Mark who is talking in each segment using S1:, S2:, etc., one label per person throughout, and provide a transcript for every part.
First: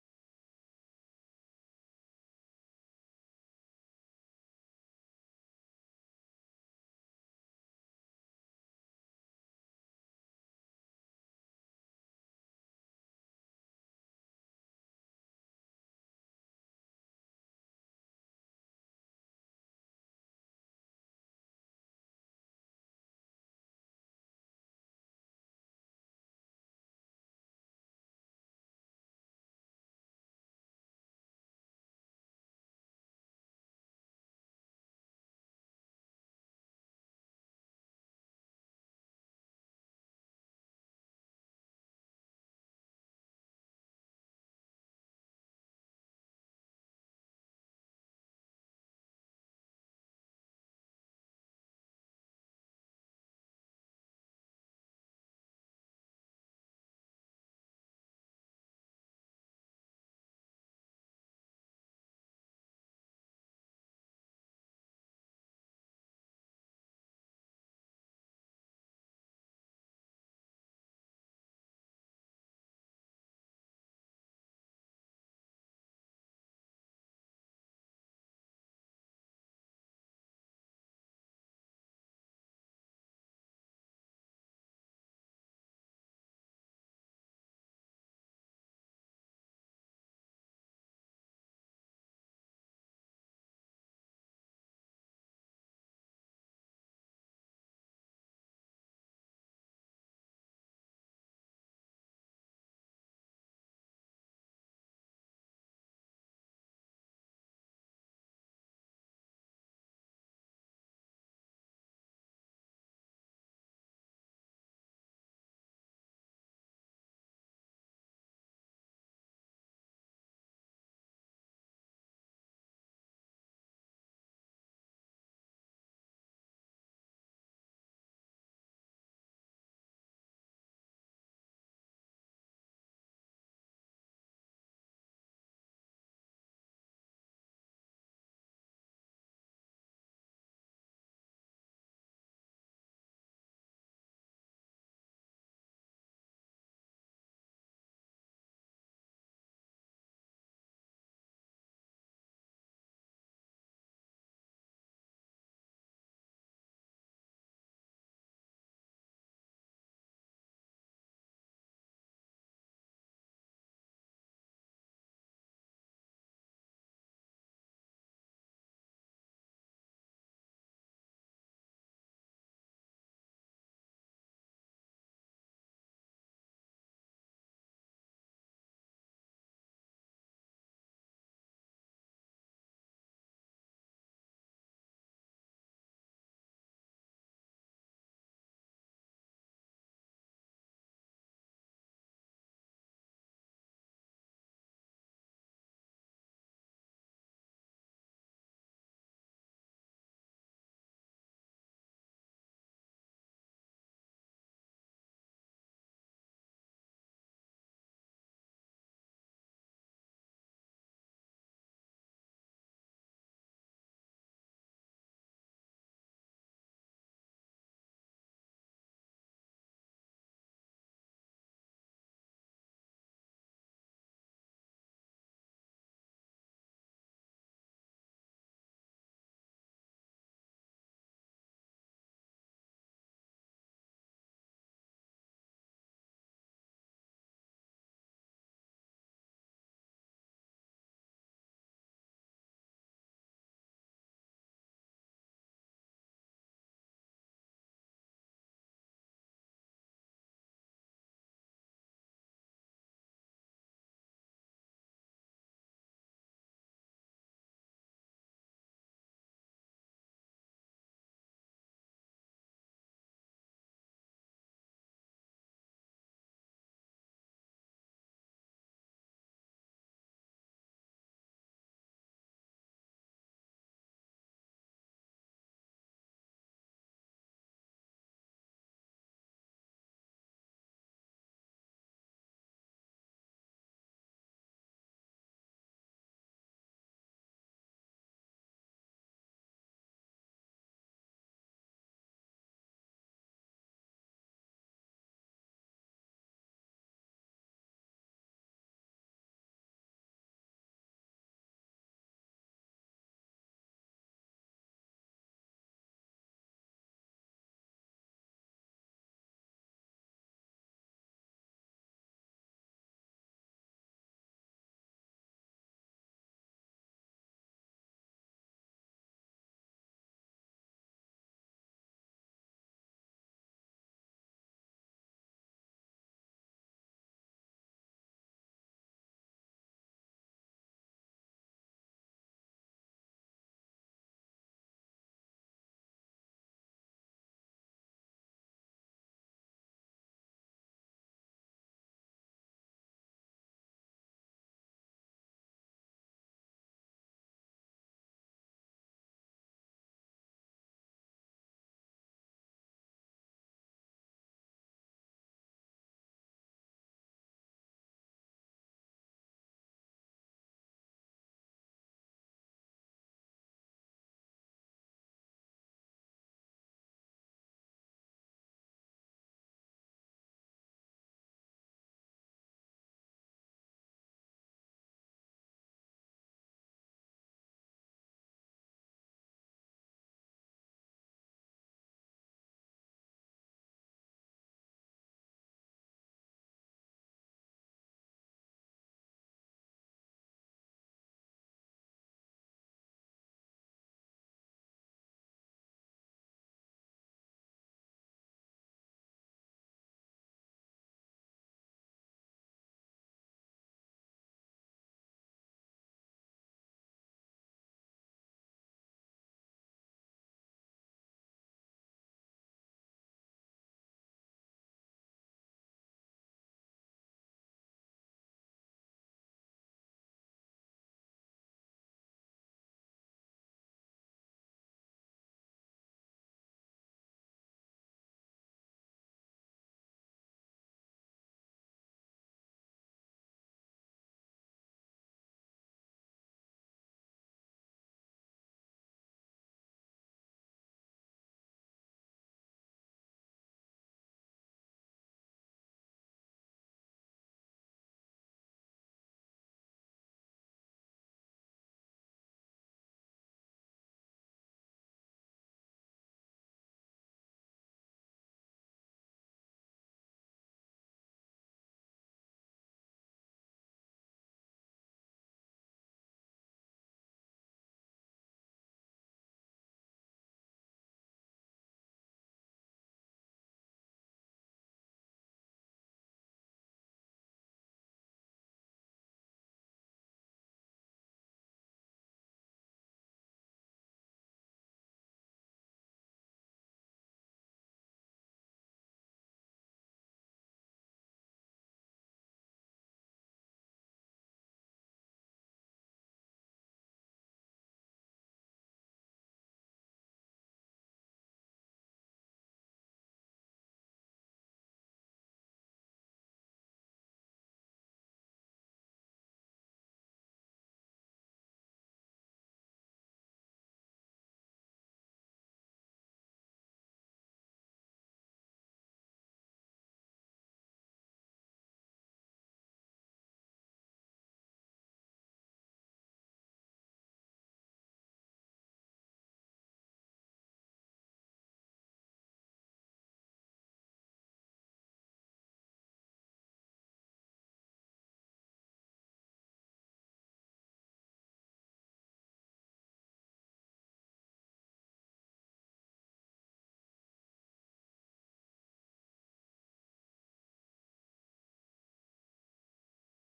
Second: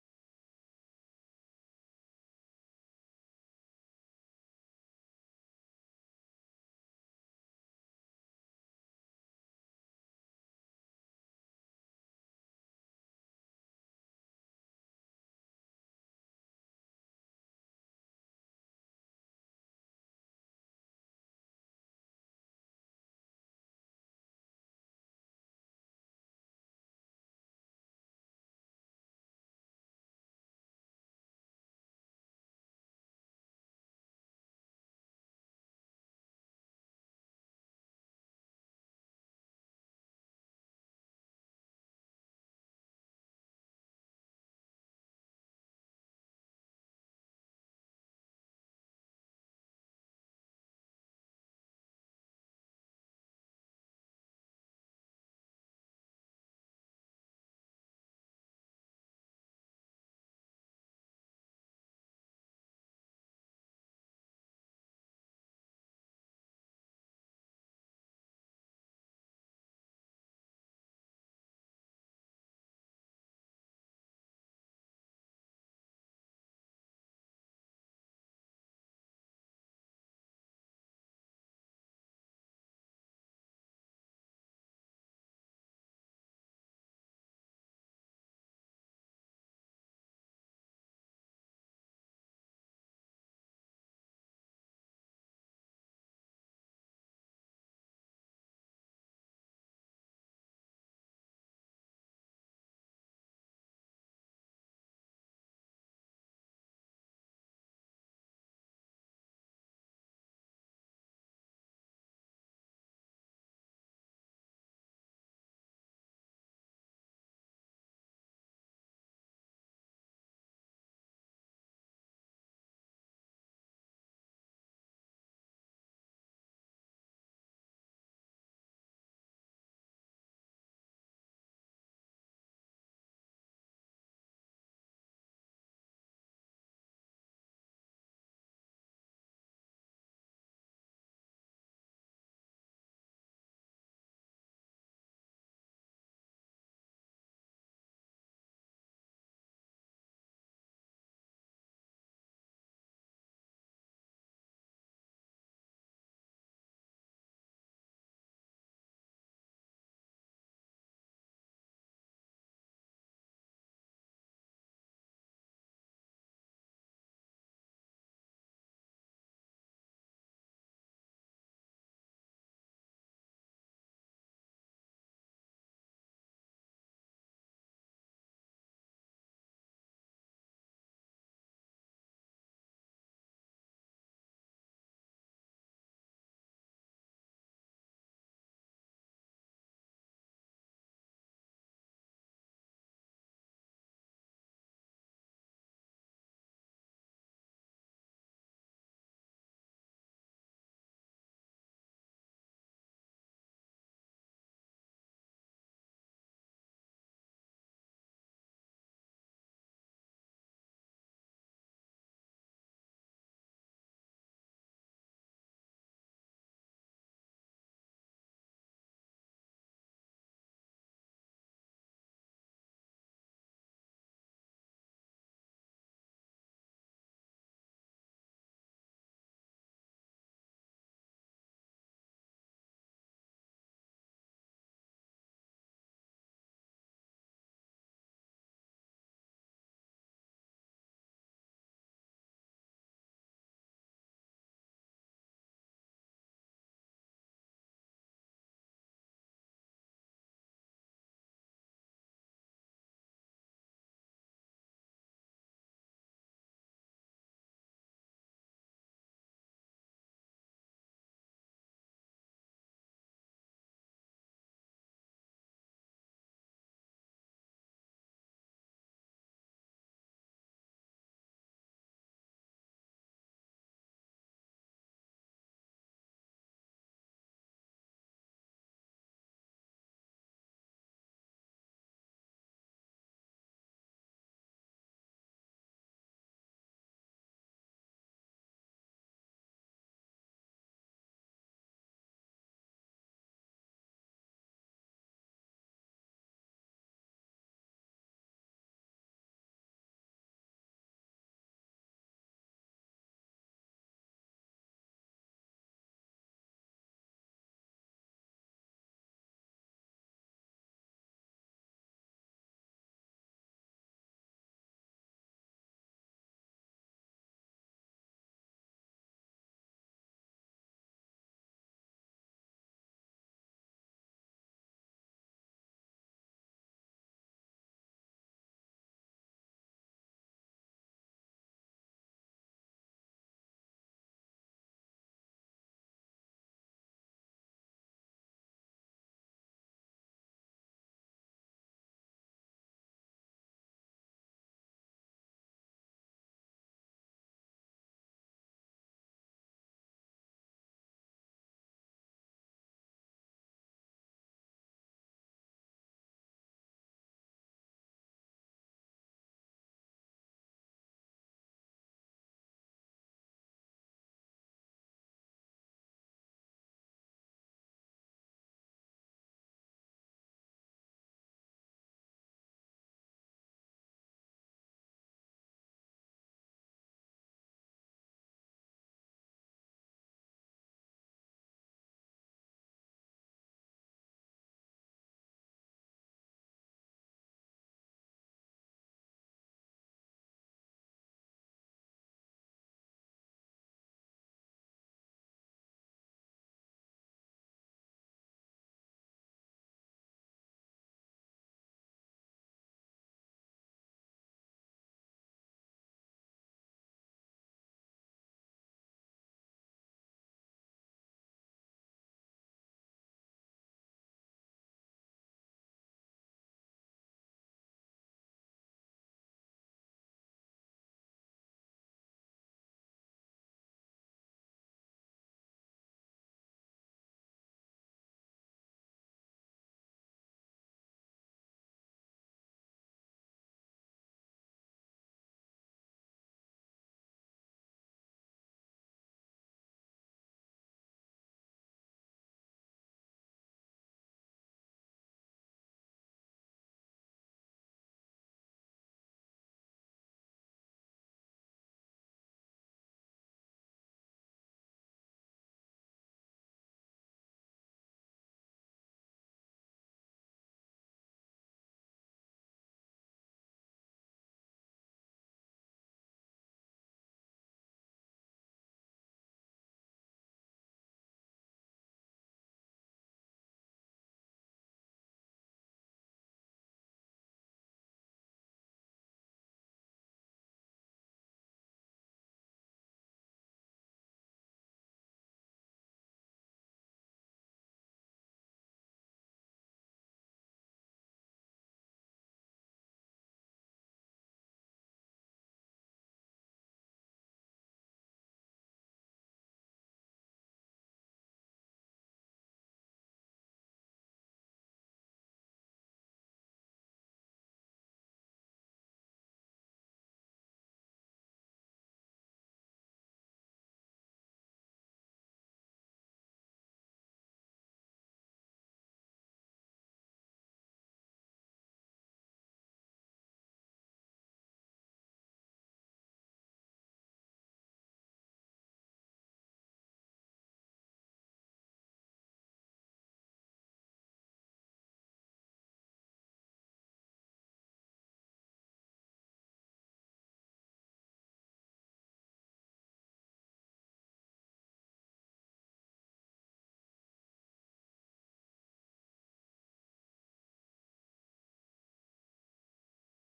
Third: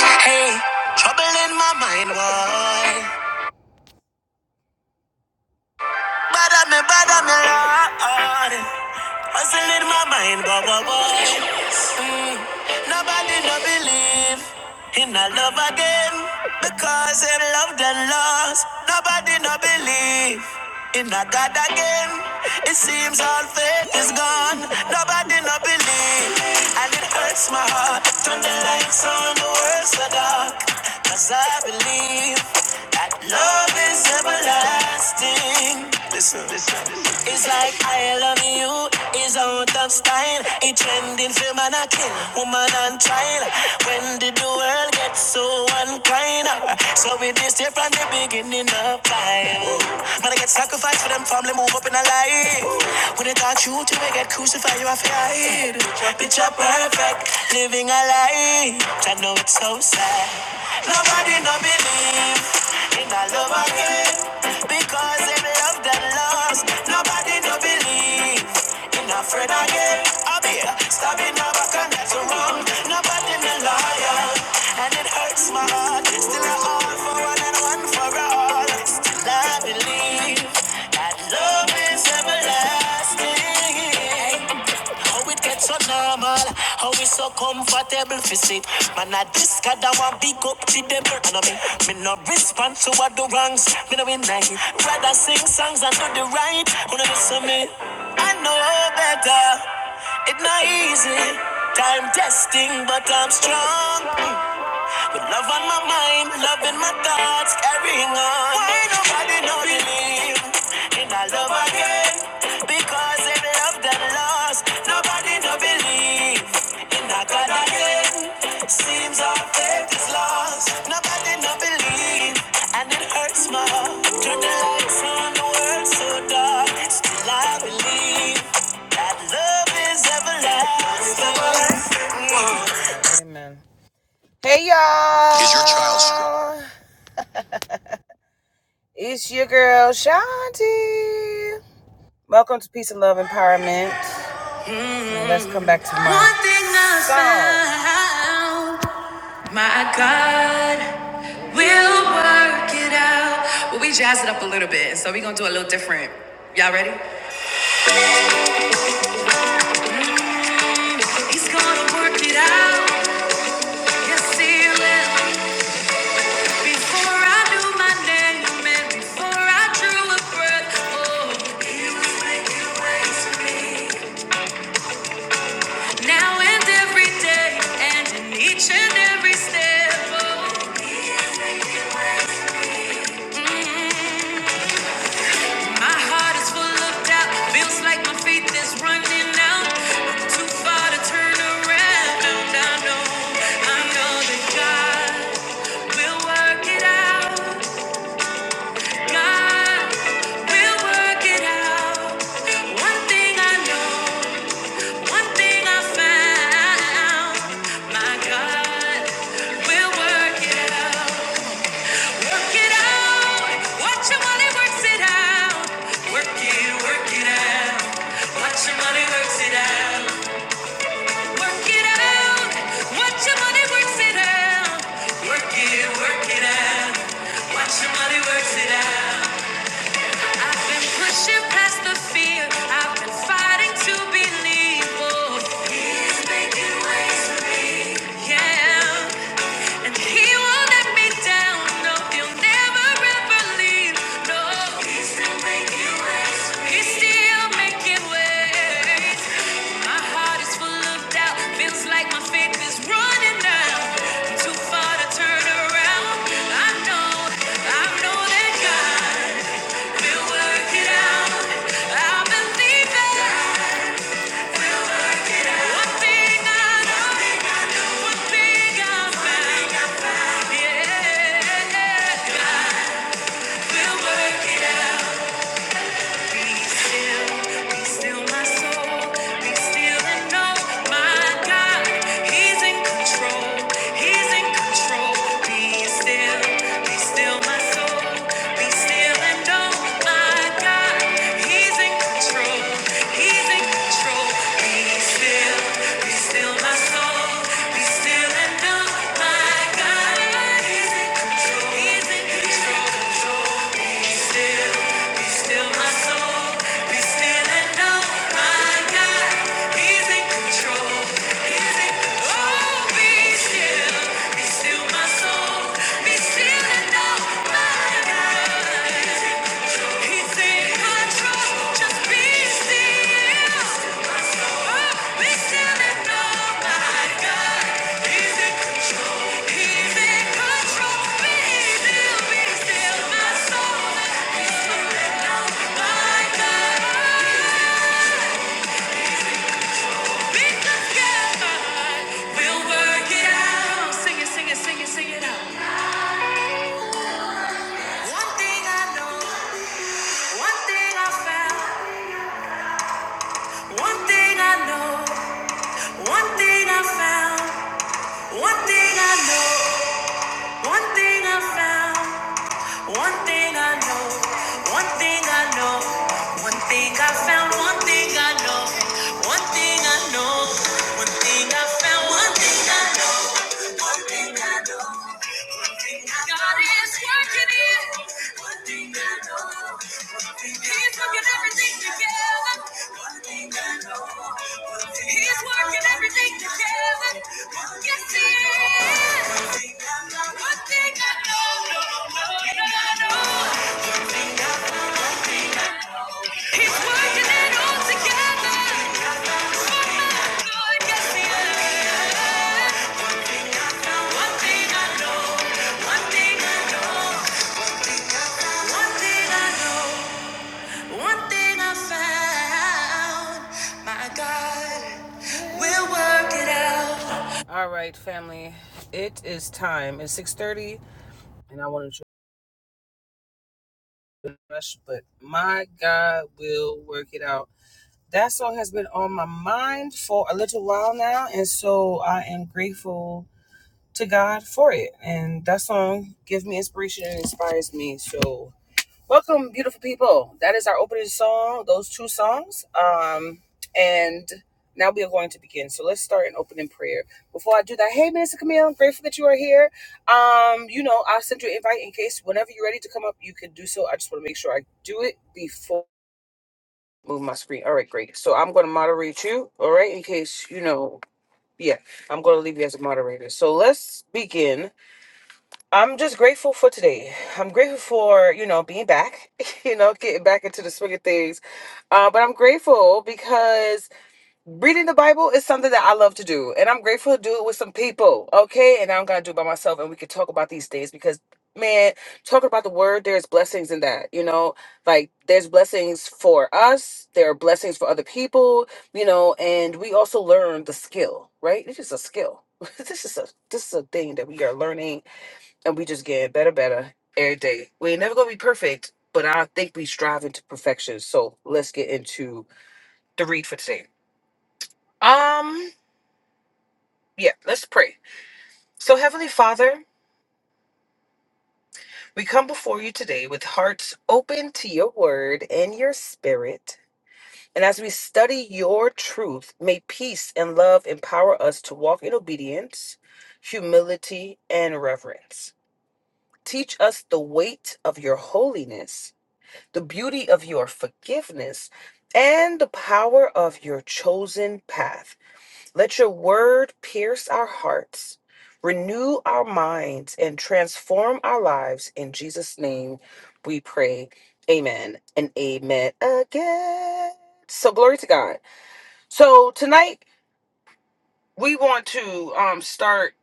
S1: Hey, trouble in my mind, boy. Bother me, bother me, Lord. Hustle in my mind, boy, boy, boy. Mm, nobody no believe in a love again because they loved and lost. Nobody no believe in a God again. It seems all faith is gone. Nobody no believe. And it hurts my heart. Turn the lights on, the world's so dark. Cause I believe that love is everlasting. Listen. It's like I love you is out of style. It's trending for man a king, woman on trial. When did the world get so unkind? So it is here from the beginning of time. Man, I get sacrificed for them family move up in a line. When they thought you to get crucified, you have to hide. Picture perfect, living a life. I know it's so sad. Nobody no believe in a love again because them love them lost. Nobody no believe in a friend again. I'll be stabbing her back and that's wrong. Nobody no liar. And it hurts my heart. Still I all for one and one for all. Still I believe believe that love is everlasting. How it gets so normal, how we so comfortable for it. Man, I discard our big up to them. I know me me no respond to what the wrongs, me no win like it. Rather sing songs and do the right. When I listen me, I know better. It not easy, time testing, but I'm strong. With love on my mind, love in my thoughts, carrying on. Why nobody know the name? And I love again, because they love that lost. Nobody no believe. And I got again, seems our faith is lost. Nobody no believe, and it hurts my heart. Turn the lights on, the world so dark. Still I believe that love is everlasting. Amen. Hey y'all! Is your child strong? It's your girl Shanti. Welcome to Peace and Love Empowerment. And let's come back to my the song. We'll work it out. Well, we jazzed it up a little bit, so we're gonna do a little different. Y'all ready? Mm. He's gonna work it out. Yes, he will. Before I knew my name, and before I drew a breath, oh, he was making ways for me. Now and every day, and in each and every step. Oh, mm, my heart is full of doubt. Feels like my faith is running out. I'm too far to turn around. I know, I know that God will work it out. God will work it out. One thing I know, one thing I found. My God will work it out. Work it out. Watch your money works it out. Work it, work it out. Watch your money works it out. Work it out. Watch your money works it out. Work it, work it out. Watch your money works it out. I've been pushing past the fear. I've been fighting to believe. Oh, he's making ways for me. Yeah. And he won't let me down. No, he'll never ever leave. No, he's still making ways. He's still making ways. My heart is full of doubt. Feels like my faith is running out. Too far to turn around. I know, I know that God will work it out. I believe it. God will work it out. One thing I know, one thing I found. Yeah, yeah, yeah. God will work it out. He's in control. He's in control. Be still, be still, my soul. One thing I found, one thing I know, one thing I know, one thing I found. One thing I know, one thing I know. God is working it. One thing I know, one thing I know. He's working everything together. One thing I know, one thing He's working everything together. yes, He is. One thing I know, one thing I know, one thing I know. One thing I know. He's working it all together. For my good, yes, He is. All right, family. It is time. It's six thirty, and I wanted to rush, but my God will work it out. That song has been on my mind for a little while now, and so I am grateful to God for it. And that song gives me inspiration and inspires me. So, welcome, beautiful people. That is our opening song, those two songs. Um, and now we are going to begin. So, let's start an opening prayer. Before I do that, hey, Minister Camille, I'm grateful that you are here. Um, you know, I'll send you an invite in case whenever you're ready to come up, you can do so. I just want to make sure I do it before I move my screen. All right, great. So, I'm going to moderate you, all right, in case, you know, yeah, I'm going to leave you as a moderator. So, let's begin I'm just grateful for today. I'm grateful for, you know, being back, you know, getting back into the swing of things. Uh, but I'm grateful because reading the Bible is something that I love to do. And I'm grateful to do it with some people, okay? And I'm going to do it by myself. And we can talk about these things because, man, talking about the word, there's blessings in that, you know? Like, there's blessings for us, there are blessings for other people, you know? And we also learn the skill, right? It's just a skill. this is a this is a thing that we are learning and we just get better, better every day. We ain't never gonna be perfect, but I think we strive into perfection. So let's get into the read for today. Um, yeah, let's pray. So Heavenly Father, we come before you today with hearts open to your word and your spirit. And as we study your truth, may peace and love empower us to walk in obedience, humility, and reverence. Teach us the weight of your holiness the beauty of your forgiveness, and the power of your chosen path. Let your word pierce our hearts, renew our minds, and transform our lives. In Jesus' name we pray. Amen and amen again. So, glory to God. So, tonight we want to um, start.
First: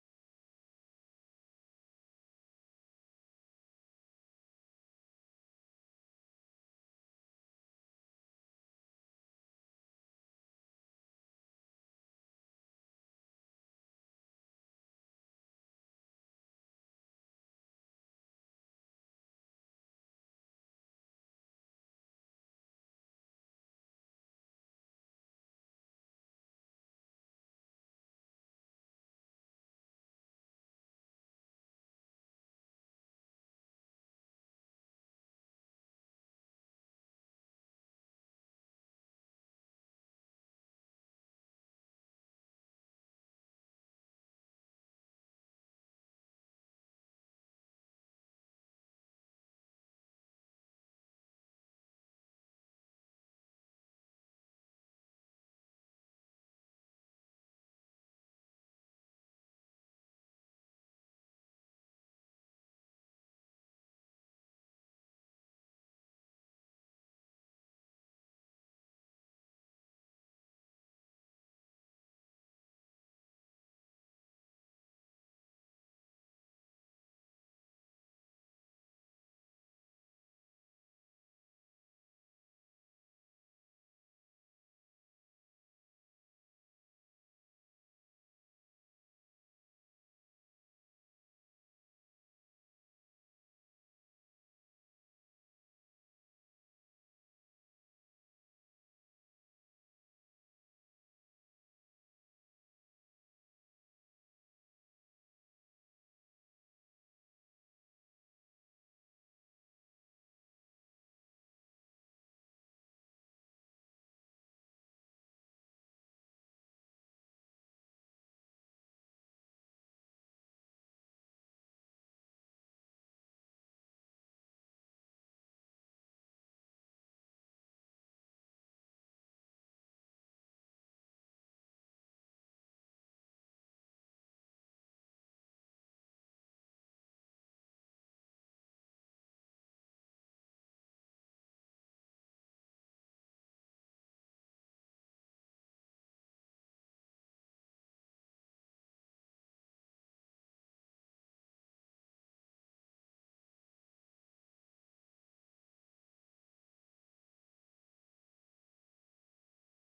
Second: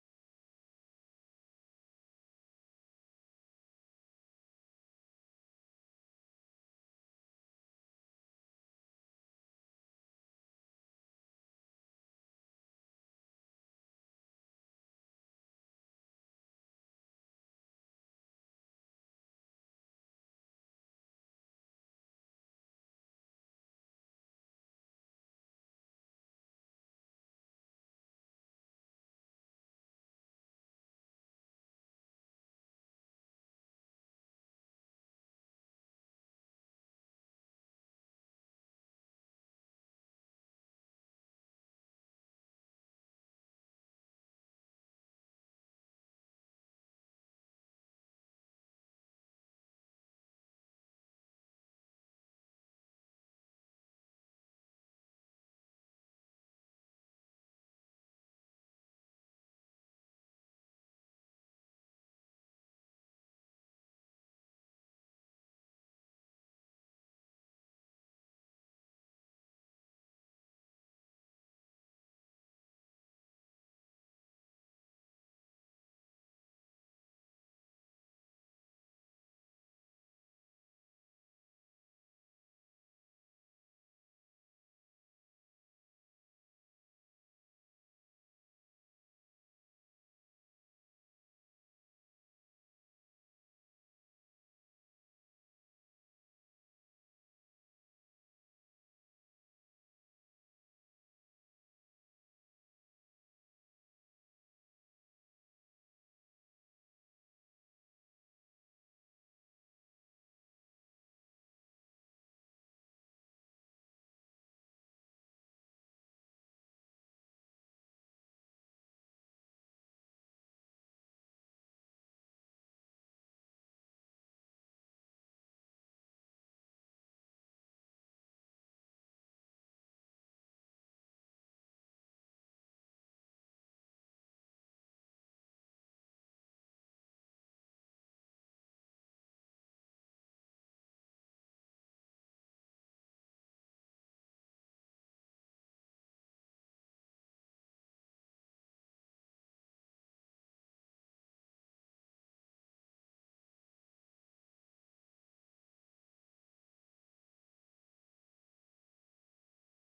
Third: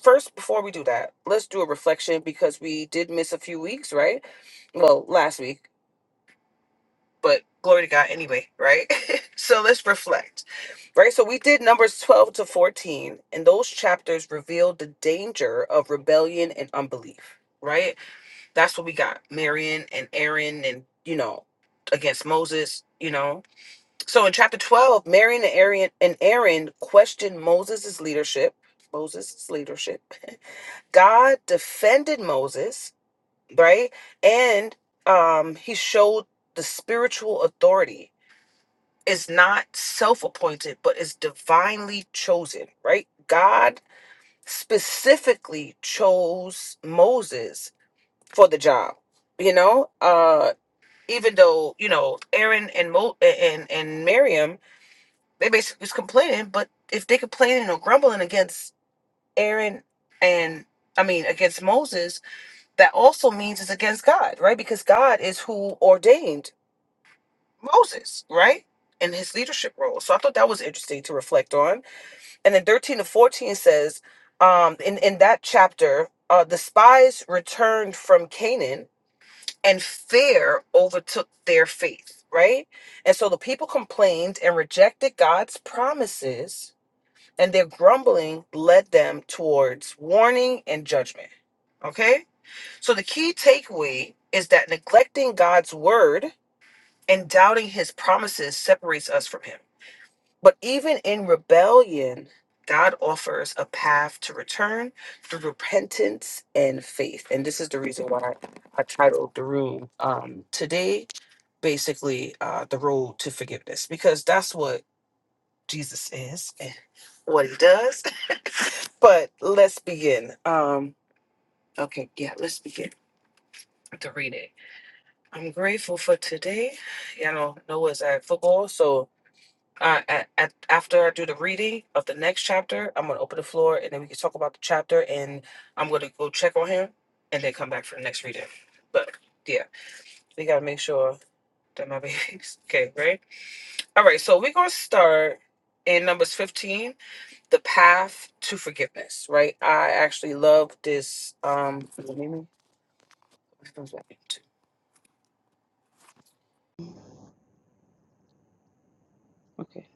S1: First, before we do that, let's do a reflection because we did miss a few weeks, right? Well, last week. but glory to God anyway, right? so let's reflect, right? So we did Numbers 12 to 14, and those chapters revealed the danger of rebellion and unbelief, right? That's what we got Marion and Aaron, and you know, against Moses, you know. So in chapter 12, Marion and Aaron, and Aaron questioned Moses' leadership. Moses' leadership. God defended Moses, right? And um, he showed the spiritual authority it's not self appointed, but it's divinely chosen, right? God specifically chose Moses for the job, you know? Uh, even though, you know, Aaron and Mo- and, and Miriam, they basically was complaining, but if they complaining or grumbling against Aaron and, I mean, against Moses, that also means it's against God, right? Because God is who ordained Moses, right? In his leadership role. So I thought that was interesting to reflect on and then 13 to 14 says um in in that chapter uh the spies returned from canaan and fear overtook their faith right and so the people complained and rejected god's promises and their grumbling led them towards warning and judgment okay so the key takeaway is that neglecting god's word and doubting his promises separates us from him but even in rebellion, God offers a path to return through repentance and faith. And this is the reason why I titled the room um, today, basically, uh, The Road to Forgiveness, because that's what Jesus is and what he does. But let's begin. Um, okay, yeah, let's begin to read it. I'm grateful for today. Y'all know Noah's at football, so Uh, at, at, after I do the reading of the next chapter, I'm going to open the floor and then we can talk about the chapter. And I'm going to go check on him and then come back for the next reading. But yeah, we got to make sure that my babies. Okay, right? All right, so we're going to start in Numbers 15, the path to forgiveness, right? I actually love this. Um, okay,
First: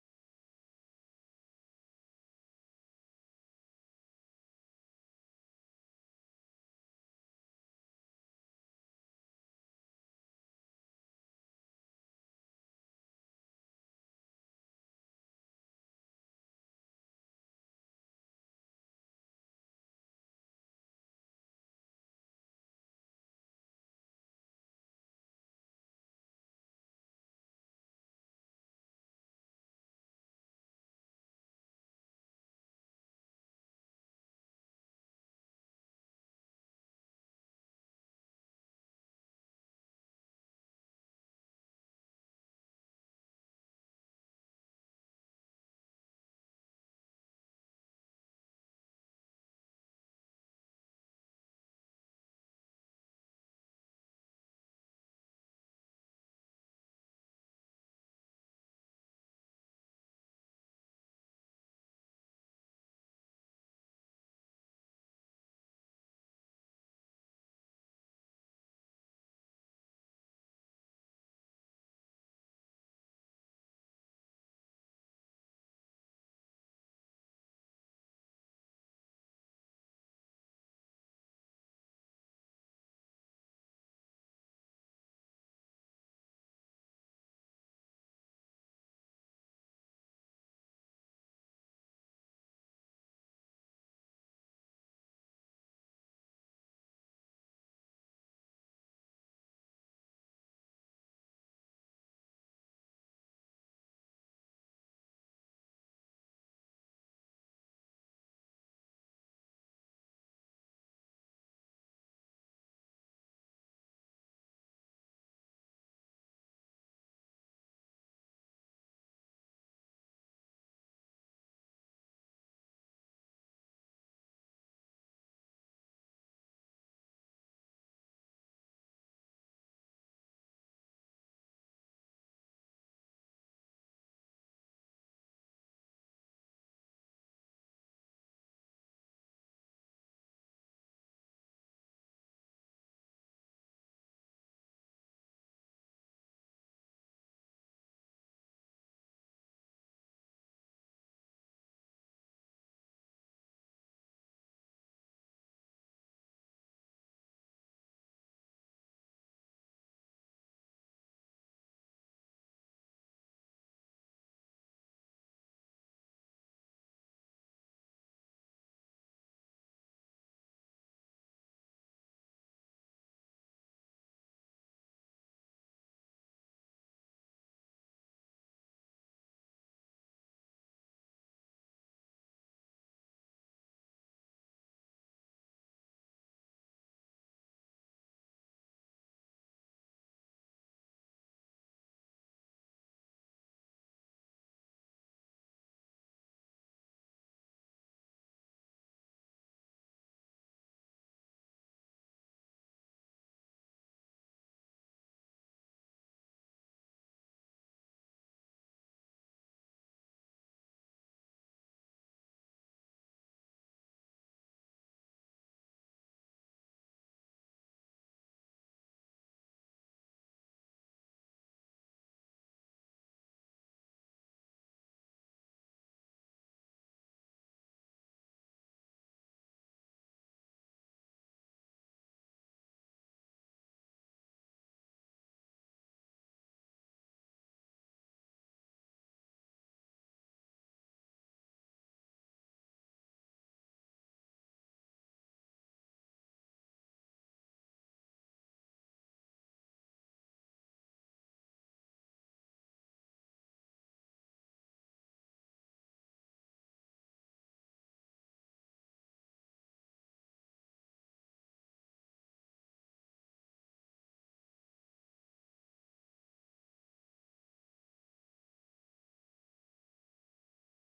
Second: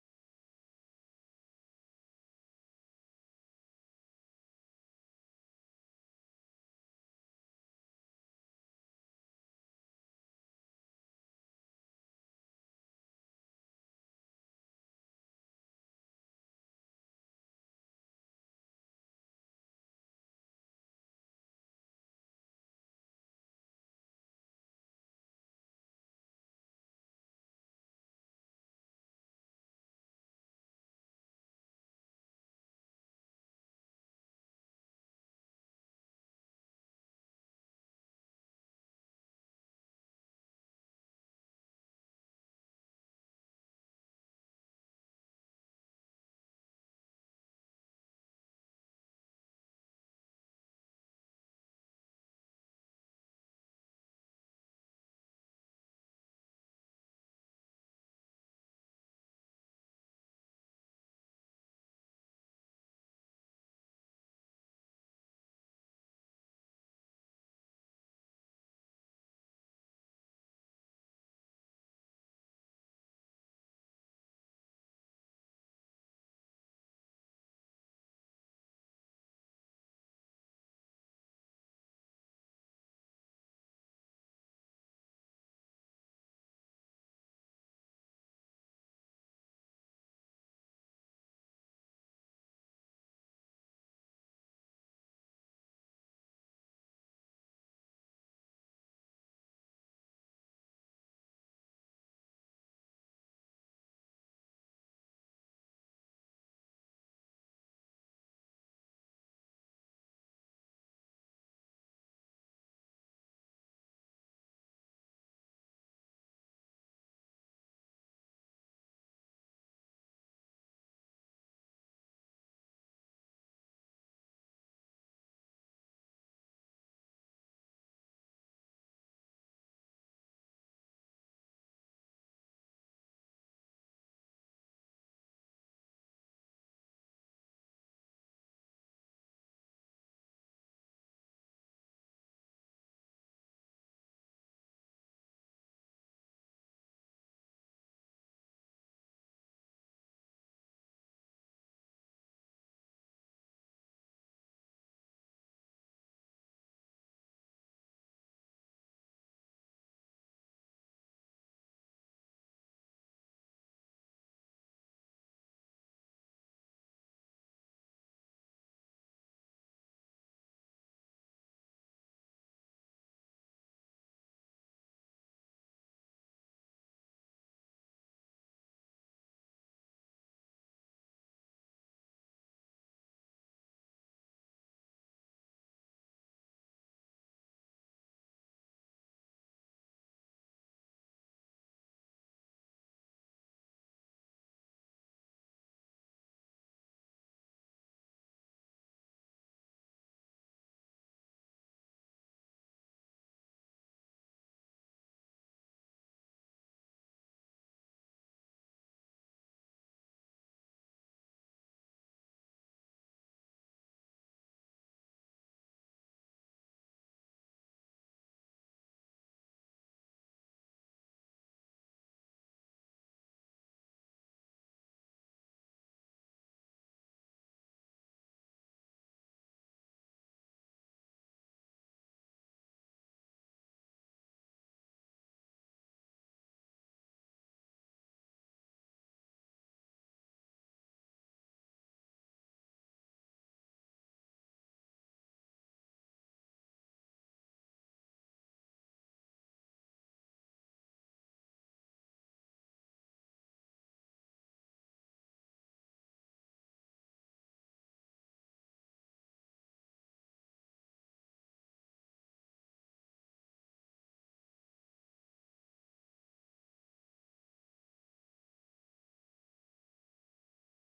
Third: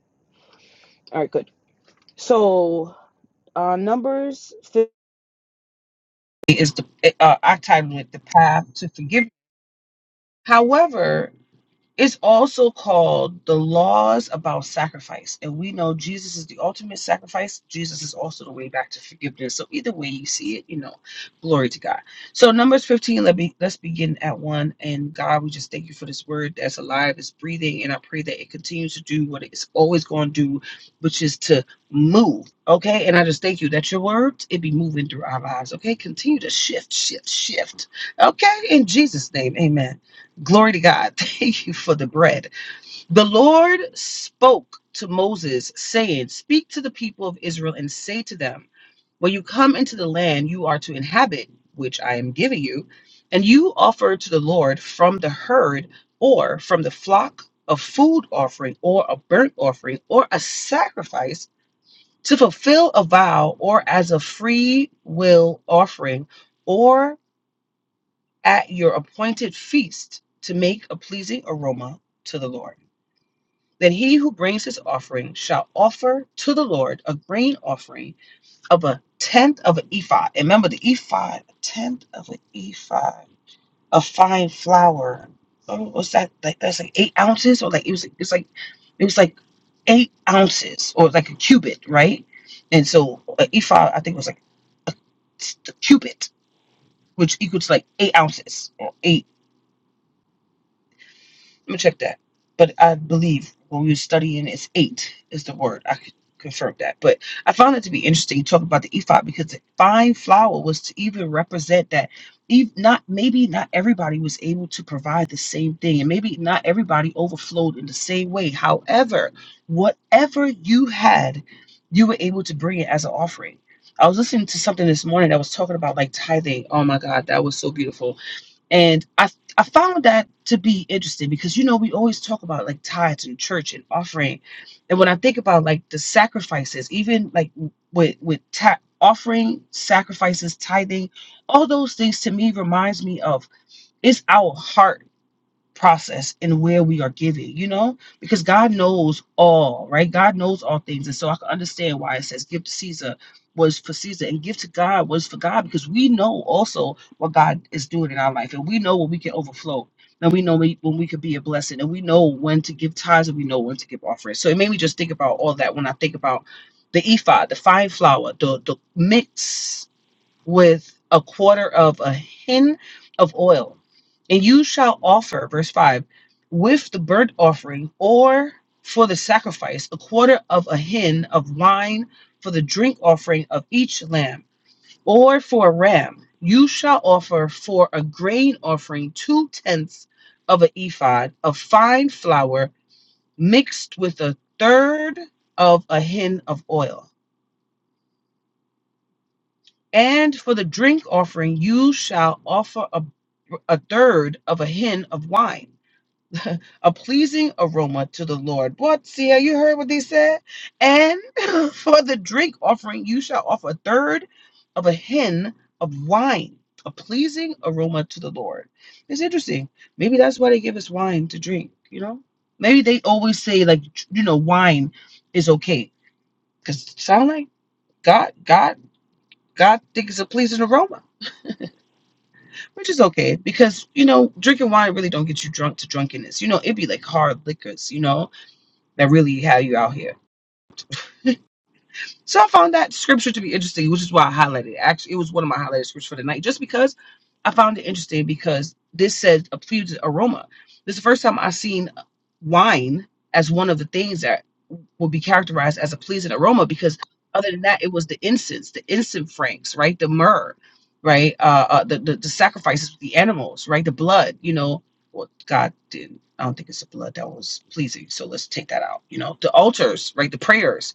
S1: all right, good. So, uh, Numbers 15 is the, uh, I titled it The Path to forgiveness. However, it's also called the laws about sacrifice. And we know Jesus is the ultimate sacrifice. Jesus is also the way back to forgiveness. So either way you see it, you know, glory to God. So Numbers 15, let me let's begin at one. And God, we just thank you for this word that's alive, it's breathing, and I pray that it continues to do what it's always going to do, which is to move. Okay. And I just thank you that your word it be moving through our lives. Okay. Continue to shift, shift, shift. Okay. In Jesus' name. Amen. Glory to God. Thank you for the bread. The Lord spoke to Moses, saying, Speak to the people of Israel and say to them, When you come into the land you are to inhabit, which I am giving you, and you offer to the Lord from the herd or from the flock a food offering or a burnt offering or a sacrifice to fulfill a vow or as a free will offering or." at your appointed feast to make a pleasing aroma to the Lord. Then he who brings his offering shall offer to the Lord a grain offering of a tenth of an ephah. And remember the ephah, a tenth of an ephah, a fine flour. Oh, what's that? Like that's like eight ounces, or like it was it's like it was like eight ounces, or like a cubit, right? And so an ephah, I think, was like a, a cubit, which equals like eight ounces or eight. Let me check that. But I believe when we were studying, it's eight is the word. I could confirm that. But I found it to be interesting you talk about the ephod because the fine flour was to even represent that. ev- Not maybe not everybody was able to provide the same thing, and maybe not everybody overflowed in the same way. However, whatever you had, you were able to bring it as an offering. I was listening to something this morning that was talking about like tithing. Oh my God, that was so beautiful and I I found that to be interesting because you know we always talk about like tithes and church and offering, and when I think about like the sacrifices, even like with with ta- offering sacrifices, tithing, all those things to me reminds me of it's our heart process and where we are giving, you know, because God knows all, right? God knows all things. And so I can understand why it says give to Caesar was for Caesar and give to God was for God because we know also what God is doing in our life and we know when we can overflow and we know we- when we could be a blessing and we know when to give tithes and we know when to give offerings. So it made me just think about all that when I think about the ephod, the fine flour, the, the mix with a quarter of a hin of oil. And you shall offer, verse 5, with the burnt offering or for the sacrifice, a quarter of a hin of wine for the drink offering of each lamb, or for a ram. You shall offer for a grain offering two tenths of an ephod of fine flour mixed with a third of a hin of oil And for the drink offering, you shall offer a, a third of a hin of wine, a pleasing aroma to the Lord. What? See how you heard what they said? And for the drink offering, you shall offer a third of a hin of wine, a pleasing aroma to the Lord. It's interesting. Maybe that's why they give us wine to drink, you know? Maybe they always say, like, you know, wine is okay. Because it sounds like God, God, God thinks it's a pleasing aroma which is okay because you know drinking wine really don't get you drunk to drunkenness you know it'd be like hard liquors you know that really have you out here so I found that scripture to be interesting, which is why I highlighted it. Actually, it was one of my highlighted scriptures for the night, just because I found it interesting because this says a pleasing aroma. This is the first time I've seen wine as one of the things that will be characterized as a pleasing aroma because other than that, it was the incense, the incense franks, right? The myrrh, right? Uh, uh the, the the sacrifices, the animals, right? The blood, you know. Well, God didn't. I don't think it's the blood that was pleasing. So let's take that out. You know, the altars, right? The prayers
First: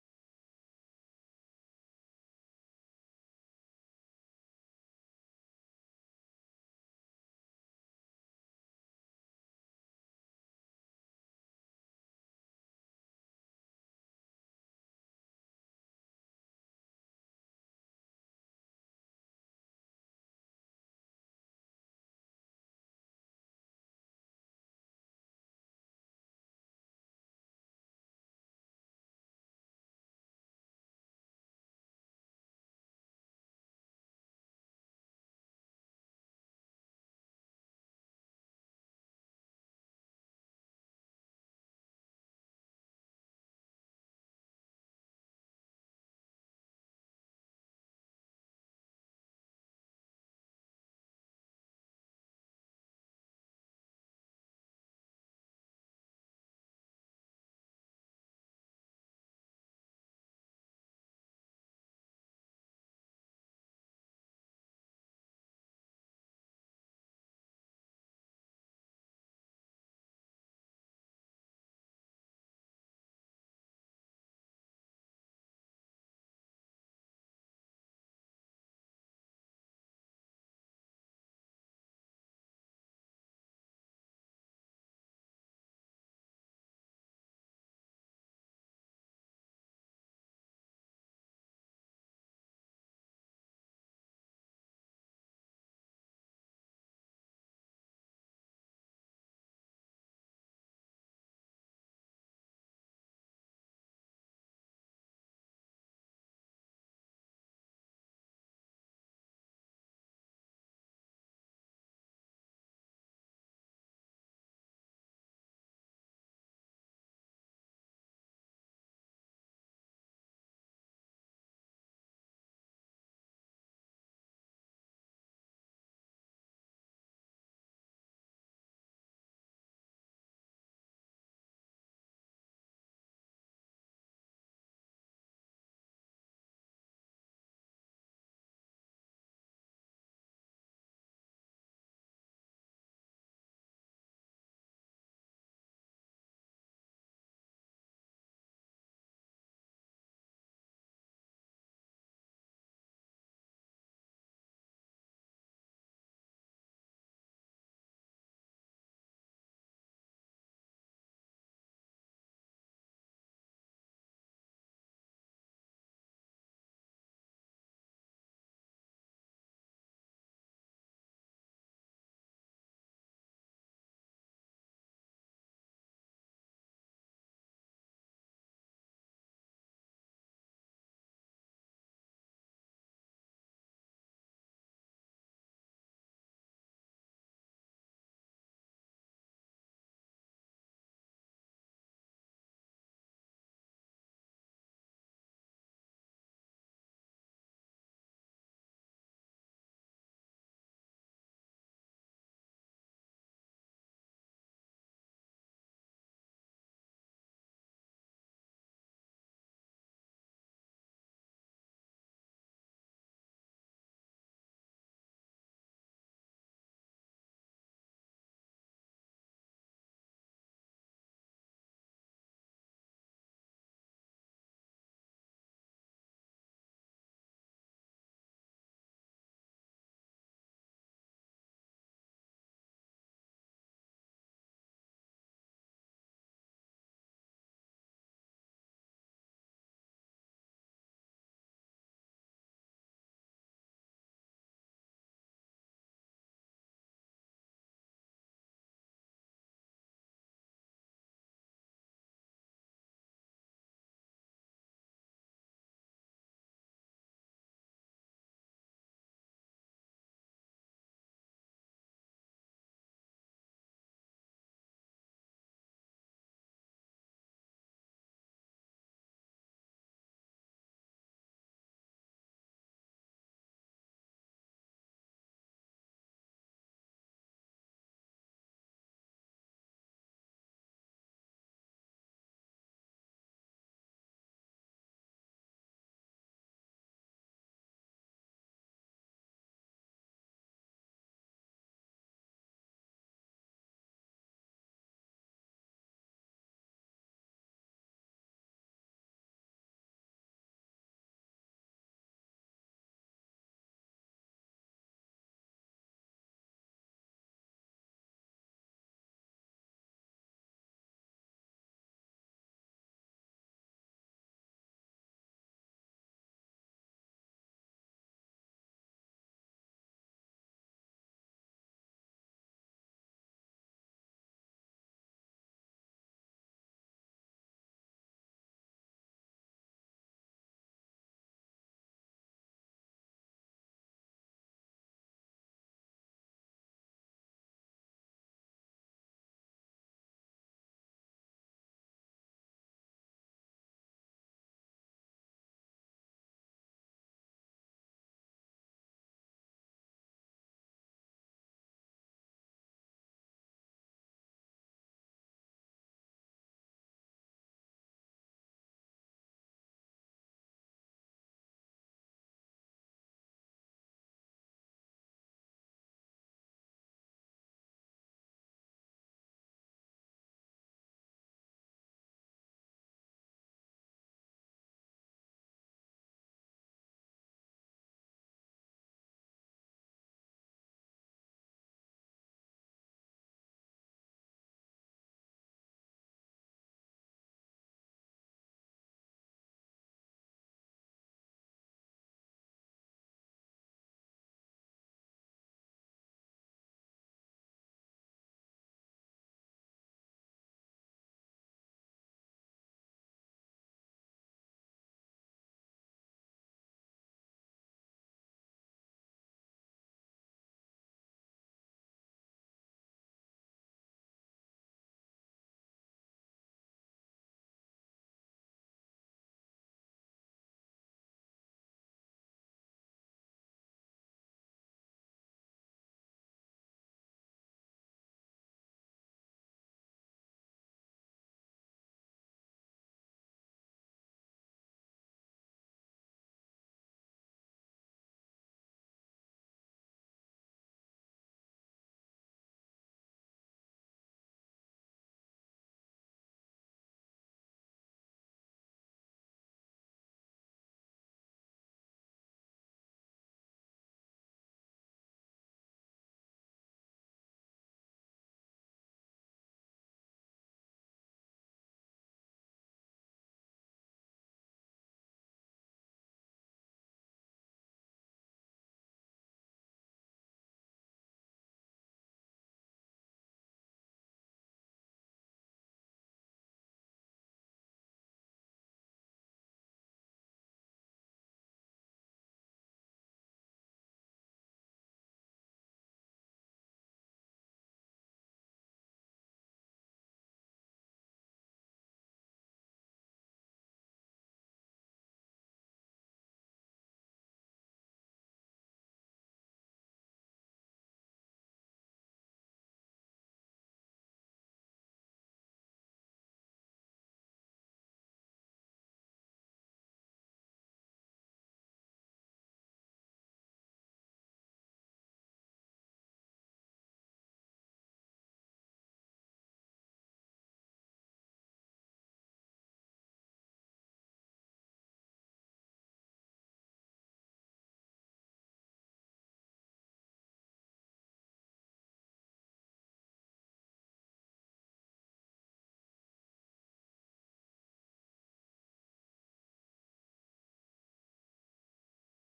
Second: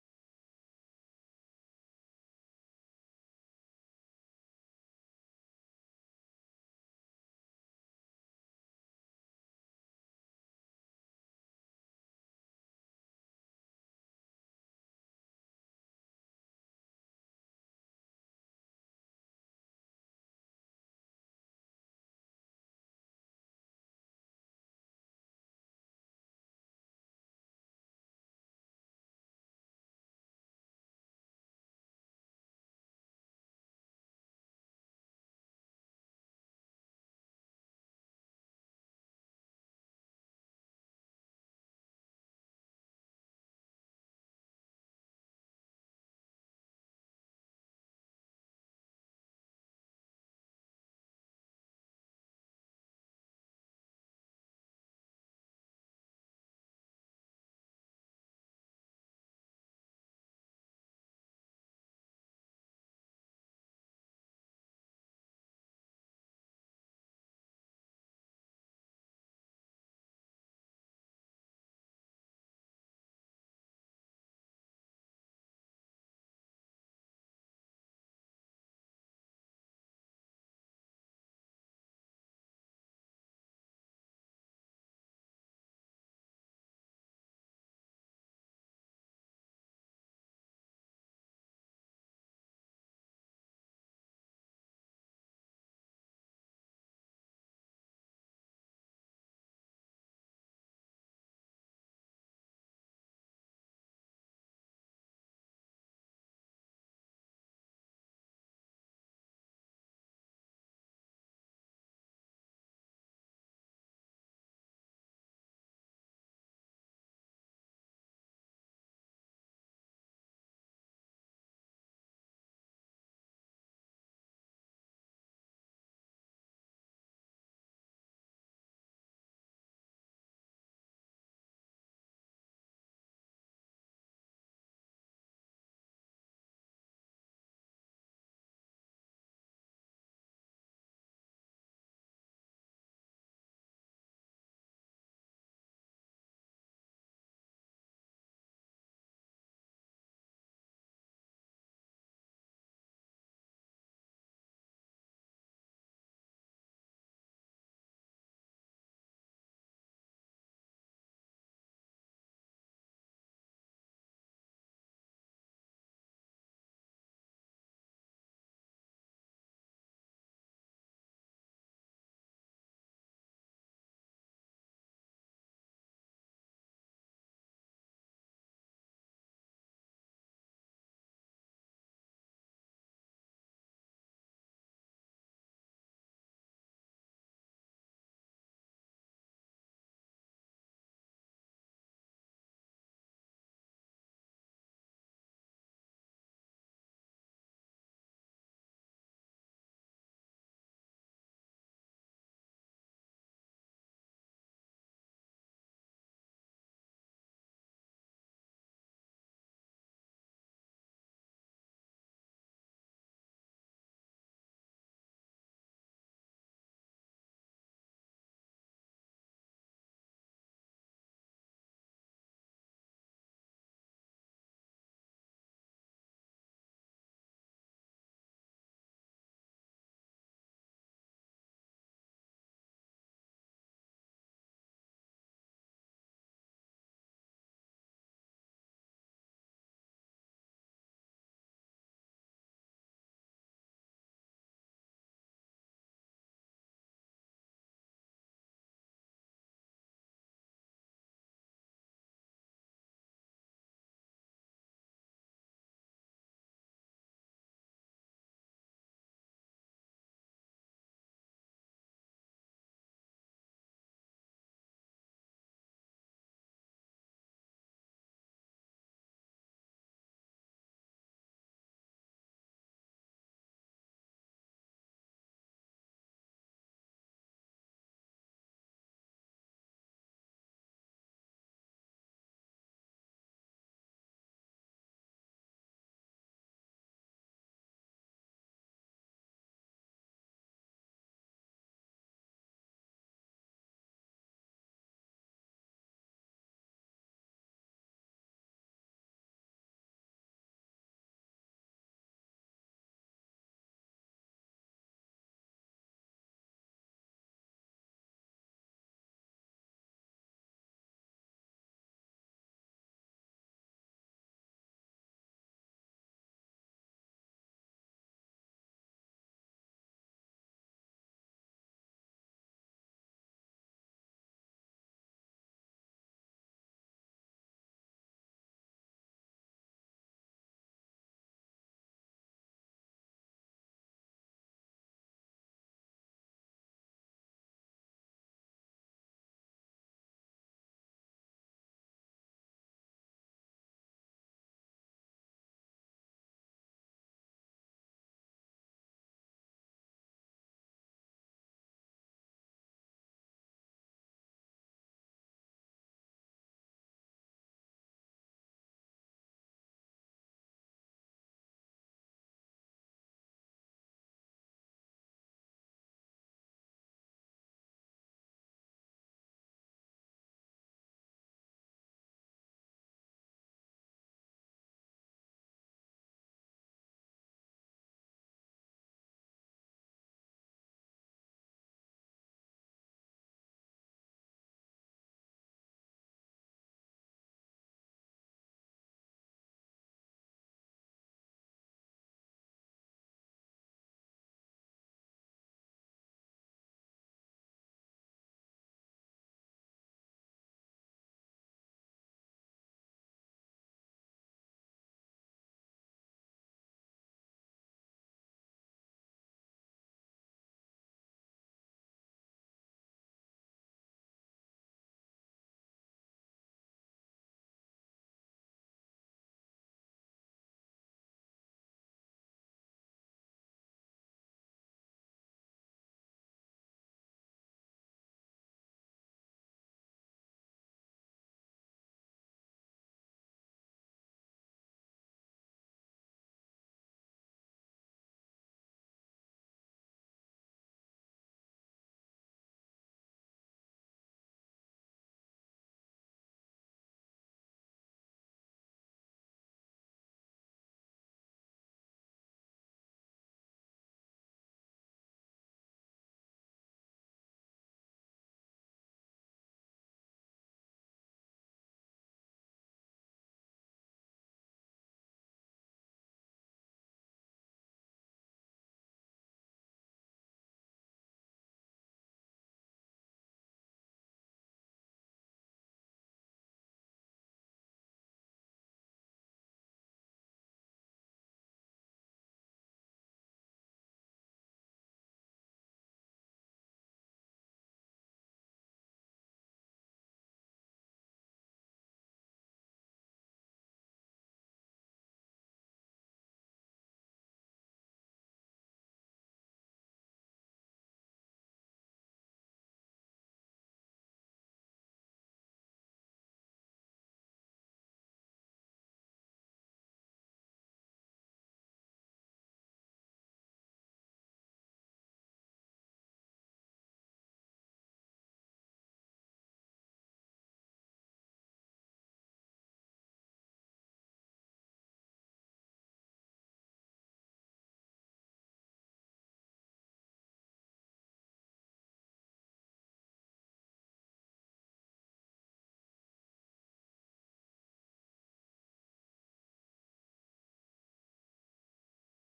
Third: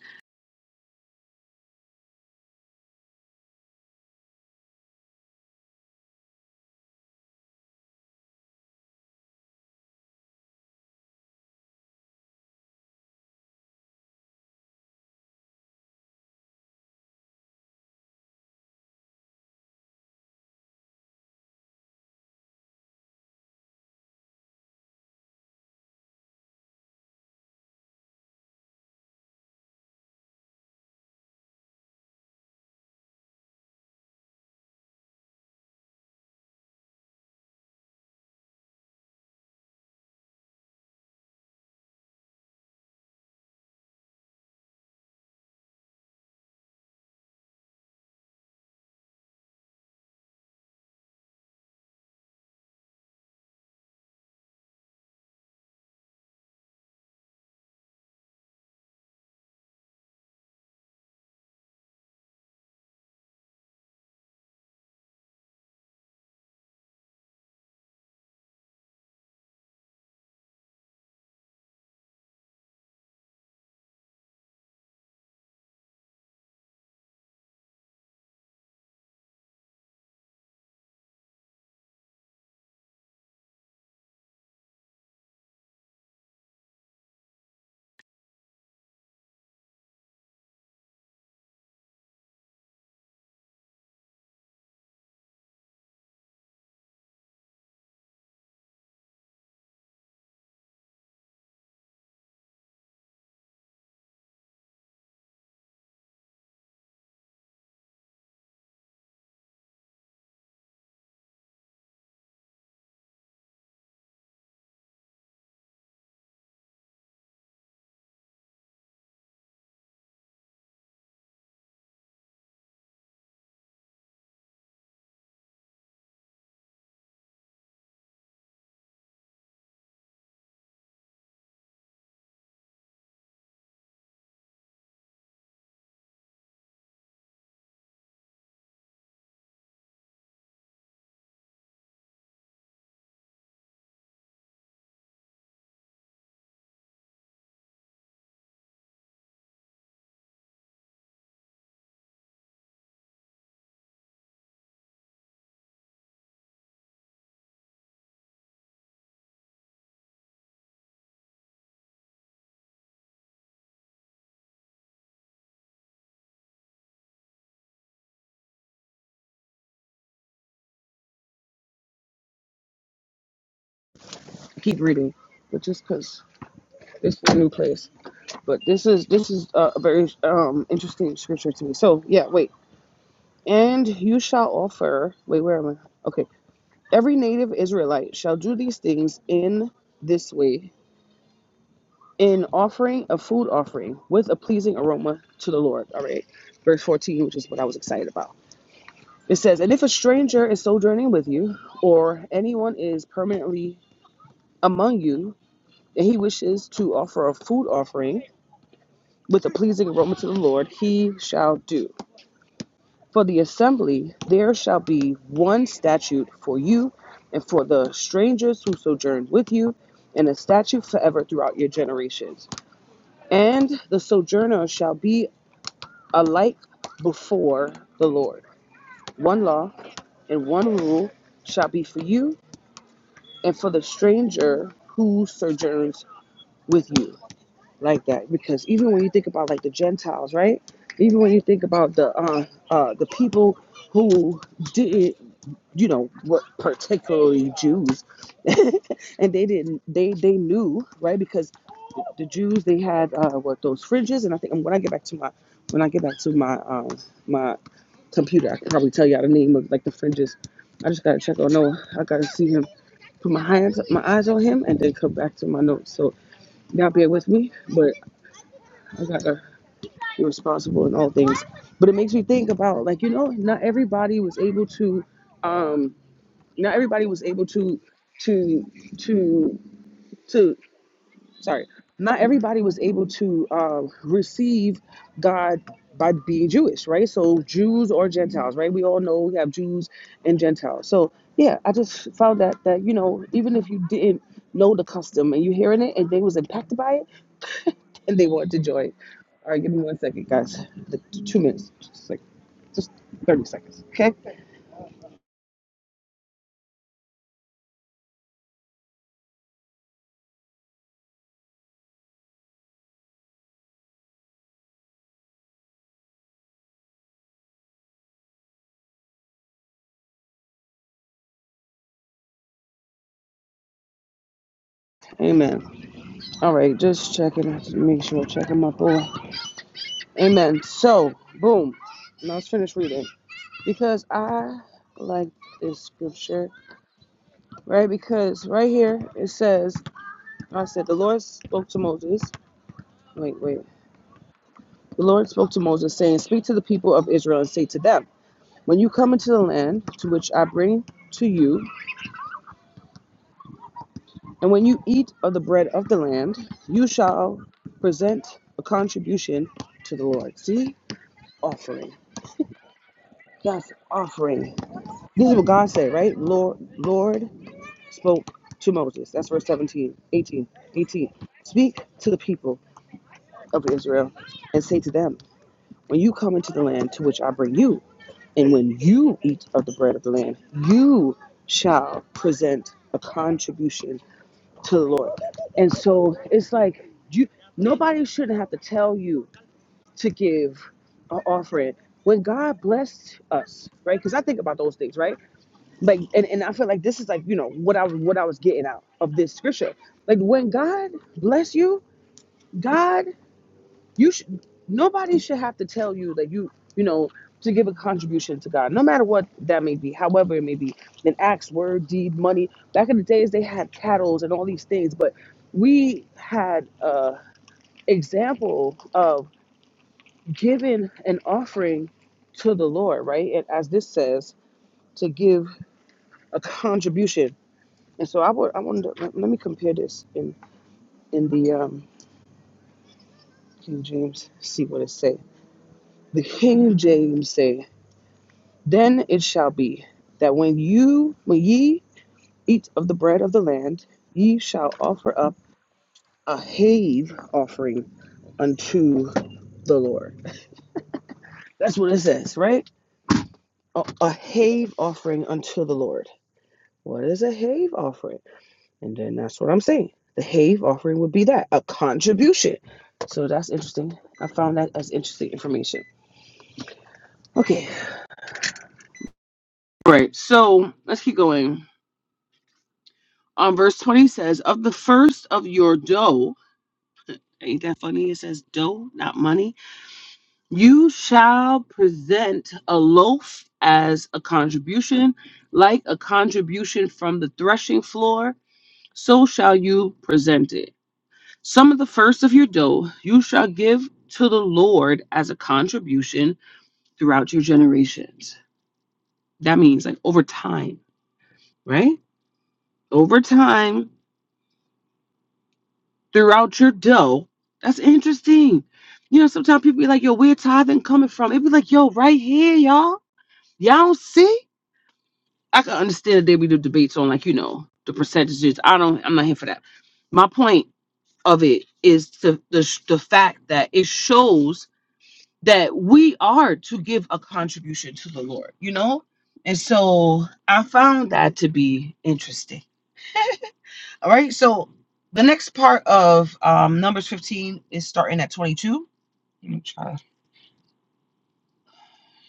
S1: keep reading, but just because it's a new place. But this is this is uh, a very um interesting scripture to me. So yeah, wait. And you shall offer. Wait, where am I? Okay. Every native Israelite shall do these things in this way, in offering a food offering with a pleasing aroma to the Lord. All right. Verse 14, which is what I was excited about. It says, And if a stranger is sojourning with you, or anyone is permanently among you, and he wishes to offer a food offering, with a pleasing aroma to the Lord, he shall do. For the assembly, there shall be one statute for you and for the strangers who sojourn with you, and a statute forever throughout your generations. And the sojourner shall be alike before the Lord. One law and one rule shall be for you and for the stranger who sojourns with you. like that because even when you think about like the Gentiles, right? Even when you think about the uh, uh, the people who didn't, you know, what particularly Jews, and they didn't, they they knew, right? Because the Jews they had uh, what those fringes, and I think when I get back to my when I get back to my um, my computer, I can probably tell y'all the name of like the fringes. I just gotta check on Noah. I gotta see him put my hands, my eyes on him, and then come back to my notes. So y'all bear with me, but I gotta be responsible in all things. But it makes me think about like you know, not everybody was able to, not everybody was able to, to, to, to. Sorry, not everybody was able to um, receive God by being Jewish, right? So Jews or Gentiles, right? We all know we have Jews and Gentiles. So yeah, I just found that that you know, even if you didn't know the custom and you're hearing it and they was impacted by it, and they want to join. All right, give me one second, guys. The two minutes, just like just thirty seconds. Okay. Amen. All right, just checking, make sure checking my boy. Amen. So, boom. Now let's finish reading because I like this scripture, right? Because right here it says, "I said the Lord spoke to Moses." Wait, wait. The Lord spoke to Moses, saying, "Speak to the people of Israel and say to them, When you come into the land to which I bring." to you And when you eat of the bread of the land, you shall present a contribution to the Lord. See? Offering. That's offering. This is what God said, right? Lord Lord spoke to Moses. That's verse 17, 18, 18. Speak to the people of Israel and say to them, When you come into the land to which I bring you, and when you eat of the bread of the land, you shall present a contribution to the Lord. And so it's like you nobody shouldn't have to tell you to give an offering. When God blessed us, right? Because I think about those things, right? Like and, and I feel like this is like, you know, what I was what I was getting out of this scripture. Like when God bless you, God you should nobody should have to tell you that you you know to give a contribution to God, no matter what that may be, however it may be, an acts, word, deed, money. Back in the days, they had cattles and all these things, but we had a example of giving an offering to the Lord, right? And as this says, to give a contribution. And so I would, I wanted to, let let me compare this in in the um, King James, see what it say. The King James say. Then it shall be that when you, when ye eat of the bread of the land, ye shall offer up a have offering unto the Lord. That's what it says, right? A, a have offering unto the Lord. What is a have offering? And then that's what I'm saying. The have offering would be that, a contribution. So that's interesting. I found that as interesting information. Okay. All right. So let's keep going. On verse 20 says, Of the first of your dough, Ain't that funny? It says dough, not money. You shall present a loaf as a contribution, like a contribution from the threshing floor, so shall you present it. Some of the first of your dough you shall give to the Lord as a contribution throughout your generations. That means like over time, right? Over time, throughout your dough. That's interesting. You know, sometimes people be like, yo, where tithing coming from? It be like, yo, right here, y'all. Y'all don't see? I can understand that they be the debates on like, you know, the percentages. I don't I'm not here for that. My point of it is to the sh- the fact that it shows that we are to give a contribution to the Lord, you know? And so I found that to be interesting. All right. So the next part of um, Numbers 15 is starting at 22 Let me try to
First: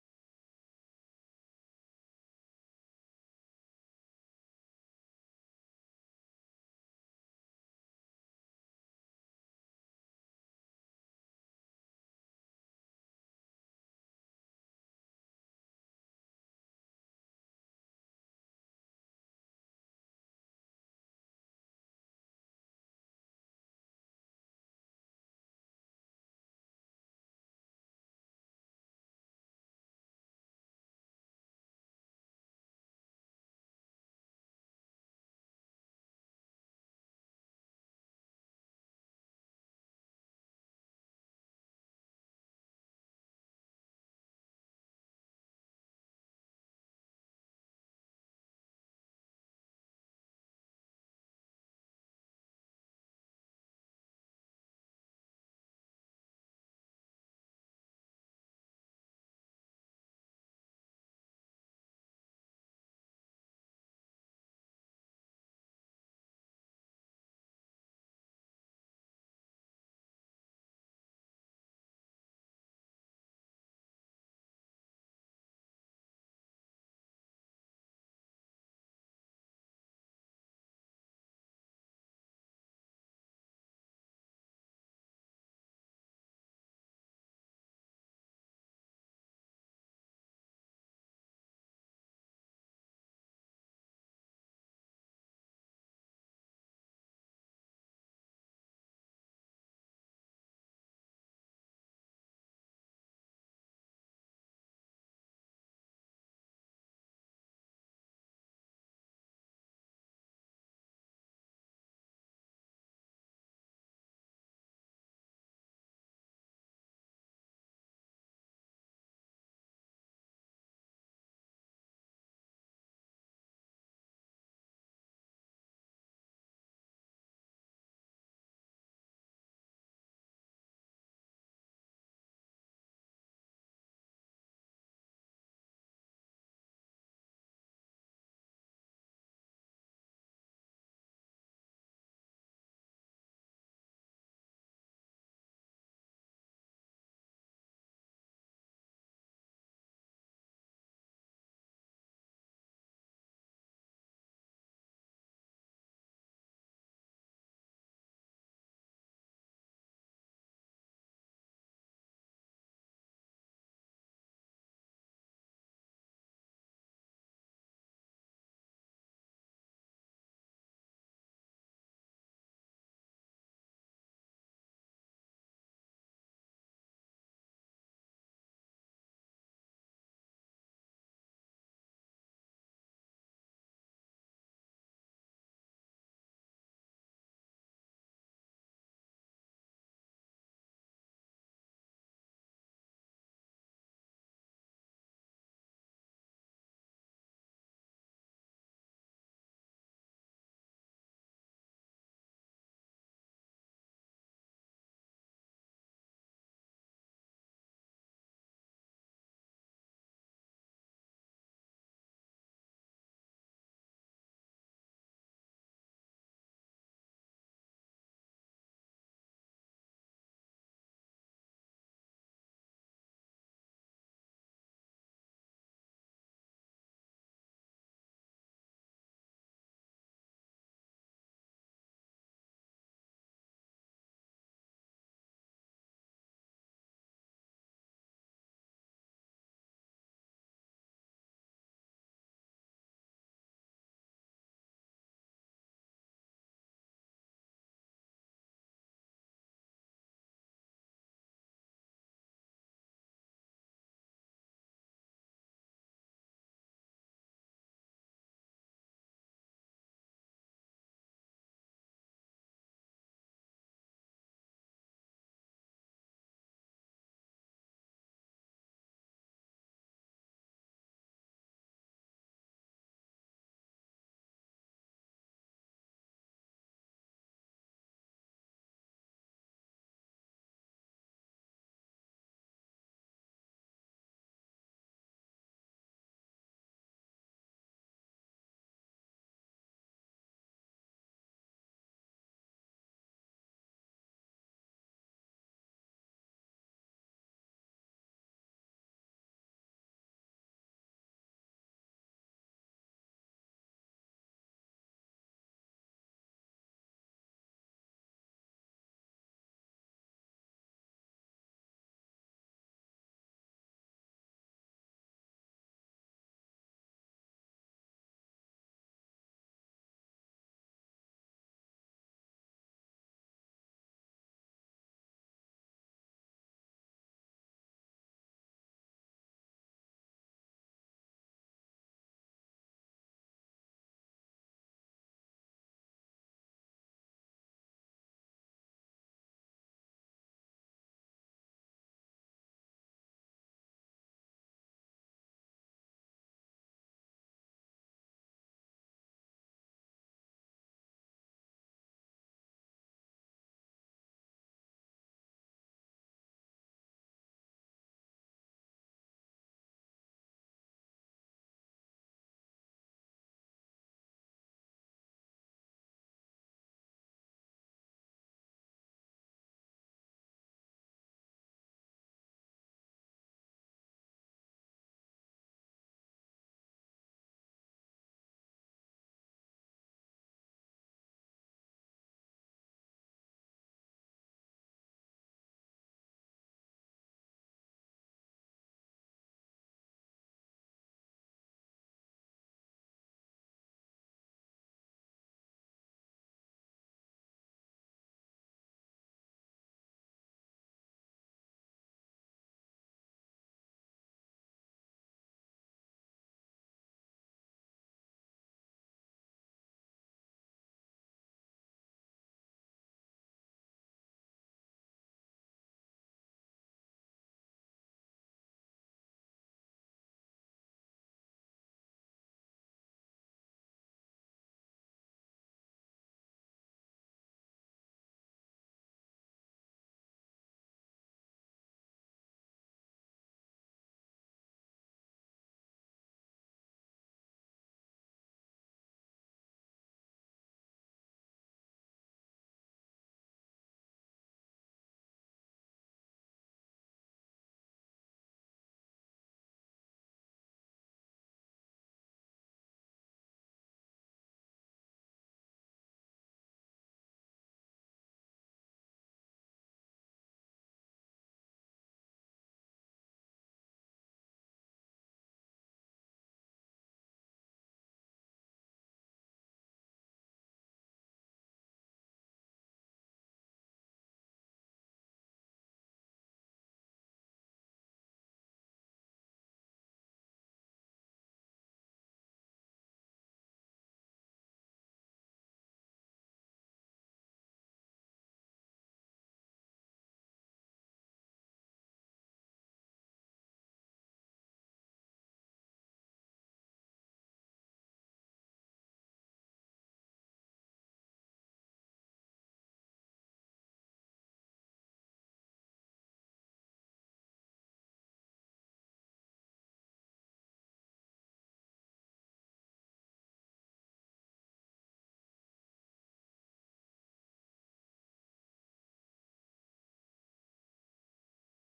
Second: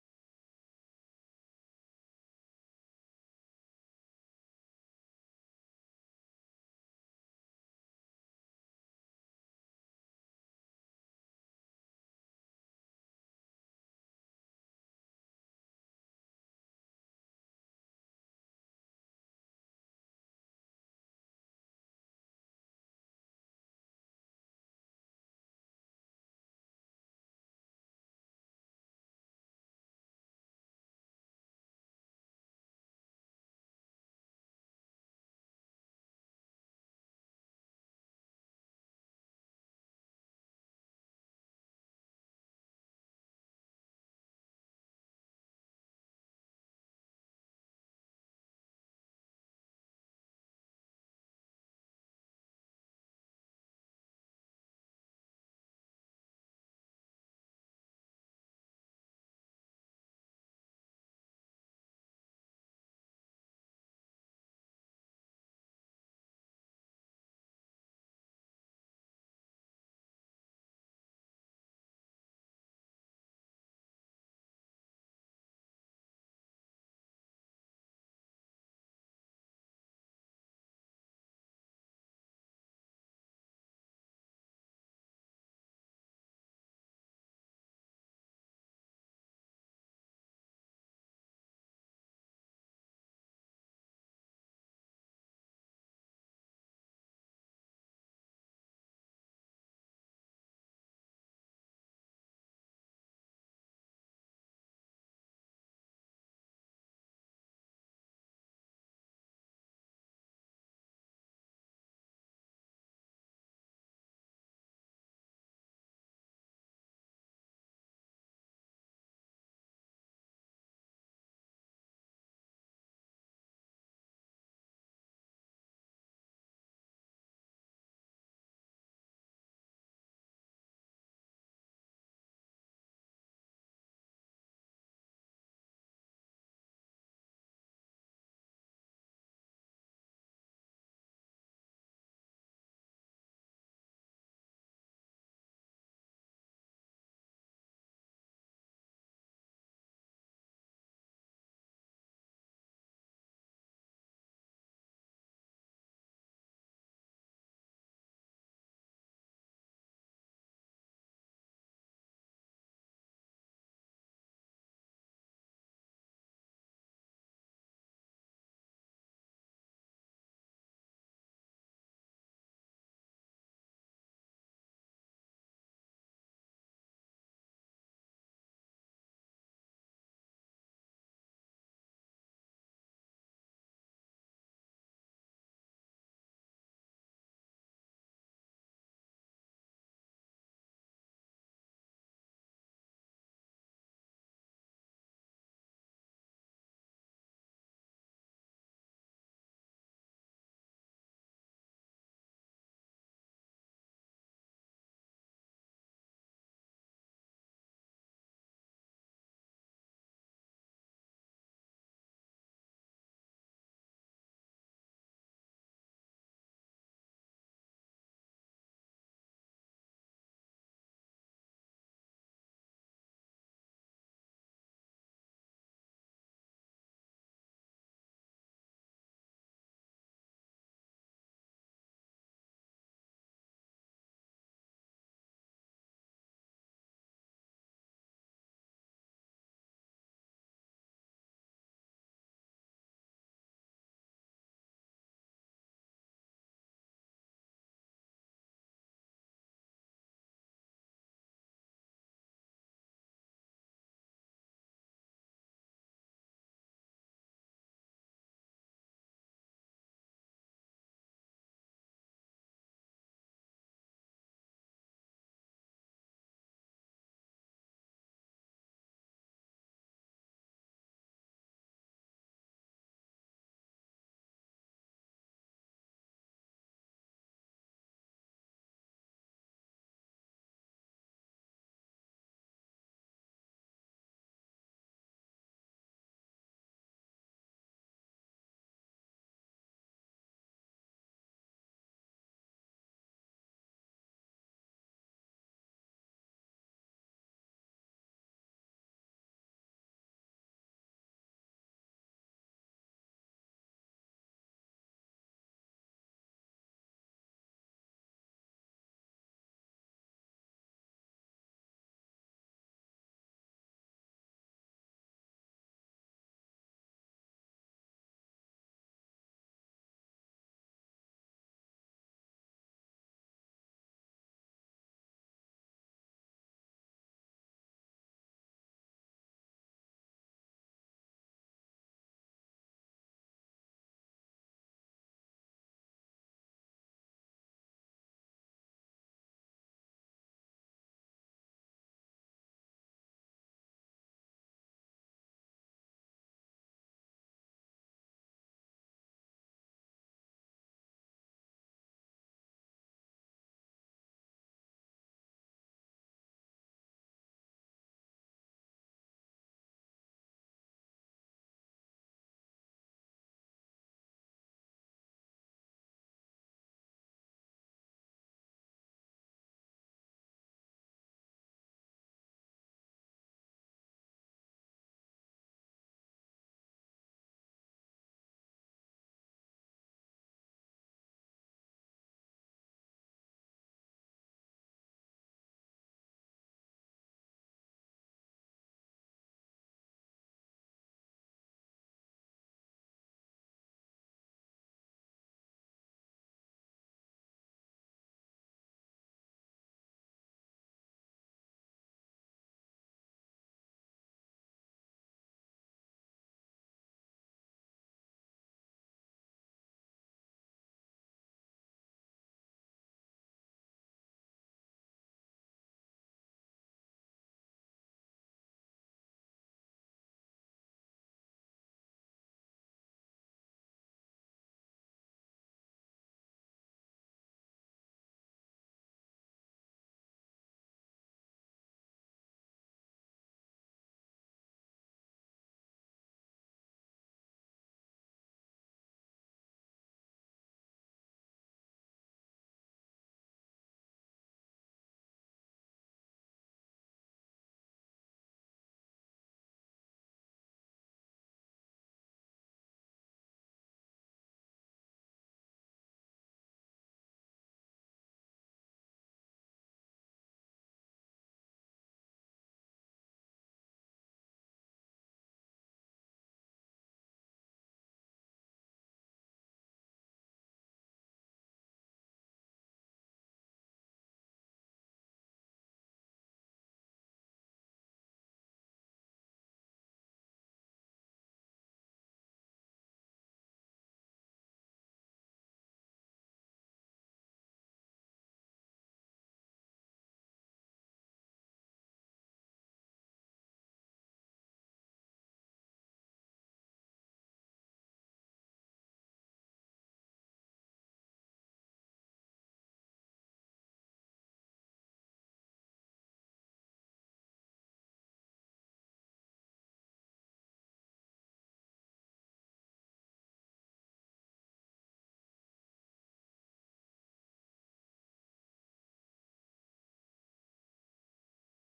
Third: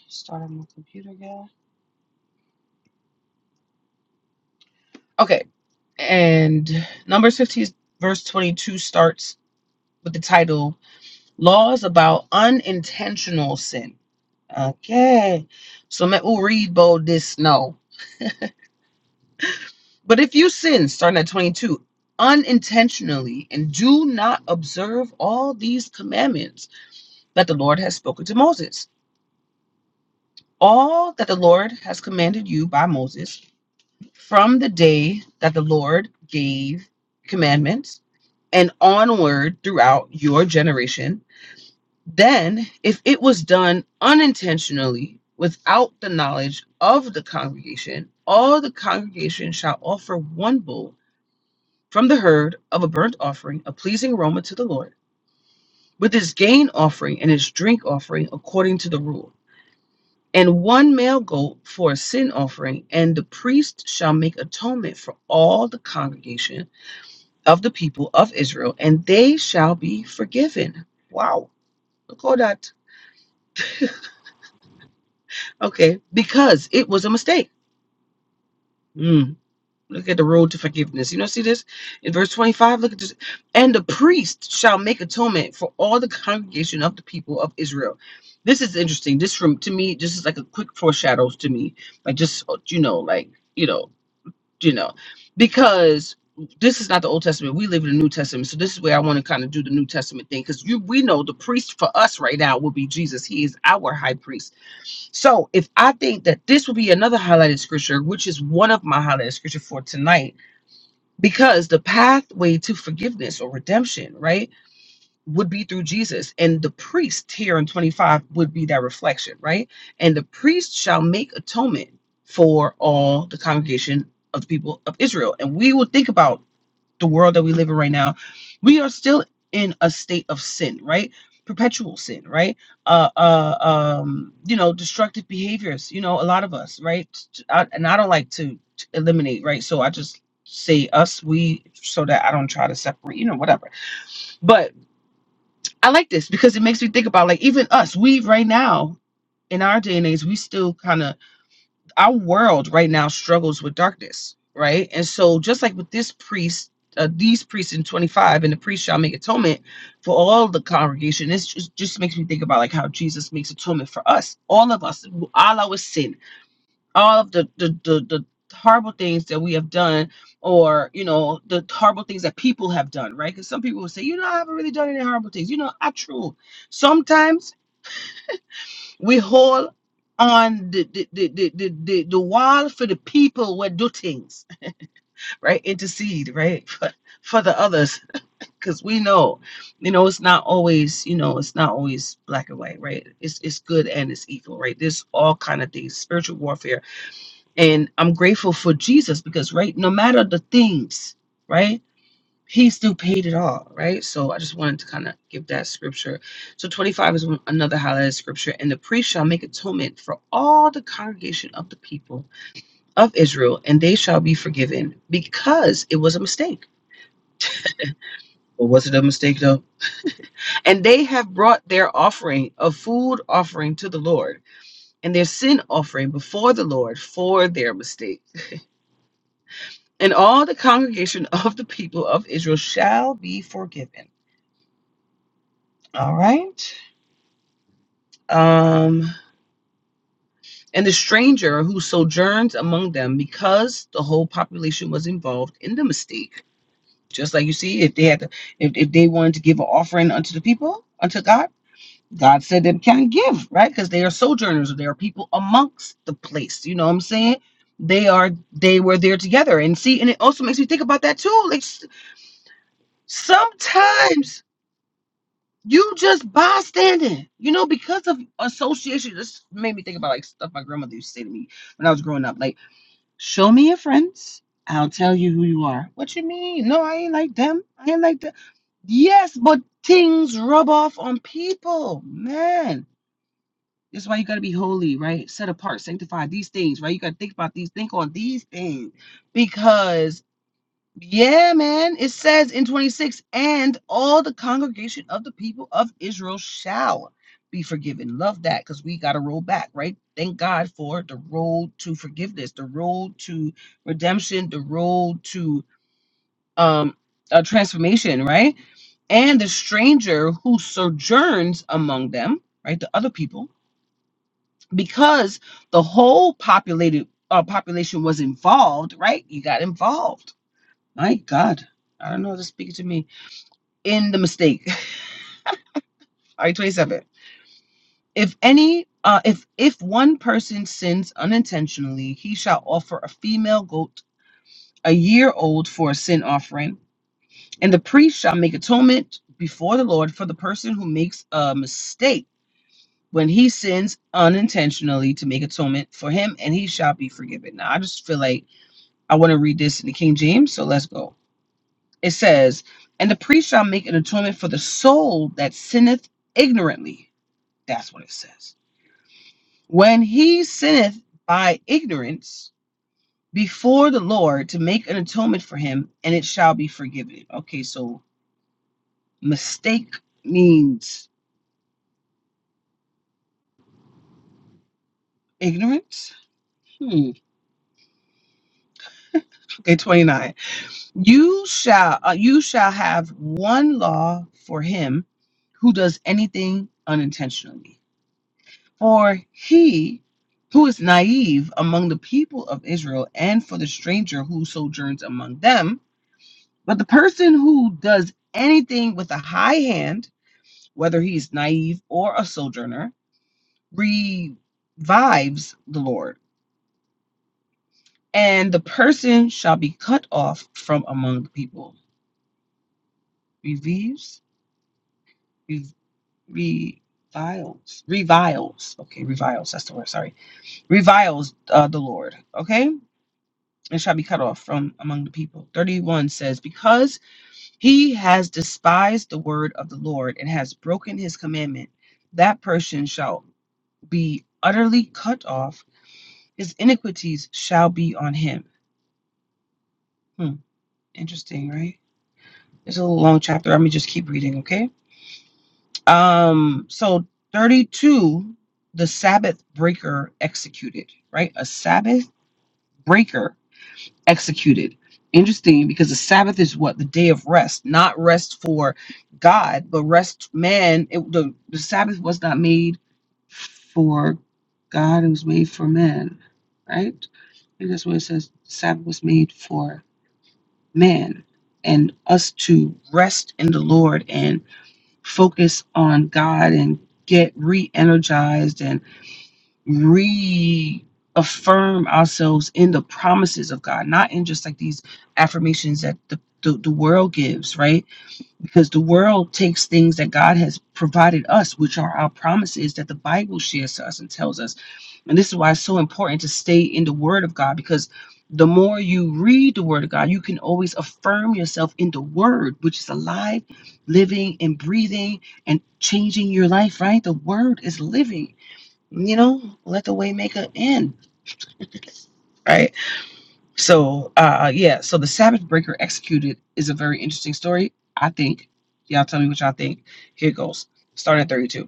S1: start on my computer again. Okay, and Numbers 15, verse 22 starts with the title Laws About Unintentional Sin. Okay, so let- we'll read bold this no. But if you sin, starting at 22, unintentionally and do not observe all these commandments that the Lord has spoken to Moses, all that the Lord has commanded you by Moses from the day that the Lord gave commandments and onward throughout your generation. Then, if it was done unintentionally without the knowledge of the congregation, all the congregation shall offer one bull from the herd of a burnt offering, a pleasing aroma to the Lord, with his gain offering and his drink offering according to the rule, and one male goat for a sin offering. And the priest shall make atonement for all the congregation of the people of Israel, and they shall be forgiven. Wow. Look at that. Okay. Because it was a mistake. Mm. Look at the road to forgiveness. You know, see this in verse 25. Look at this. And the priest shall make atonement for all the congregation of the people of Israel. This is interesting. This from to me, this is like a quick foreshadows to me. Like just you know, like you know. you know, because this is not the Old Testament. We live in the New Testament. So this is where I want to kind of do the New Testament thing because you we know the priest for us right now will be Jesus. He is our high priest. So if I think that this will be another highlighted scripture, which is one of my highlighted scripture for tonight, because the pathway to forgiveness or redemption, right? would be through Jesus. And the priest here in 25 would be that reflection, right? And the priest shall make atonement for all the congregation of the people of Israel. And we will think about the world that we live in right now. We are still in a state of sin, right? Perpetual sin, right? Uh, uh, um, you know, destructive behaviors. You know, a lot of us, right? I, and I don't like to, to eliminate, right? So I just say us, we, so that I don't try to separate. You know, whatever. But I like this because it makes me think about like even us, we right now in our day and age, we still kind of our world right now struggles with darkness, right? And so just like with this priest, uh, these priests in 25, and the priest shall make atonement for all the congregation. This just, just makes me think about like how Jesus makes atonement for us, all of us, all our sin all of the the, the the horrible things that we have done or you know the horrible things that people have done right because some people will say you know i haven't really done any horrible things you know i true sometimes we hold on the the, the, the, the, the the wall for the people who do things right intercede right for, for the others because we know you know it's not always you know it's not always black and white right it's it's good and it's evil right there's all kind of things spiritual warfare and I'm grateful for Jesus because, right, no matter the things, right, he still paid it all, right? So I just wanted to kind of give that scripture. So 25 is one- another highlighted scripture. And the priest shall make atonement for all the congregation of the people of Israel, and they shall be forgiven because it was a mistake. Or was it a mistake though? And they have brought their offering of food offering to the Lord and their sin offering before the Lord for their mistake and all the congregation of the people of Israel shall be forgiven. All right. Um, and the stranger who sojourns among them, because the whole population was involved in the mistake. Just like you see, if they had to, if, if they wanted to give an offering unto the people, unto God, God said they can't give, right? Because they are sojourners, or they are people amongst the place. You know what I'm saying? They are they were there together. And see, and it also makes me think about that too. Like s- sometimes You just bystanding. You know, because of association, this made me think about like stuff my grandmother used to say to me when I was growing up. Like, show me your friends. I'll tell you who you are. What you mean? No, I ain't like them. I ain't like them. Yes, but things rub off on people, man. That's why you gotta be holy, right? Set apart, sanctified. These things, right? You gotta think about these, think on these things, because yeah, man. It says in 26, and all the congregation of the people of Israel shall be forgiven. Love that because we got to roll back, right? Thank God for the road to forgiveness, the road to redemption, the road to um uh, transformation, right? And the stranger who sojourns among them, right? The other people, because the whole populated uh, population was involved, right? You got involved my God, I don't know. how to speak to me in the mistake. I twenty-seven. If any, uh, if if one person sins unintentionally, he shall offer a female goat a year old for a sin offering, and the priest shall make atonement before the Lord for the person who makes a mistake when he sins unintentionally to make atonement for him, and he shall be forgiven. Now, I just feel like I want to read this in the King James, so let's go. It says, And the priest shall make an atonement for the soul that sinneth ignorantly. That's what it says. When he sinneth by ignorance before the Lord to make an atonement for him, and it shall be forgiven. Okay, so mistake means ignorance. Hmm. Okay, 29. You shall uh, you shall have one law for him who does anything unintentionally For he who is naive among the people of Israel, and for the stranger who sojourns among them, but the person who does anything with a high hand, whether he is naive or a sojourner, revives the Lord, and the person shall be cut off from among the people. Revives, re- reviles, reviles. Okay, reviles. That's the word. Sorry, reviles uh, the Lord. Okay and shall be cut off from among the people. 31 says, Because he has despised the word of the Lord and has broken his commandment, that person shall be utterly cut off. His iniquities shall be on him. Hmm, interesting, right? It's a little long chapter. Let me just keep reading, okay? Um, so 32, the Sabbath breaker executed, right? A Sabbath breaker executed. Interesting because the Sabbath is what? The day of rest, not rest for God, but rest man. It, the, the Sabbath was not made for God, it was made for man, right? And that's what it says Sabbath was made for man and us to rest in the Lord and focus on God and get re energized and reaffirm ourselves in the promises of God, not in just like these affirmations that the, the, the world gives, right? Because the world takes things that God has provided us, which are our promises that the Bible shares to us and tells us. And this is why it's so important to stay in the Word of God because the more you read the Word of God, you can always affirm yourself in the Word, which is alive, living, and breathing and changing your life, right? The Word is living you know, let the waymaker in, right? So, uh, yeah. So the Sabbath breaker executed is a very interesting story. I think. Y'all tell me what y'all think. Here goes. Start at 32.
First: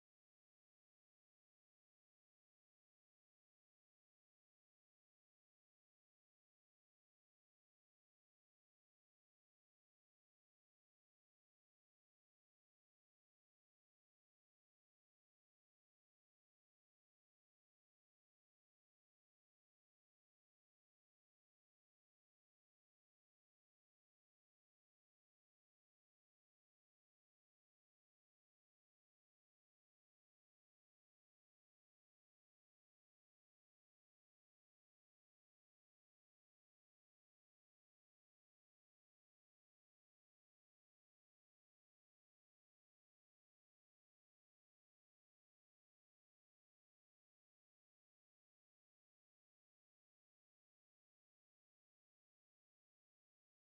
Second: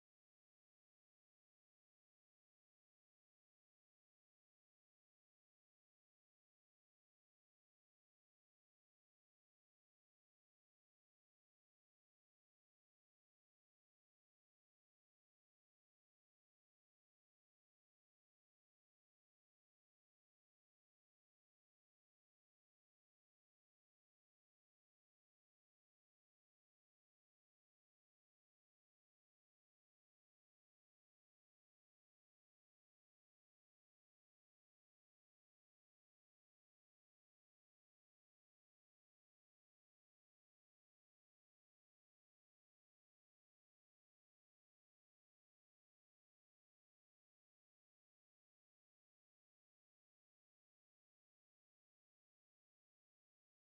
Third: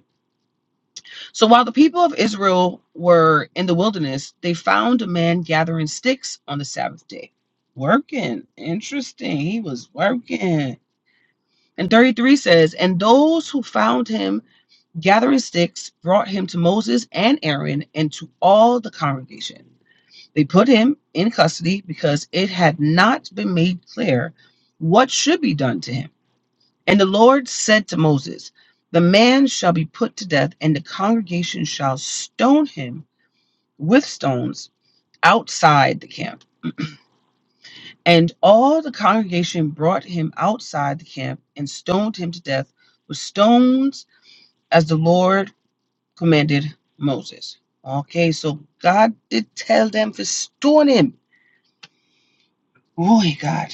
S1: So while the people of Israel were in the wilderness, they found a man gathering sticks on the Sabbath day. Working. Interesting. He was working. And 33 says, And those who found him gathering sticks brought him to Moses and Aaron and to all the congregation. They put him in custody because it had not been made clear what should be done to him. And the Lord said to Moses, The man shall be put to death, and the congregation shall stone him with stones outside the camp. And all the congregation brought him outside the camp and stoned him to death with stones as the Lord commanded Moses. Okay, so God did tell them to stone him Oh my God.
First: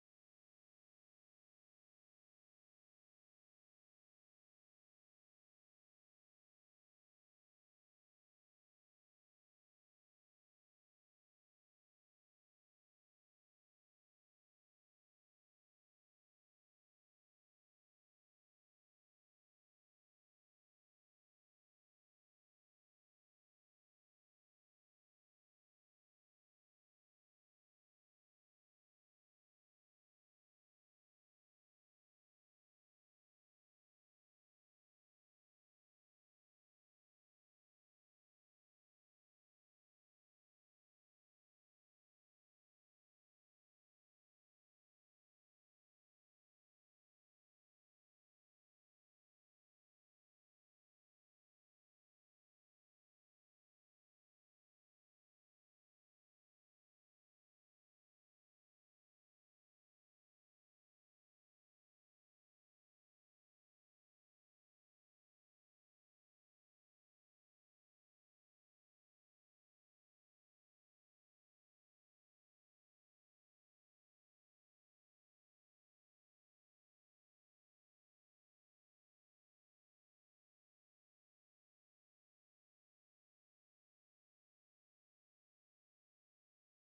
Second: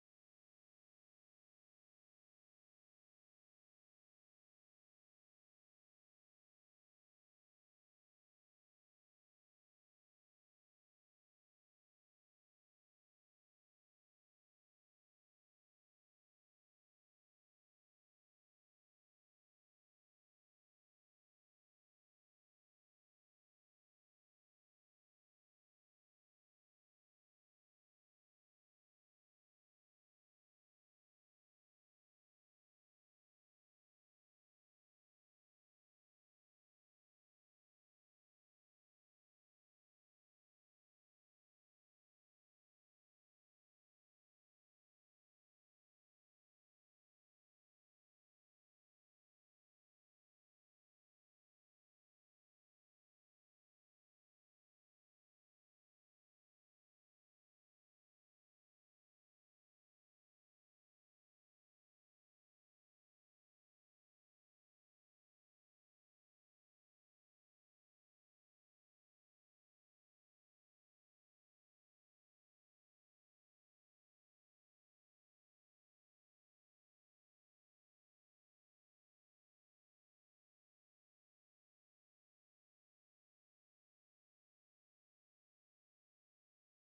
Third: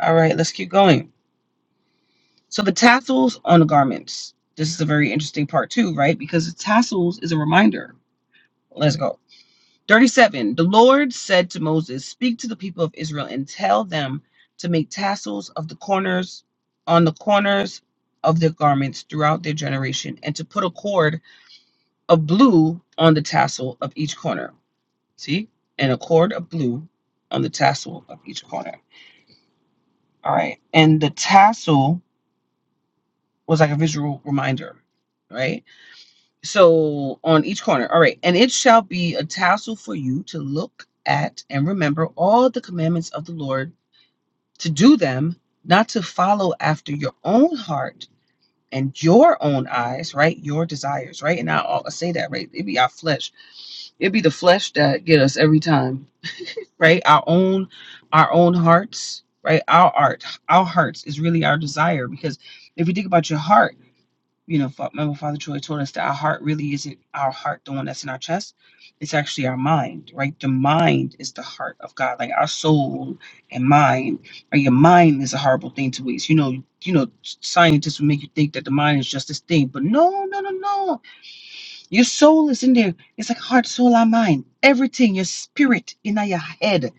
S1: All right, let's keep going. So the tassels on the garments. This is a very interesting part too, right? Because the tassels is a reminder. Let's go. 37. The Lord said to Moses, Speak to the people of Israel and tell them to make tassels of the corners on the corners of their garments throughout their generation and to put a cord of blue on the tassel of each corner. See? And a cord of blue on the tassel of each corner. All right. And the tassel was like a visual reminder, right? So on each corner, all right, and it shall be a tassel for you to look at and remember all the commandments of the Lord, to do them, not to follow after your own heart and your own eyes, right? Your desires, right? And I all say that, right? It be our flesh. It be the flesh that get us every time, right? Our own, our own hearts, right? Our art, our hearts is really our desire because if you think about your heart you know, fa- remember Father Troy told us that our heart really isn't our heart, the one that's in our chest. It's actually our mind, right? The mind is the heart of God, like our soul and mind. Right? Your mind is a horrible thing to waste. You know, you know, scientists will make you think that the mind is just this thing, but no, no, no, no. Your soul is in there. It's like heart, soul, our mind, everything. Your spirit in your head.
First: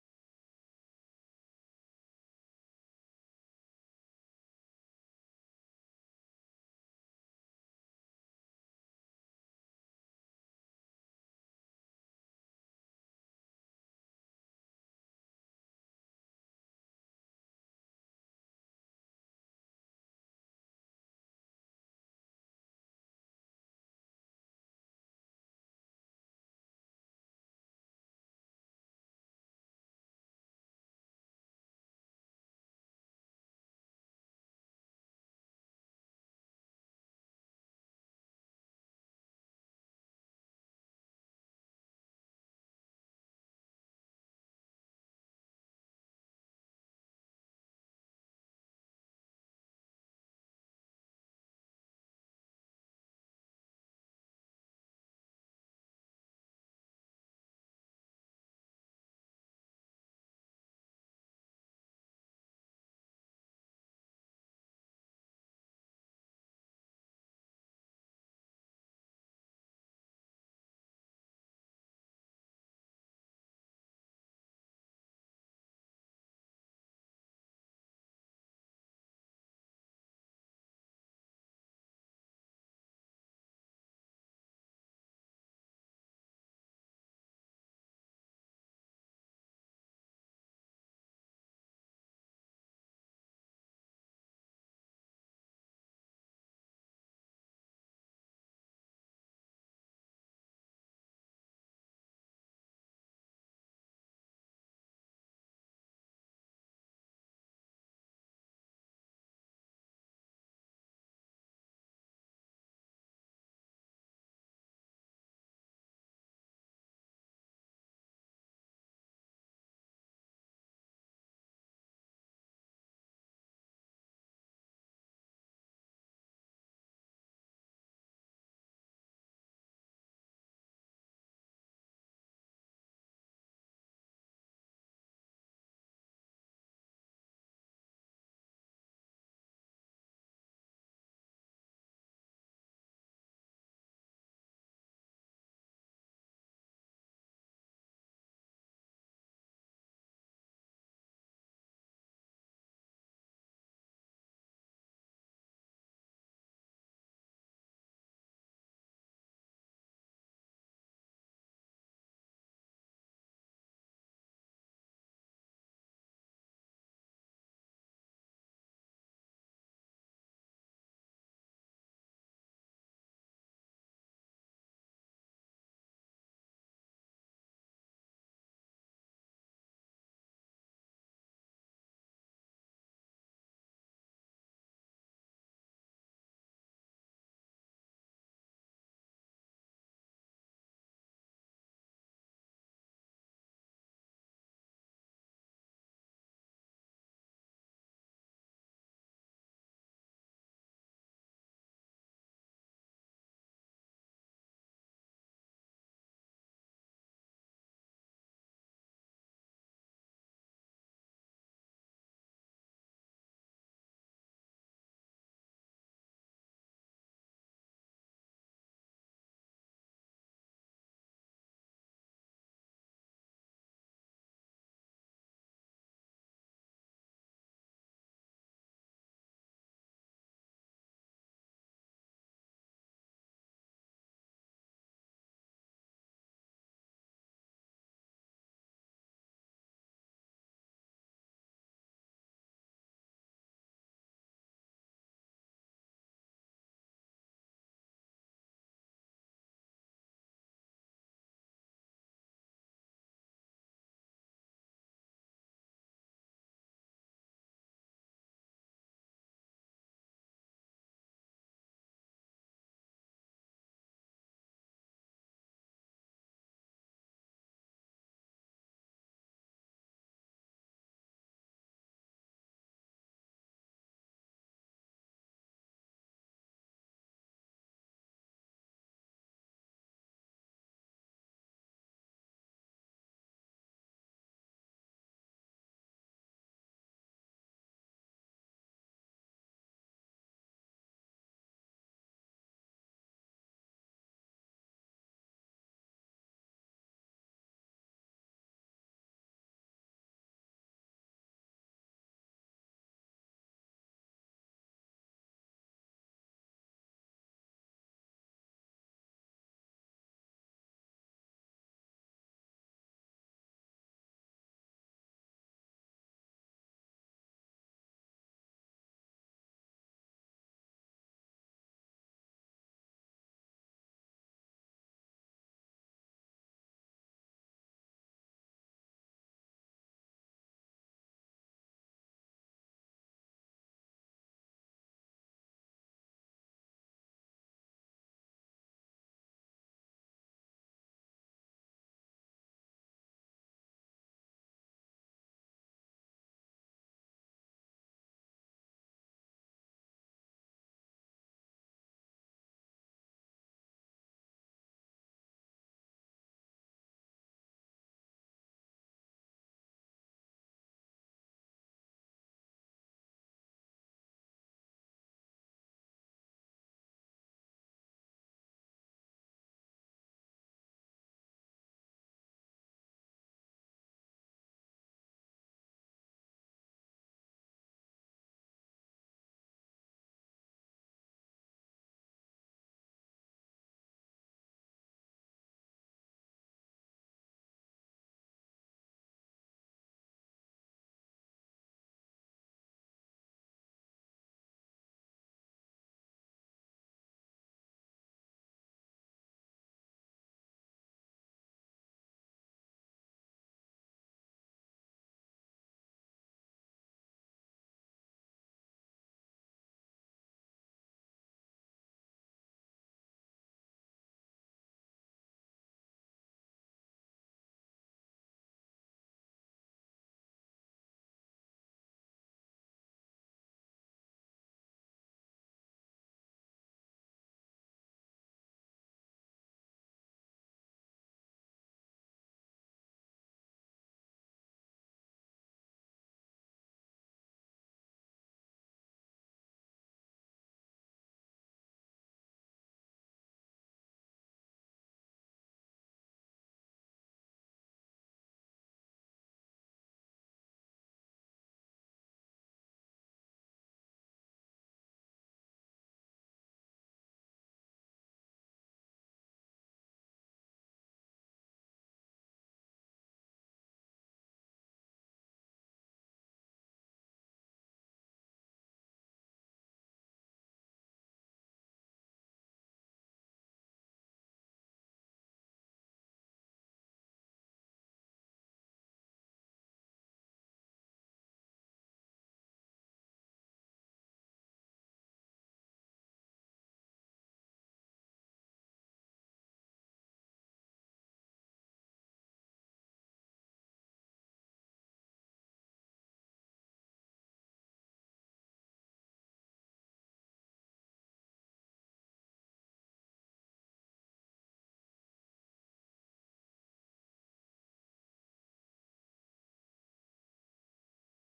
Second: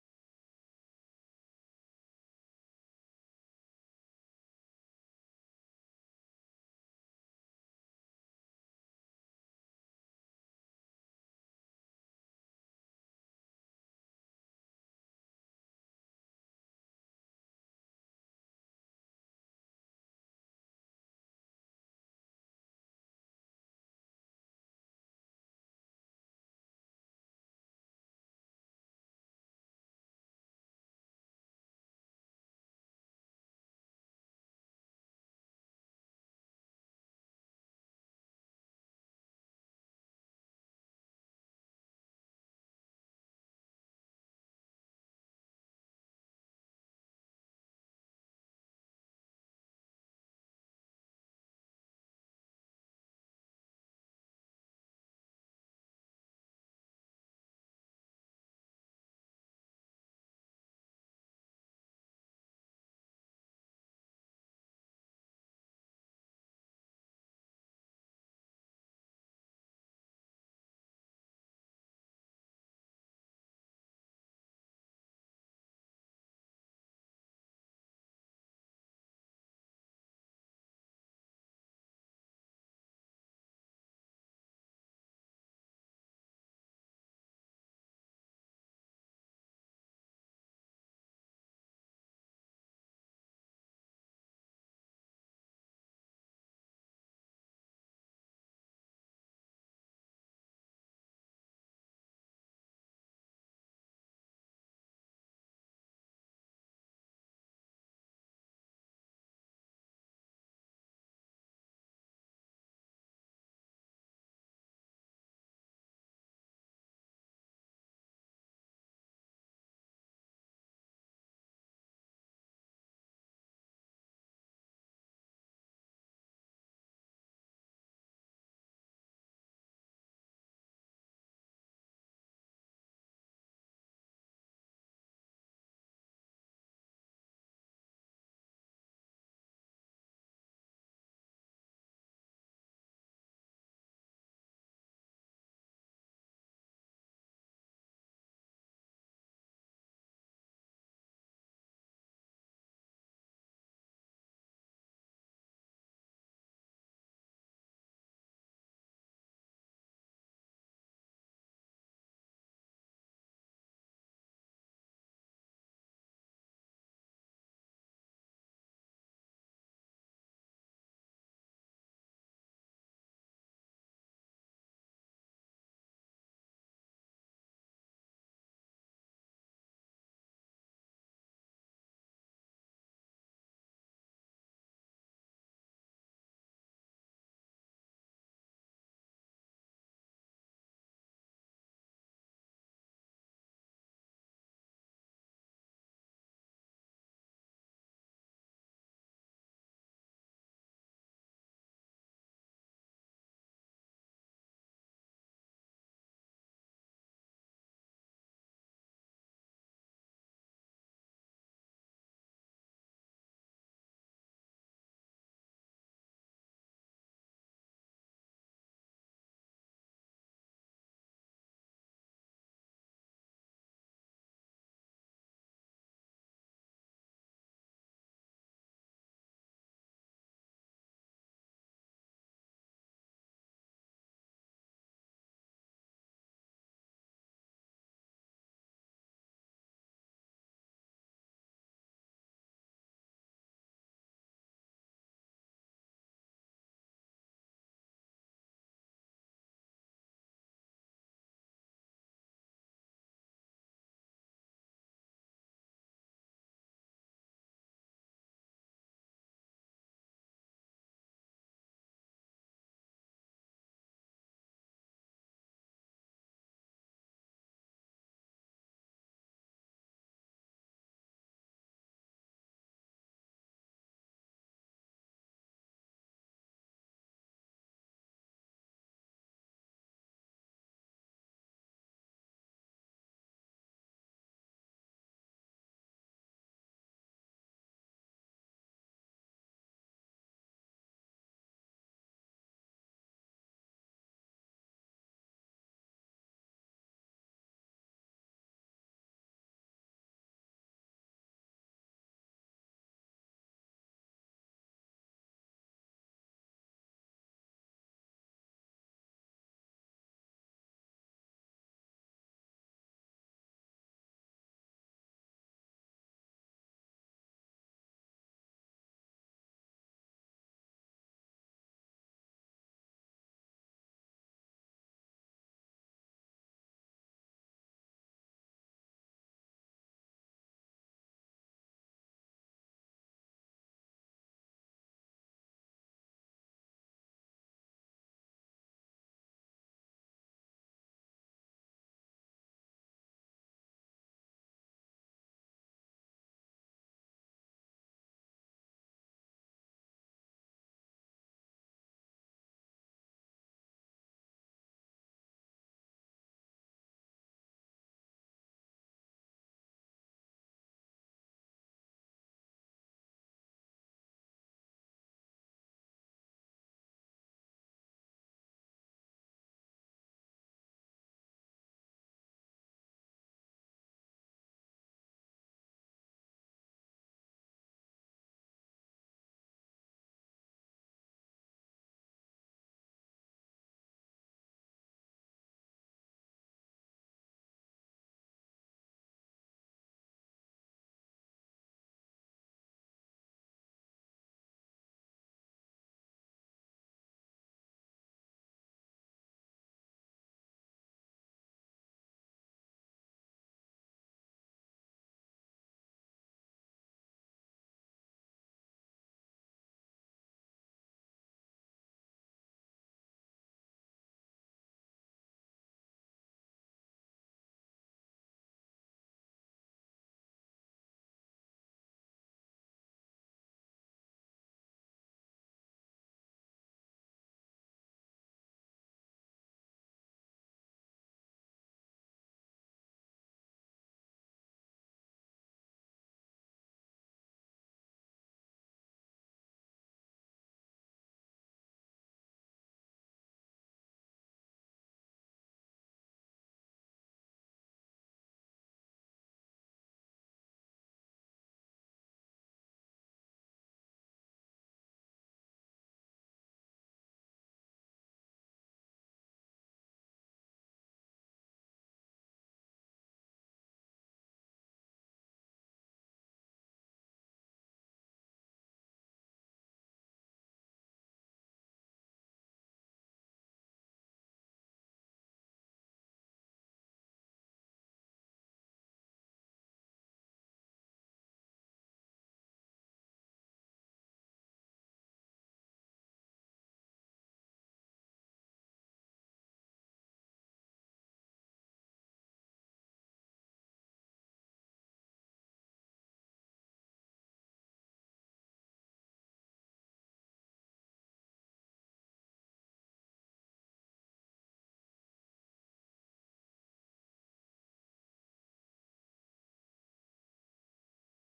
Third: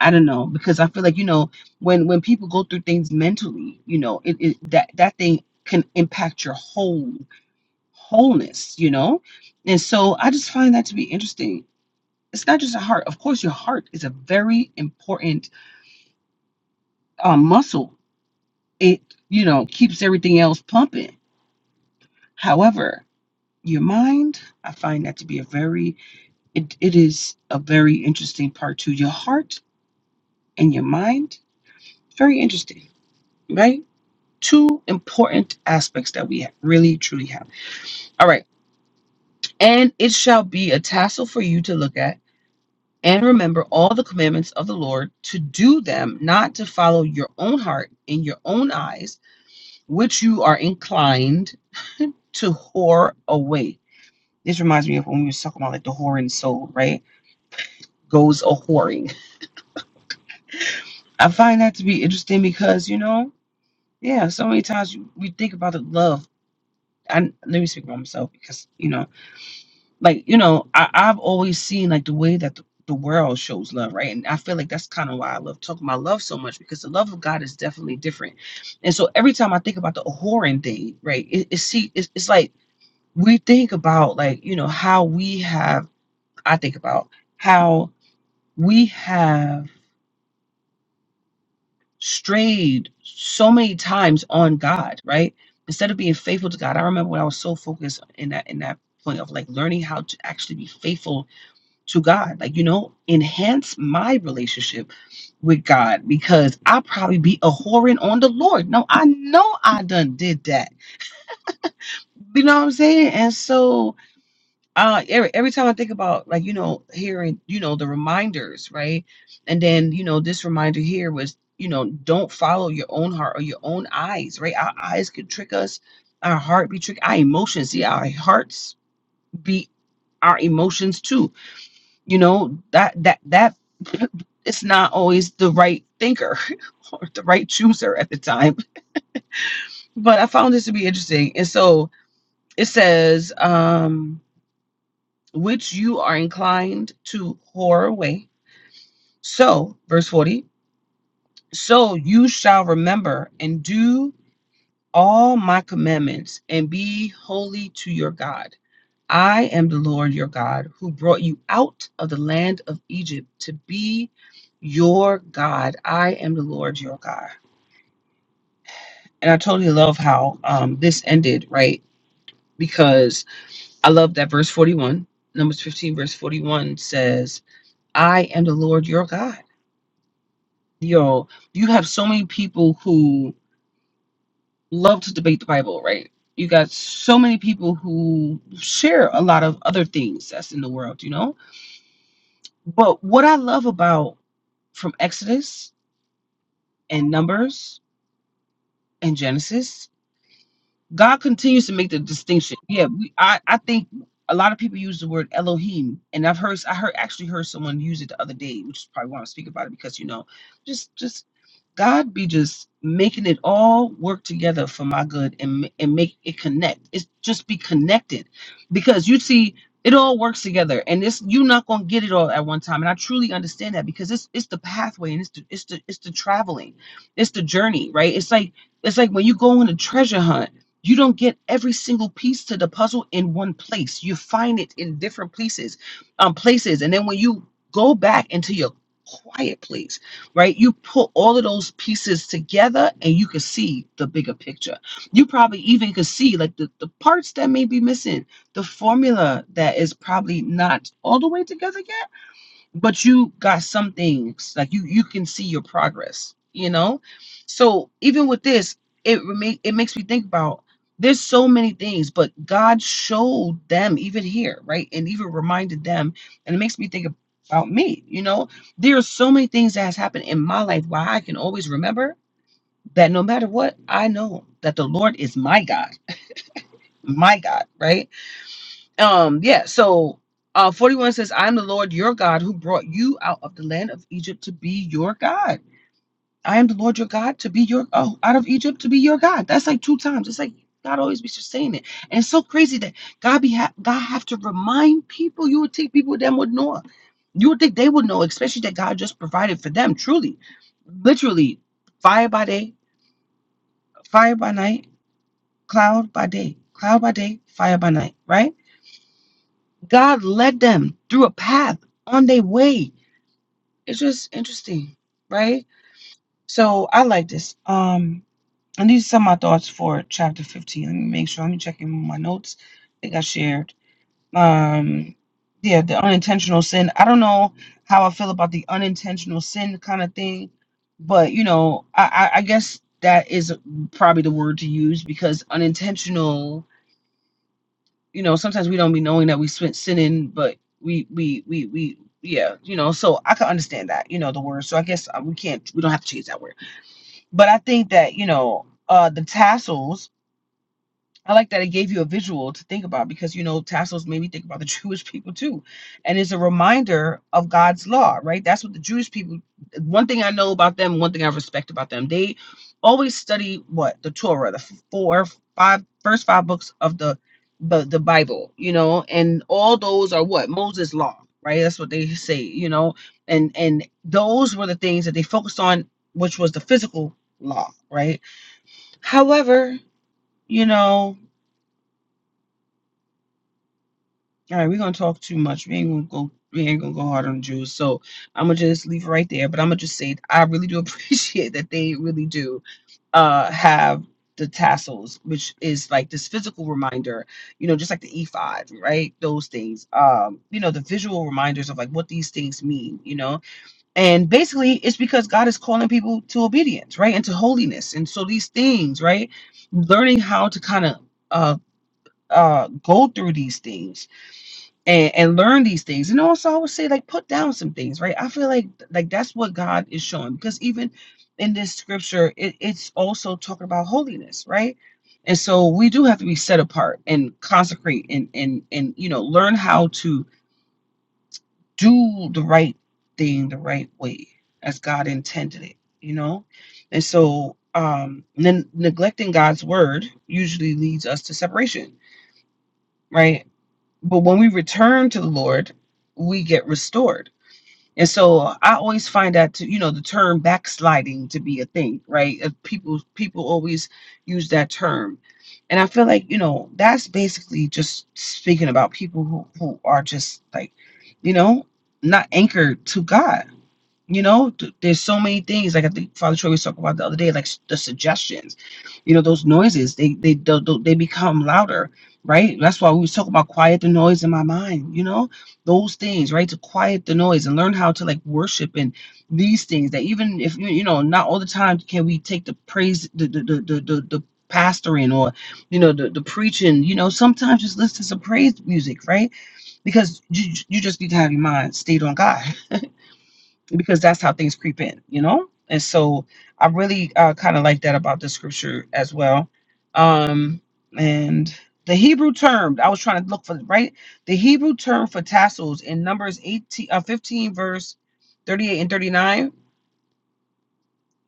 S1: I don't know because I feel like you know when when people go through things mentally, you know, it, it that that thing can impact your whole wholeness, you know? And so I just find that to be interesting. It's not just a heart. Of course, your heart is a very important uh, muscle. It, you know, keeps everything else pumping. However, your mind, I find that to be a very, it, it is a very interesting part too. Your heart and your mind, very interesting, right? Two important aspects that we really truly have. All right. And it shall be a tassel for you to look at and remember all the commandments of the Lord to do them, not to follow your own heart and your own eyes, which you are inclined to whore away. This reminds me of when we were talking about like the whoring soul, right? Goes a whoring. I find that to be interesting because you know, yeah, so many times you- we think about the love. And let me speak for myself because you know. like you know I, i've always seen like the way that the, the world shows love right and i feel like that's kind of why i love talking about love so much because the love of god is definitely different and so every time i think about the whoring thing right it, it see it's, it's like we think about like you know how we have i think about how we have strayed so many times on god right instead of being faithful to god i remember when i was so focused in that in that point of like learning how to actually be faithful to God. Like, you know, enhance my relationship with God because I probably be a whoring on the Lord. No, I know I done did that. You know what I'm saying? And so uh every, every time I think about like, you know, hearing, you know, the reminders, right? And then, you know, this reminder here was, you know, don't follow your own heart or your own eyes, right? Our eyes could trick us, our heart be tricked, our emotions, see our hearts be our emotions too You know, that that that it's not always the right thinker or the right chooser at the time. But I found this to be interesting. And so it says, um, which you are inclined to whore away. So, verse 40, so you shall remember and do all my commandments and be holy to your God I am the Lord your God who brought you out of the land of Egypt to be your God. I am the Lord your God. And I totally love how um, this ended, right? Because I love that verse 41, Numbers 15, verse 41 says, I am the Lord your God. Yo, you have so many people who love to debate the Bible, right? You got so many people who share a lot of other things that's in the world, you know? But what I love about from Exodus and Numbers and Genesis God continues to make the distinction. Yeah, we, I I think a lot of people use the word Elohim, and I've heard I heard actually heard someone use it the other day, which is probably why I'm speaking about it because you know, just just God be just making it all work together for my good and ma- and make it connect. It's just be connected because you see it all works together and it's you're not gonna get it all at one time and i truly understand that because it's it's the pathway and it's the it's the it's the traveling it's the journey right it's like it's like when you go on a treasure hunt you don't get every single piece to the puzzle in one place. You find it in different places, um, places, and then when you go back into your quiet place, right? You put all of those pieces together, and you can see the bigger picture. You probably even can see like the the parts that may be missing, the formula that is probably not all the way together yet but you got some things like you you can see your progress you know so even with this it rema- it makes me think about there's so many things but god showed them even here right and even reminded them and it makes me think about me you know there are so many things that has happened in my life why i can always remember that no matter what i know that the lord is my god my god right um, yeah, so uh 41 says, I am the Lord your God who brought you out of the land of Egypt to be your God. I am the Lord your God to be your oh out of Egypt to be your God. That's like two times. It's like God always be just saying it. And it's so crazy that God be ha- God have to remind people. You would think people them would know. You would think they would know, especially that God just provided for them, truly. Literally, fire by day, fire by night, cloud by day, cloud by day, fire by night, right? God led them through a path on their way. It's just interesting, right? So I like this. Um, and these are some of my thoughts for chapter 15. Let me make sure. Let me check in my notes. I think I shared. Um, yeah, the unintentional sin. I don't know how I feel about the unintentional sin kind of thing, but you know, I, I, I guess that is probably the word to use because unintentional you know sometimes we don't be knowing that we spent sinning but we we we we yeah you know so i can understand that you know the word so i guess uh, we can't we don't have to change that word but i think that you know uh the tassels I like that it gave you a visual to think about because you know Tassos made me think about the Jewish people too, and it's a reminder of God's law, right? That's what the Jewish people. One thing I know about them, one thing I respect about them, they always study what the Torah, the four, five, first five books of the the, the Bible, you know, and all those are what Moses' law, right? That's what they say, you know, and and those were the things that they focused on, which was the physical law, right? However, you know All right, we're gonna talk too much. We ain't gonna go. We ain't gonna go hard on the Jews. So I'm gonna just leave it right there. But I'm gonna just say I really do appreciate that they really do uh have the tassels, which is like this physical reminder. You know, just like the e right? Those things. Um, you know, the visual reminders of like what these things mean. You know, and basically it's because God is calling people to obedience, right, and to holiness. And so these things, right, learning how to kind of uh uh go through these things and and learn these things and also i would say like put down some things right i feel like like that's what god is showing because even in this scripture it, it's also talking about holiness right and so we do have to be set apart and consecrate and and and you know learn how to do the right thing the right way as god intended it you know and so um then neglecting god's word usually leads us to separation right but when we return to the Lord, we get restored. And so I always find that to, you know the term backsliding to be a thing, right? Uh, People people always use that term. And I feel like, you know, that's basically just speaking about people who, who are just like, you know, not anchored to God you know, th- there's so many things. Like I think Father Troy was talking about the other day, like s- the suggestions. You know, those noises they they they, they become louder, right? That's why we was talking about quiet the noise in my mind. You know, those things, right? To quiet the noise and learn how to like worship and these things. That even if you you know, not all the time can we take the praise the the the the, the, the pastoring or you know the, the preaching you know sometimes just listen to some praise music right because you you just need to have your mind stayed on God. because that's how things creep in, you know? And so I really uh, kind of like that about the scripture as well. Um, and the Hebrew term, I was trying to look for, right? The Hebrew term for tassels in Numbers 18, uh, 15, verse 38 and 39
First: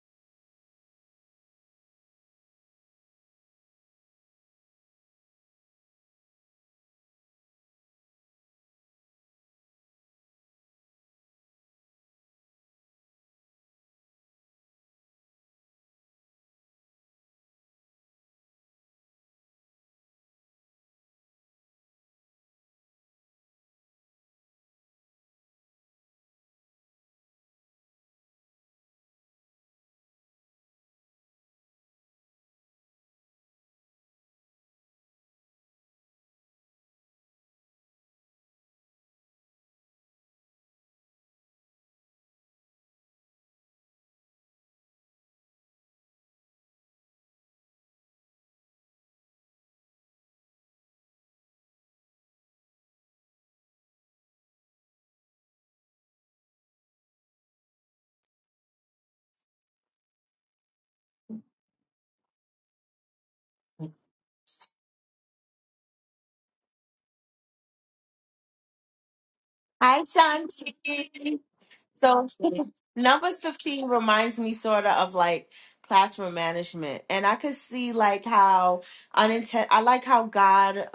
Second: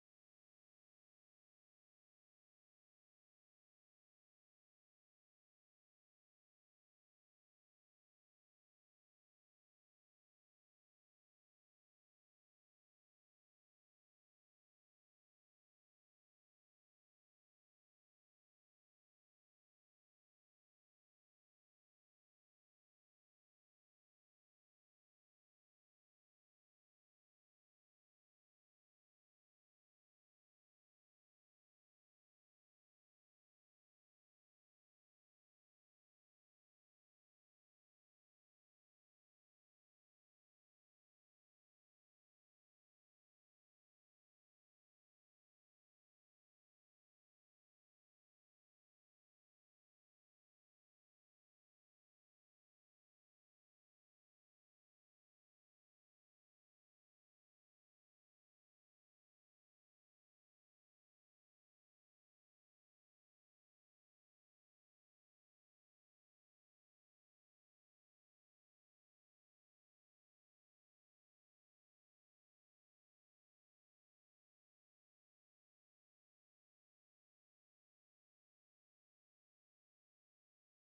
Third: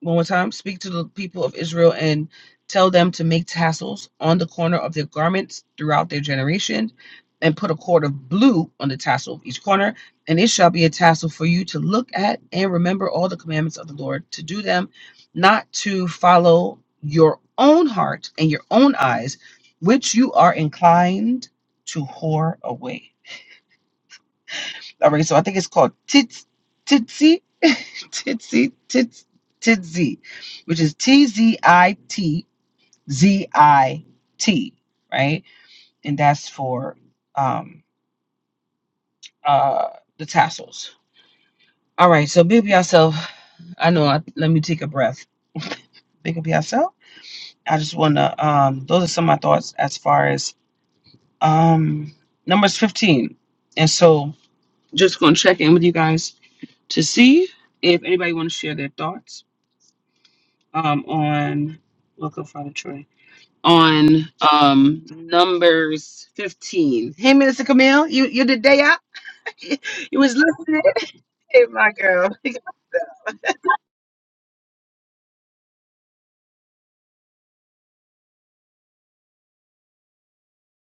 S1: one more time. Speak to the people of Israel and tell them to make tassels on the corner of their garments throughout their generation, and put a cord of blue on the tassel of each corner. And it shall be a tassel for you to look at and remember all the commandments of the Lord, to do them, not to follow your own heart and your own eyes, which you are inclined to whore away. All right, so I think it's called Tits titzy titzy Tits titzy, which is T Z I T Z I T, right? And that's for um uh the tassels. All right, so big up yourself. I know. I, let me take a breath. Big up yourself. I just wanna. Um, those are some of my thoughts as far as um numbers fifteen, and so just gonna check in with you guys to see if anybody want to share their thoughts um, on welcome Father Troy on um, Numbers 15. Hey, Minister Camille, you you the day out?
S2: Hi,
S1: you was listening.
S2: Shanti.
S1: Hey, my
S2: So
S1: girl.
S2: number 15 reminds me sort of of like classroom management. And I could see like how unintent I like how God,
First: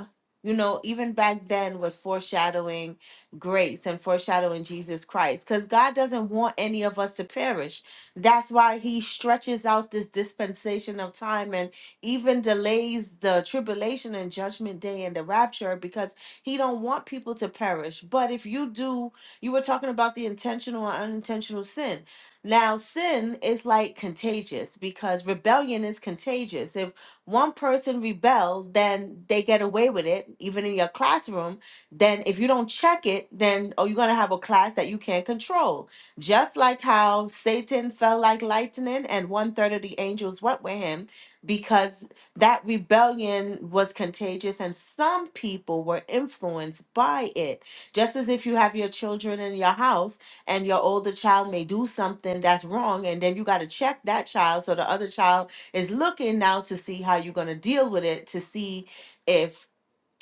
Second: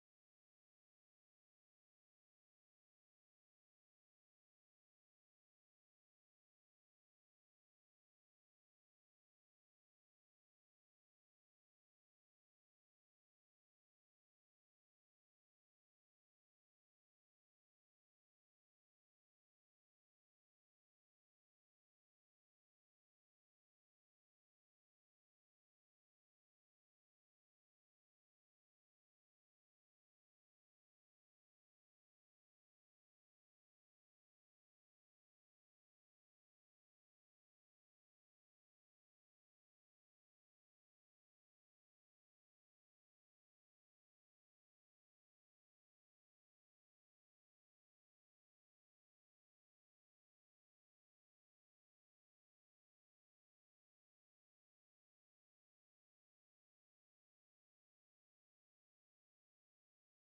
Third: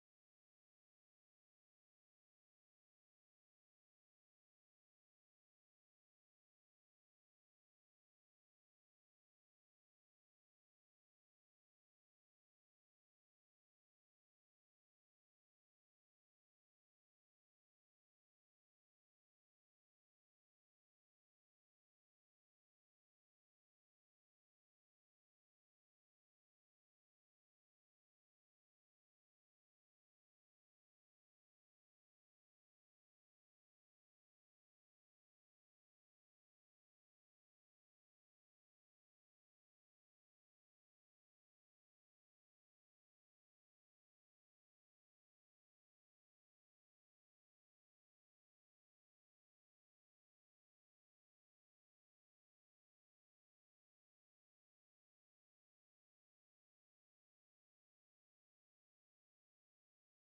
S2: you know, even back then was foreshadowing grace and foreshadowing Jesus Christ. Because God doesn't want any of us to perish. That's why he stretches out this dispensation of time and even delays the tribulation and judgment day and the rapture because he don't want people to perish. But if you do you were talking about the intentional and unintentional sin. Now, sin is like contagious because rebellion is contagious. If one person rebel, then they get away with it, even in your classroom. Then, if you don't check it, then oh, you're gonna have a class that you can't control. Just like how Satan fell like lightning, and one third of the angels went with him because that rebellion was contagious, and some people were influenced by it just as if you have your children in your house and your older child may do something that's wrong, and then you got to check that child. So the other child is looking now to see how you're going to deal with it, to see if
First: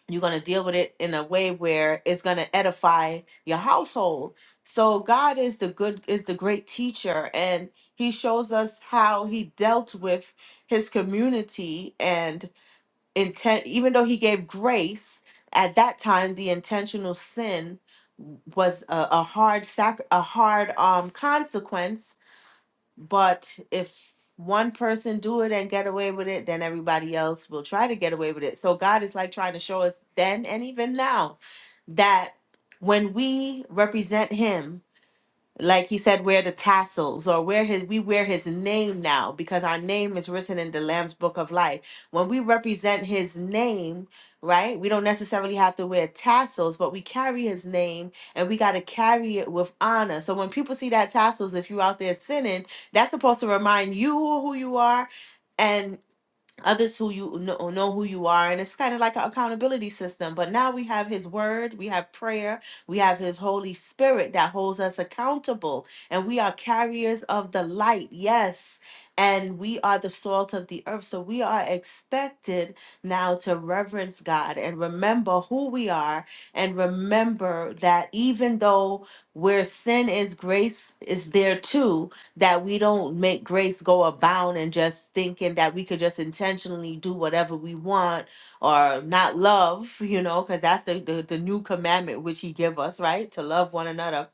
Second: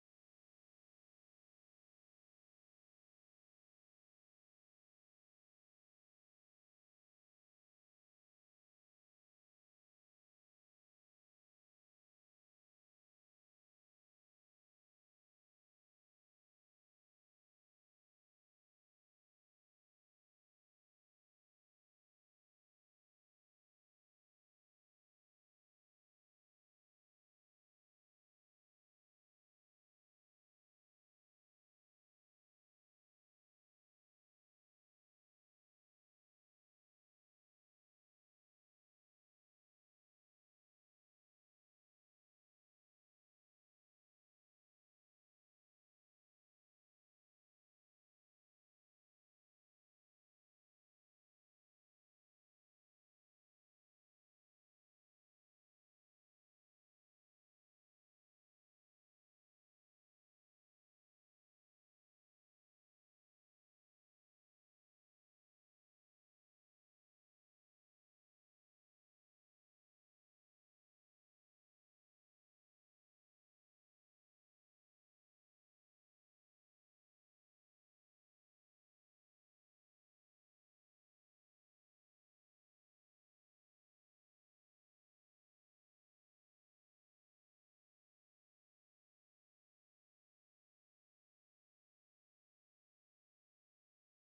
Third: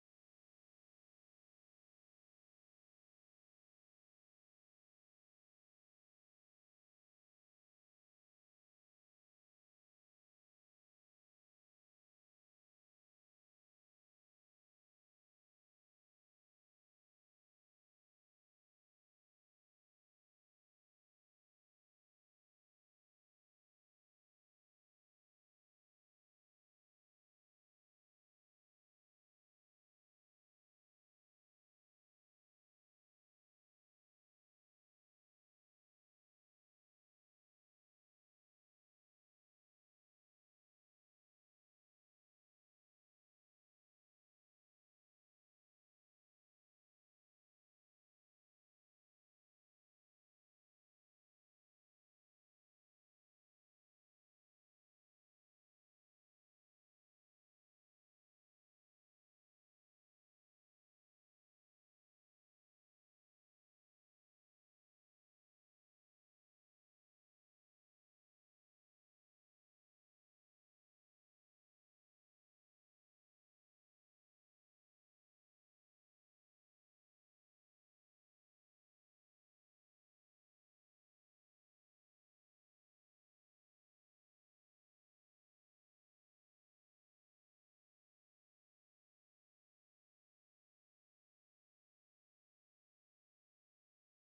S2: you're going to deal with it in a way where it's going to edify your household. So God is the good, is the great teacher, and He shows us how He dealt with His community. and intent even though he gave grace at that time the intentional sin was a, a hard sac a hard um consequence but if one person do it and get away with it then everybody else will try to get away with it so god is like trying to show us then and even now that when we represent him like he said, wear the tassels or wear his we wear his name now because our name is written in the Lamb's book of life. When we represent his name, right? We don't necessarily have to wear tassels, but we carry his name and we got to carry it with honor. So when people see that tassels, if you're out there sinning, that's supposed to remind you who you are others who you know, know who you are and it's kind of like an accountability system but now we have his word we have prayer we have his holy spirit that holds us accountable and we are carriers of the light yes and we are the salt of the earth so we are expected now to reverence god and remember who we are and remember that even though where sin is grace is there too that we don't make grace go abound and just thinking that we could just intentionally do whatever we want or not love you know because that's the, the the new commandment which he give us right to love one another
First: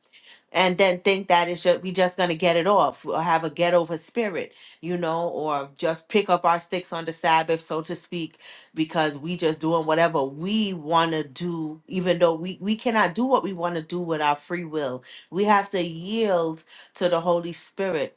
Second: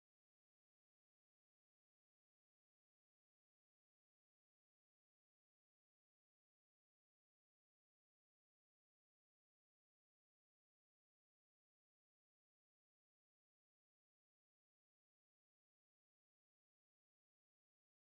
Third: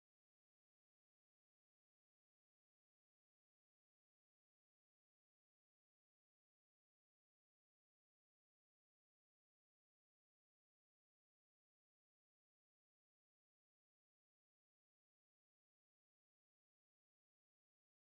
S2: and then think that it's just we just gonna get it off or have a get over spirit you know or just pick up our sticks on the sabbath so to speak because we just doing whatever we want to do even though we we cannot do what we want to do with our free will we have to yield to the holy spirit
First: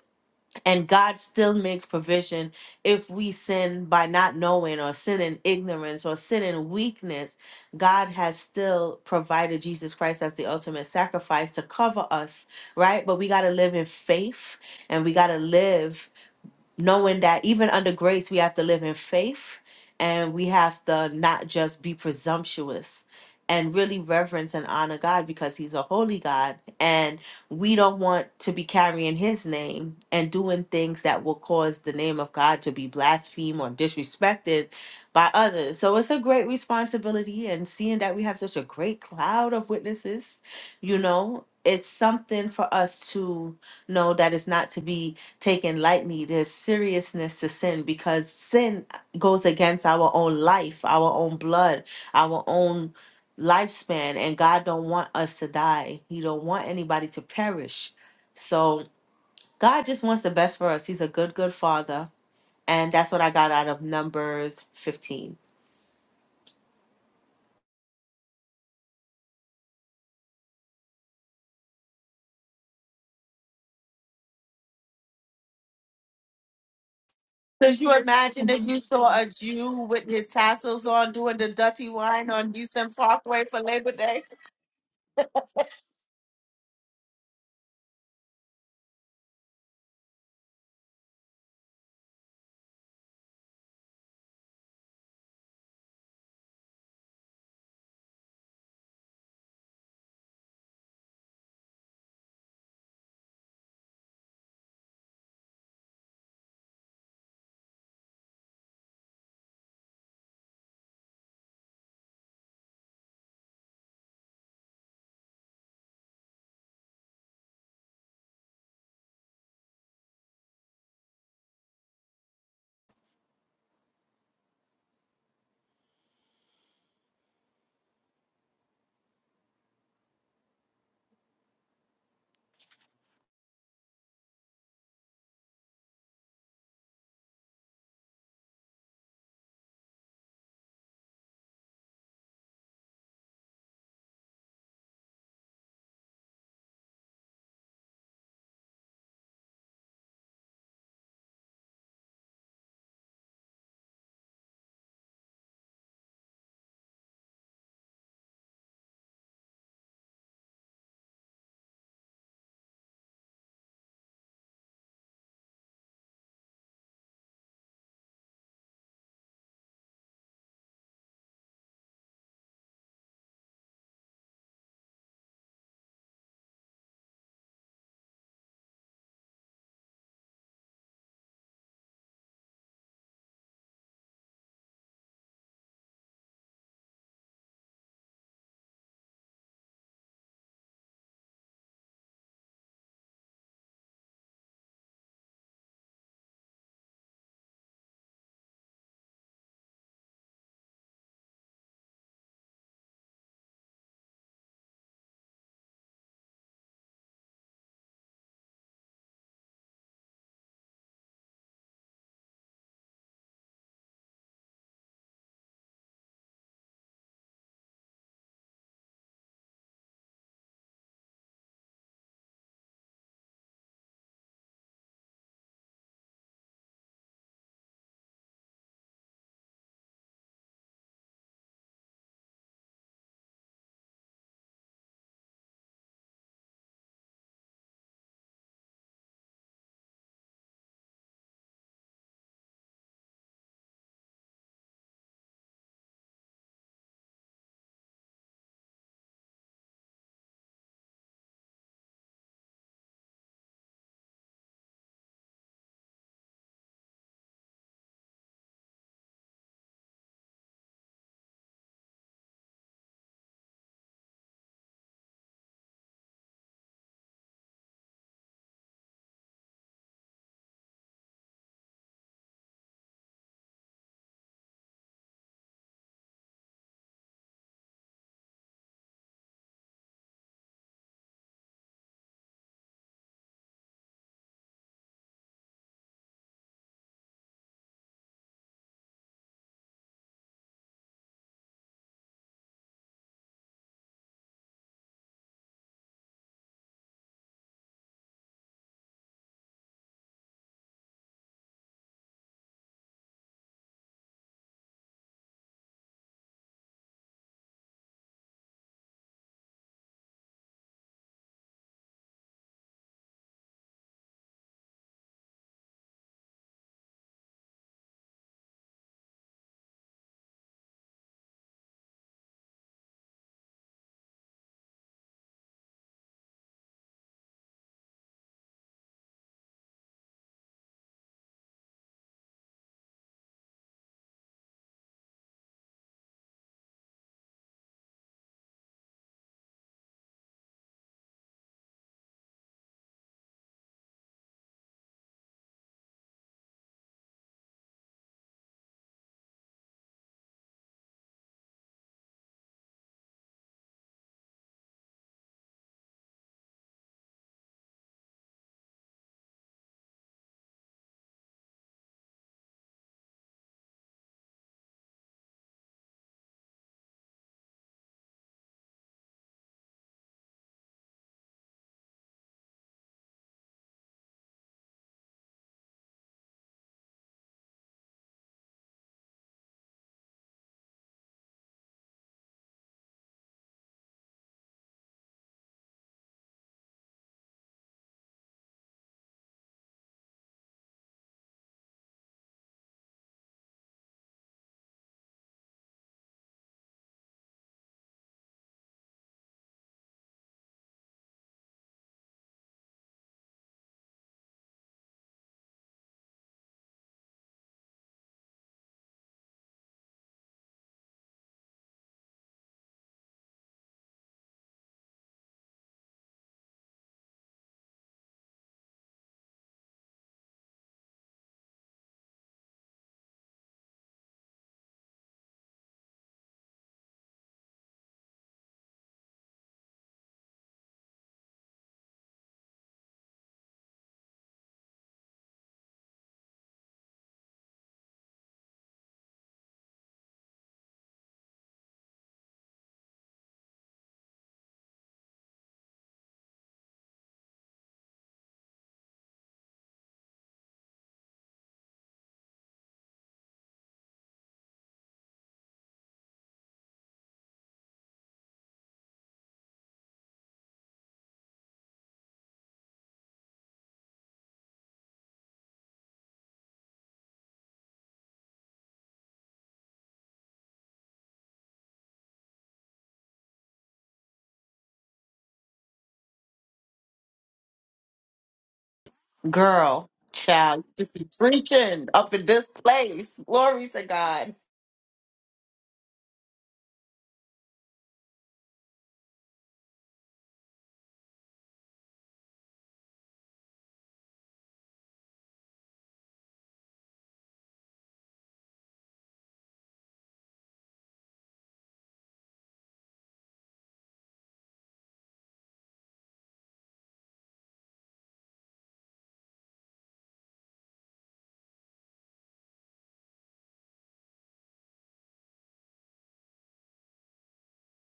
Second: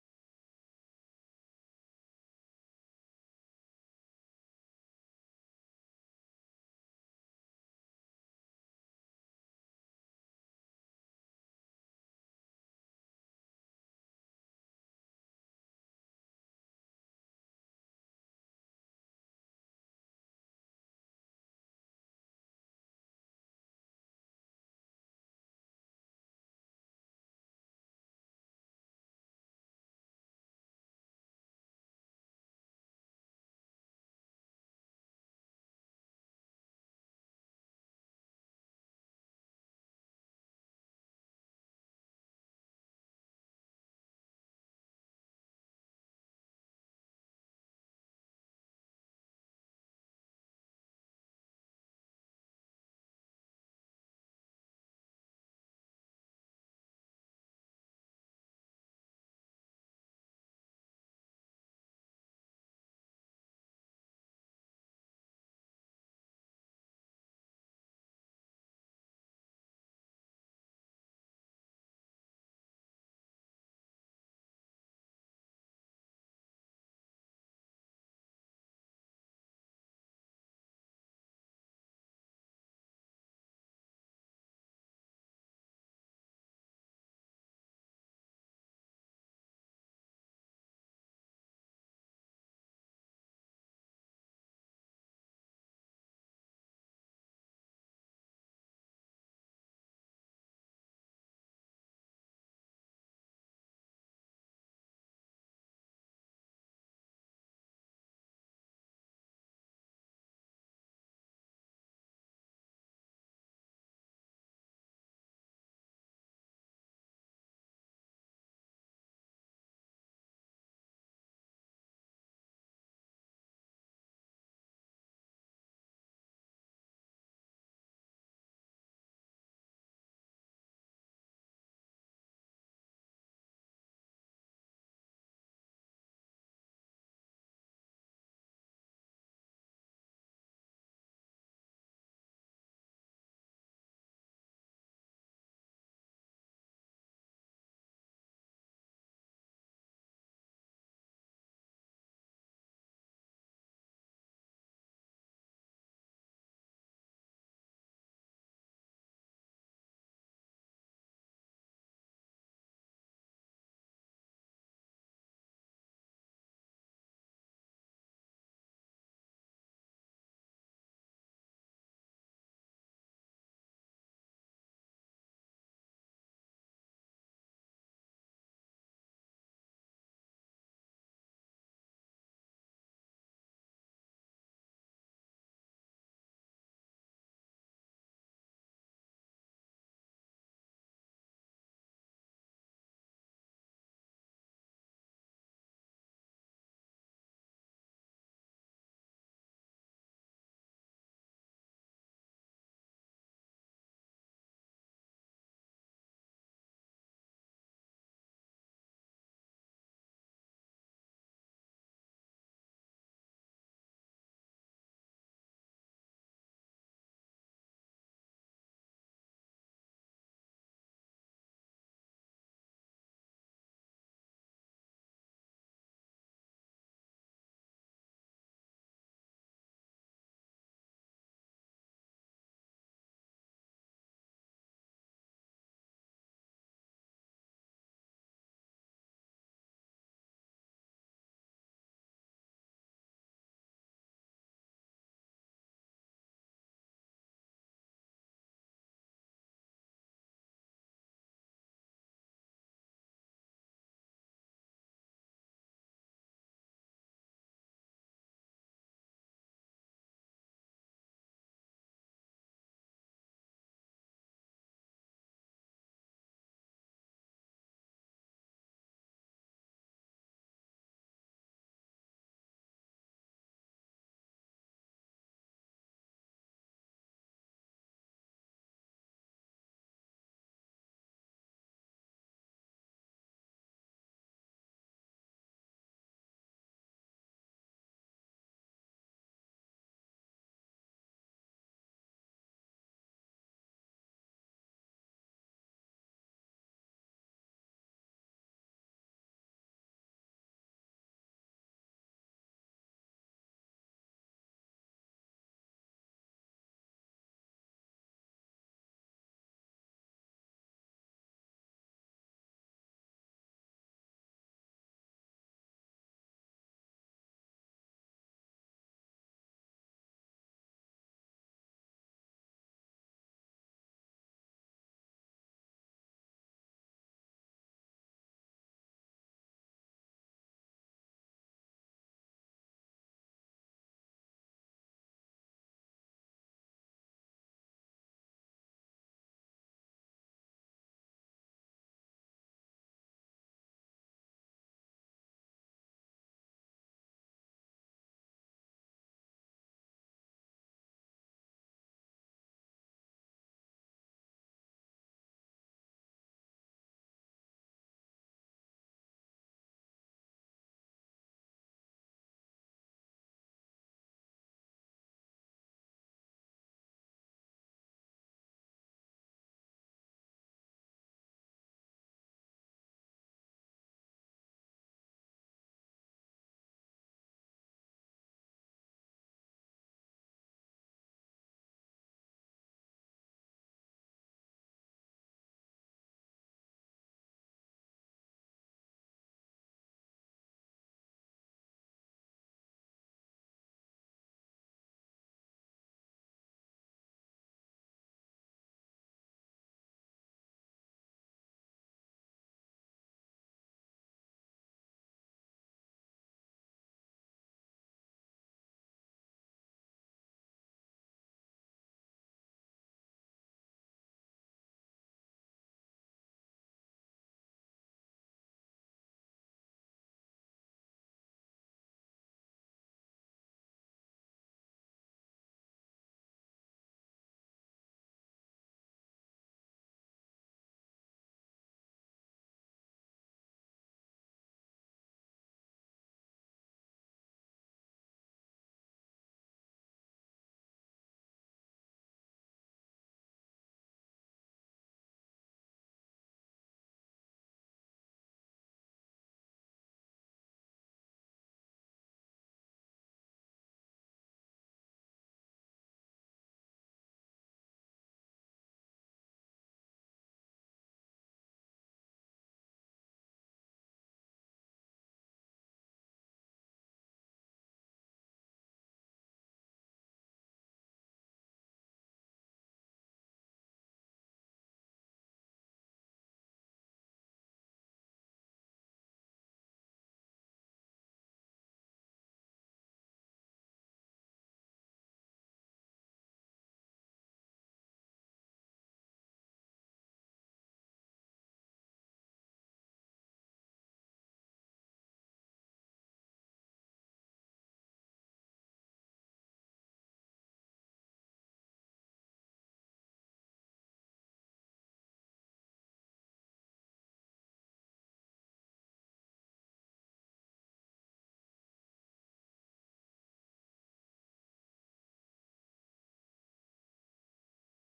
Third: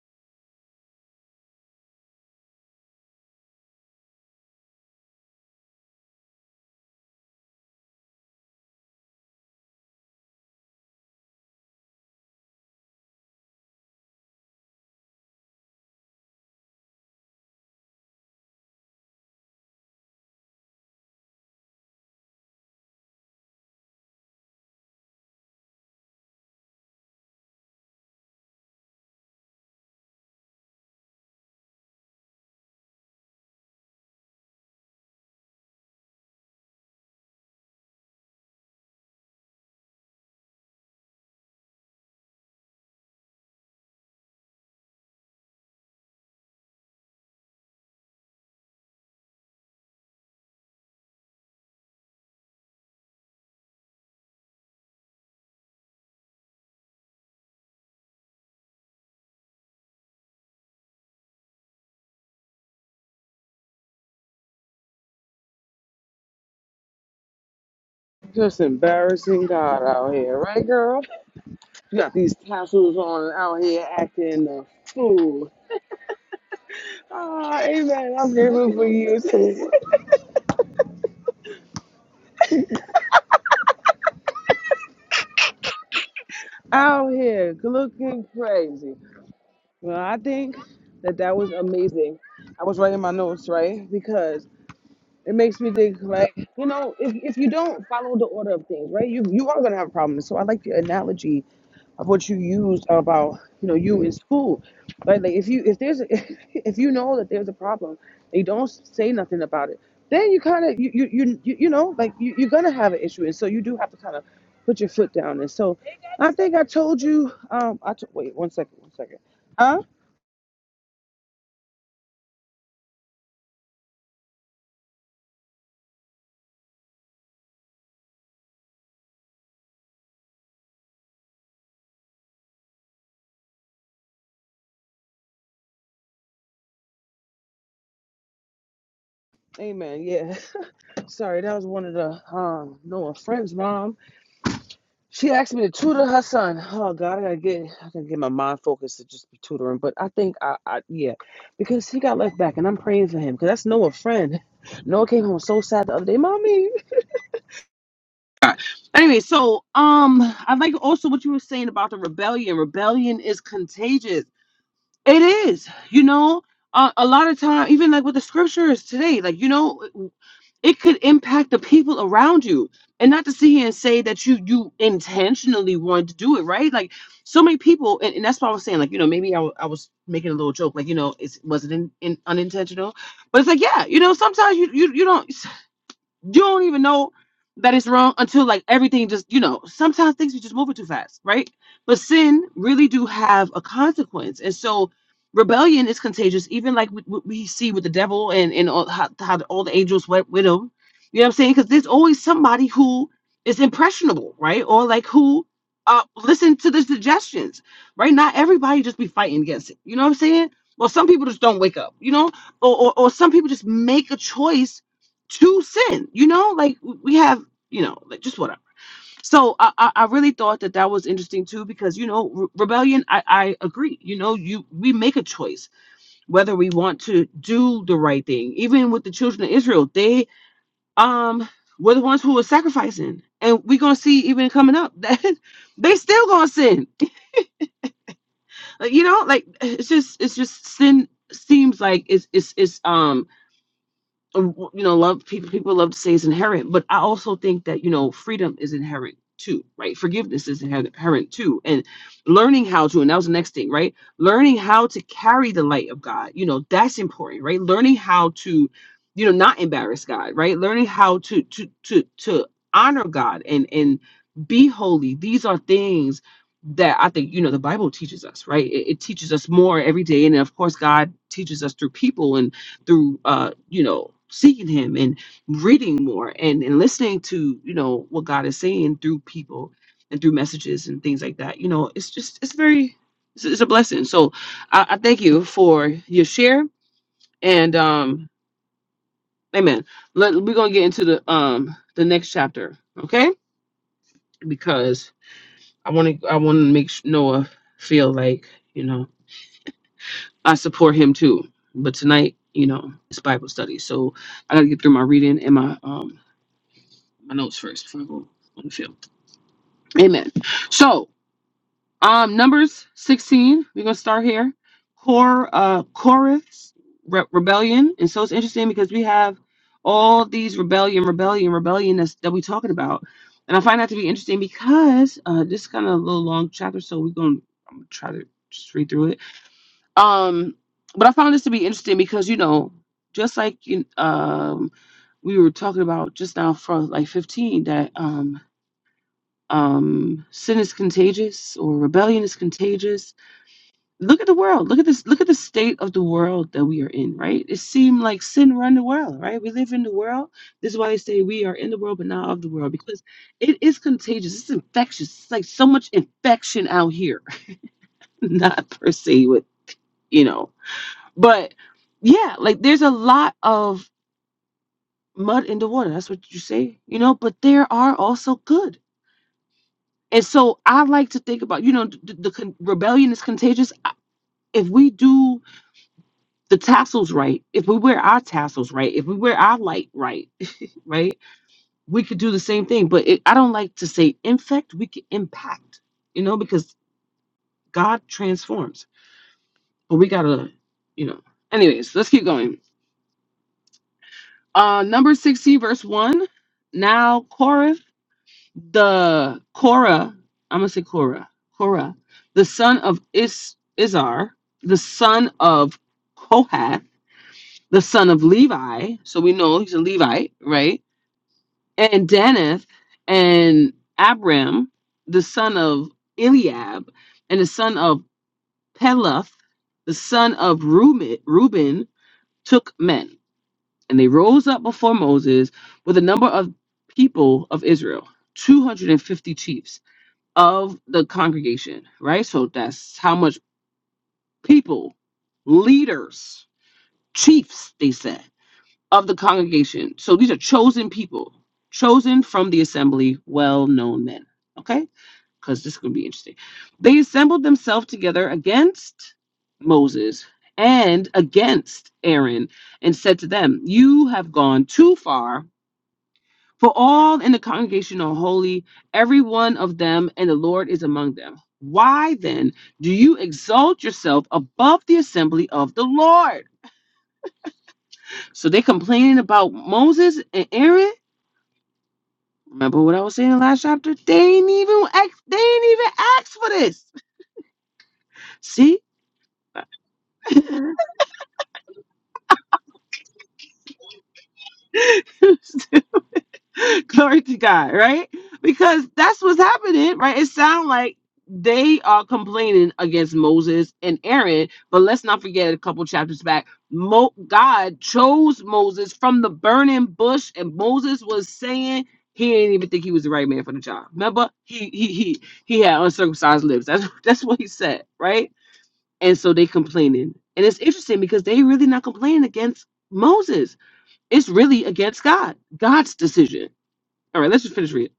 S2: and God still makes provision if we sin by not knowing or sin in ignorance or sin in weakness. God has still provided Jesus Christ as the ultimate sacrifice to cover us, right? But we got to live in faith and we got to live knowing that even under grace, we have to live in faith and we have to not just be presumptuous and really reverence and honor God because He's a holy God. And we don't want to be carrying His name and doing things that will cause the name of God to be blasphemed or disrespected by others. So it's a great responsibility. And seeing that we have such a great cloud of witnesses, you know, it's something for us to know that it's not to be taken lightly. There's seriousness to sin because sin goes against our own life, our own blood, our own lifespan, and God don't want us to die. He don't want anybody to perish. So God just wants the best for us. He's a good, good father. And that's what I got out of Numbers 15.
S1: Just embarrassing God out here, right, girl? You got these tassels on and out here acting a fool. Ah,
S2: Could you
S1: amen. I'm
S2: imagine if
S1: grateful
S2: you
S1: for
S2: saw
S1: you.
S2: a Jew with his tassels on doing the dirty wine on Houston Parkway for Labor Day?
S1: out here looking crazy. Well, I think that that was amazing. I was writing my notes, right? because. It makes me think like, you know, if, if you don't follow the order of things, right, you you are gonna have problems. So I like your analogy of what you used about, you know, you in school. right? like if you if there's if you know that there's a problem and you don't say nothing about it, then you kind of you, you you you you know like you, you're gonna have an issue, and so you do have to kind of put your foot down. And so I think I told you. Um, I t- wait one second, one second. Huh? Amen. Yeah. Sorry, that was one of the um Noah friends' mom. She asked me to tutor her son. Oh God, I gotta get I gotta get my mind focused to just be tutoring. But I think I, I yeah, because he got left back, and I'm praying for him because that's Noah friend. Noah came home so sad the other day, mommy. Anyway, so um, I like also what you were saying about the rebellion. Rebellion is contagious. It is, you know. Uh, a lot of time, even like with the scriptures today, like you know it could impact the people around you and not to sit here and say that you you intentionally wanted to do it right like so many people and, and that's what i was saying like you know maybe I w- I was making a little joke like you know it's was it in, in, unintentional but it's like yeah you know sometimes you you, you don't You don't even know that it's wrong until like everything just, you know, sometimes things are just moving too fast, right? But sin really do have a consequence. And so rebellion is contagious, even like what what we see with the devil and, and all, how, how the- all the angels went with him. You know what I'm saying? Because there's always somebody who is impressionable, right? Or like who uh, listen to the suggestions, right? Not everybody just be fighting against it. You know what I'm saying? Well, some people just don't wake up, you know, or, or, or some people just make a choice to sin. You know, like we have, you know, like just whatever. So I, I, I really thought that that was interesting too, because you know, re- rebellion. I, I agree. You know, you we make a choice whether we want to do the right thing. Even with the children of Israel, they um were the ones who were sacrificing, and we're gonna see even coming up that they still gonna sin. Like, You know, like it's just it's just sin seems like it's it's it's um um, you know love people people love to say is inherent but i also think that you know freedom is inherent too right forgiveness is inher- inherent too and learning how to and that was the next thing right learning how to carry the light of god you know that's important right learning how to you know not embarrass god right learning how to to to to honor god and and be holy these are things that i think you know the bible teaches us right it, it teaches us more every day and then, of course god teaches us through people and through uh you know seeking him and reading more and and listening to you know what god is saying through people and through messages and things like that you know it's just it's very it's, it's a blessing so I, I thank you for your share and um amen Let, we're gonna get into the um the next chapter okay because i want to i want to make sh- noah feel like you know i support him too but tonight you know it's bible study so I gotta get through my reading and my um my notes first before I go on the field. Amen. So, um, Numbers 16, we're gonna start here. Cor, uh, Korah's re- rebellion, and so it's interesting because we have all these rebellion, rebellion, rebellion that's, that we're talking about, and I find that to be interesting because uh, this is kind of a little long chapter, so we're gonna I'm gonna try to just read through it. Um, but I found this to be interesting because you know, just like you, um, we were talking about just now for like 15 that um um, sin is contagious or rebellion is contagious. Look at the world. Look at this. Look at the state of the world that we are in. Right? It seemed like sin run the world. Right? We live in the world. This is why they say we are in the world but not of the world because it is contagious. It's infectious. It's like so much infection out here. not per se with you know, but yeah, like there's a lot of mud in the water. That's what you say, you know. But there are also good. And so I like to think about, you know, the, the con- rebellion is contagious. I- If we do the tassels right, if we wear our tassels right, if we wear our light right, right, we could do the same thing. But it, I don't like to say infect, we could impact, you know, because God transforms. But we got to, you know, anyways, let's keep going. Uh, number 16, verse 1. Now, Korah the Korah, I'm gonna say Korah, Korah, the son of Is Izar, the son of Kohath, the son of Levi. So we know he's a Levite, right? And Danith and Abram, the son of Eliab, and the son of Peleth, the son of Reuben, Reuben took men, and they rose up before Moses with a number of people of Israel, 250 chiefs of the congregation, right? So that's how much people, leaders, chiefs, they said, of the congregation. So these are chosen people, chosen from the assembly, well known men, okay? Because this could be interesting. They assembled themselves together against Moses and against Aaron and said to them, You have gone too far for all in the congregation are holy, every one of them, and the Lord is among them. Why then do you exalt yourself above the assembly of the Lord? So they complaining about Moses and Aaron. Remember what I was saying in the last chapter? They ain't even ask, they ain't even asked for this. See?
S2: Girl, child, just be preaching up in this place. Glory to God.
S1: Glory to God, right? Because that's what's happening, right? It sounds like they are complaining against Moses and Aaron, but let's not forget a couple chapters back. Mo- God chose Moses from the burning bush, and Moses was saying he didn't even think he was the right man for the job. Remember, he he he he had uncircumcised lips. That's that's what he said, right? And so they complaining, and it's interesting because they really not complaining against Moses. It's really against God, God's decision all right, let's just finish reading.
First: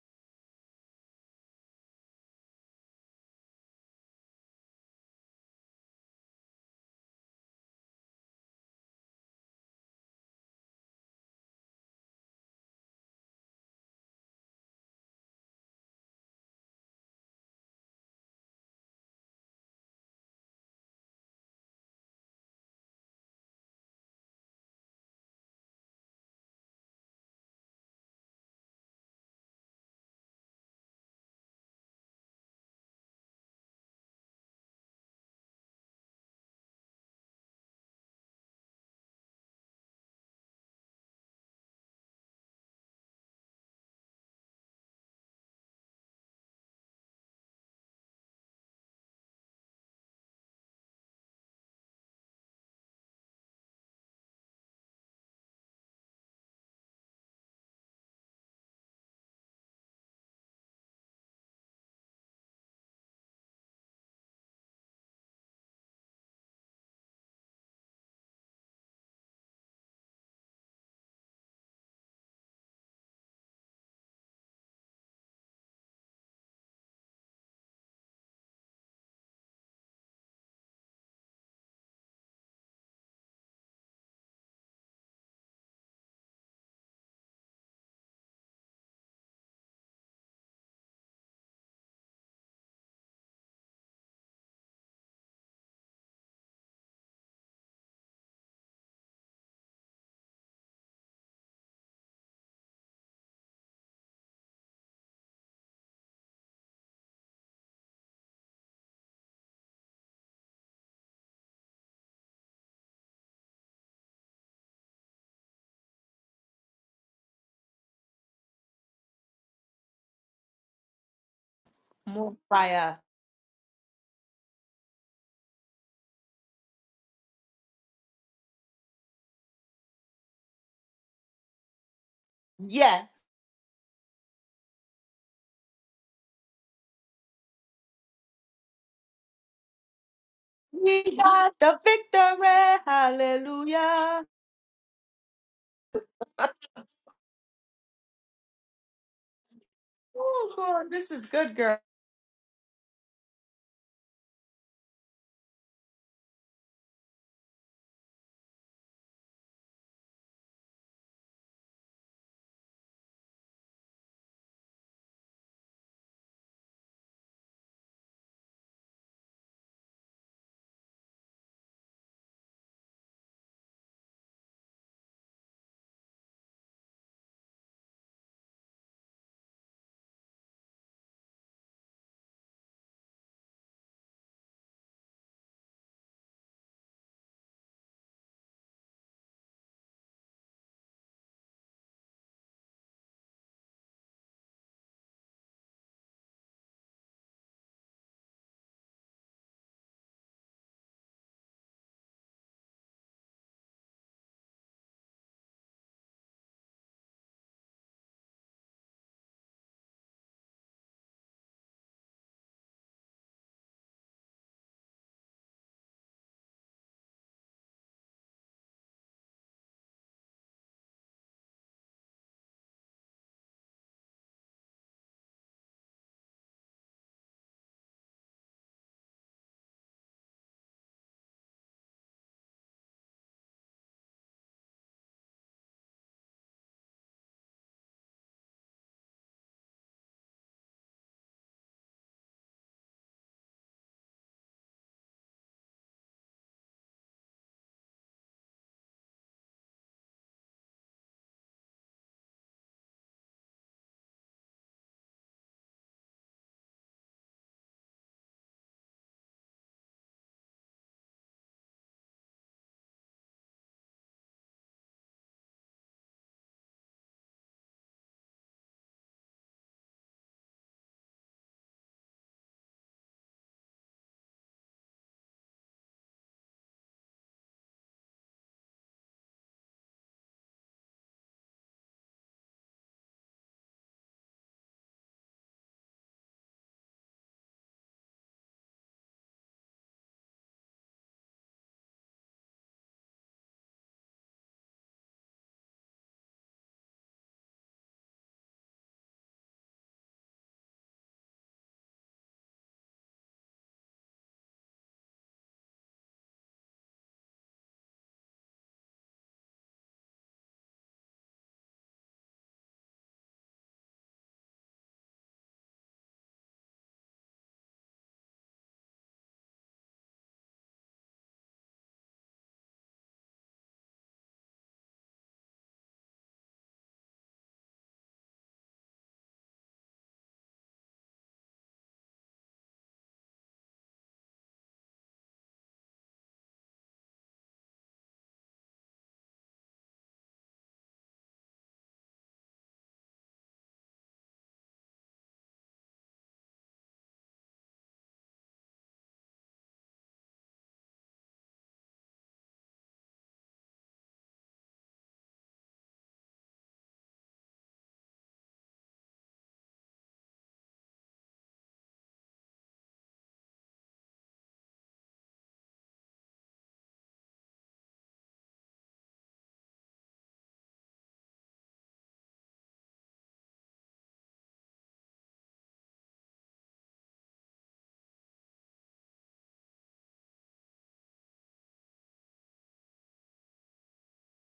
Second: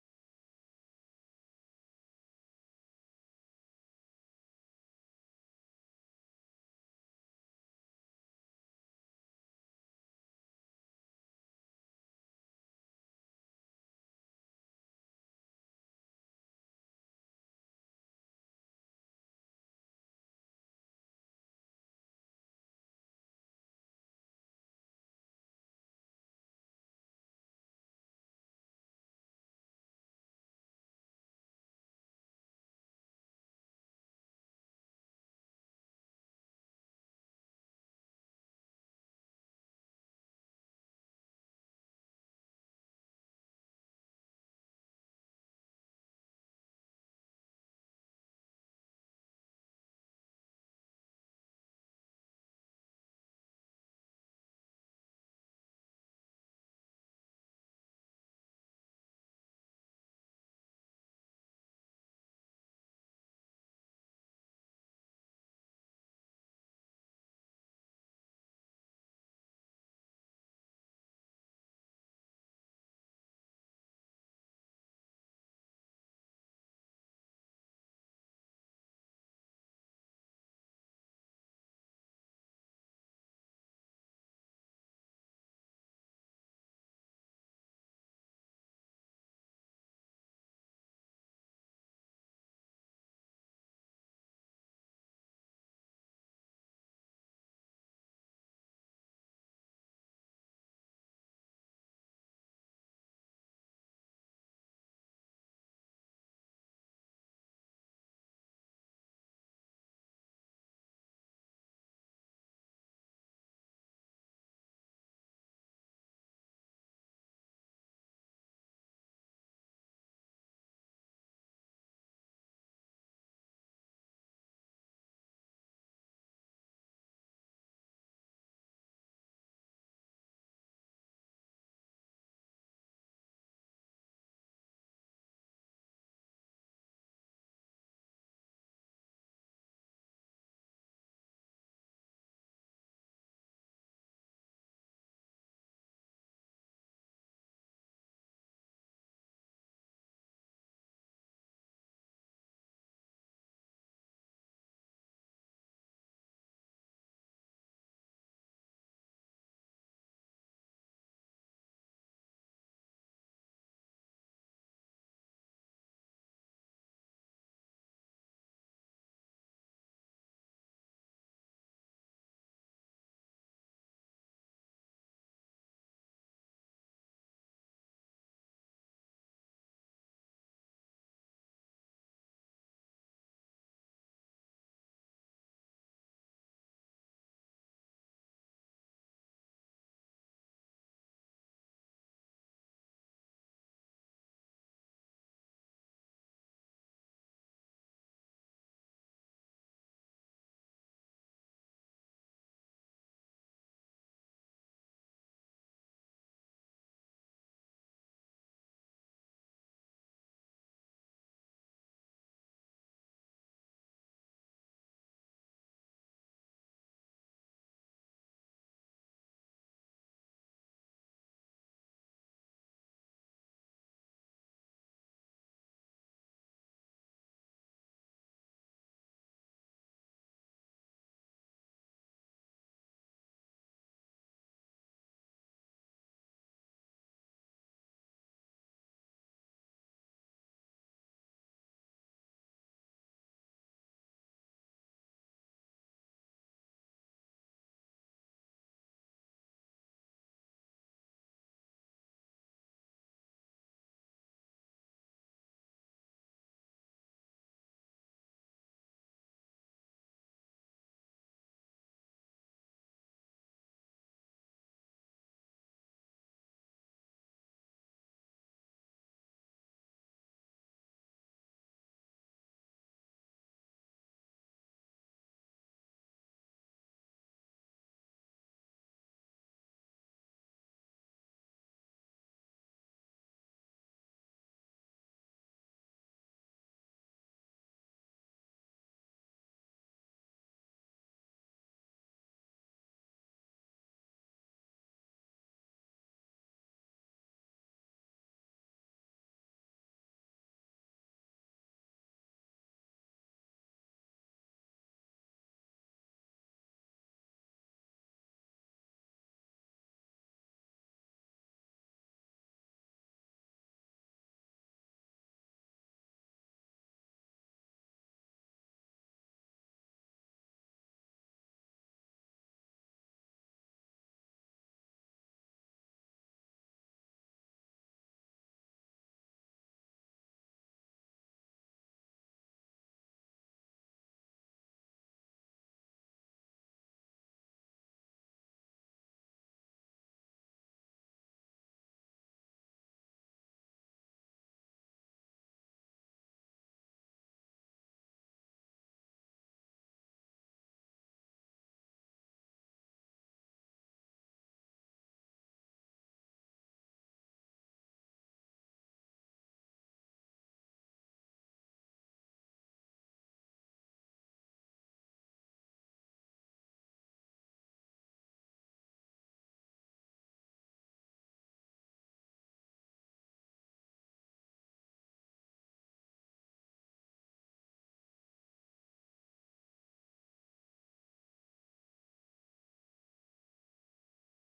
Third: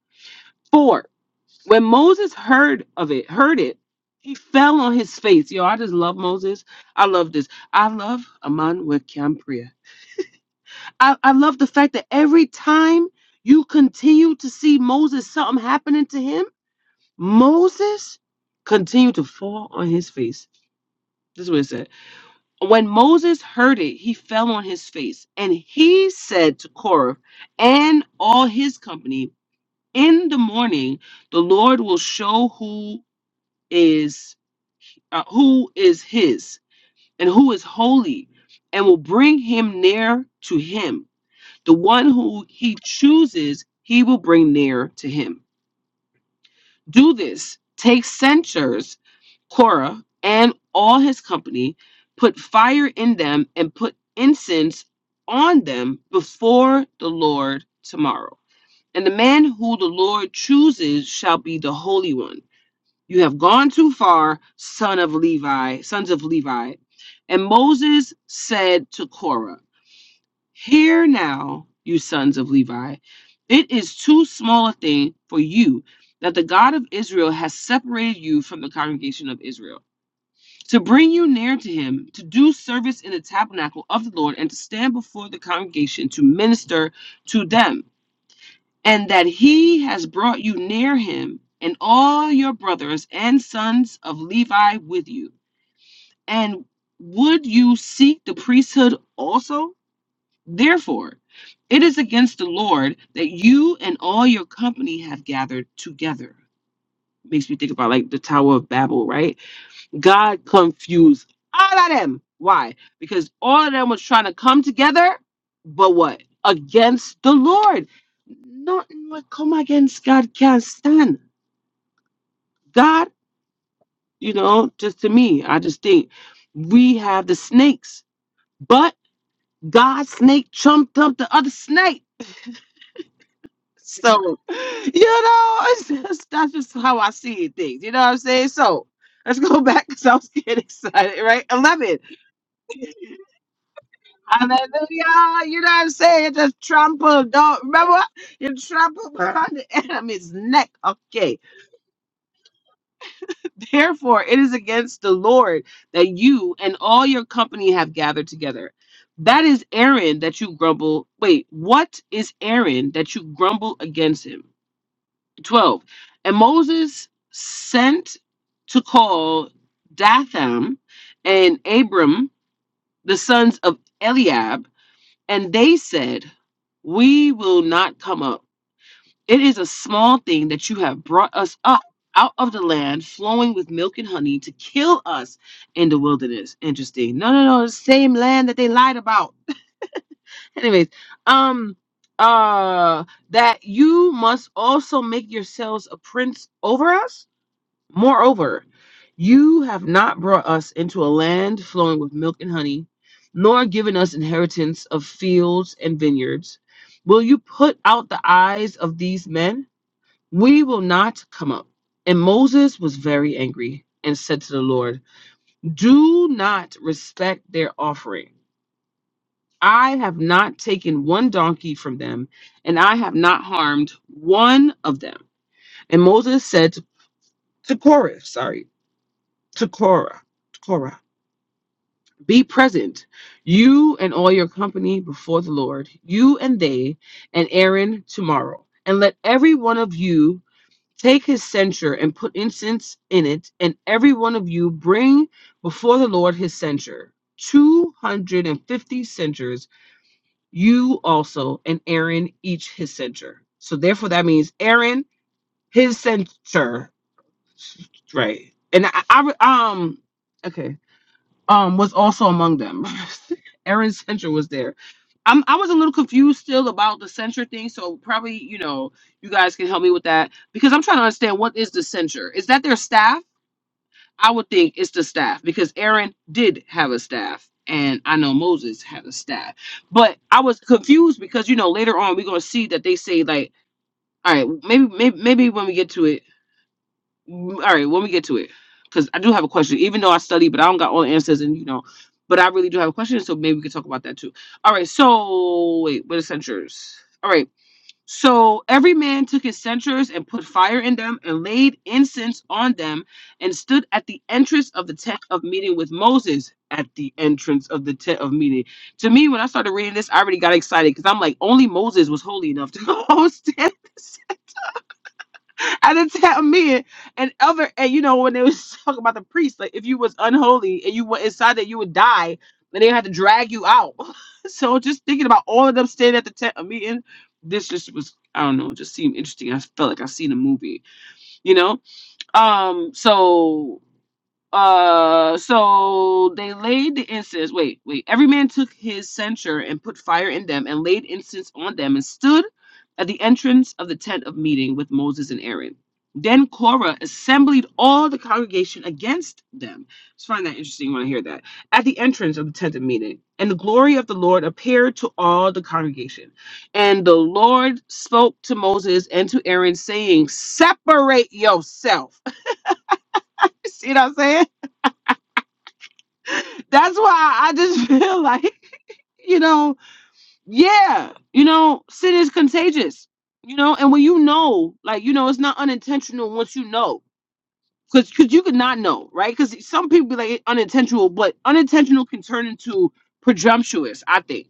S1: Four. When Moses heard of it, heard it, he fell on his face. Yo, I just love Moses. I love this. I love Aman with Campria. I, I love the fact that every time you continue to see Moses, something happening to him, Moses continued to fall on his face. This is what it said. When Moses heard it, he fell on his face, and he said to Korah and all his company, in the morning the lord will show who is uh, who is his and who is holy and will bring him near to him the one who he chooses he will bring near to him do this take censers korah and all his company put fire in them and put incense on them before the lord tomorrow and the man who the lord chooses shall be the holy one You have gone too far, son of Levi, sons of Levi. And Moses said to Korah, Hear now, you sons of Levi, it is too small a thing for you that the God of Israel has separated you from the congregation of Israel, to bring you near to him, to do service in the tabernacle of the Lord, and to stand before the congregation to minister to them and that he has brought you near him, and all your brothers and sons of Levi with you. And would you seek the priesthood also? Therefore, it is against the Lord that you and all your company have gathered together. Makes me think about like the Tower of Babel, right? God confused all of them. Why? Because all of them was trying to come together, but what? Against the Lord. Nothing will come against God can't stand.
S2: More fire.
S1: God, you know, just to me, I just think we have the snakes, but God's snake trumped up the other snake.
S2: Yeah.
S1: So, you know, it's just, that's just how I see things. You know what I'm saying? So, let's go back because I was getting
S2: We
S1: excited, right?
S2: got the
S1: 11.
S2: victory. Hallelujah.
S1: Hallelujah. You know what I'm saying? Just trample. Don't remember what? You trample on the enemy's
S2: Oh,
S1: neck.
S2: Lord, this is
S1: Okay.
S2: good, girl.
S1: Therefore, it is against the Lord that you and all your company have gathered together. That is Aaron that you grumble. Wait, what is Aaron that you grumble against him? 12. And Moses sent to call Datham and Abram, the sons of Eliab And they said, We will not come up. It is a small thing that you have brought us up out of the land flowing with milk and honey to kill us in the wilderness. Interesting. No, no, no, the same land that they lied about. Anyways, um uh that you must also make yourselves a prince over us? Moreover, you have not brought us into a land flowing with milk and honey, nor given us inheritance of fields and vineyards. Will you put out the eyes of these men? We will not come up. And Moses was very angry and said to the Lord, Do not respect their offering. I have not taken one donkey from them, and I have not harmed one of them. And Moses said to to Korah, sorry, to Korah, Korah. Be present, you and all your company before the Lord, you and they, and Aaron tomorrow. And let every one of you take his censer and put incense in it, and every one of you bring before the Lord his censer. 250 censers, you also and Aaron each his censer. So therefore, that means Aaron his censer, right? And I, I um, okay um was also among them. Aaron Center was there. I'm, I was a little confused still about the censure thing, so probably you know you guys can help me with that because I'm trying to understand what is the censure. Is that their staff? I would think it's the staff because Aaron did have a staff, and I know Moses had a staff. But I was confused because you know later on we're gonna see that they say like, all right, maybe maybe, maybe when we get to it all right, when we get to it, because I do have a question, even though I study, but I don't got all the answers, and you know, but I really do have a question, so maybe we could talk about that too. All right, so wait, what are censures? All right, so every man took his censers and put fire in them and laid incense on them and stood at the entrance of the tent of meeting with Moses. At the entrance of the tent of meeting. To me, when I started reading this, I already got excited because I'm like, only Moses was holy enough to host it. at the town meeting and other and you know when they was talking about the priest like if you was unholy and you went inside that you would die and they had to drag you out so just thinking about all of them staying at the town meeting this just was i don't know it just seemed interesting i felt like i seen a movie you know um so uh, so they laid the incense. Wait, wait. Every man took his censer and put fire in them and laid incense on them and stood at the entrance of the tent of meeting with Moses and Aaron. Then Korah assembled all the congregation against them. Just find that interesting when I hear that. At the entrance of the tent of meeting, and the glory of the Lord appeared to all the congregation. And the Lord spoke to Moses and to Aaron, saying, Separate yourself. See what I'm saying? That's why I just feel like, you know, yeah, you know, sin is contagious, you know, and when you know, like, you know, it's not unintentional once you know, because because you could not know, right? Because some people be like "It unintentional, but unintentional can turn into presumptuous, I think.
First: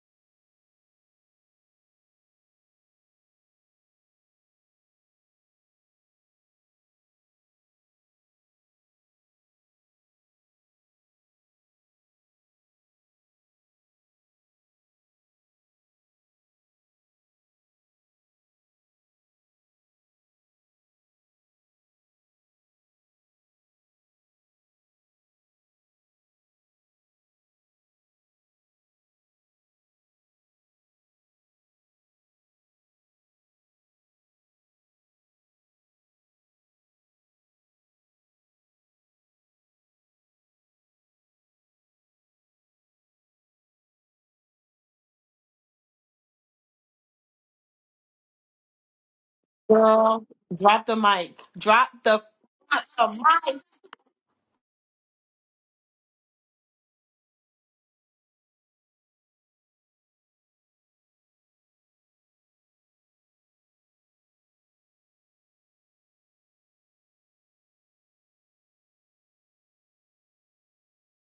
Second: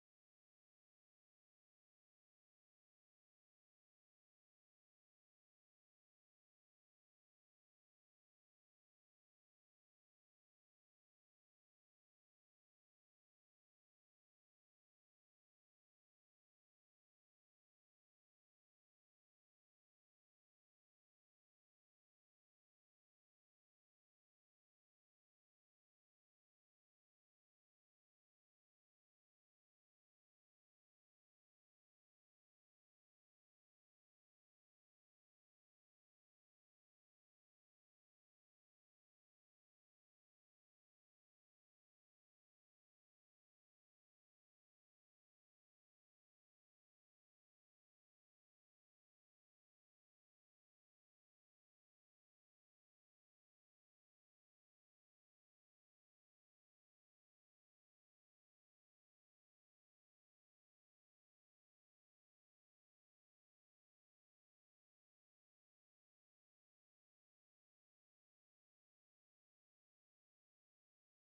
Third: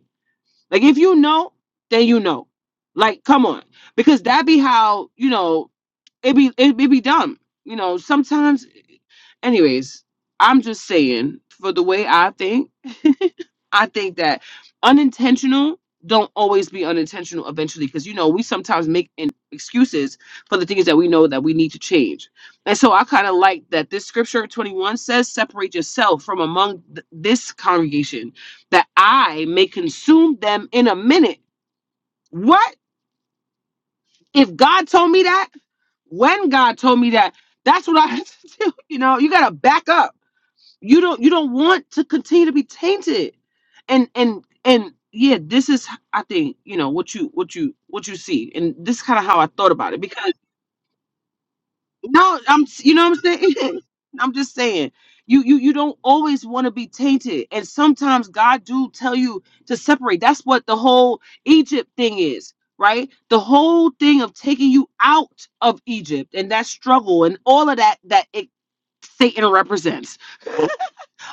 S1: Like, if you know, then you know. Like, come on, because that be how, you know, it be it, it be dumb. You know, sometimes Anyways, I'm just saying, for the way I think, I think that unintentional don't always be unintentional eventually because you know we sometimes make in- excuses for the things that we know that we need to change and so i kind of like that this scripture 21 says separate yourself from among th- this congregation that i may consume them in a minute what if god told me that when god told me that that's what i had to do you know you gotta back up you don't you don't want to continue to be tainted and and and yeah this is i think you know what you what you what you see and this is kind of how i thought about it
S2: Girl,
S1: because
S2: drop the mic. Drop the,
S1: no i'm
S2: drop
S1: you know what
S2: the
S1: i'm
S2: mic.
S1: saying i'm just saying you you you don't always want to be tainted and sometimes god do tell you to separate that's what the whole egypt thing is right the whole thing of taking you out of egypt and that struggle and all of that that it satan represents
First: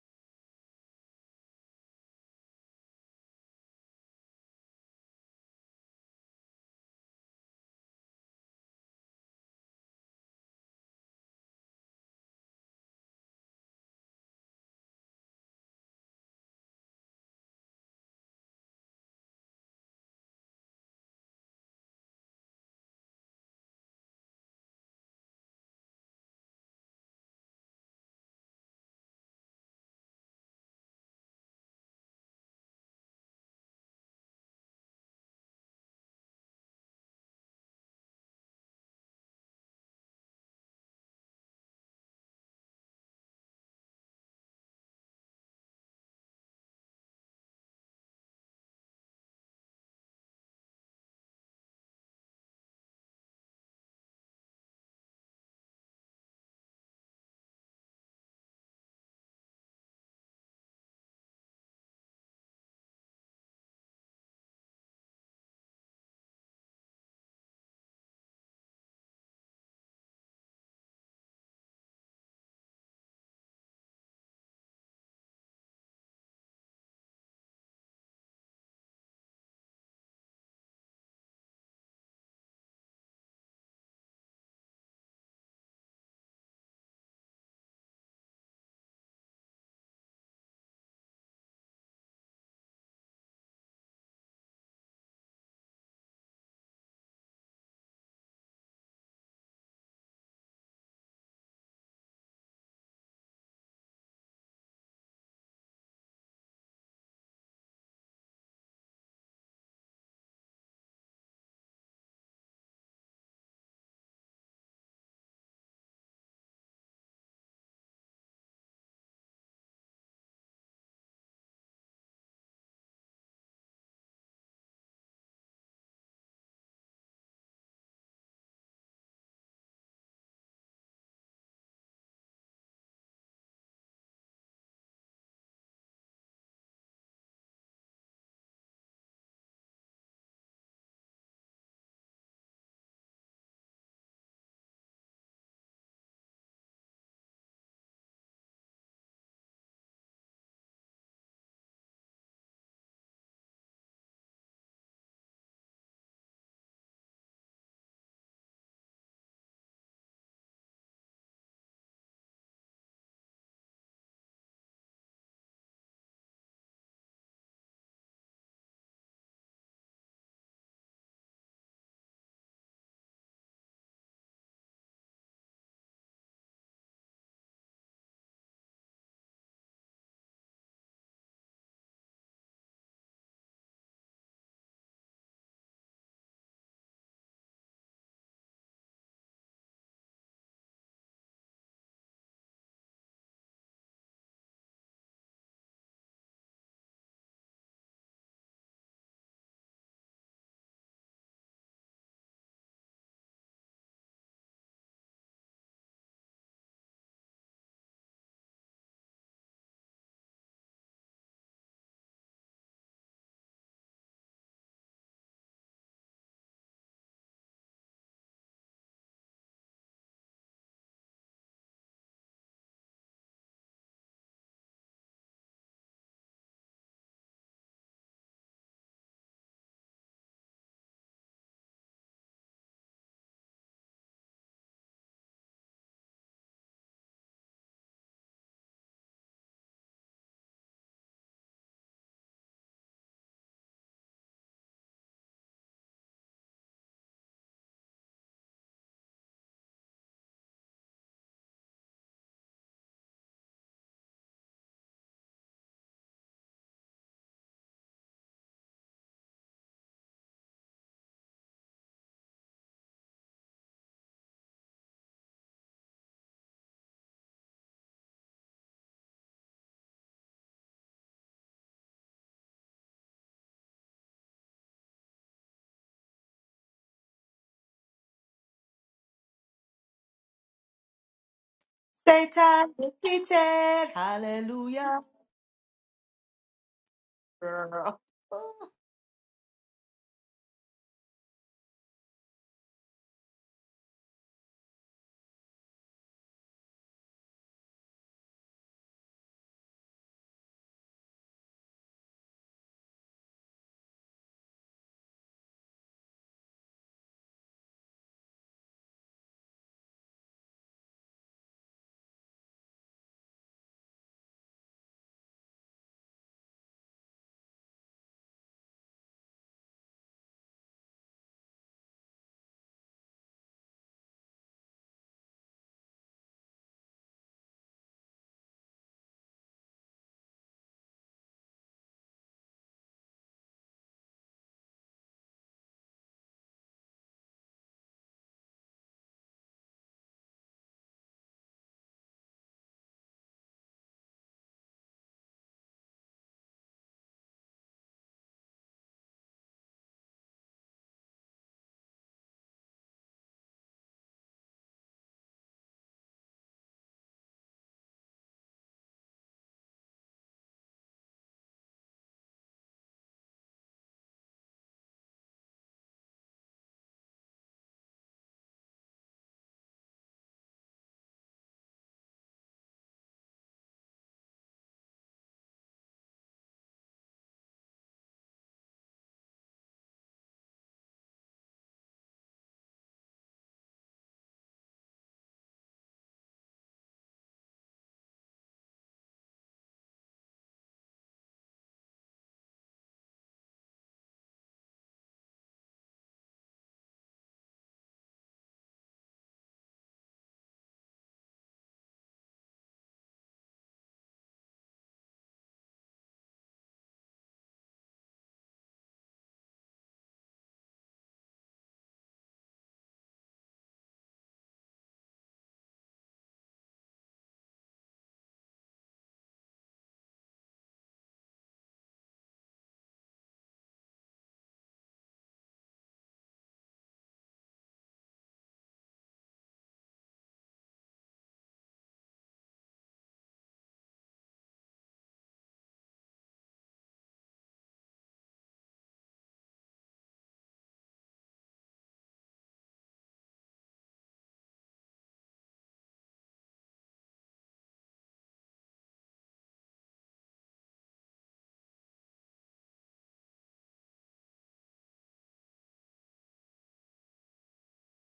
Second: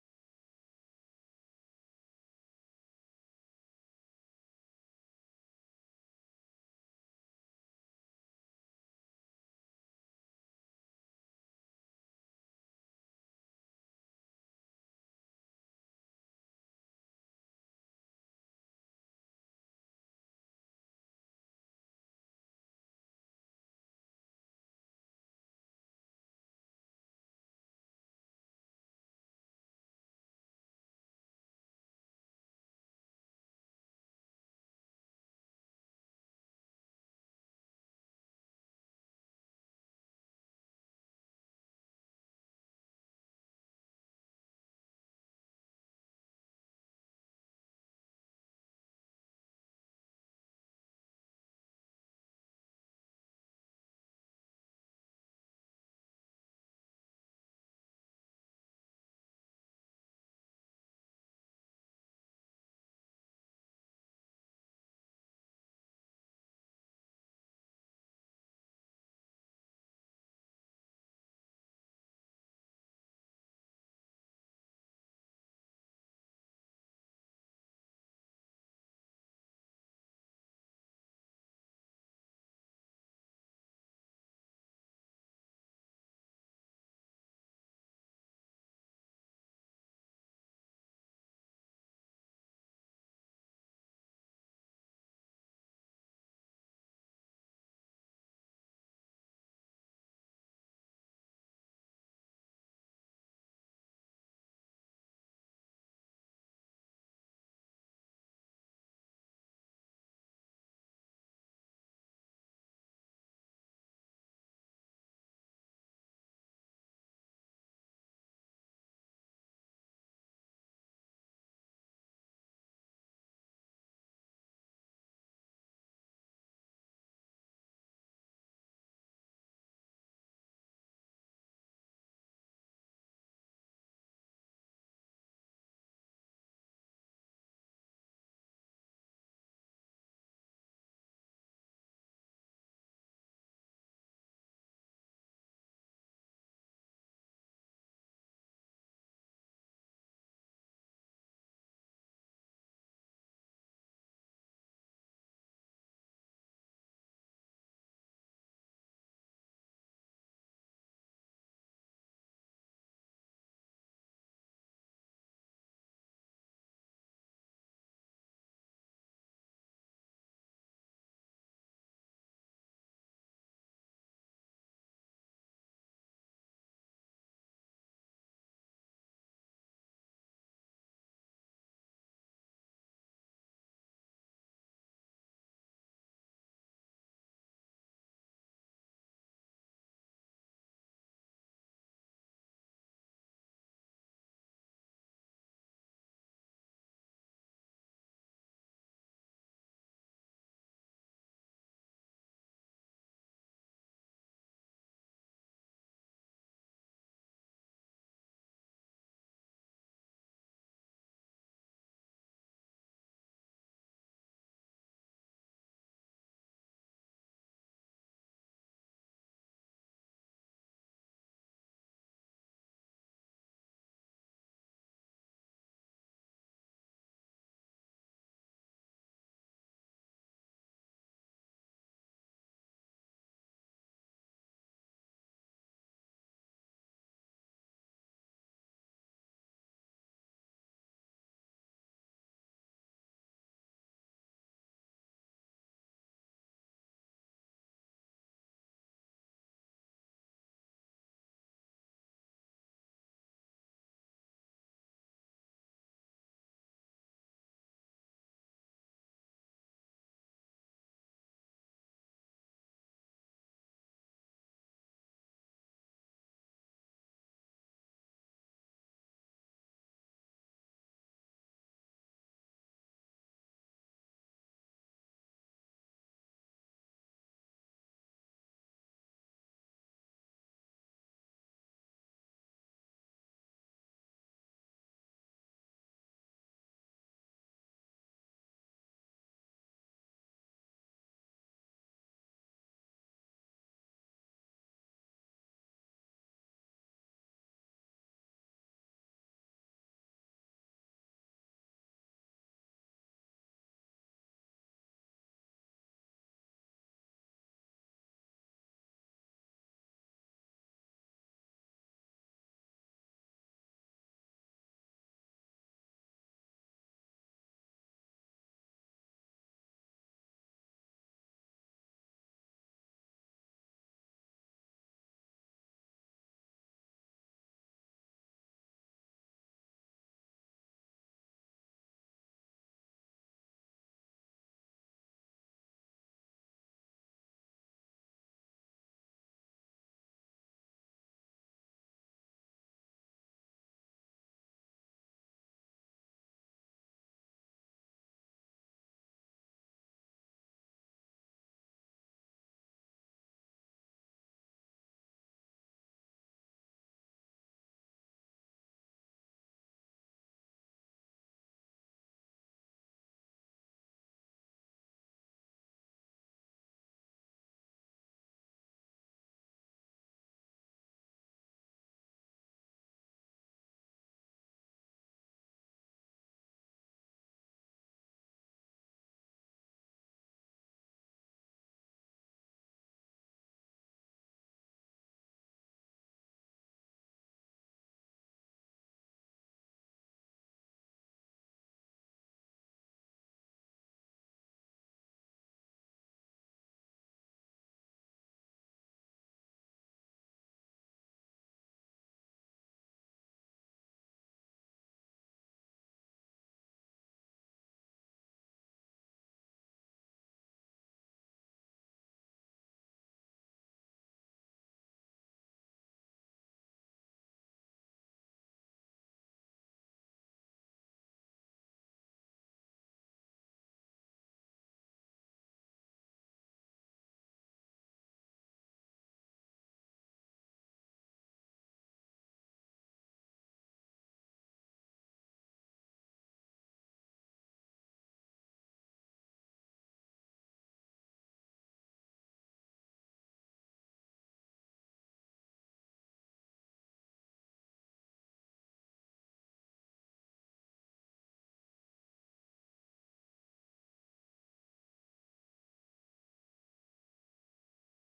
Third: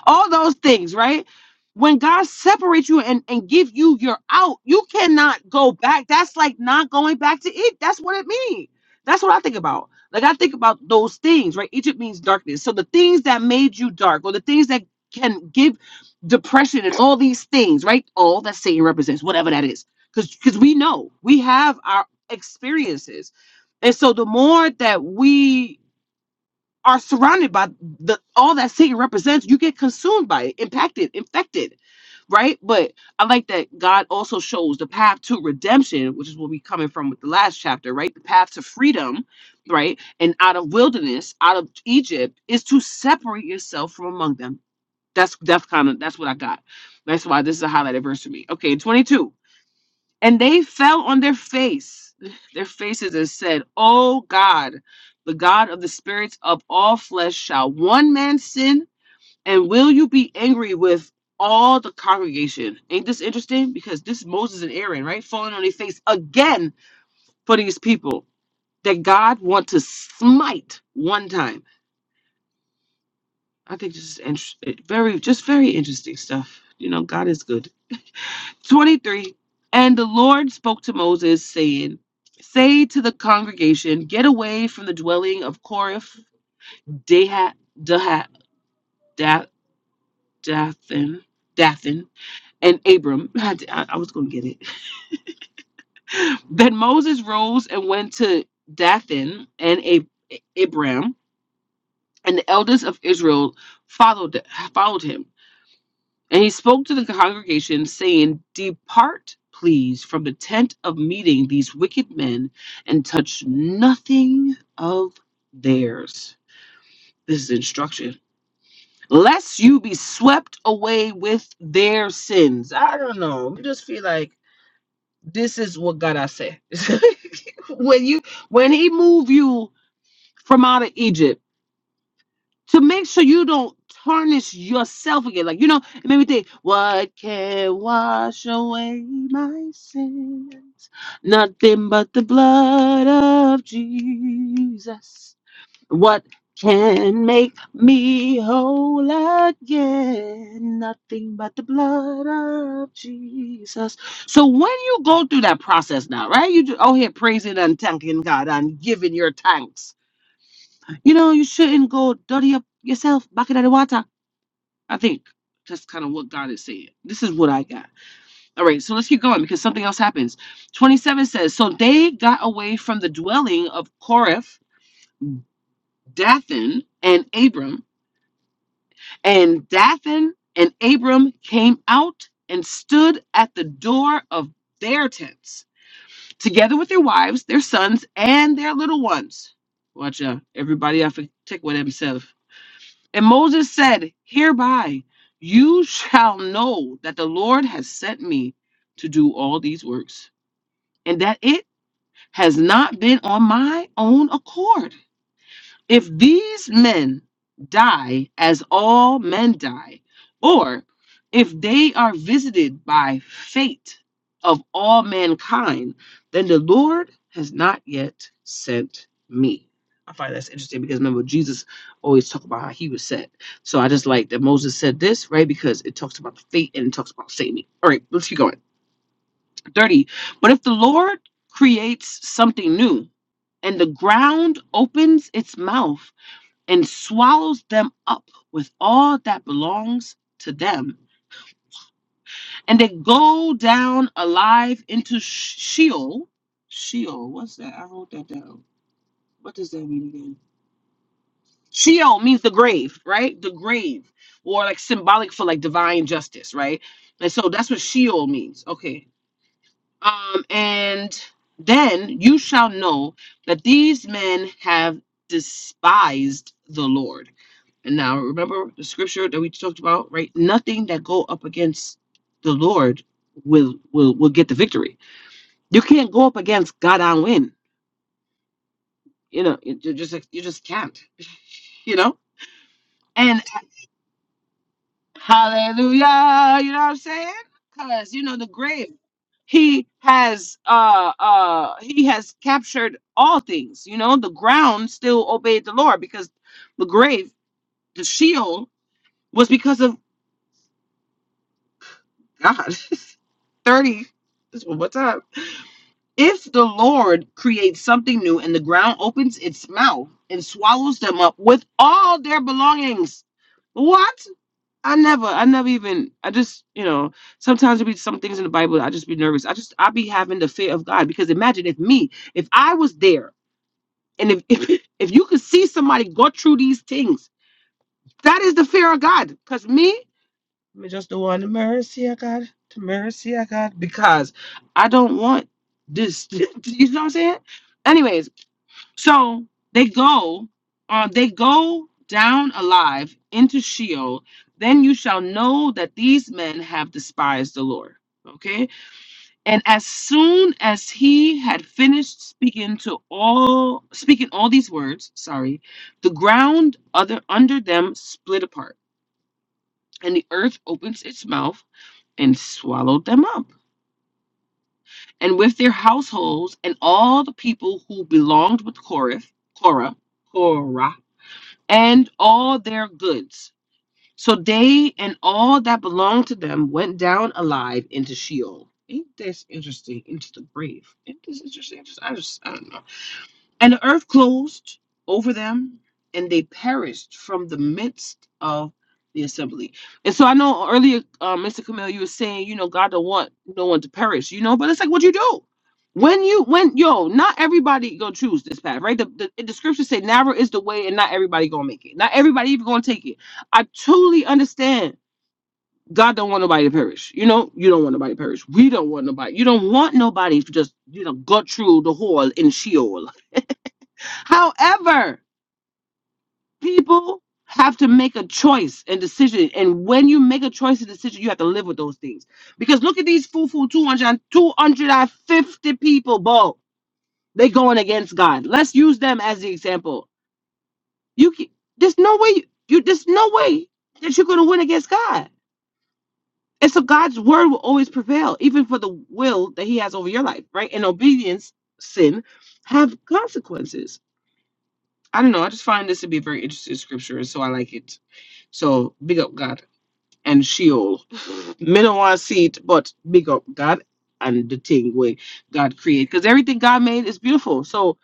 S1: all those things, right? When God separates you and, and give you your out, you cannot go back. That's like not going back to it. That's what it means. That's what I think about. Like I think about those things, right? Egypt means darkness. So the things that made you dark or the things that can give depression and all these things, right? All that Satan represents, whatever that is. Because because we know we have our experiences. And so the more that we are surrounded by the all that Satan represents, you get consumed by it, impacted, infected, right? But I like that God also shows the path to redemption, which is what we coming from with the last chapter, right? The path to freedom, right? And out of wilderness, out of Egypt, is to separate yourself from among them. That's that's kind of that's what I got. That's why this is a highlighted verse for me. Okay, 22. And they fell on their face, their faces, and said, "O God, the God of the spirits of all flesh, shall one man sin? And will you be angry with all the congregation?" Ain't this interesting? Because this Moses and Aaron, right, falling on their face again for these people that God want to smite one time. I think this is interesting, very, just very interesting stuff. You know, God is good. 23 And the Lord spoke to Moses, saying, Say to the congregation, Get away from the dwelling of Korath, Dahat, Dahat, Da- Dathan, Dathan, and Abram. I, I was going to get it. Then Moses rose and went to Dathan and Ab- Abram, and the elders of Israel followed followed him. And he spoke to the congregation, saying, Depart, please, from the tent of meeting these wicked men, and touch nothing of theirs. This is instruction. Lest you be swept away with their sins. I don't know. I just feel like this is what God I say. when you when he move you from out of Egypt to make sure you don't tarnish yourself again. Like, you know, it made me think, what can wash away my sins? Nothing but the blood of Jesus. What can make me whole again? Nothing but the blood of Jesus. So when you go through that process now, right? You just oh here praising and thanking God and giving your thanks you know, you shouldn't go dirty up yourself back in the water. I think that's kind of what God is saying. This is what I got. All right, so let's keep going because something else happens. 27 says, So they got away from the dwelling of Korath, Dathan, and Abram. And Dathan and Abram came out and stood at the door of their tents, together with their wives, their sons, and their little ones. Watch out. Everybody have to take with themselves. And Moses said, Hereby you shall know that the Lord has sent me to do all these works, and that it has not been on my own accord. If these men die as all men die, or if they are visited by fate of all mankind, then the Lord has not yet sent me. I find that's interesting because remember Jesus always talked about how he was sent. So I just like that Moses said this, right? Because it talks about the fate and it talks about saving. All right, let's keep going. 30. But if the Lord creates something new and the ground opens its mouth and swallows them up with all that belongs to them. And they go down alive into Sheol. Sheol, what's that? I wrote that down. What does that mean again? Sheol means the grave, right? The grave, or like symbolic for like divine justice, right? And so that's what Sheol means. Okay. Um, and then you shall know that these men have despised the Lord And now remember the scripture that we talked about, right? Nothing that go up against the Lord will will will get the victory. You can't go up against God and win. You know, you you just you just can't. You know,
S2: Satan is
S1: and
S2: seated. Hallelujah.
S1: hallelujah. You know what I'm saying?
S2: Girl.
S1: Because you know the grave. He has uh uh he has captured all things. You know, the ground still obeyed the Lord because the grave, the Sheol, was because of God, 30. What's up? If the Lord creates something new and the ground opens its mouth and swallows them up with all their belongings. What? I never, I never even, I just, you know, sometimes there be some things in the Bible, that I just be nervous. I just, I be having the fear of God because imagine if me, if I was there and if, if, if you could see somebody go through these things, that is the fear of God. Because me, me just the one the mercy I got, the mercy I got, because I don't want this. you know what I'm saying? Anyways, so they go, uh, they go down alive into Sheol. Then you shall know that these men have despised the Lord. Okay, and as soon as he had finished speaking to all, speaking all these words, sorry, the ground other under them split apart, and the earth opens its mouth and swallowed them up, and with their households and all the people who belonged with Korah, Korah, Korah, and all their goods. So they and all that belonged to them went down alive into Sheol. Ain't this interesting? Into the grave. Ain't this interesting? Interesting. I just, I don't know. And the earth closed over them, and they perished from the midst of the assembly. And so I know earlier, uh, Mr. Camille, you were saying, you know, God don't want no one to perish, you know, but it's like what you do. When you when yo, not everybody gonna choose this path, right? The, the, the scriptures say narrow is the way, and not everybody gonna make it. Not everybody even gonna take it. I truly understand. God don't want nobody to perish. You know, you don't want nobody to perish. We don't want nobody. You don't want nobody to just, you know, go through the hole in Sheol However, people have to make a choice and decision. And when you make a choice and decision, you have to live with those things. Because look at these fufu 200, two hundred, two hundred and fifty people, bro. They going against God. Let's use them as the example. You can' there's no way you, you there's no way that you're gonna win against God. And so God's word will always prevail, even for the will that He has over your life, right? And obedience, sin, have consequences. I don't know. I just find this to be a very interesting scripture, and so I like it. So big up God and Sheol. Me don't want to see it, but big up God and the thing way God created. Because everything God made is beautiful. So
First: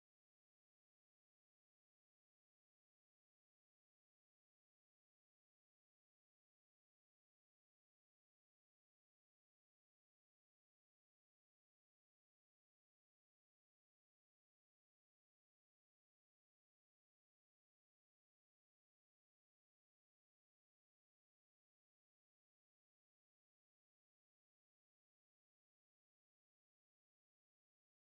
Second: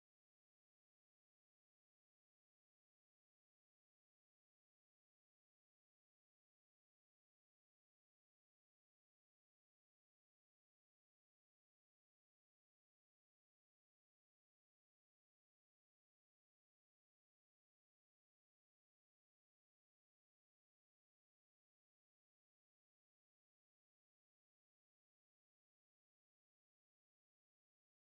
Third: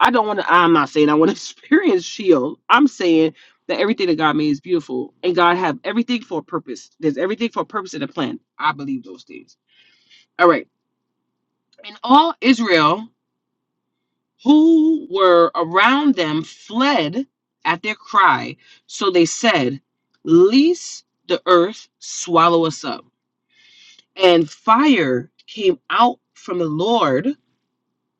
S1: I don't want to, I'm not saying I want to experience Sheol. I'm saying that everything that God made is beautiful and God have everything for a purpose. There's everything for a purpose and a plan. I believe those things. All right. In all Israel, who were around them fled at their cry. So they said, "Lest the earth swallow us up. And fire came out from the Lord.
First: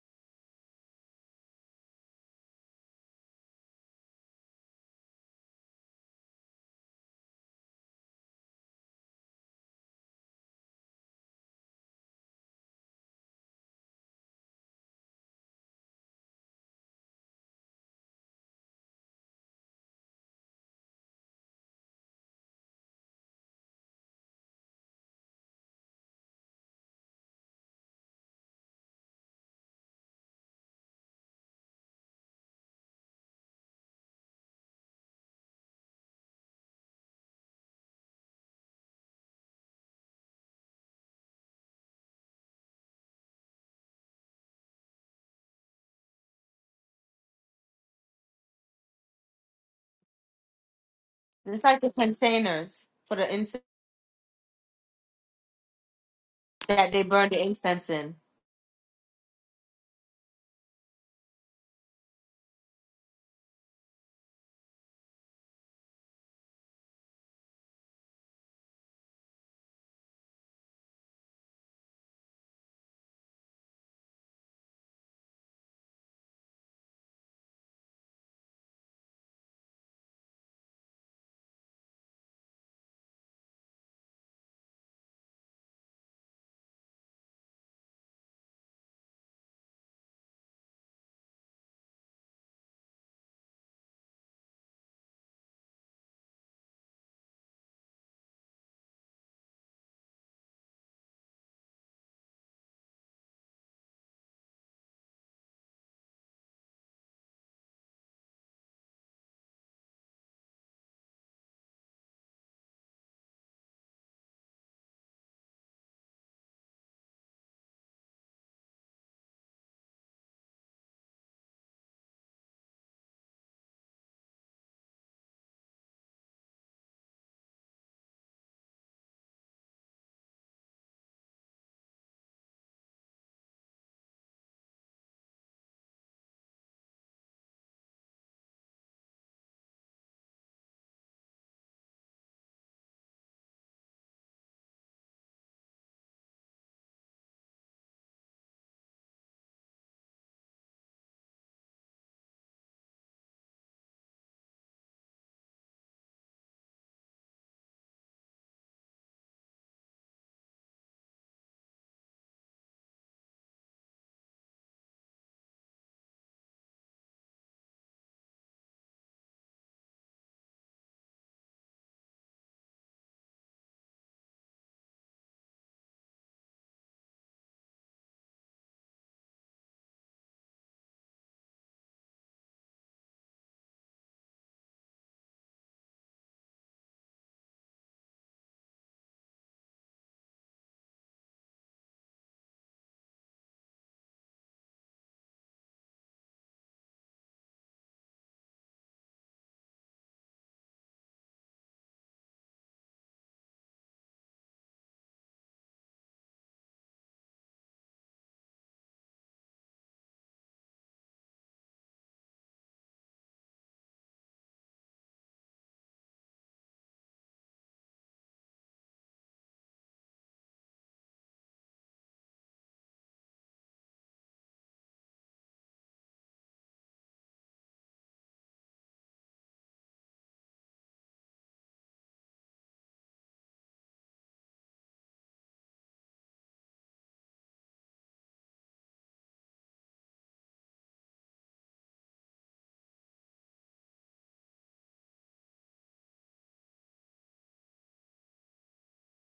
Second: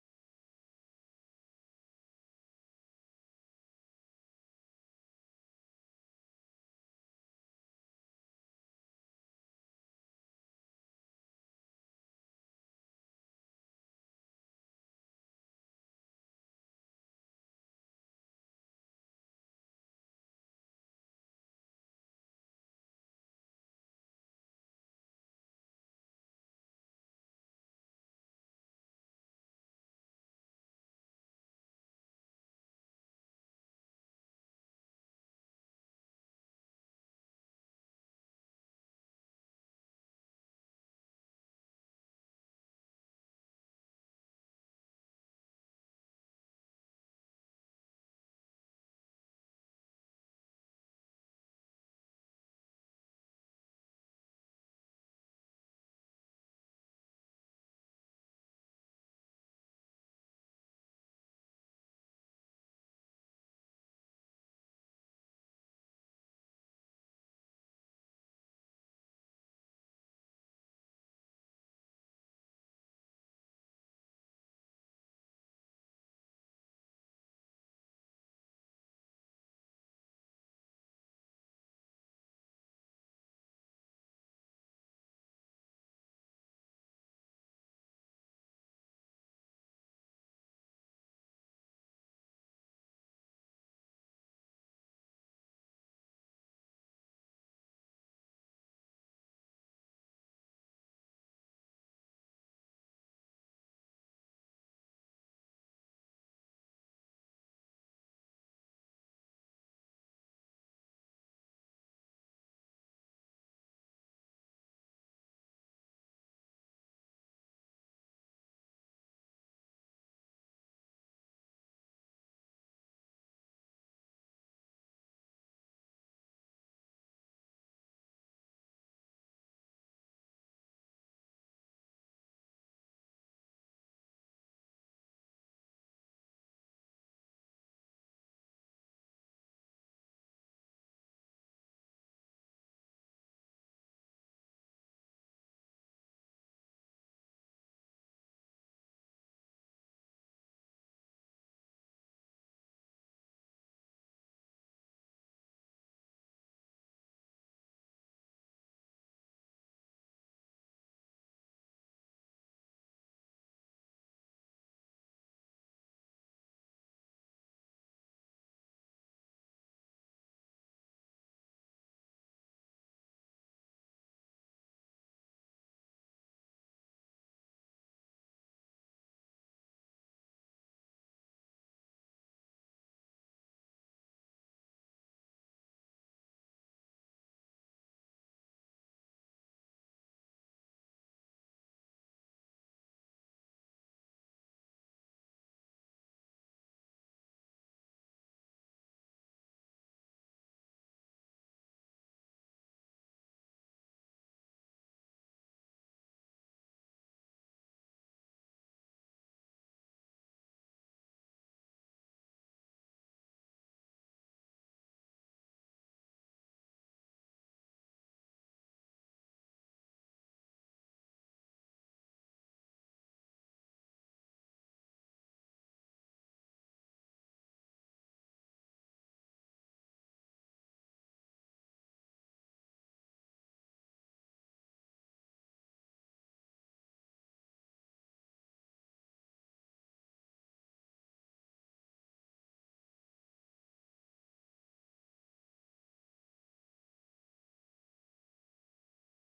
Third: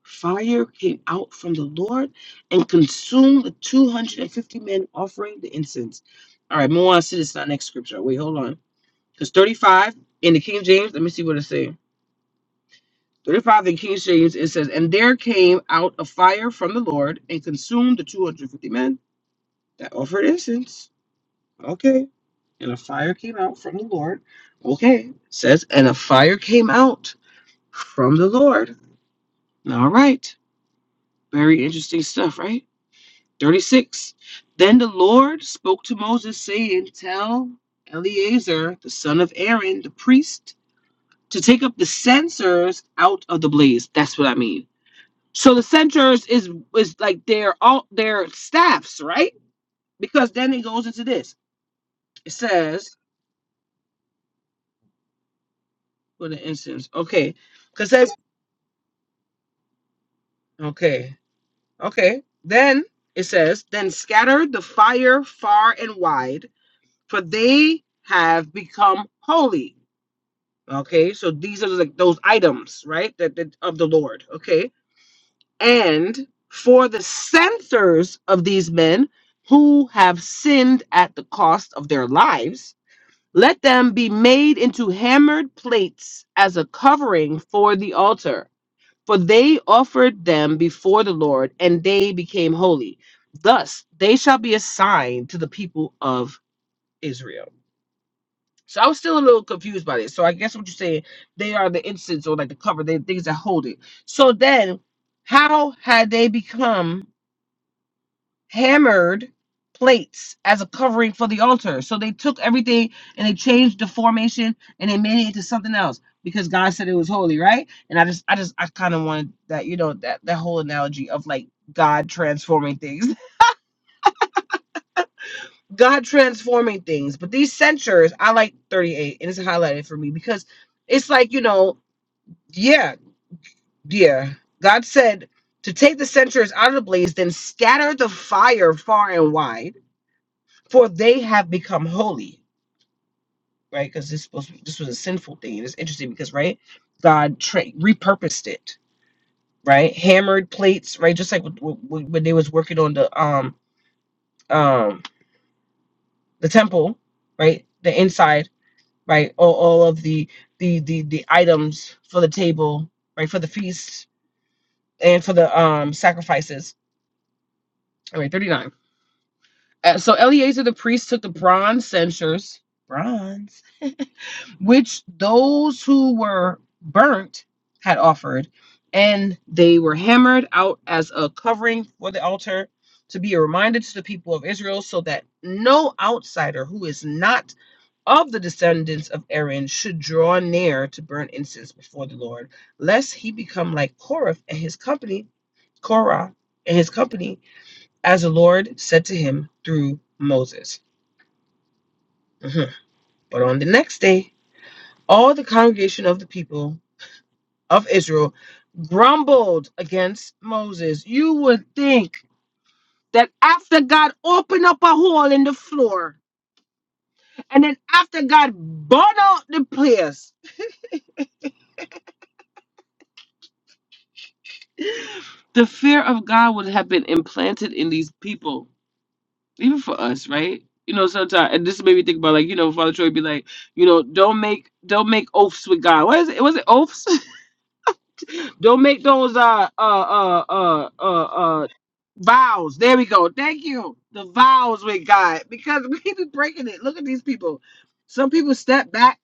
S1: Fire came out from the Lord and consumed the 250 men offering the incense. All right, more on to see this is our next scripture. Wait, hold on. Because 35 in the King James, let me see what it says. 35 in King James, it says, And there came out a fire from the Lord and consumed the 250 men that offered incense. Okay. And a fire came out from the Lord. Okay. Says, And a fire came out from the Lord. All right. Very interesting stuff, right? 36. Then the Lord spoke to Moses, saying, Tell Eleazar, the son of Aaron, the priest, to take up the censers out of the blaze. That's what I mean So the centers is is like their all their staffs, right? Because then it goes into this.
S2: It's like the
S1: It
S2: containers
S1: says,
S2: for the incense
S1: for the instance,
S2: that they burned
S1: okay,
S2: the incense
S1: because says,
S2: in.
S1: okay, okay. Then it says, then scatter the fire far and wide, for they have become holy. Okay, so these are like those items, right? That, that of the Lord. Okay, and for the censors of these men who have sinned at the cost of their lives Let them be made into hammered plates as a covering for the altar. For they offered them before the Lord, and they became holy. Thus they shall be a sign to the people of Israel. So I was still a little confused by this. So I guess what you're saying, they are the incense or like the cover, they things that hold it. So then, how had they become? hammered plates as a covering for the altar. So they took everything and they changed the formation and they made it into something else because God said it was holy, right? And I just I just I kind of wanted that, you know, that that whole analogy of like God transforming things. God transforming things. But these censures, I like 38 and it's highlighted for me because it's like, you know, yeah, yeah. God said to take the censures out of the blaze, then scatter the fire far and wide, for they have become holy right? Because this supposed to be, this was a sinful thing. And it's interesting because right, God tra- repurposed it, right? Hammered plates, right? Just like w- w- w- when they was working on the um um the temple, right? The inside, right? All, all of the, the the the items for the table, right? For the feast and for the um sacrifices. All right, thirty nine. Uh, so Eleazar the priest took the bronze censers, bronze. which those who were burnt had offered, and they were hammered out as a covering for the altar to be a reminder to the people of Israel so that no outsider who is not of the descendants of Aaron should draw near to burn incense before the Lord, lest he become like Korah and his company, Korah and his company, as the Lord said to him through Moses. Mhm. But on the next day, all the congregation of the people of Israel grumbled against Moses, you would think that after God opened up a hole in the floor and then after God burned out the place, the fear of God would have been implanted in these people, even for us, right? You know, sometimes and this made me think about like, you know, Father Troy be like, you know, don't make don't make oaths with God. What is it? Was it oaths? Don't make those uh uh uh uh uh uh vows. There we go. Thank you. The vows with God because we be breaking it. Look at these people. Some people step back,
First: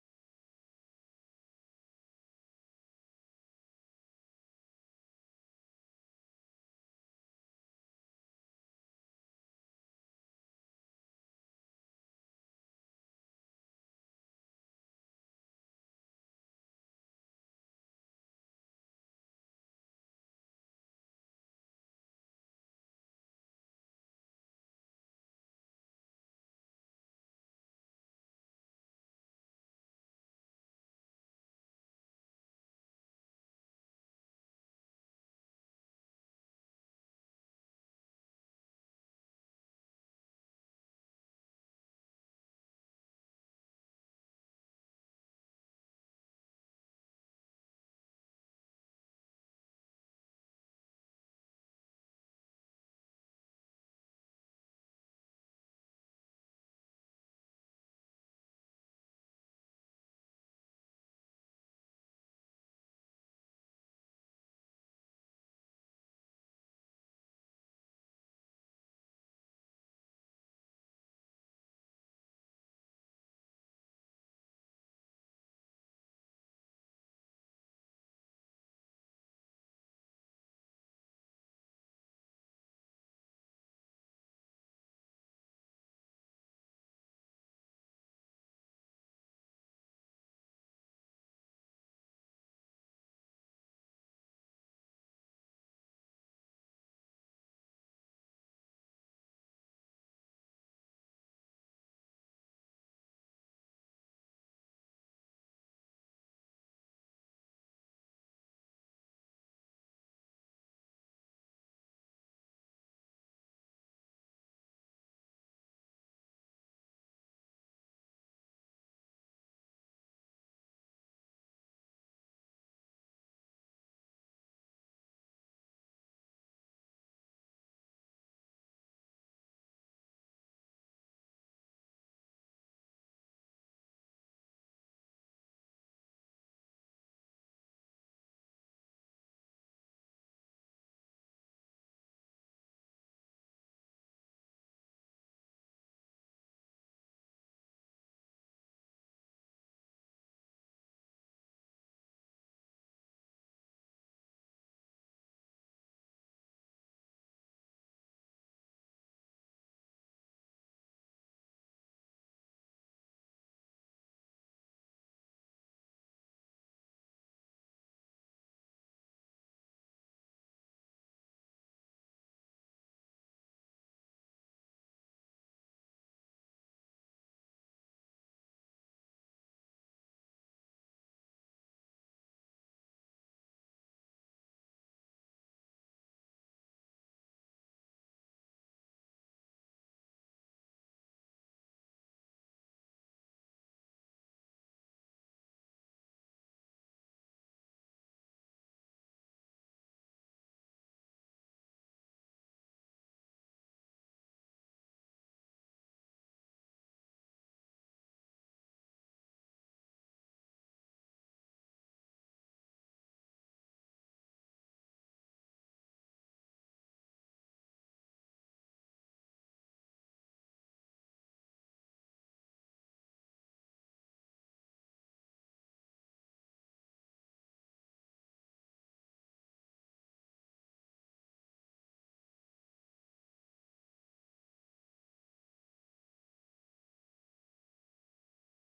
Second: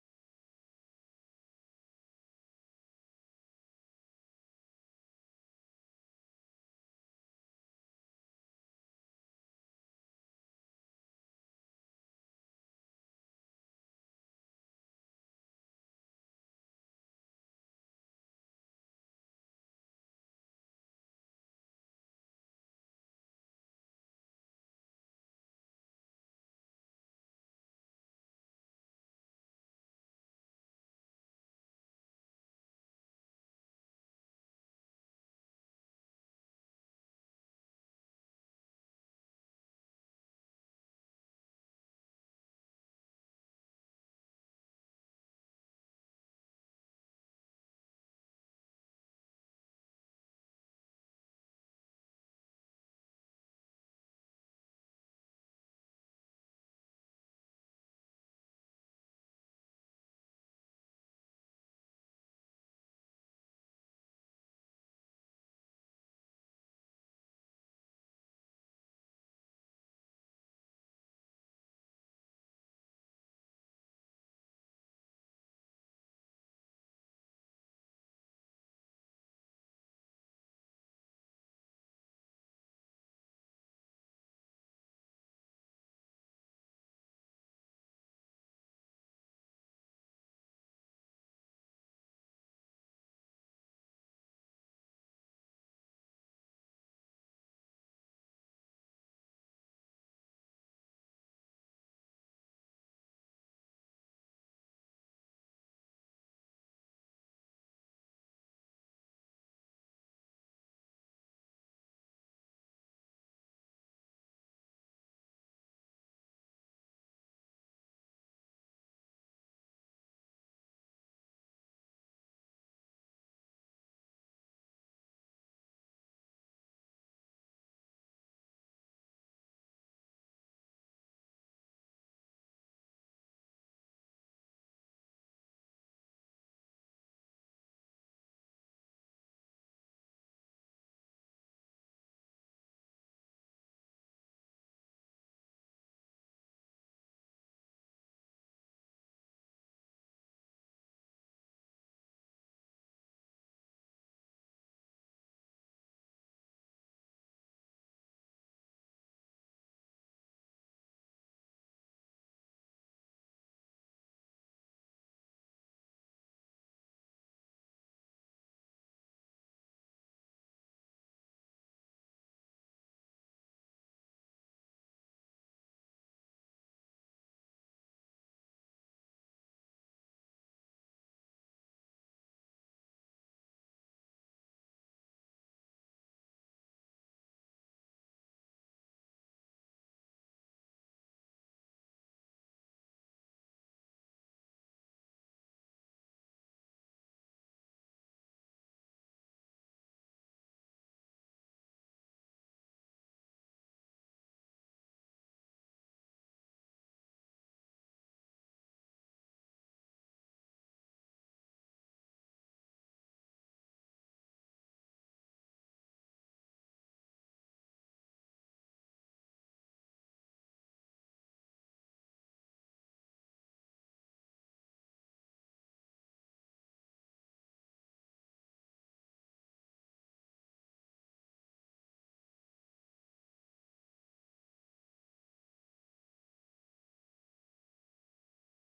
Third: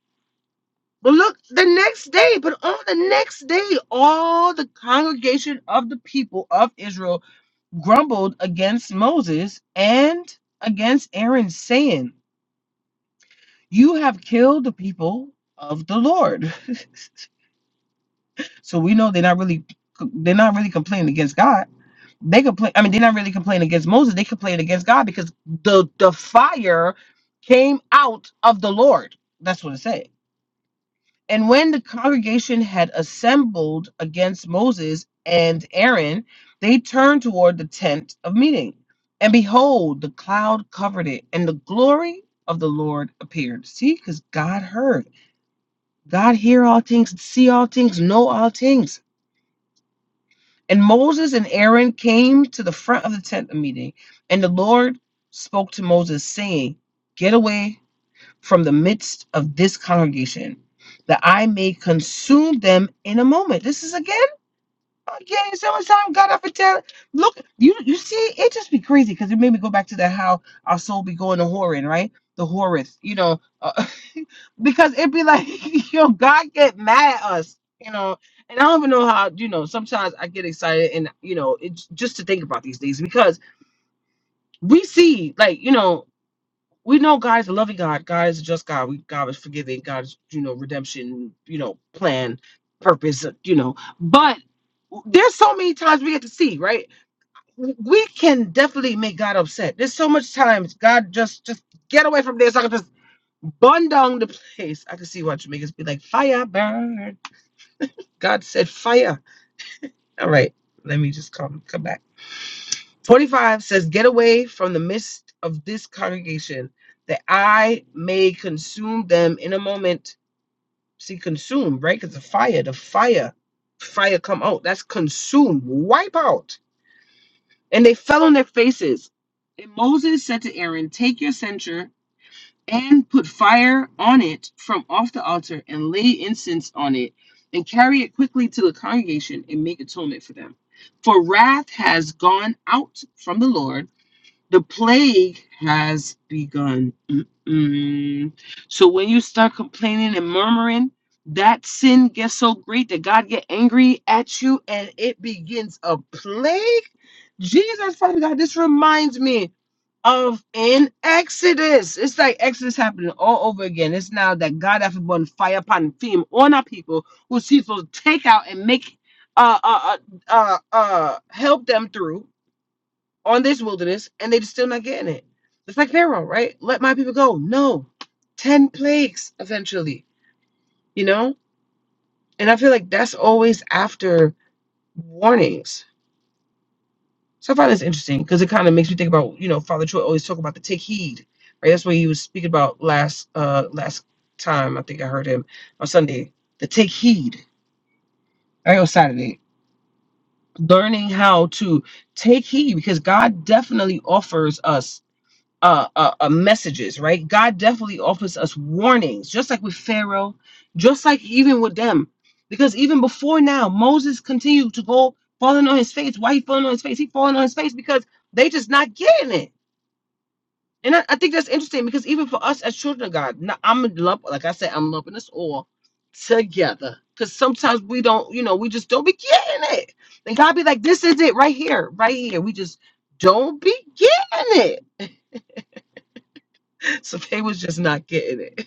S1: but look the next day. But on the next day, all the congregation of the people of Israel grumbled against Moses and against Aaron, saying, "You have killed the people of the Lord." so we know they're not really they're not really complaining against God They complain. I mean, they're not really complaining against Moses. They complain against God because the the fire came out of the Lord. That's what it said. And when the congregation had assembled against Moses and Aaron, they turned toward the tent of meeting. And behold, the cloud covered it, and the glory of the Lord appeared. See, because God heard. God hear all things, see all things, know all things. And Moses and Aaron came to the front of the tent of meeting, and the Lord spoke to Moses, saying, Get away from the midst of this congregation, that I may consume them in a moment. This is again. Okay, summertime, God, I for tell. Look, you you see, it just be crazy because it made me go back to that how our soul be going to whoring, right? The whoreth, you know, uh, because it be like, yo, God get mad at us, you know. And I don't even know how, you know, sometimes I get excited and, you know, it's just to think about these things because we see, like, you know, we know God is a loving God. God is a just God. We, God is forgiving. God's, you know, redemption, you know, plan, purpose, you know. But there's so many times we get to see right we can definitely make god upset there's so much times god just just get away from this i can just burn down the place i can see what jamaicans be like fire burn god said fire all right let me just come come back 45 says get away from the midst of this congregation that i may consume them in a moment see consume right because the fire the fire fire come out that's consume wipe out And they fell on their faces. And Moses said to Aaron, Take your censer and put fire on it from off the altar and lay incense on it and carry it quickly to the congregation and make atonement for them. For wrath has gone out from the Lord, the plague has begun. Mm-mm. So when you start complaining and murmuring, that sin gets so great that God get angry at you and it begins a plague Jesus, Father God, this reminds me of in Exodus. It's like Exodus happening all over again. It's now that God has been fire upon theme on our people who sees will take out and make uh uh uh uh uh, help them through on this wilderness, and they're still not getting it. It's like Pharaoh, right? Let my people go. No, ten plagues eventually, you know. And I feel like that's always after warnings So I find this interesting because it kind of makes me think about, you know, Father Troy always talk about the take heed, right? That's what he was speaking about last uh last time I think I heard him on Sunday. The take heed, right? Or Saturday. Learning how to take heed because God definitely offers us uh, uh, uh messages, right? God definitely offers us warnings, just like with Pharaoh, just like even with them. Because even before now, Moses continued to go falling on his face. Why he falling on his face? He falling on his face because they just not getting it And I, I think that's interesting because even for us as children of God, now I'm lump, like I said, I'm lumping us all together. Because sometimes we don't, you know, we just don't be getting it. And God be like, this is it right here, right here. We just don't be getting it. So they was just not getting it.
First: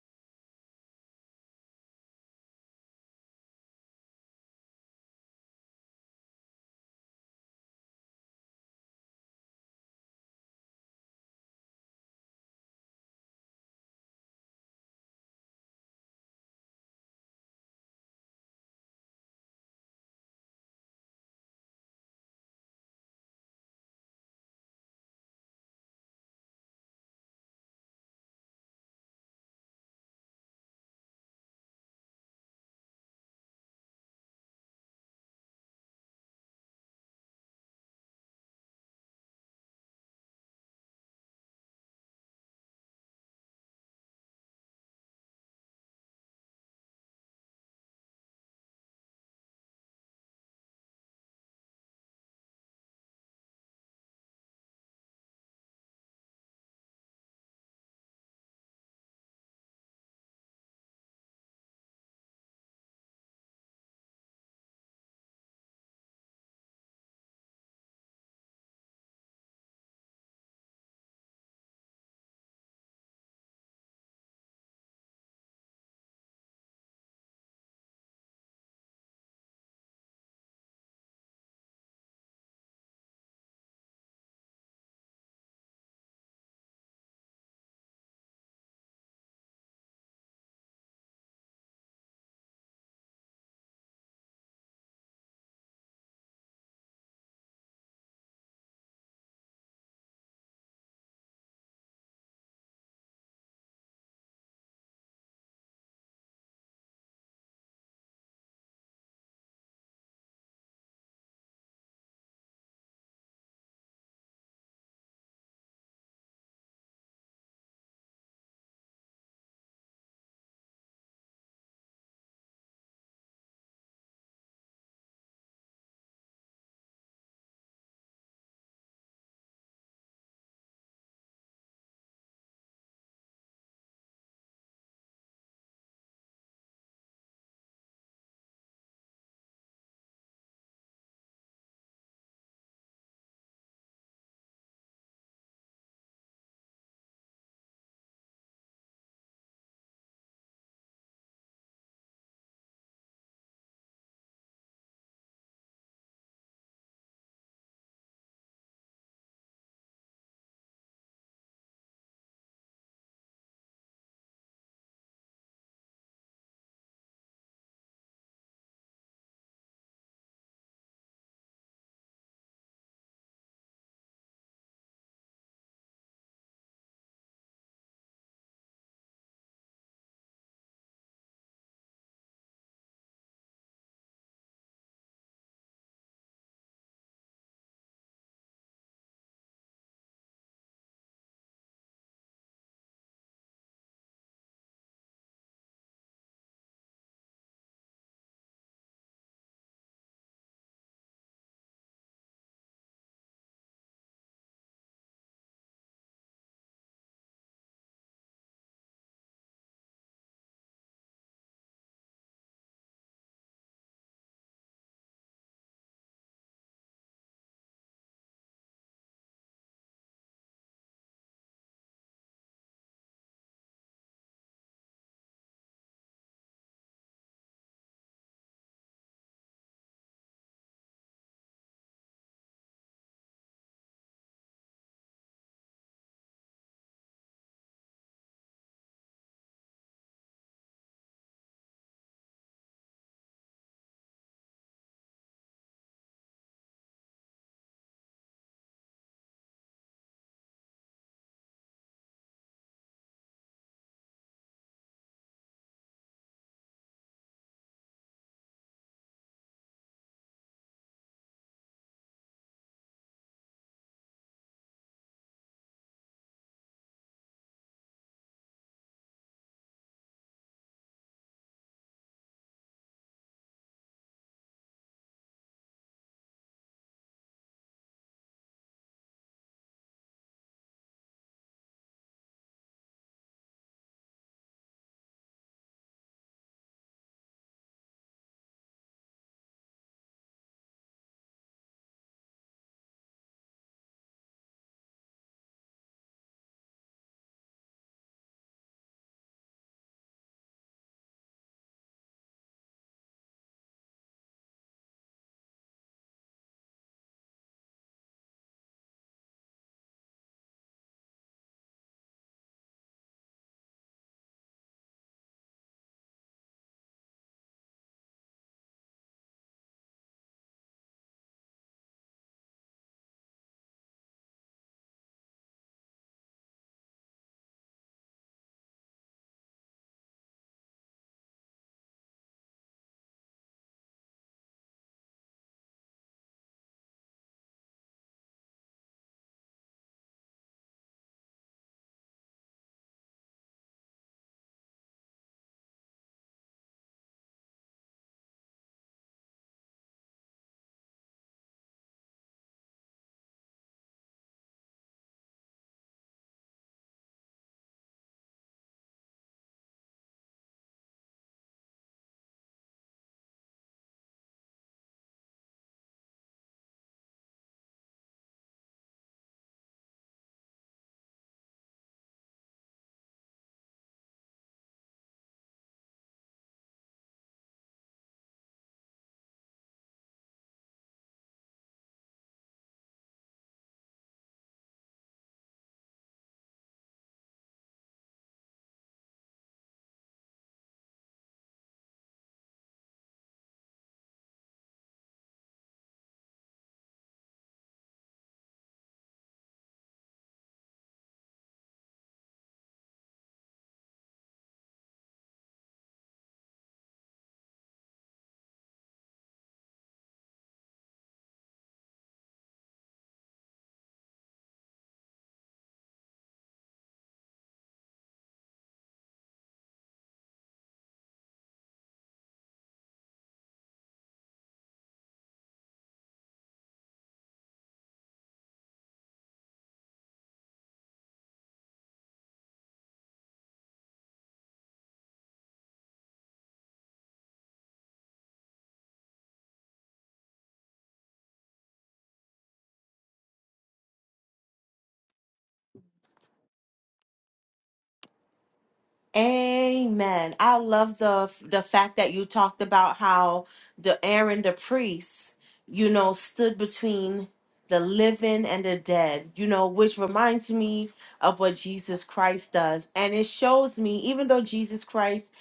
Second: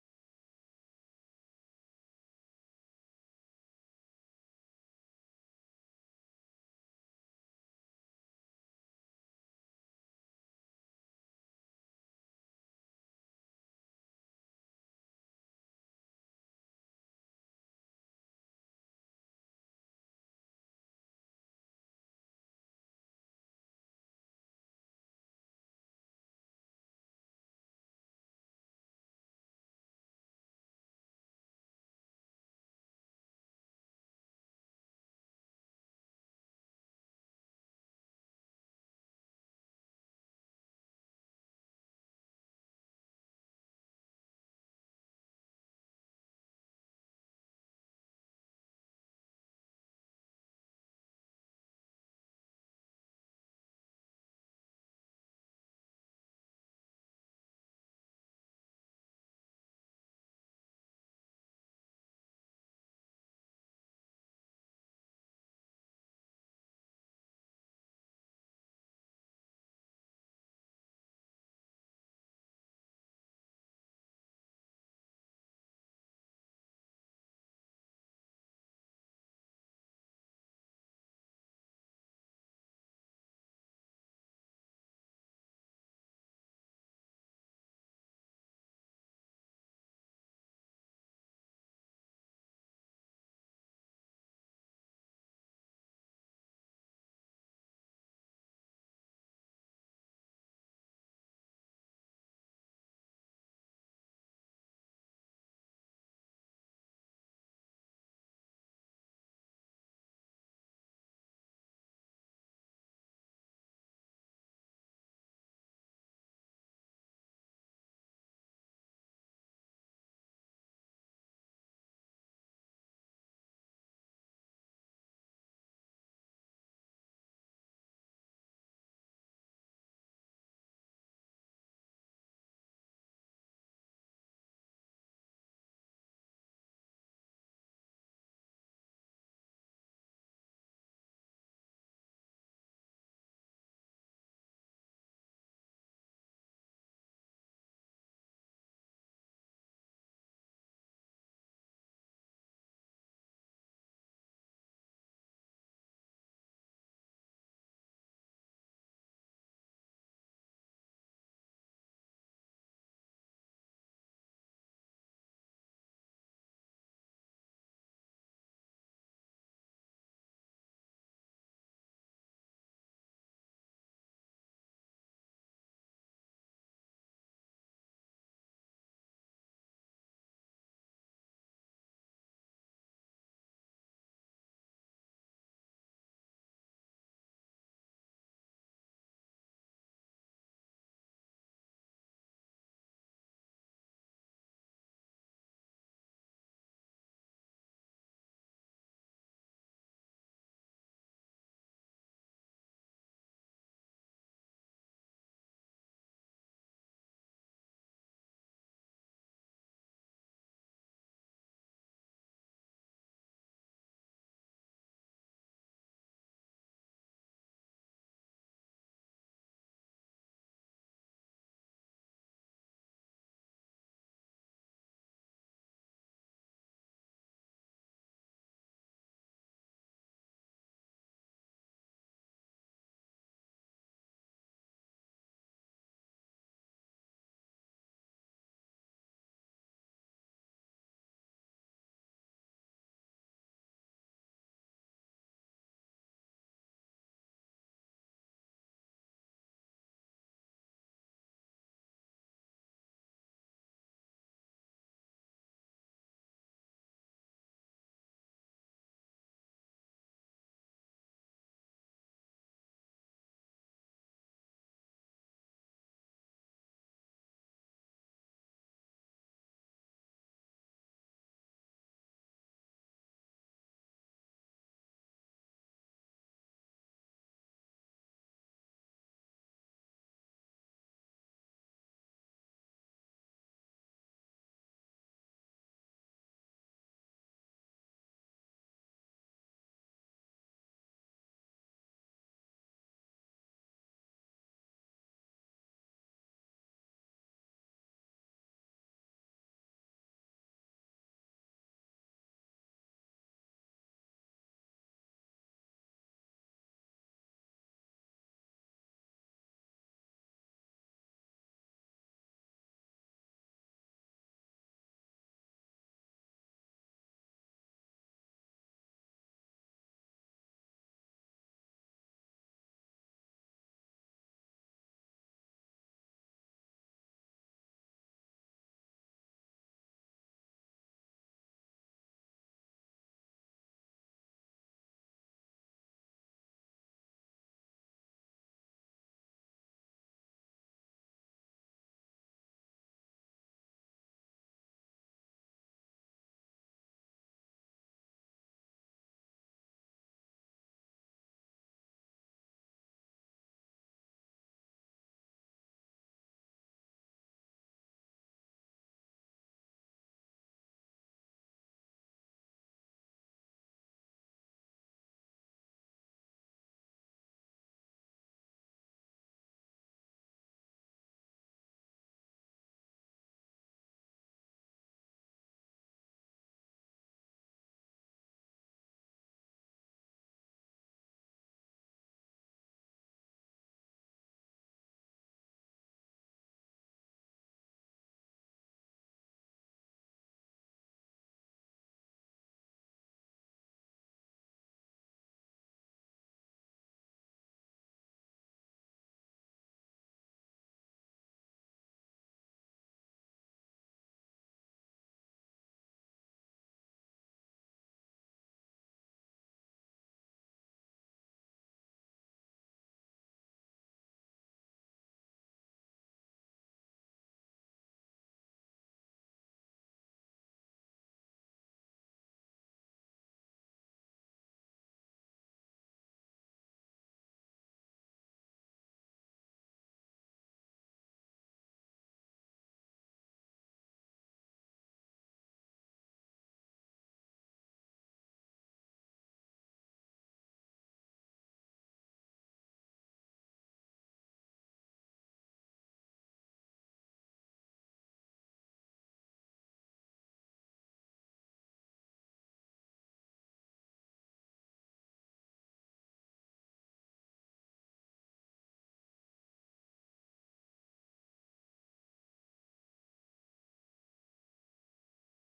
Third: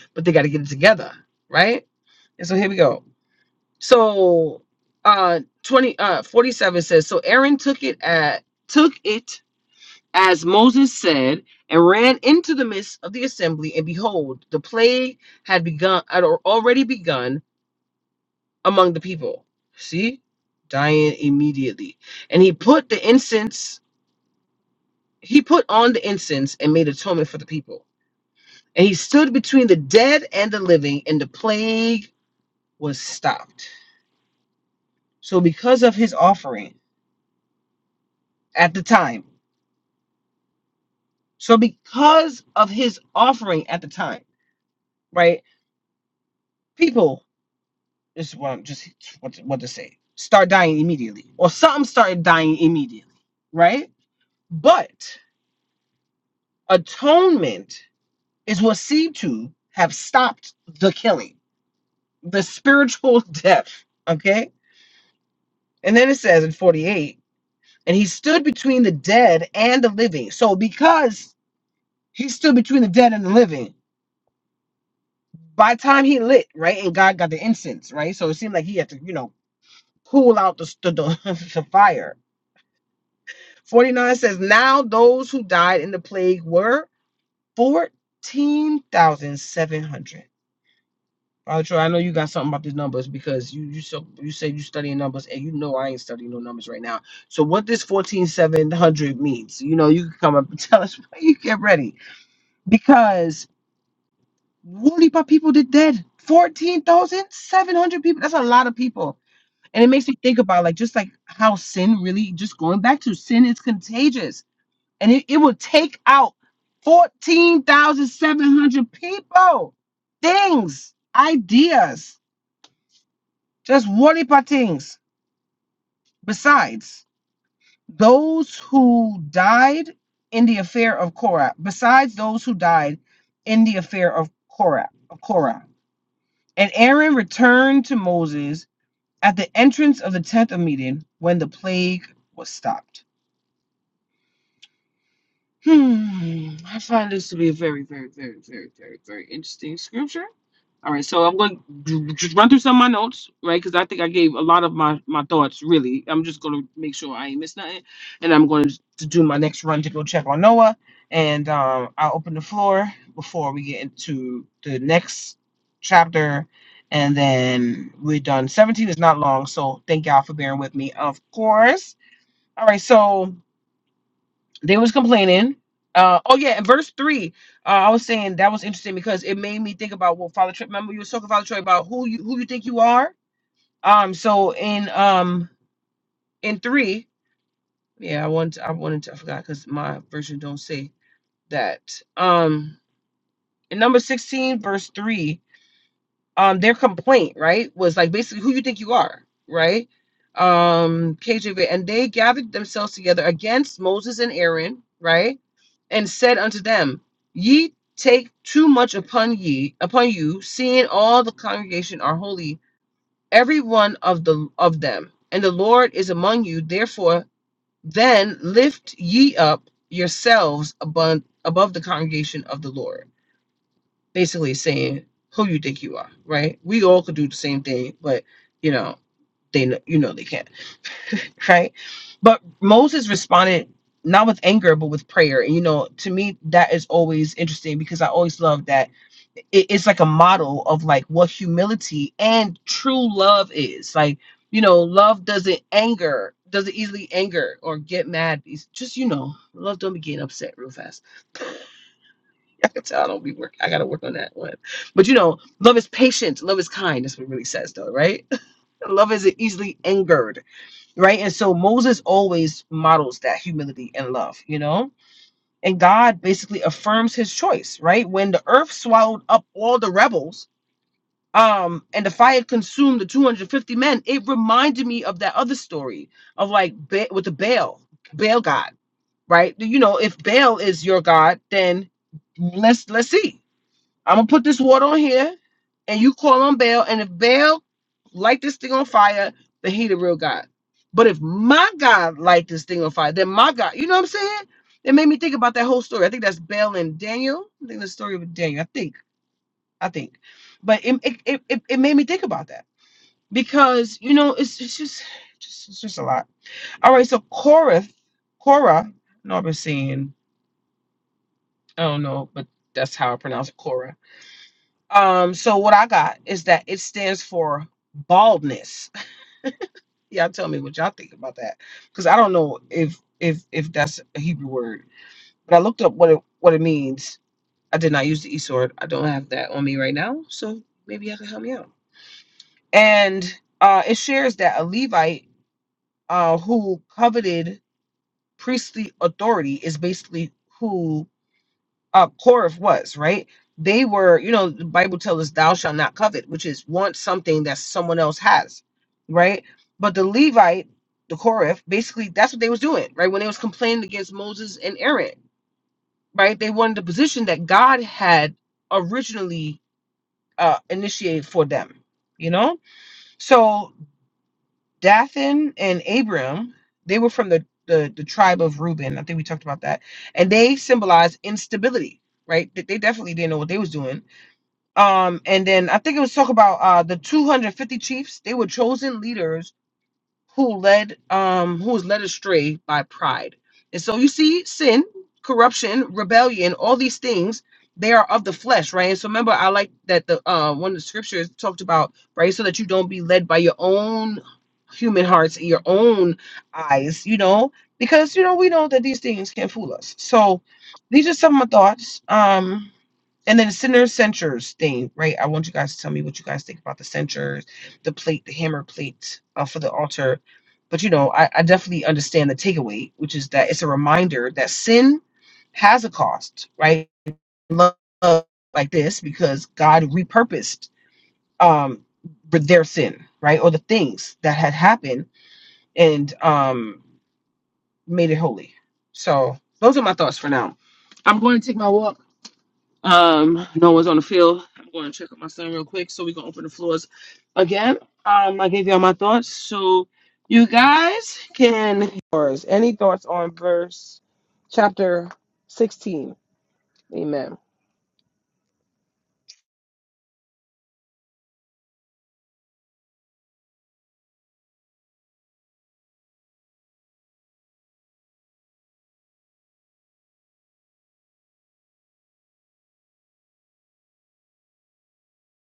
S1: But they got to get it together, right? And so here we go. So uh 20 uh 47 says, so Aaron took it at took it as Moses said, and ran into the midst of the assembly, and behold, the plague had begun had already begun among the people. See? Dying immediately. And he put the incense, he put on the incense and made atonement for the people. And he stood between the dead and the living, and the plague was stopped. So because of his offering at the time, so because of his offering at the time, right? People It's what I'm just what what to say. Start dying immediately, or something started dying immediately, right? But atonement is what seemed to have stopped the killing, the spiritual death. Okay, and then it says in forty eight, and he stood between the dead and the living. So because he stood between the dead and the living, by the time he lit right, and God got the incense right, so it seemed like he had to you know cool out the the, the fire 49 says, Now those who died in the plague were 14,700. Father Troy, I know you got something about these numbers because you you so you say you studying numbers and you know I ain't studying no numbers right now. So what this 14,700 means, you know, you can come up and tell us when you get ready. Because only by people did dead. 14,700 people. That's a lot of people. And it makes me think about like just like how sin really just going back to sin is contagious and it, it would take out 14,700 people. Things, ideas, just whatever things. Besides those who died in the affair of Korah, besides those who died in the affair of Korah, of Korah. And Aaron returned to Moses at the entrance of the tent of meeting when the plague was stopped. Hmm, I find this to be a very, very, very, very, very, very interesting scripture. All right, so I'm going to just run through some of my notes, right? Because I think I gave a lot of my my thoughts. Really, I'm just going to make sure I ain't miss nothing, and I'm going to do my next run to go check on Noah, and um, I'll open the floor before we get into the next chapter, and then we're done. 17 is not long, so thank y'all for bearing with me. Of course. All right, so they was complaining uh oh yeah in verse three uh, i was saying that was interesting because it made me think about what father troy remember you were talking father troy about who you who you think you are um so in um in three yeah i want i wanted to i forgot because my version don't say that um in number 16 verse 3 um their complaint right was like basically who you think you are right um kjv and they gathered themselves together against moses and aaron right and said unto them, Ye take too much upon ye upon you, seeing all the congregation are holy, every one of the of them, and the Lord is among you. Therefore, then lift ye up yourselves above above the congregation of the Lord. Basically, saying who you think you are, right? We all could do the same thing, but you know they know you know they can't right? But Moses responded not with anger, but with prayer. And you know, to me, that is always interesting because I always love that it- it's like a model of like what humility and true love is. Like, you know, love doesn't anger, doesn't easily anger or get mad. It's just, you know, love don't be getting upset real fast. I can tell I don't be work. I gotta work on that one. But you know, love is patient, love is kind. That's what it really says though, right? love isn't easily angered right? And so Moses always models that humility and love, you know? And God basically affirms his choice, right? When the earth swallowed up all the rebels, um, and the fire consumed the 250 men, it reminded me of that other story of like ba- with the Baal, Baal God, right? You know, if Baal is your God, then let's let's see. I'm gonna put this water on here, and you call on Baal, and if Baal light this thing on fire, then he the real God. But if my God light this thing on fire, then my God, you know what I'm saying? It made me think about that whole story. I think that's Baal and Daniel. I think the story of Daniel. I think. I think. But it it, it, it it made me think about that because you know it's it's just, just it's just a lot. All right, so Korah, Korah. No, I've been saying I don't know, but that's how I pronounce it, Korah Um, so what I got is that it stands for baldness. Y'all tell me what y'all think about that, because I don't know if if if that's a Hebrew word, but I looked up what it what it means. I did not use the e sword. I don't have that on me right now, so maybe y'all can help me out. And uh, it shares that a Levite uh, who coveted priestly authority is basically who uh Korah was, right? They were, you know, the Bible tells us thou shalt not covet, which is want something that someone else has, right? But the Levite, the Korah, basically that's what they was doing, right? When they was complaining against Moses and Aaron, right? They wanted the position that God had originally uh initiated for them, you know? So Dathan and Abiram, they were from the the, the tribe of Reuben. I think we talked about that. And they symbolize instability, right? They they definitely didn't know what they was doing um, and then I think it was talk about uh the 250 chiefs. They were chosen leaders who led um who was led astray by pride. And so you see sin, corruption, rebellion, all these things, they are of the flesh, right? And so remember, I like that the uh one of the scriptures talked about, right? So that you don't be led by your own human hearts and your own eyes, you know, because you know, we know that these things can fool us. So these are some of my thoughts. Um and then the center censures thing, right? I want you guys to tell me what you guys think about the censures, the plate, the hammer plate uh, for the altar. But you know, I, I definitely understand the takeaway, which is that it's a reminder that sin has a cost, right? Love like this because God repurposed um their sin, right, or the things that had happened and um made it holy. So those are my thoughts for now. I'm going to take my walk Um, no one's on the field. I'm going to check up my son real quick, so we can open the floors again. Um, I gave y'all my thoughts, so you guys can. Or Any thoughts on verse chapter sixteen? Amen.
S2: Amen. I love the the fact that you talked about how the Aaron the priest, you know, stood between the living and the dead, you know, which reminds me of what Jesus Christ does. And it shows me, even though Jesus Christ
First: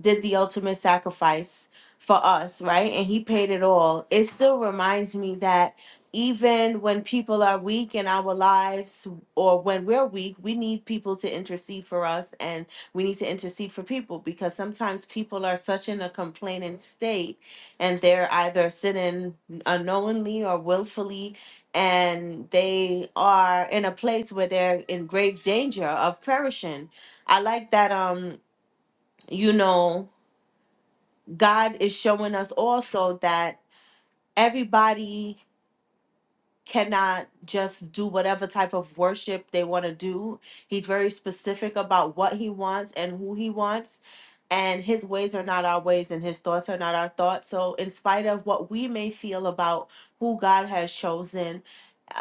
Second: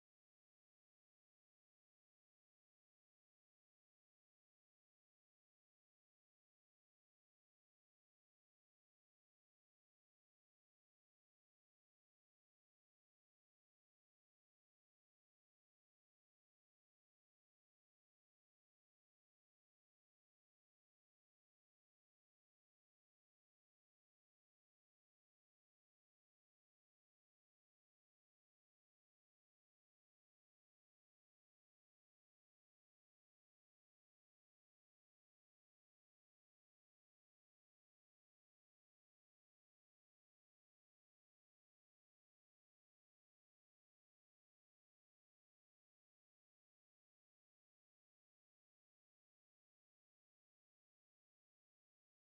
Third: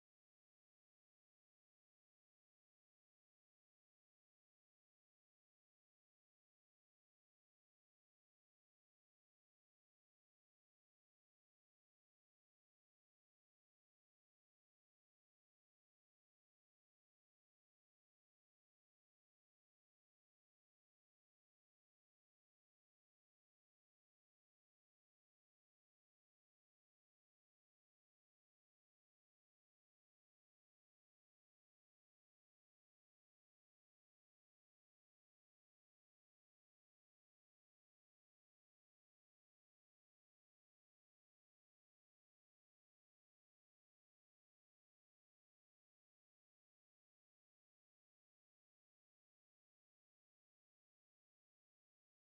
S2: did the ultimate sacrifice for us, right? And he paid it all. It still reminds me that even when people are weak in our lives or when we're weak, we need people to intercede for us and we need to intercede for people because sometimes people are such in a complaining state and they're either sinning unknowingly or willfully and they are in a place where they're in grave danger of perishing i like that um you know god is showing us also that everybody cannot just do whatever type of worship they want to do. He's very specific about what he wants and who he wants. And his ways are not our ways, and his thoughts are not our thoughts. So, in spite of what we may feel about who God has chosen,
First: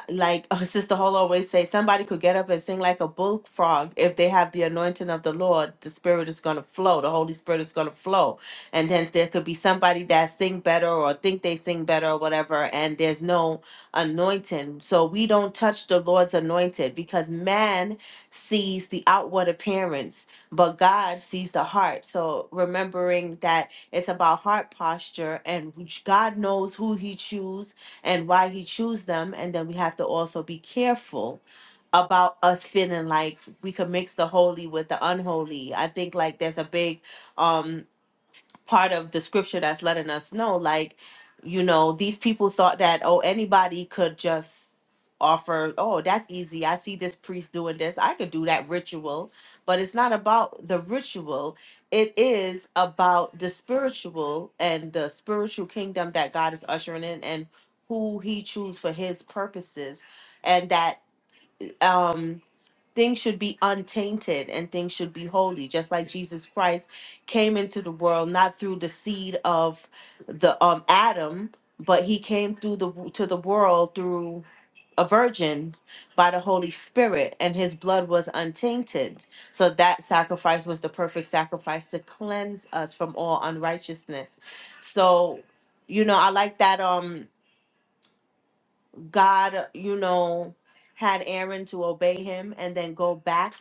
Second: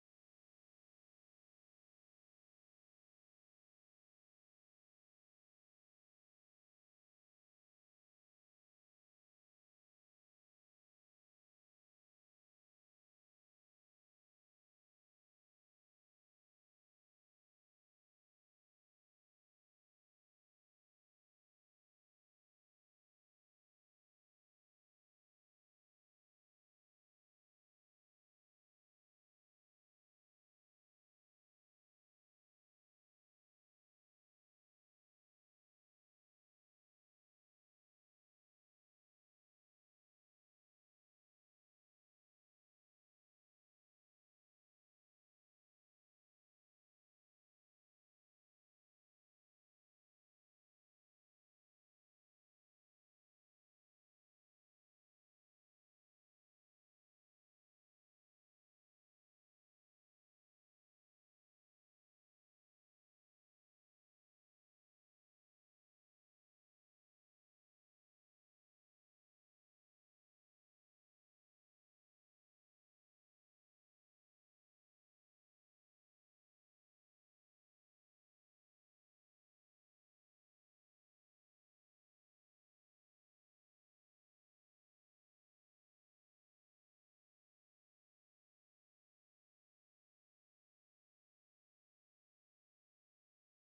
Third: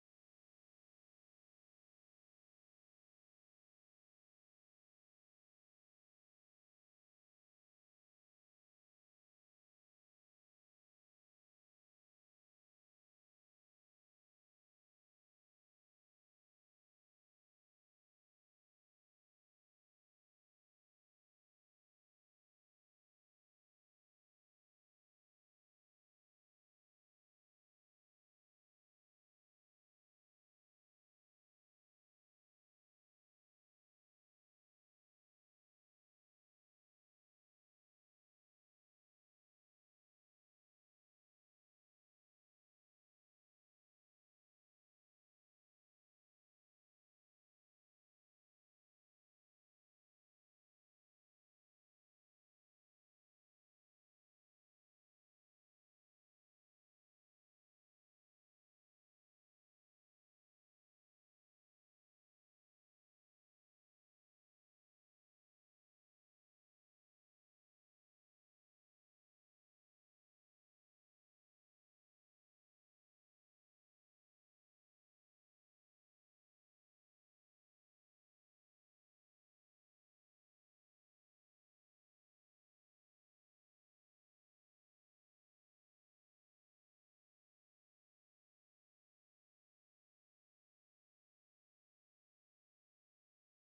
S2: like uh, Sister Hall always say, somebody could get up and sing like a bullfrog if they have the anointing of the Lord. The Spirit is going to flow. The Holy Spirit is going to flow, and then there could be somebody that sing better or think they sing better or whatever, and there's no anointing. So we don't touch the Lord's anointed because man sees the outward appearance, but God sees the heart. So remembering that it's about heart posture, and which God knows who He chooses and why he chose them. And then we have to also be careful about us feeling like we could mix the holy with the unholy. I think like there's a big um part of the scripture that's letting us know like you know these people thought that oh anybody could just offer oh that's easy i see this priest doing this i could do that ritual but it's not about the ritual it is about the spiritual and the spiritual kingdom that god is ushering in and who he chooses for his purposes and that um things should be untainted and things should be holy just like jesus christ came into the world not through the seed of the um adam but he came through the to the world through a virgin by the holy spirit and his blood was untainted so that sacrifice was the perfect sacrifice to cleanse us from all unrighteousness so you know i like that um God, you know, had Aaron to obey him and then go back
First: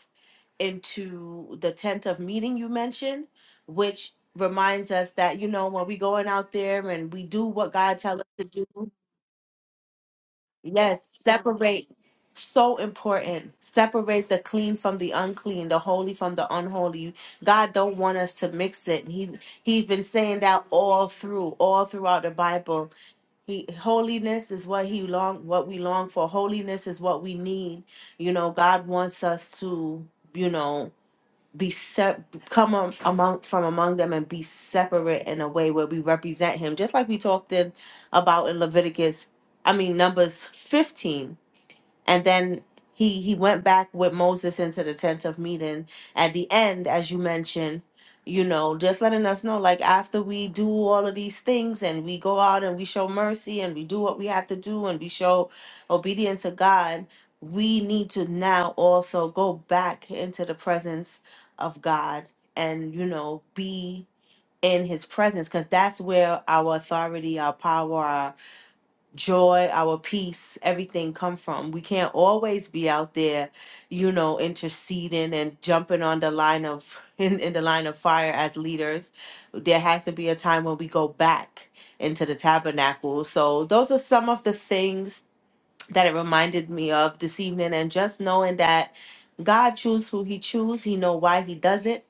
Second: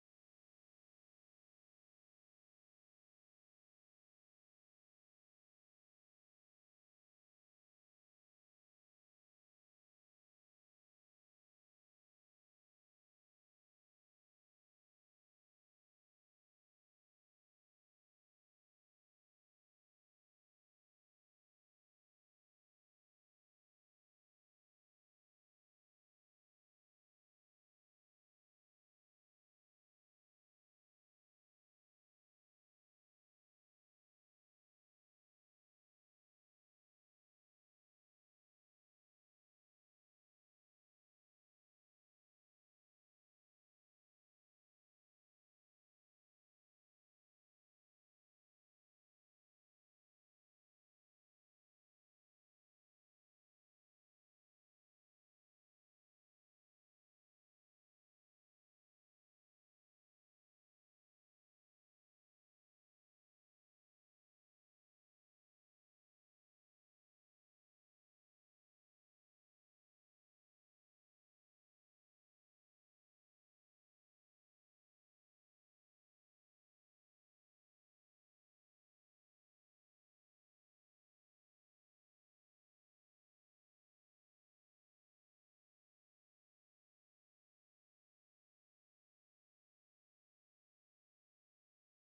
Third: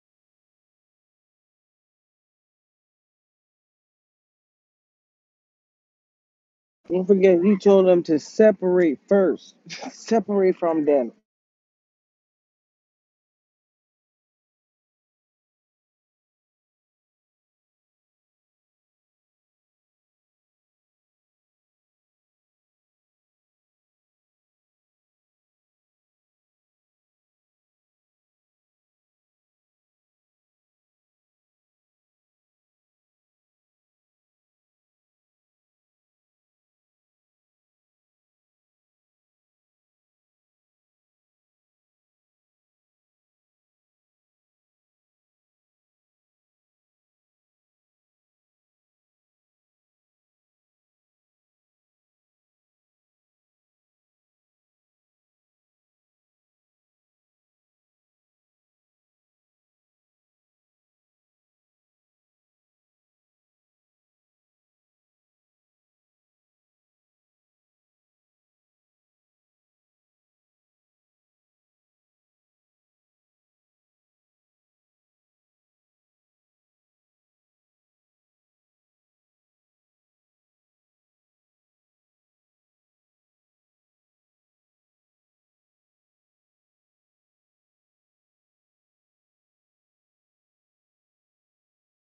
S2: into the tent of meeting you mentioned, which reminds us that, you know, when we going out there
S1: Don't
S2: and we
S1: forget,
S2: do
S1: he
S2: what
S1: told
S2: God
S1: them to
S2: tell us to do,
S1: separate first. Separate from
S2: yes,
S1: them.
S2: separate. So important. Separate the clean from the unclean, the holy from the unholy. God don't want us to mix it. He he's been saying that all through, all throughout the Bible he holiness is what he long what we long for. Holiness is what we need. You know, God wants us to, you know, be set come am- among from among them and be separate in a way where we represent him. Just like we talked in about in Leviticus, I mean Numbers 15 and then he he went back with Moses into the tent of meeting at the end as you mentioned you know just letting us know like after we do all of these things and we go out and we show mercy and we do what we have to do and we show obedience to God we need to now also go back into the presence of God and you know be in his presence cuz that's where our authority our power joy, our peace, everything come from. We can't always be out there, you know, interceding and jumping on the line of in, in the line of fire as leaders. There has to be a time when we go back into the tabernacle. So those are some of the things that it reminded me of this evening and just knowing that God chooses who he chooses, he know why he does it.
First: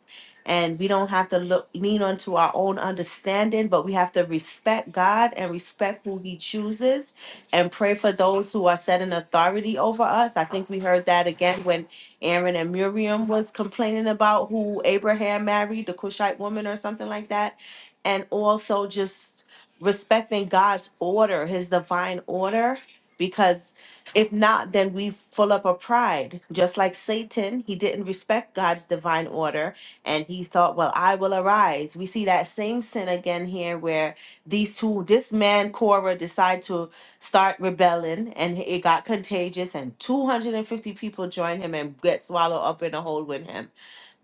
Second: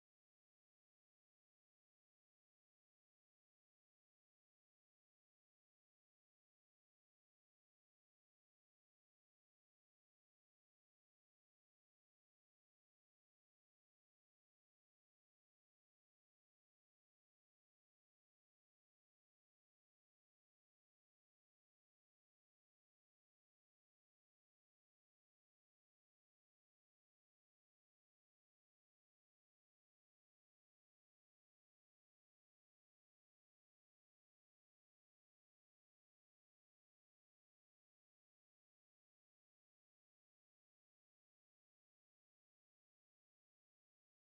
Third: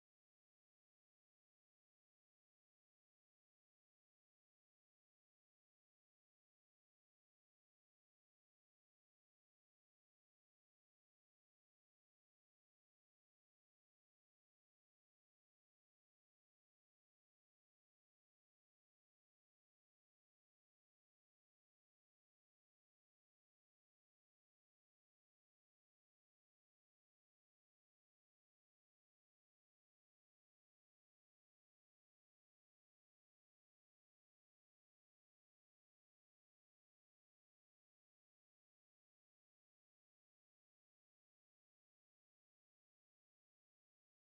S2: And we don't have to look lean onto our own understanding, but we have to respect God and respect who he chooses and pray for those who are set in authority over us. I think we heard that again when Aaron and Miriam was complaining about who Abraham married, the Cushite woman or something like that. And also just respecting God's order, his divine order, because if not, then we full up of pride. Just like Satan, he didn't respect God's divine order and he thought, well, I will arise. We see that same sin again here where these two, this man, Korah, decide to start rebelling and it got contagious and 250 people join him and get swallowed up in a hole with him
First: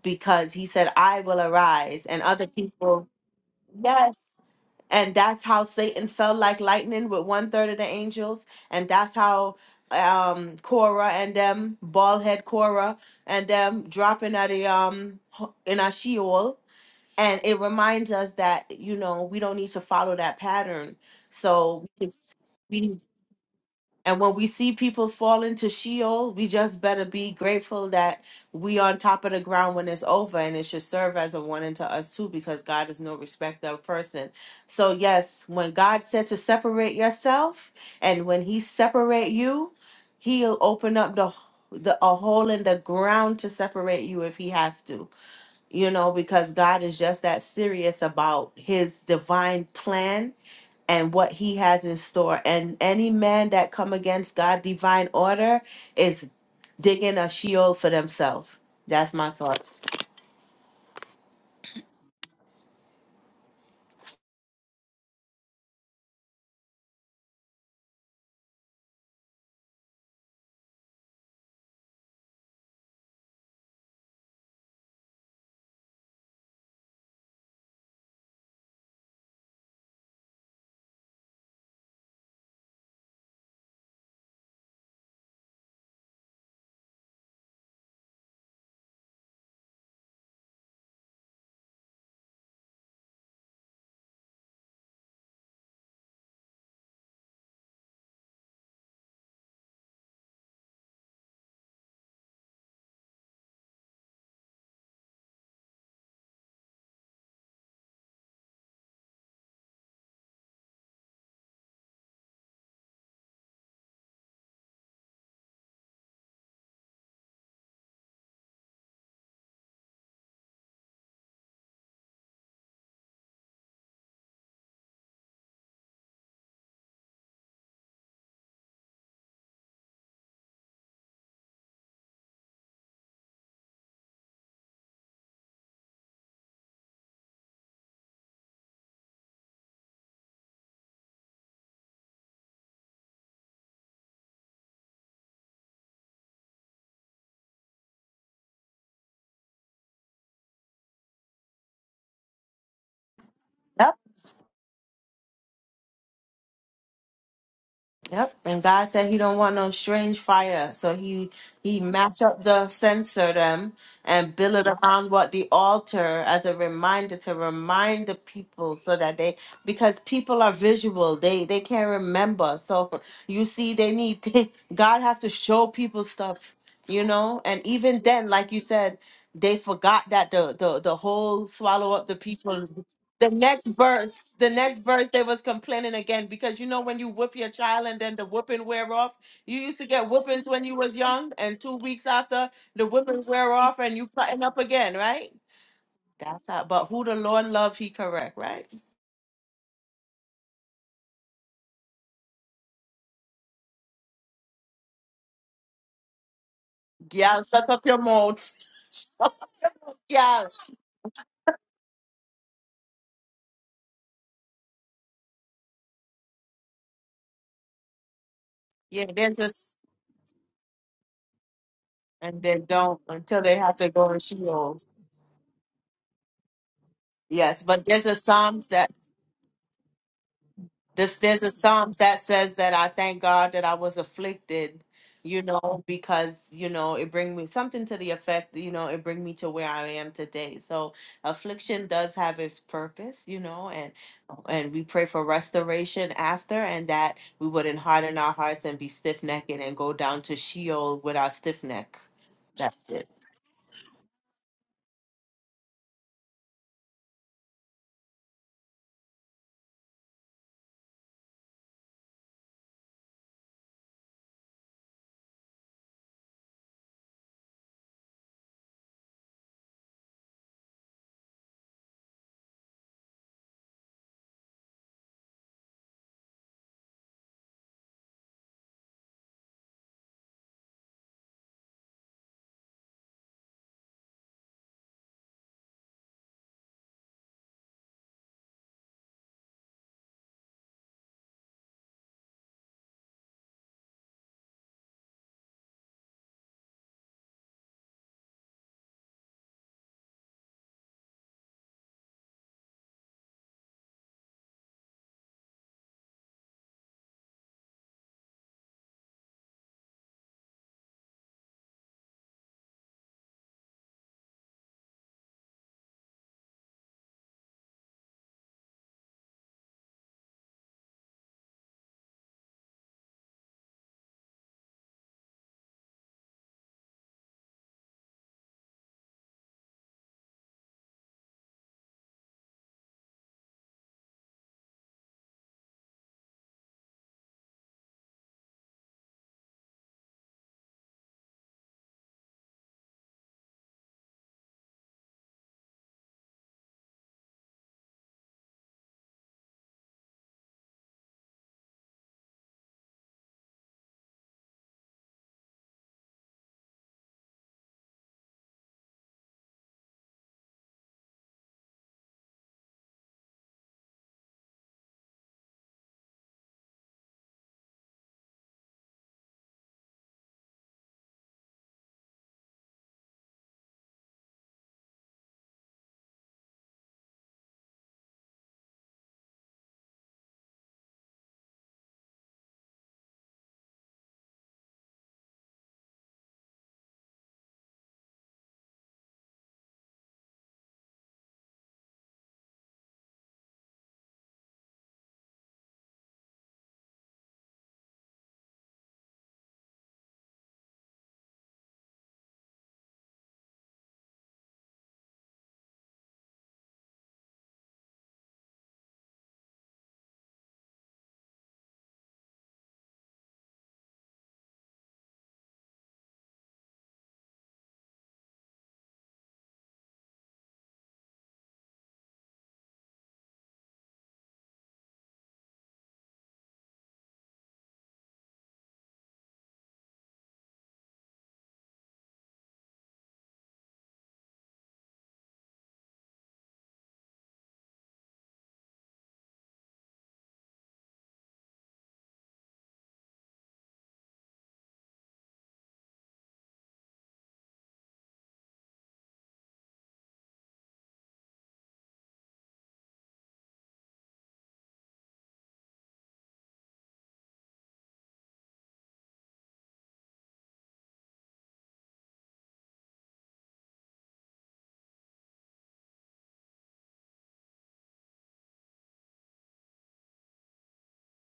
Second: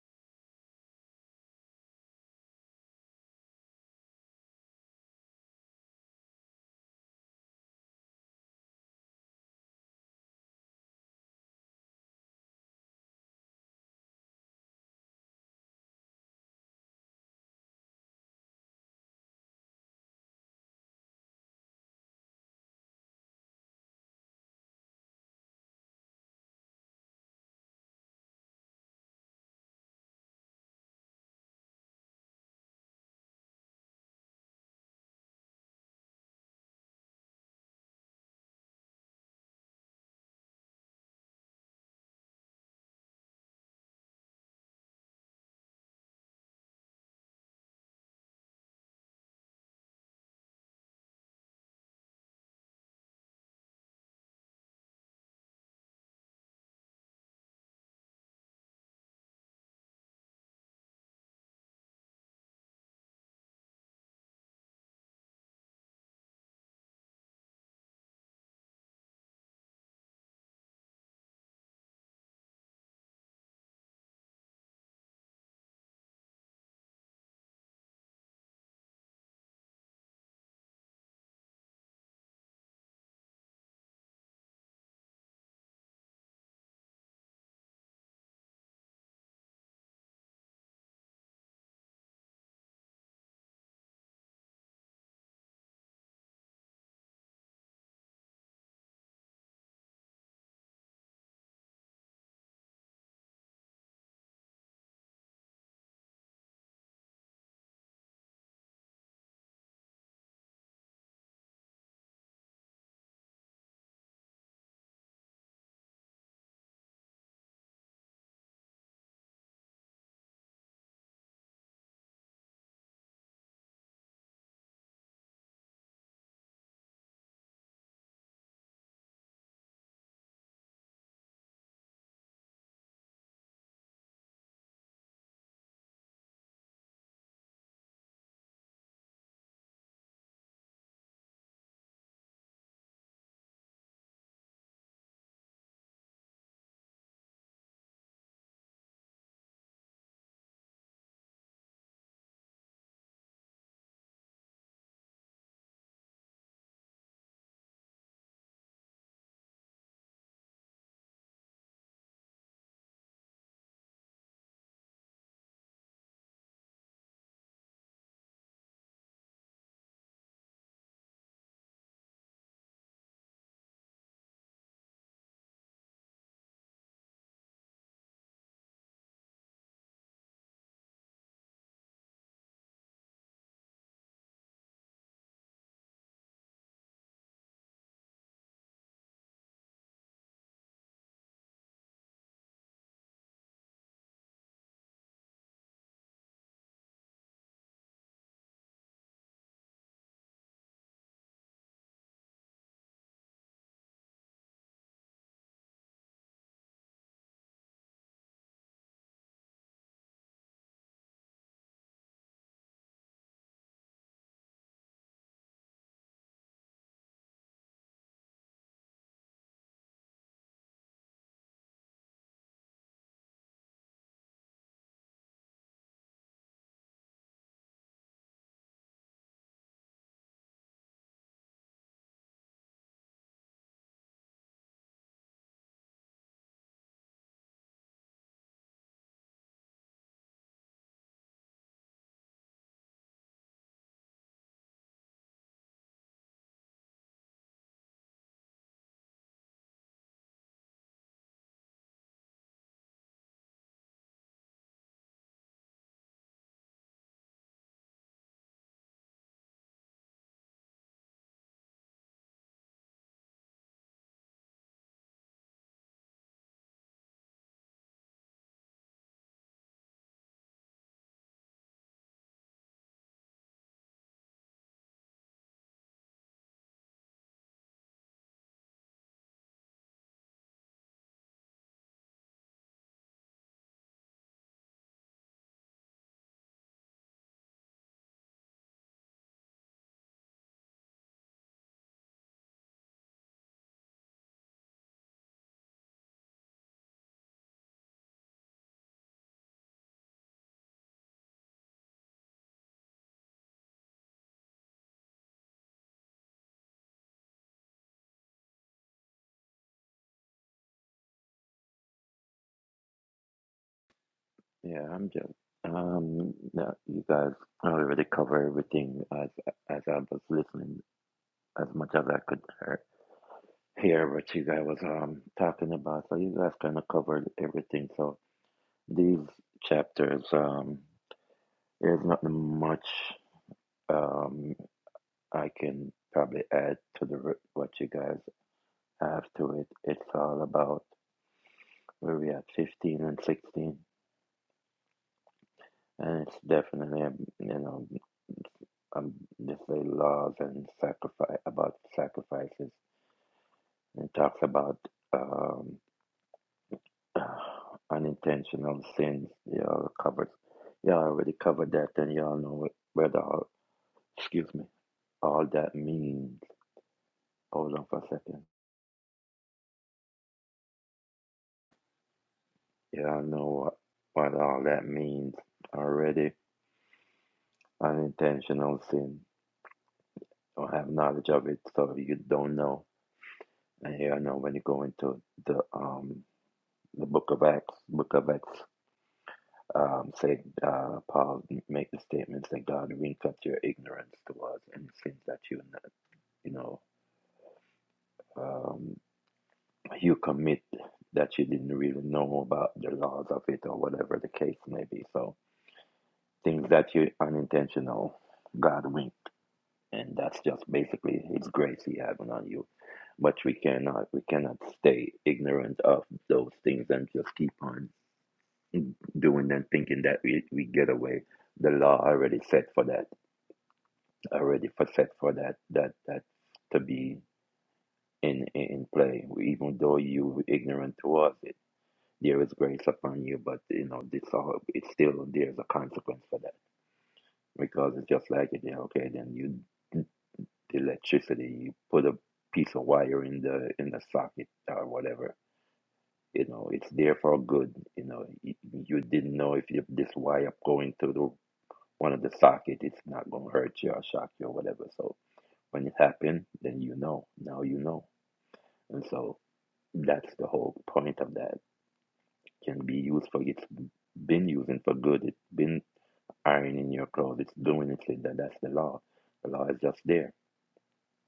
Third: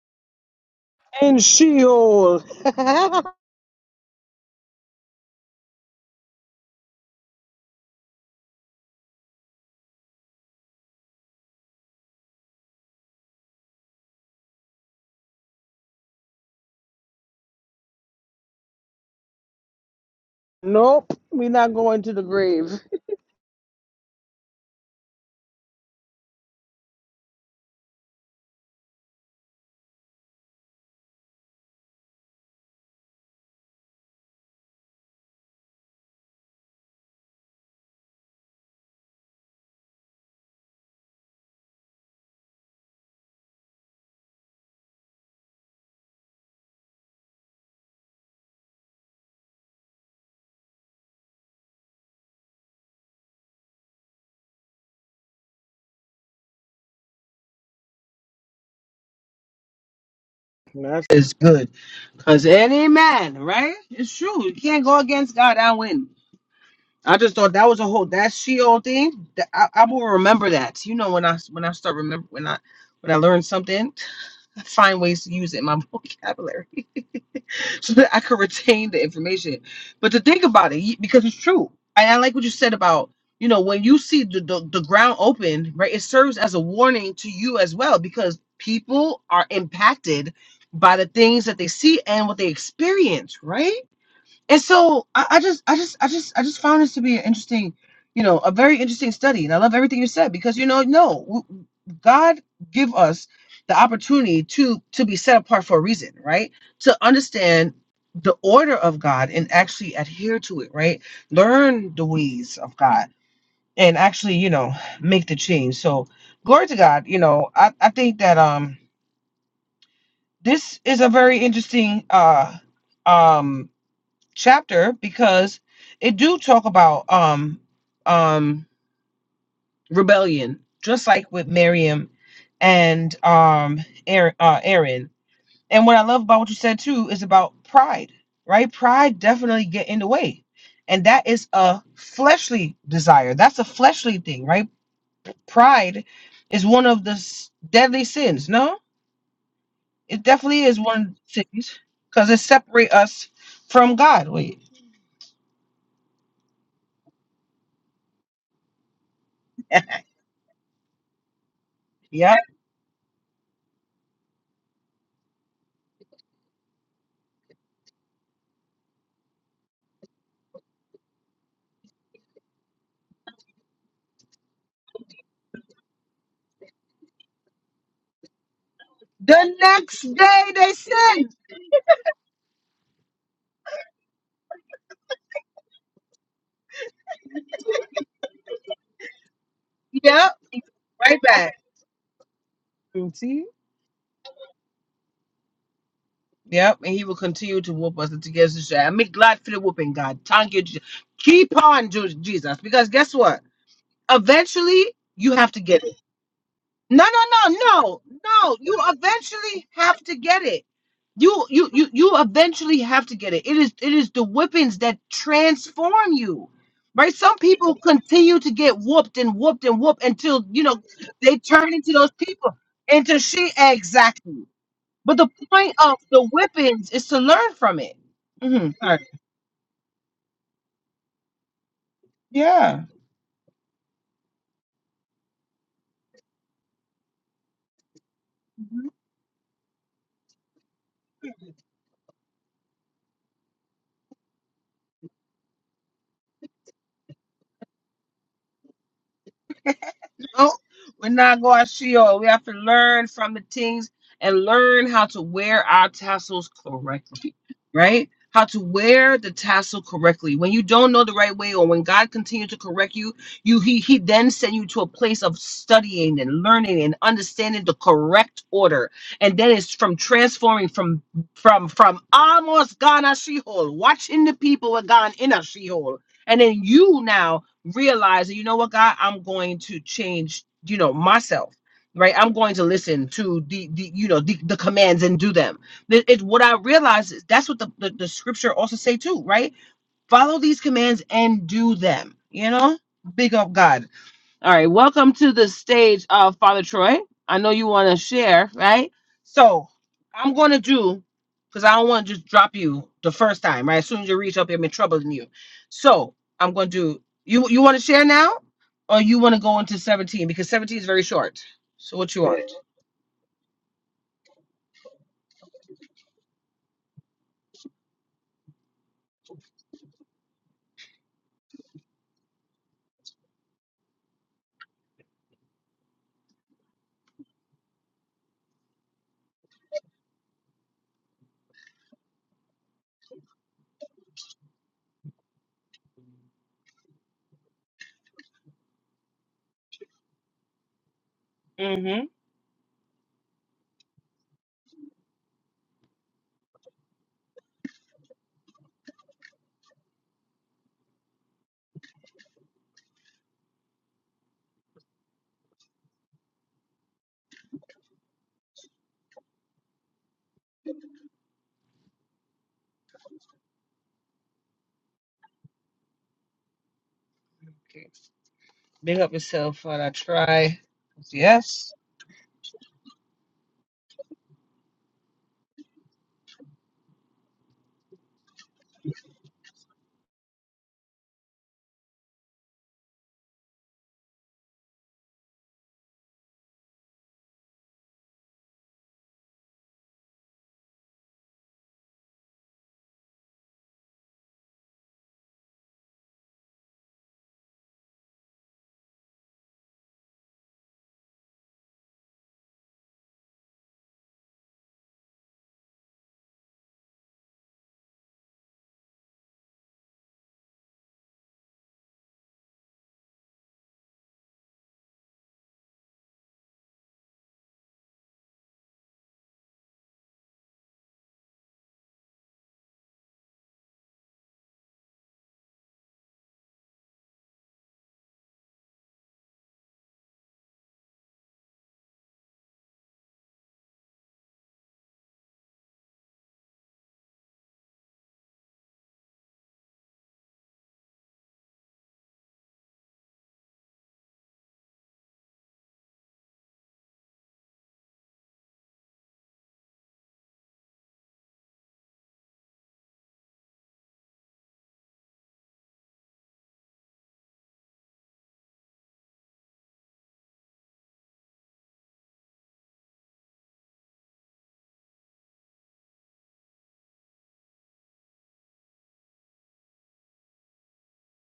S2: because he said, I
S1: In
S2: will arise. And
S1: Sheol,
S2: other people, yes and that's how Satan fell like lightning with one third of the angels, and that's how um Cora and them bald head Cora and them dropping at the um ho- in a sheol, and it reminds us that you know we don't need to follow that pattern.
S1: nope, we're not
S2: So
S1: going
S2: we can
S1: to the
S2: s-
S1: grave.
S2: we and when we see people fall into Sheol, we just better be grateful that we on top of the ground when it's over, and it should serve as a warning to us too, because God is no respecter of person. So yes, when God said to separate yourself, and when He separate you, He'll open up the, the a hole in the ground to separate you if He have to you know, because God is just that serious about his divine plan and what he has in store. And any man that come against God' divine order is digging a sheol for themselves. That's my thoughts.
S1: That's good, cause any man, right? It's true. You can't go against God and win. I just thought that was a whole that Sheol thing. That I, I will remember that. You know, when I when I start remember when I when I learn something, I find ways to use it in my vocabulary so that I can retain the information. But to think about it, y- because it's true, and I like what you said about you know when you see the the, the ground open, right? It serves as a warning to you as well because people are impacted by the things that they see and what they experience, right? And so I, I just, I just, I just, I just found this to be an interesting, you know, a very interesting study. And I love everything you said because you know, no, w- God give us the opportunity to to be set apart for a reason, right? To understand the order of God and actually adhere to it, right? Learn the ways of God and actually, you know, make the change. So glory to God. You know, I, I think that um this is a very interesting uh um chapter because it do talk about um um rebellion just like with Miriam and um Aaron, uh, Aaron. And what I love about what you said too is about pride, right? Pride definitely get in the way. And that is a fleshly desire. That's a fleshly thing, right? Pride is one of the s- deadly sins. No? It definitely is one of the sins cuz it separate us from God. Wait.
S2: Yep, and God said He don't want no strange fire, so He He match
S1: yeah.
S2: up the censer them and build it around what the altar as a reminder to remind the people so that they because people are visual, they they can't remember. So you see, they need God has to show people stuff, you know. And even then, like you said,
S1: The
S2: they
S1: next
S2: forgot that
S1: day
S2: the
S1: they
S2: the the
S1: said,
S2: whole swallow up the people the next verse, the next verse, they was complaining again because you know when you whip your child and then the whipping wear off. You used to get
S1: Yep,
S2: whippings
S1: he's
S2: when you was
S1: right
S2: young,
S1: back.
S2: and two weeks after the whipping wear off, and you cutting up again, right? That's how.
S1: Yep,
S2: But
S1: and he
S2: who the
S1: will
S2: Lord
S1: continue to
S2: love, He
S1: whoop us until
S2: correct, right?
S1: Jesus return. I'm glad for the whooping, God. Thank you. Je- Keep on, Ju- Jesus, because guess what? Eventually, you have to get it. No,
S2: Yeah,
S1: no, no,
S2: shut up your
S1: no,
S2: mouth.
S1: no. You eventually have to get
S2: yeah,
S1: it. You you you you eventually have to get it. It is it is the whippings that transform you. Right? Some people continue to get
S2: yeah.
S1: whooped and
S2: There's a
S1: whooped
S2: s-
S1: and whooped until you know they turn into those
S2: and
S1: people.
S2: they don't
S1: Into
S2: until
S1: she
S2: they have to go and
S1: exactly.
S2: Sheol.
S1: But the point of the whippings is to learn
S2: Yes,
S1: from
S2: but
S1: it.
S2: there's a Psalms
S1: Mhm.
S2: that. This, there's a Psalms that says that
S1: Yeah.
S2: I thank God that I was afflicted, you know, because, you know, it bring me something to the effect, you know, it bring me to where I am today. So affliction does have its purpose, you know, and and we pray for restoration after and that we wouldn't harden our hearts and be stiff necked and go down to
S1: No,
S2: Sheol
S1: we're
S2: with our
S1: not
S2: stiff
S1: going to
S2: neck.
S1: Sheol. We have to
S2: That's
S1: learn
S2: it.
S1: from the things and learn how to wear our tassels correctly, right? How to wear the tassel correctly. When you don't know the right way, or when God continues to correct you, you He He then send you to a place of studying and learning and understanding the correct order. And then it's from transforming from from from almost gone a she-hole, watching the people were gone in a she-hole. And then you now realizing, you know what, God, I'm going to change, you know, myself, right? I'm going to listen to the, the you know, the, the commands and do them. It- It's what I realize is that's what the, the, the scripture also say too, right? Follow these commands and do them, you know? Big up God. All right, welcome to the stage, uh, Father Troy. I know you want to share, right? So I'm going to do because I don't want to just drop you the first time, right? As soon as you reach up, I'm in trouble in you. So I'm going to do you. You want to share now, or you want to go into 17 because 17 is very short. So what you want?
S3: Yeah, I'm just Um, no, you guys already cover everything as as I was listening as much as I could hear, hear what you guys was um talking about. So you guys kind of covered everything. So these chapters, um, there's not much um I can probably add to the r- what you guys have to it. It's all about where we at 15 and 16, and it's definitely um, you know. um, this the laws and sacrifice about sacrifices and it talks about um, unintentional sins. They all covered. You already covered that, and you all know where the all, excuse me all that means. Hold on
S1: Okay,
S3: for a second.
S1: big up yourself, Father Try. Yes,
S3: You all know what, what all that means already. Unintentional sin. Don't have knowledge of it, so you don't know. And here I know when you go into the um the book of Acts, book of Acts Um, say, uh, Paul make the statements that God winked your ignorance towards and sins that you, you know, um, you commit that you didn't really know about the laws of it or whatever the case may be. So things that you unintentional, God winked, and that's just basically His grace He having on you. But we cannot, we cannot stay ignorant of those things and just keep on doing them, thinking that we, we get away. The law already set for that already for set for that that that to be in in play. Even though you were ignorant towards it, there is grace upon you. But you know, this all it's still there's a consequence for that because it's just like it. Yeah, okay, then you the electricity, you put a piece of wire in the in the socket or whatever. You know, it's there for good. You know, you, you didn't know if you, this wire going through the one of the socket, it's not gonna hurt you or shock you or whatever. So When it happened, then you know. Now you know. And so that's the whole point of that. It Can be used for it's been using for good. It's been ironing your clothes. It's doing it. Like That that's the law. The law is just there.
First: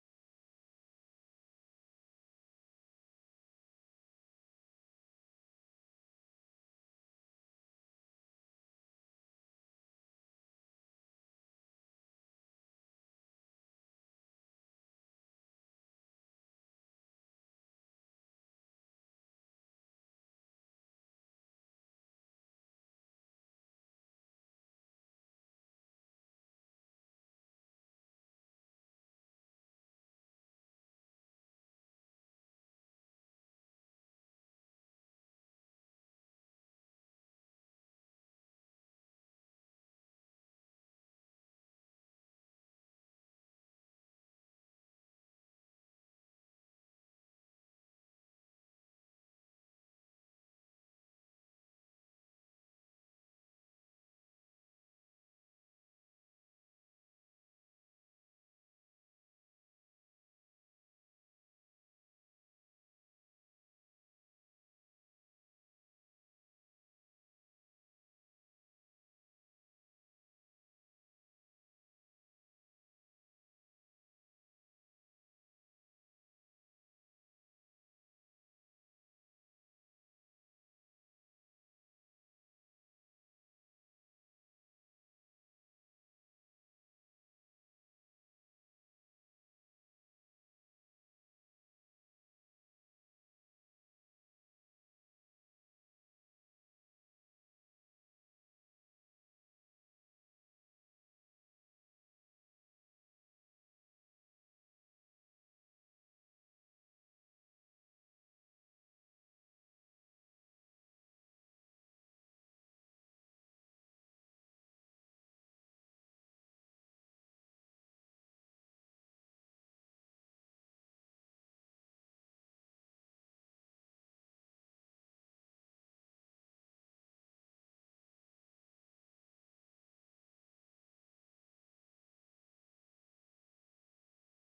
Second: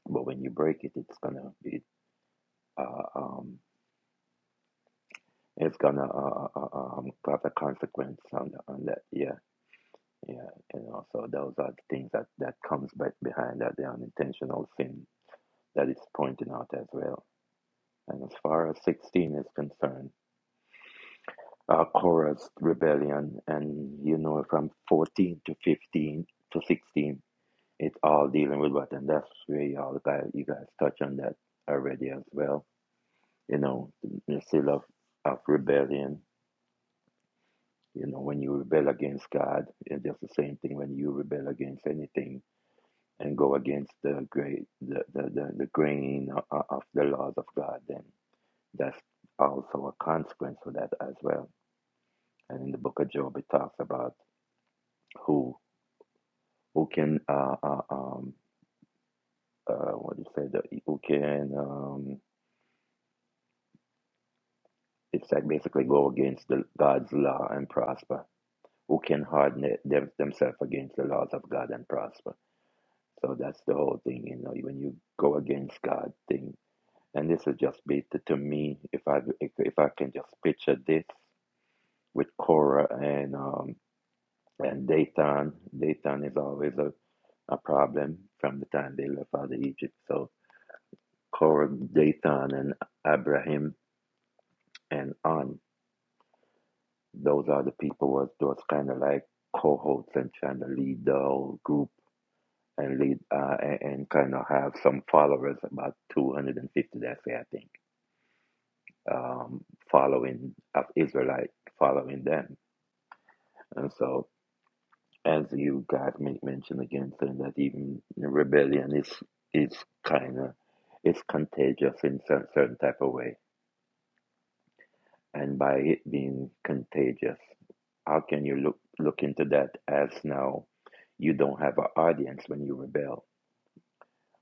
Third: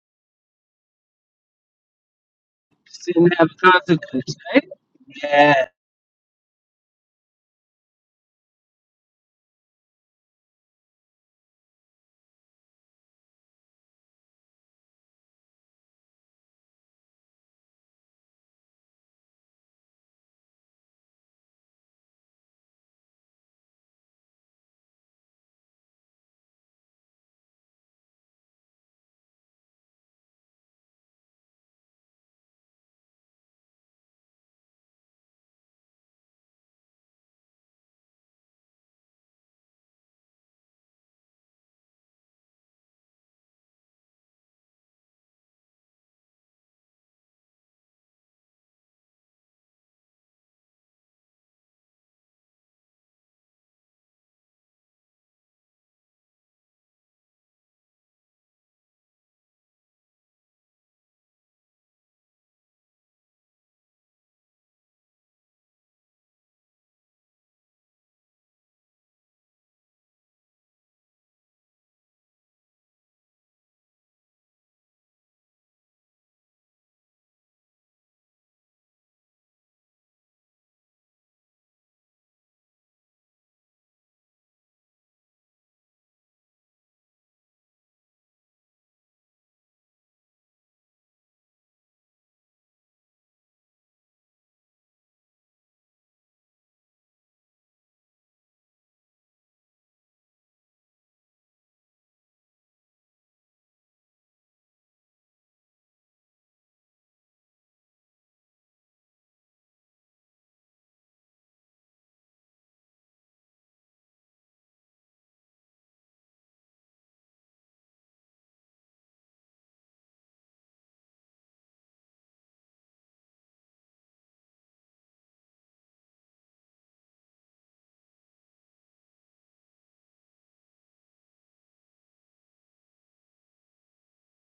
S3: But when you break it, it's gonna be uh,
S1: sin have
S3: um
S1: consequences, right? Yeah,
S3: it's gonna uh, uh, uh, um have a consequence on the, on that. Yeah, yeah. You know. So those are the things that that comes back behind that the unintentional sin that is pointing out as well. And as far as sixteen is concerned. uh, Korah's rebellion, and you know from 14 to 15 to 16, it's all dealing with what, and that's where y'all guys, you guys touch on that already as well. You know, the seal of, of rebellion. You know, when you rebel against God, it's just the same thing when you rebel against anything and go against the great, the the, the, the grain of, of the laws of God. Then that's also a consequence of that as well. And in the book of Job, it talks about who who can uh, uh, um, uh, what do you say the, who can um, it's like basically go against the God's law and prosper. Who can harden it- them, themselves against the laws of God and prosper? So that's the whole thing, you know. When you go against God thing, and this is just be to, to me. If I if, if I can just picture this with Korah and um, and Dathan, Dathan is always a, a problem from the time they left out of Egypt. So Korah, Dathan, and Abiram, and on Those are the people was those kind of like cohorts and trying to lead the whole group and lead uh, and, and kind of have some followers, about 250, that's it, I think, um, following of Israelite following them. And so, as you guys men- mentioned again, saying that even rebellion is is kind of it's contagious in cer- certain type of way and by it being contagious. How can you look look into that as now you don't have an audience when you rebel?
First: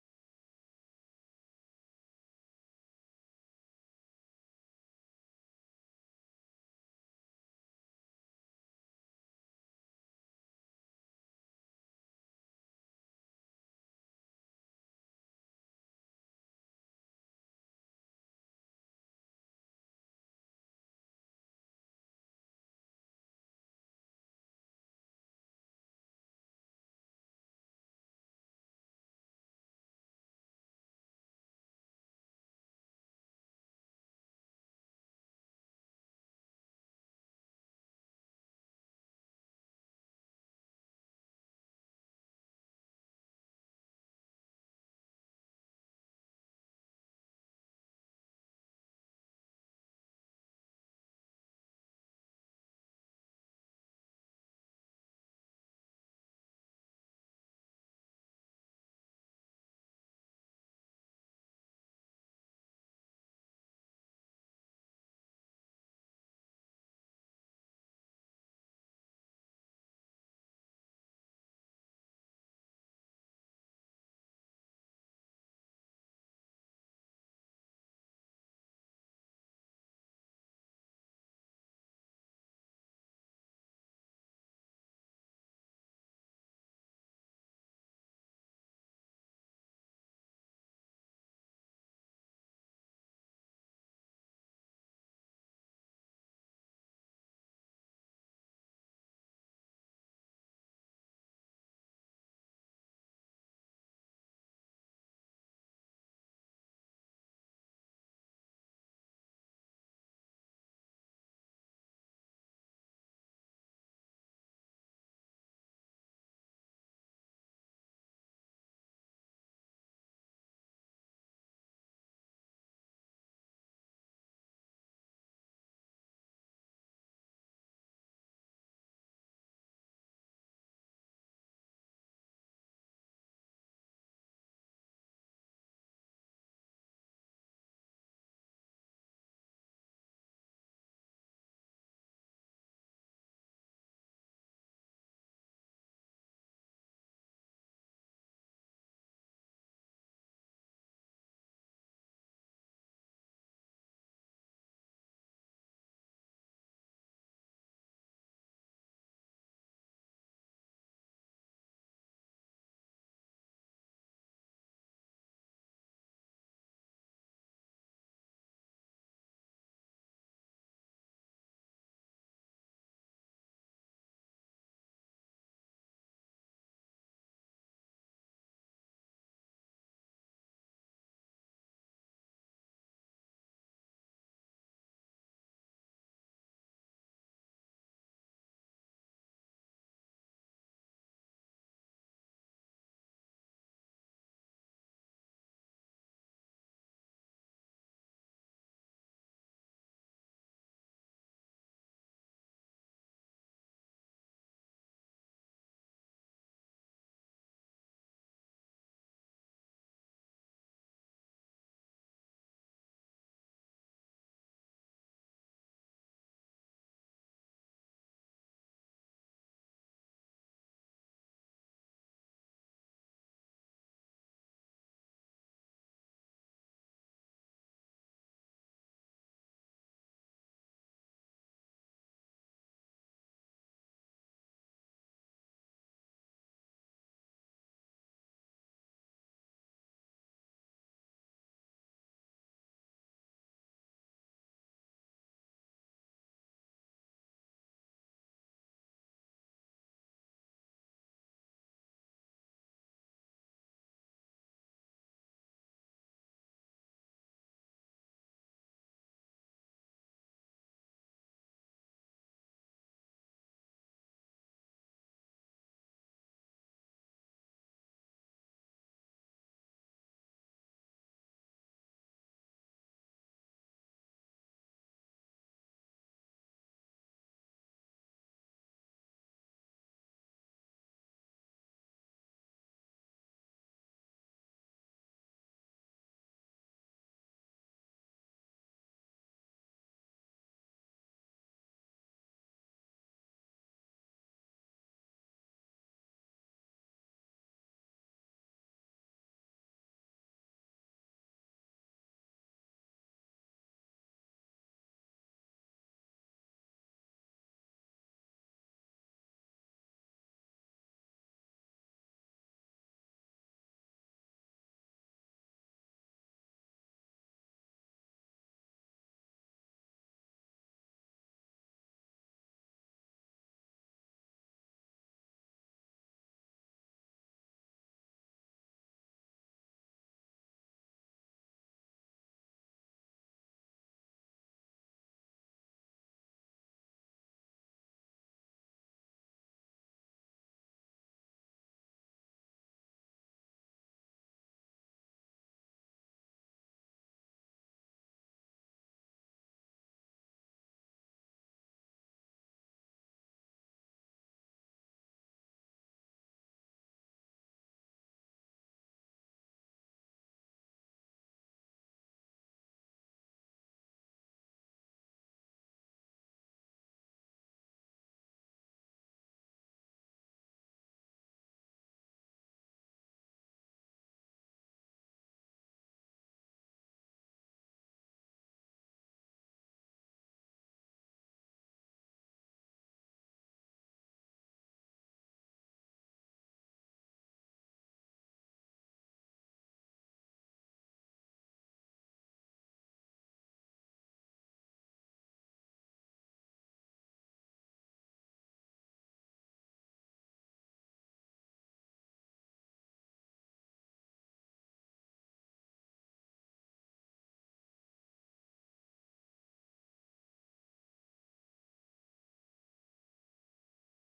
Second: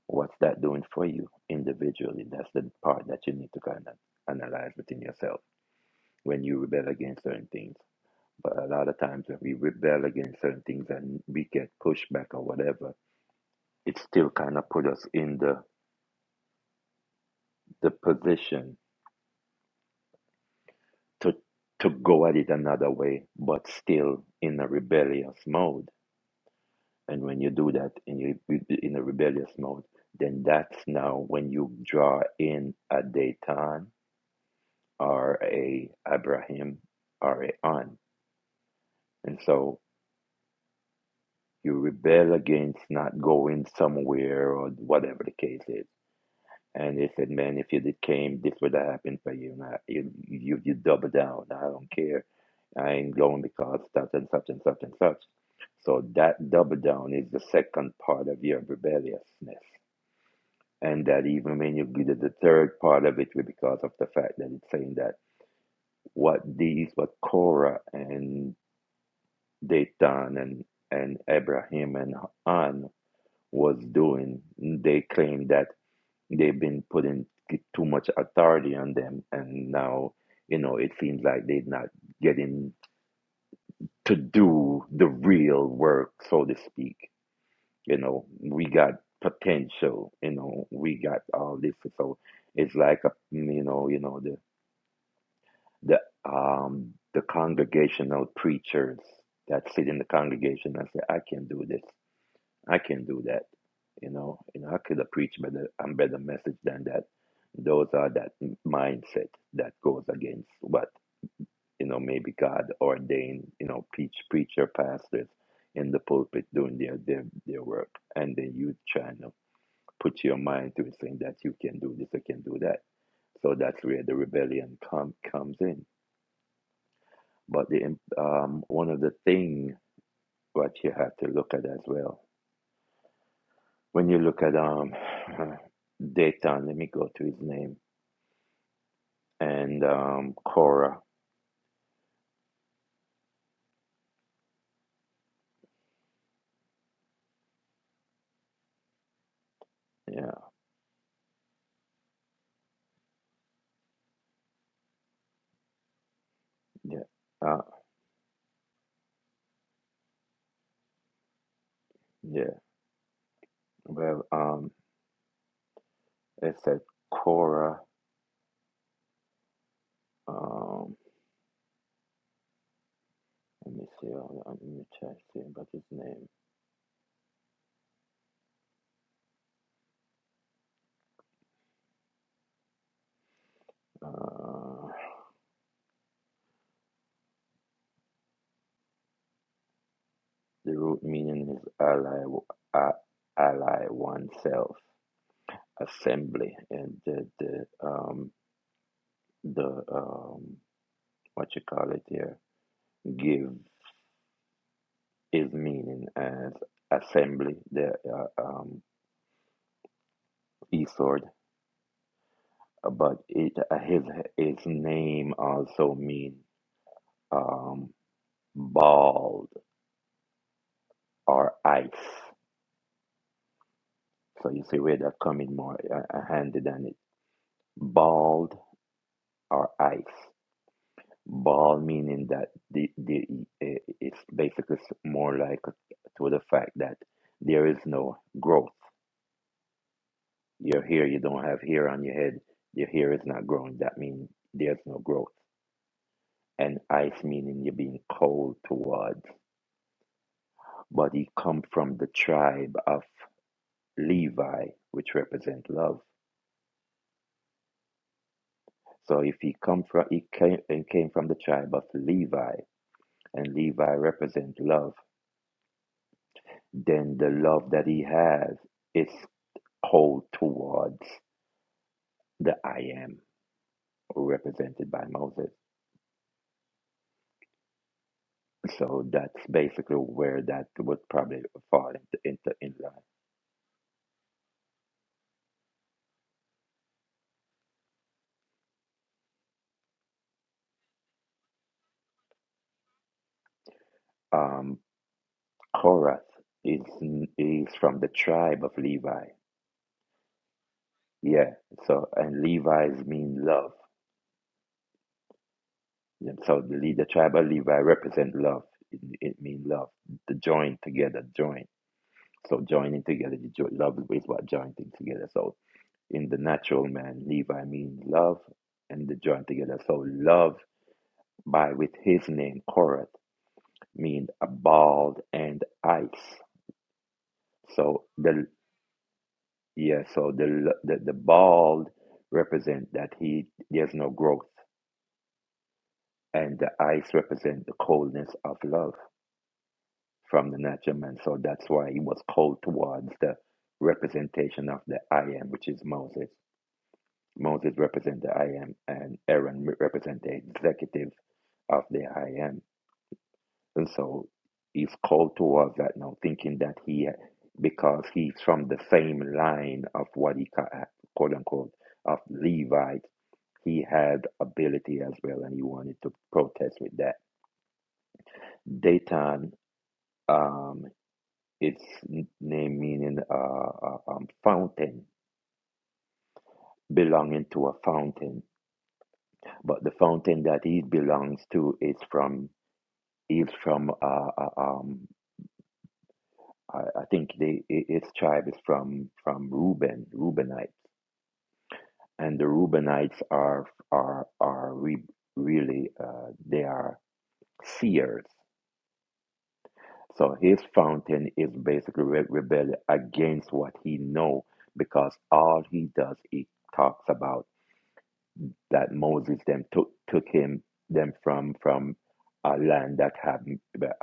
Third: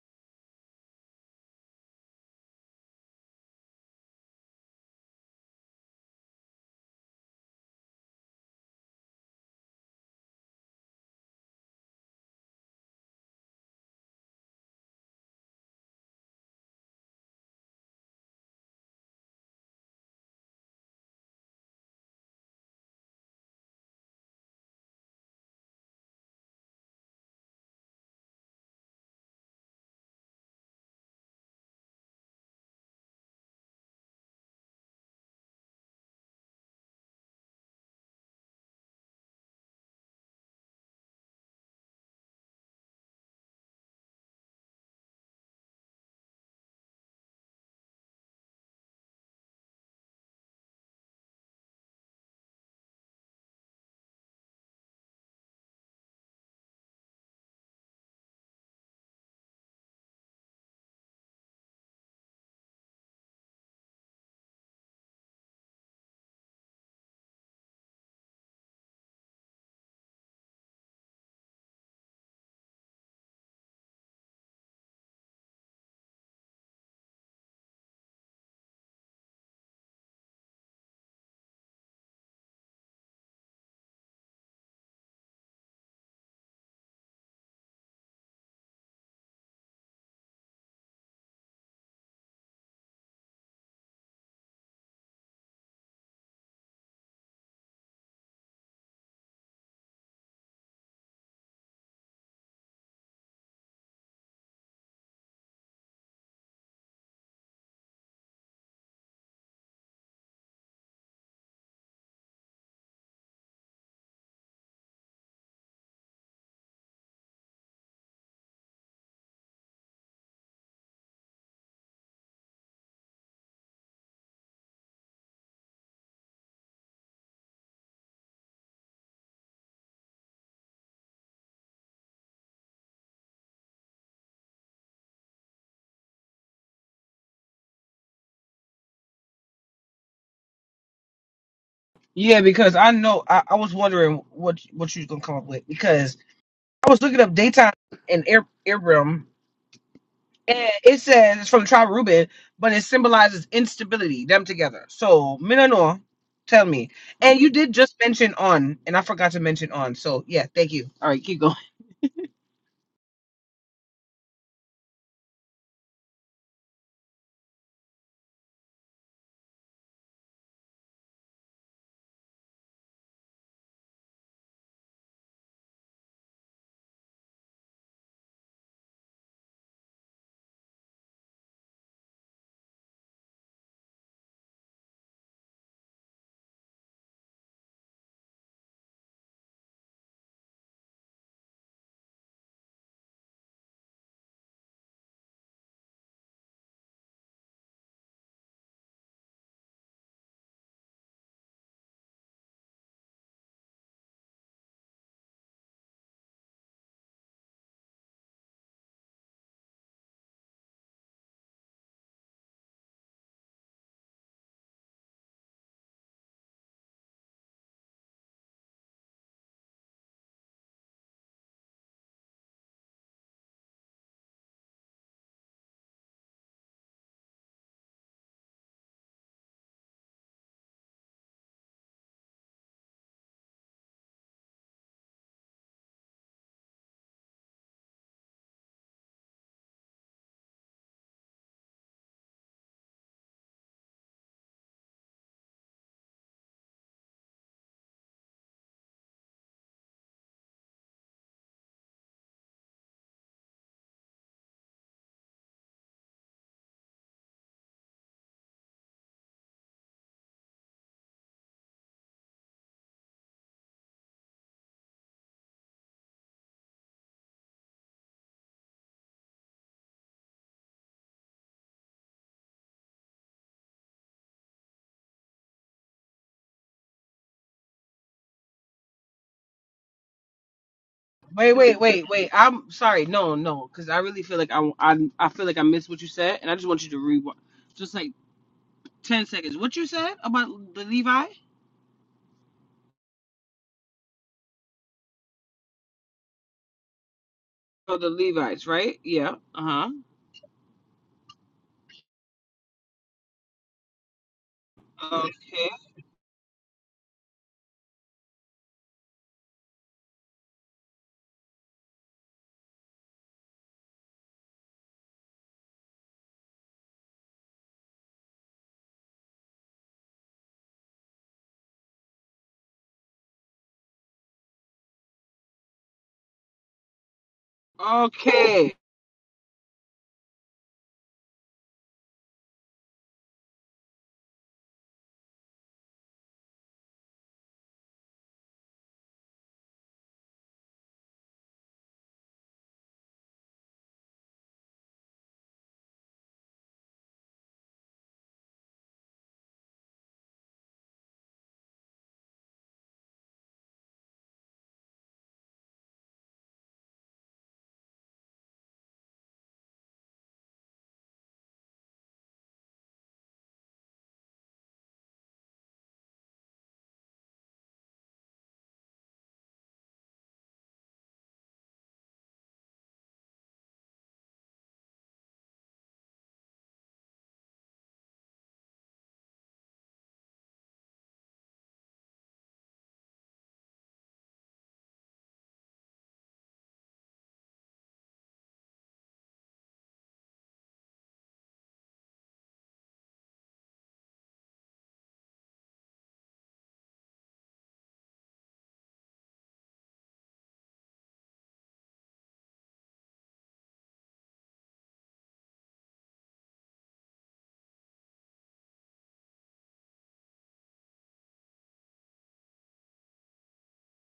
S3: What's that doing for you individually? That's the part that you need to kind of analyze within yourself when you rebel against certain things. But a lot of times when we rebel against certain things and we get pushback or whatever, it still kind of put us in the the position to to go at it another way, but still in a rebellious mode And when you do that and you in a rebellious mode, then that's now when you draw in a Dayton or a Abraham or a An. And so you rebel against not going somewhere or whatever the case is. And they said, man, if you did came, this would have happened for you. And I, you, you, you double down. I don't care. I ain't going because such and such and such and such. So that double down is the second part of your rebelliousness. and that even when you get to the third part of it, because of the fact that it's saying that what these, what Korah and Dathan and and Abraham and An was doing, they claim that they've been putting too much authority on them, and now you know it seems like they're not getting to do the real work, so to speak. you know we got potential you know we got all this so it's like a you know you know the the um the congregational preachers that sit in the congregation and say i can do this i can do that you know you know i could have preached better a better message than that those are that mindset that goes against what you know maybe god ordained you know preach preacher pastors in the pulpit doing their their, their work and then you trying to put your mind to it saying that you can do this, you can do that. So that's where the rebellion come, comes in. But the um, one of the thing what you have to look at as well when you look at um Dayton, let me go to his name and um Cora,
S1: yeah. Because I know I, I was wondering what what you was gonna come up with because. I was looking up daytime and air Abram,
S3: yeah,
S1: and it says it's from the tribe of Reuben, but it symbolizes instability, them together. So Minanoa, tell me.
S3: yeah,
S1: And you
S3: uh,
S1: did just mention on, and I forgot to mention on. So yeah, thank you. All right, keep going.
S3: yeah. Well, um, it said Cora. Um, let me see. let me try to see about his name. Uh, The root meaning is ally, uh, ally oneself, assembly, and the the um the um what you call it here give is meaning as assembly. The uh, um esword, but it uh, his his name also mean um bald or ice. So you see where that coming more uh, uh, handy than it bald or ice. Ball meaning that the, the eh, it's basically s- more like to the fact that there is no growth. Your hair, you don't have hair on your head. Your hair is not growing. That means there's no growth. And ice meaning you're being cold towards. But he come from the tribe of Levi, which represent love. So if he come from he came, he came from the tribe of Levi, and Levi represent love, then the love that he has. it's hold towards the I am represented by Moses. So that's basically where that would probably
S1: Wait, wait,
S3: fall
S1: wait, wait.
S3: into, into
S1: I'm
S3: in line.
S1: sorry. No, no, because I really feel like I, I I feel like I missed what you said, and I just want you to re just like ten seconds. What you said about the Levi?
S3: Um, Korath is is
S1: Oh,
S3: from the
S1: the
S3: tribe
S1: Levites,
S3: of
S1: right?
S3: Levi.
S1: Yeah. Uh
S3: Yeah. So and Levi's mean love.
S1: huh.
S3: And so the, Le- the tribe of Levi represent love. It, it means love. The join together, join. So joining together, you jo- love is what joining things together. So In the natural man, Levi means love, and they join together. So love by with his name Korath means a bald and ice. So the
S1: Okay.
S3: yeah, so the the, the bald represent that he there's no growth, and the ice represent the coldness of love from the natural man. So that's why he was cold towards the representation of the I am, which is Moses. Moses represent the I am, and Aaron represent the executive of the I am. And so he's called towards that now, thinking that he, because he's from the same line of what he ca- uh, quote unquote of Levite, he had ability as well, and he wanted to protest with that. Datan, um, its name meaning uh, uh, um, fountain, belonging to a fountain, but the fountain that he belongs to is from Is from uh, uh, um, I, I think they i- his tribe is from from Reuben, Reubenites, and the Reubenites are are are re, really uh, they are seers. So his fountain is basically re- rebellion against what he know because all he does he talks about that Moses them took took him them from from a land that have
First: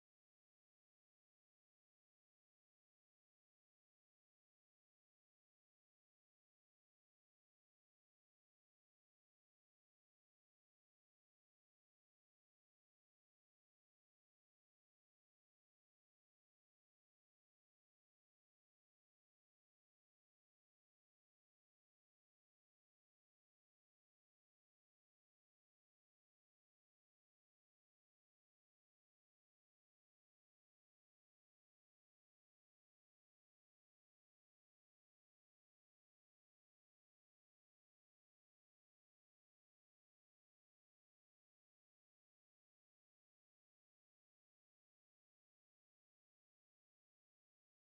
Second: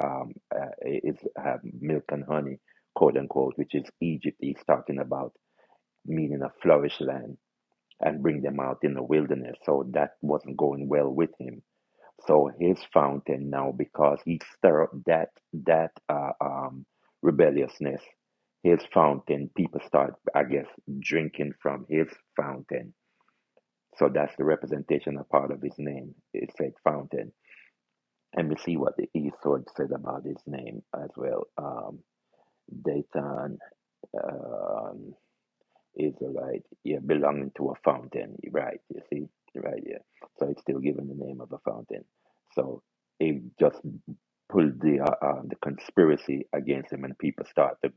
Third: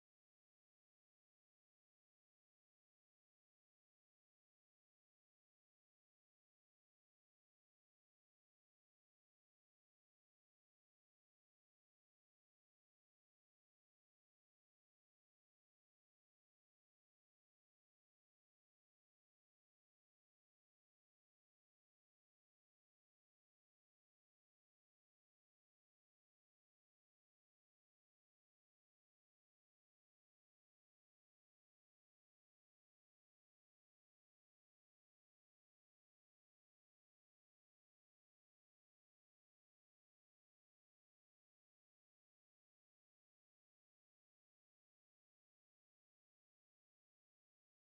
S3: um uh, is have milk and honey, quote unquote, which is Egypt. He's talking about meaning a flourished land and bring them out in the wilderness. So that wasn't going well with him. So his fountain now, because he stirred up that that uh, um rebelliousness, his fountain. People start, I guess, drinking from his fountain so that's the representation of part of his name. It said fountain. And we see what the East Sword said about his name as well. Um, Dayton um, Israelite, yeah, belonging to a fountain, right? You see, right? Yeah. So it's still given the name of a fountain. So it just pulled the uh, uh, the conspiracy against him, and people start to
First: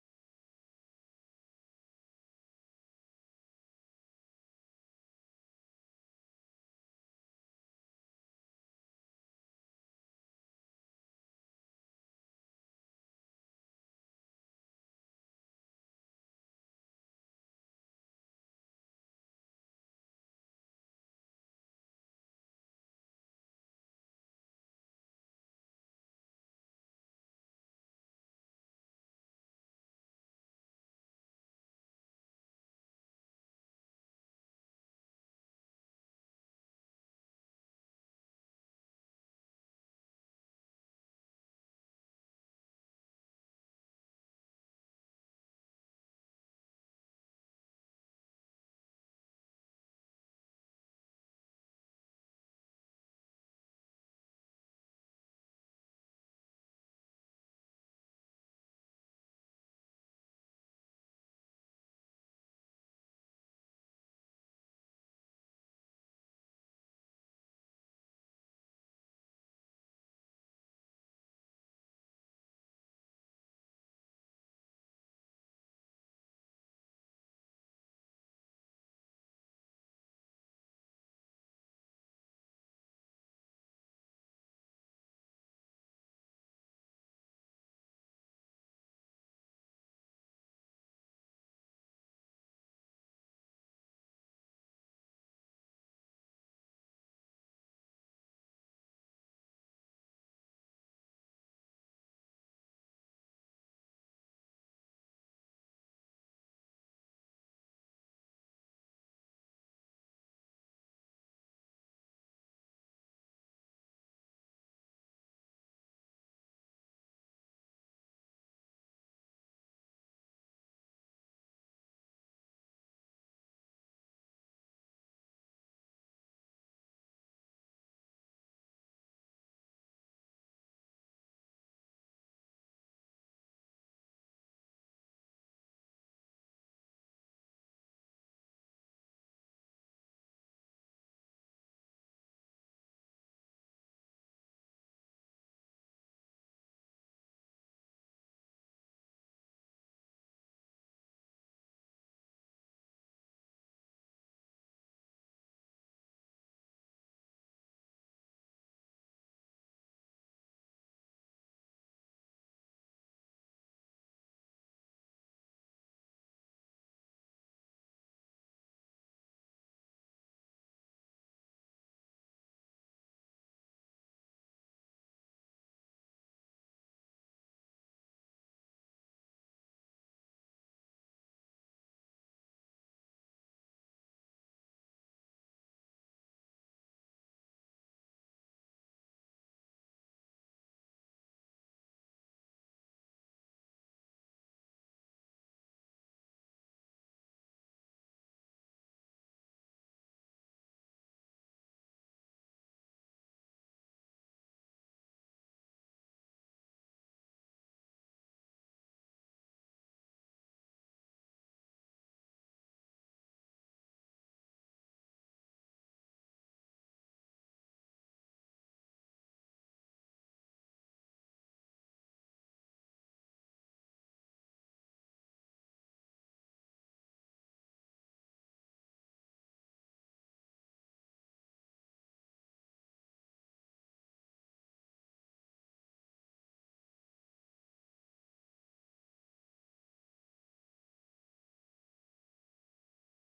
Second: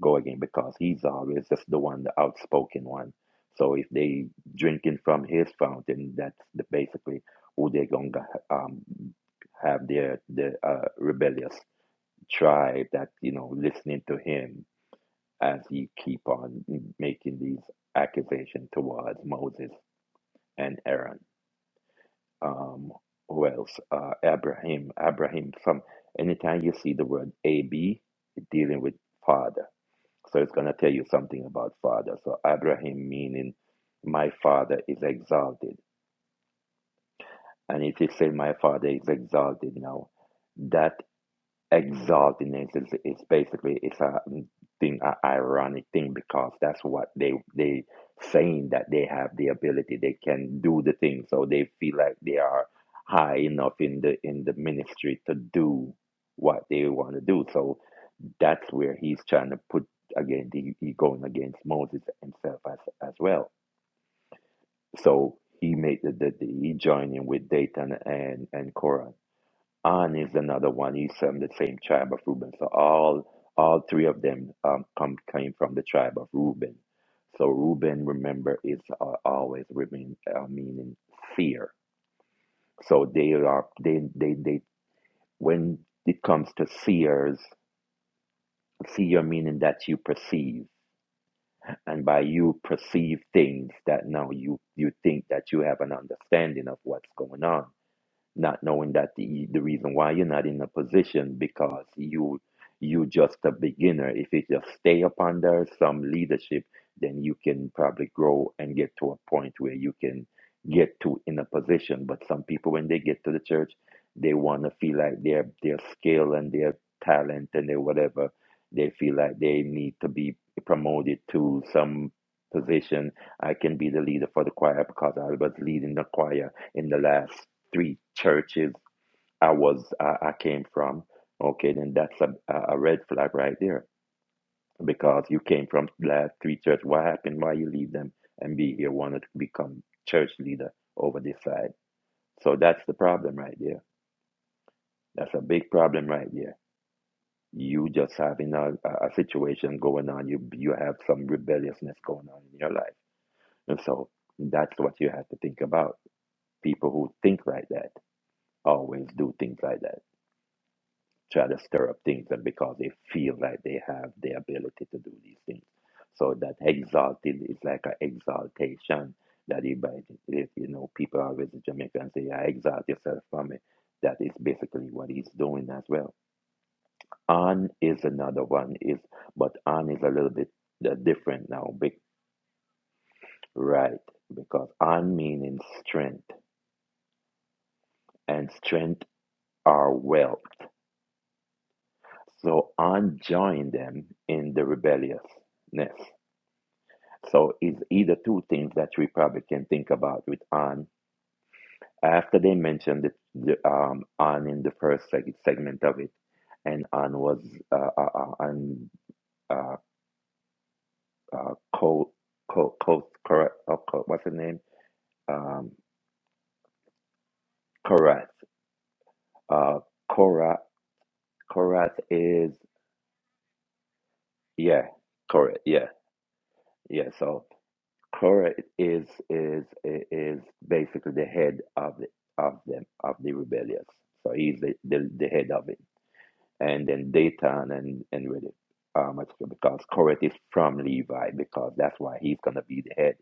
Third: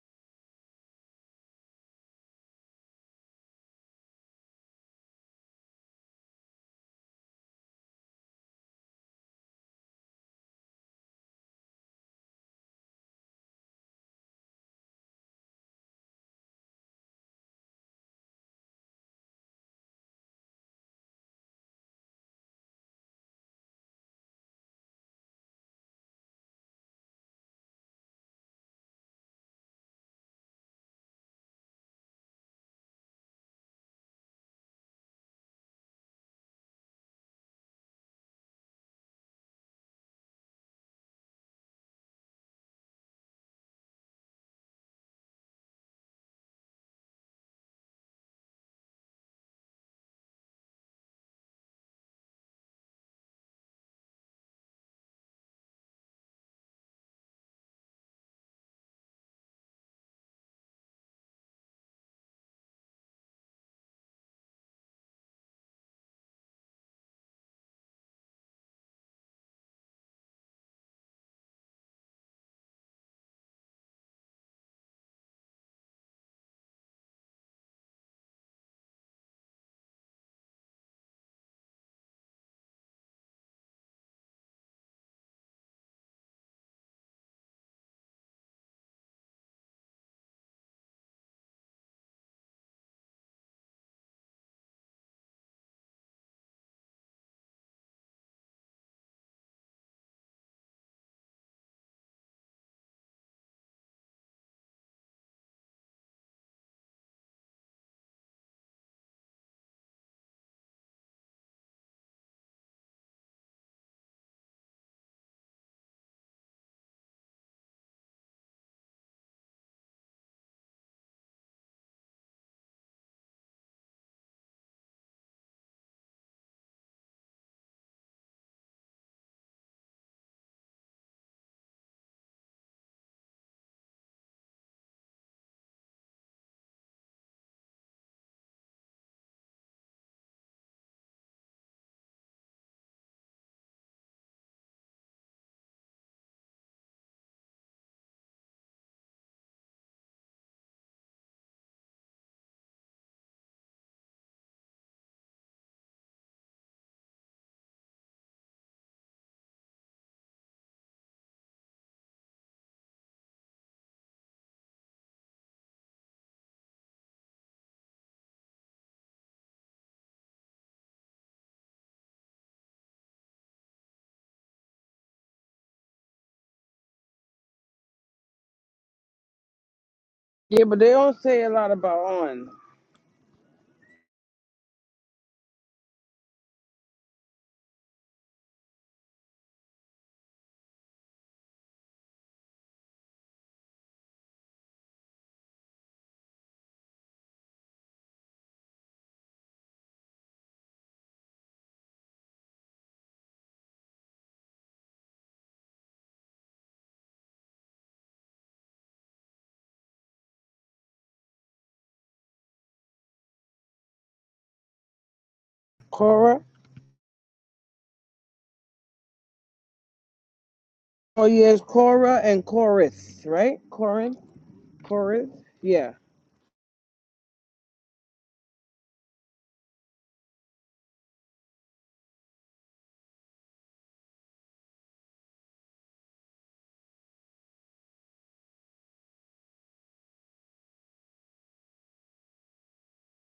S3: go again because he's always just the one, the outspoken one. So if they drinking from his fountain, that's the, basically who they're gonna um, have their the uh, rebellious tribe that you know listening to him as he keep on making these accusations towards Moses and Aaron. Um, who else? Uh, Abraham. Abraham. Some. Anytime you see the word Ab, dealing with father so it's going to tell you something about father. So Abraham meaning my father is exalted. And if you say my father is exalted now, that exaltedness is, is basically it's a thing, an ironic thing because that's what they they saying that they have the ability, they can do the thing, so they feel like they are high enough in the in the ministry to do what they want to do. So that's where he's trying to put again the he going against Moses himself as as well. So he made the, the, the he joined in with Dathan and and Korah. An is another one. He's from the same tribe of Reuben. So all all three of them um come came from the tribe of Reuben. So Reuben, remember, is uh, always remain uh, meaning fear. So they are they they they when it comes to seers, seer meaning that you perceive. and by you perceive things that now you you think that you have an understanding of what's going on not knowing that the, the reason why you're not in a position because you you just a beginner if you just stay up under some leadership then you can probably grow and get to a point where you can get to in a position but some people when they get to the church they want to feel like their their skill and their talent and their whatever they feel like they need to be promoted to some position i can be the leader for the choir because i was leading the choir in the last three churches I was I, I came from, okay, then that's a, a red flag right there because you came from last three church. What happened? Why you leave them and be here? Wanted to become church leader over this side. So that's the problem right there. That's a big problem right there. You just having a, a a situation going on. You you have some rebelliousness going on in your life, and so that's what you have to think about. People who think like that always do things like that try to stir up things and because they feel like they have the ability to do these things. So that exalted is like an exaltation that if, if you know people always in Jamaica and say, I exalt yourself from it. That is basically what he's doing as well. On is another one is but on is a little bit
S1: But they
S3: uh,
S1: don't say a
S3: different
S1: lot
S3: now, big
S1: about on.
S3: right. Because on meaning strength and strength are wealth. So on joined them in the rebelliousness So it's either two things that we probably can think about with Anne. After they mentioned the, the um, Anne in the first seg- segment of it, and Anne was uh, uh, uh, Anne uh, uh, co co co Cora- uh, Co- what's her name? Um,
S1: Cora.
S3: Korath. Uh, Korath.
S1: Oh yes,
S3: Korath
S1: Cora and
S3: is
S1: Chorus, right? Corin,
S3: yeah,
S1: Chorus.
S3: correct. Yeah,
S1: Yeah.
S3: yeah. So. Cora is is is basically the head of the, of them of the rebellious. So he's the, the, the head of it, and then Dayton and and with it, um, because Cora is from Levi because that's why he's gonna be the head.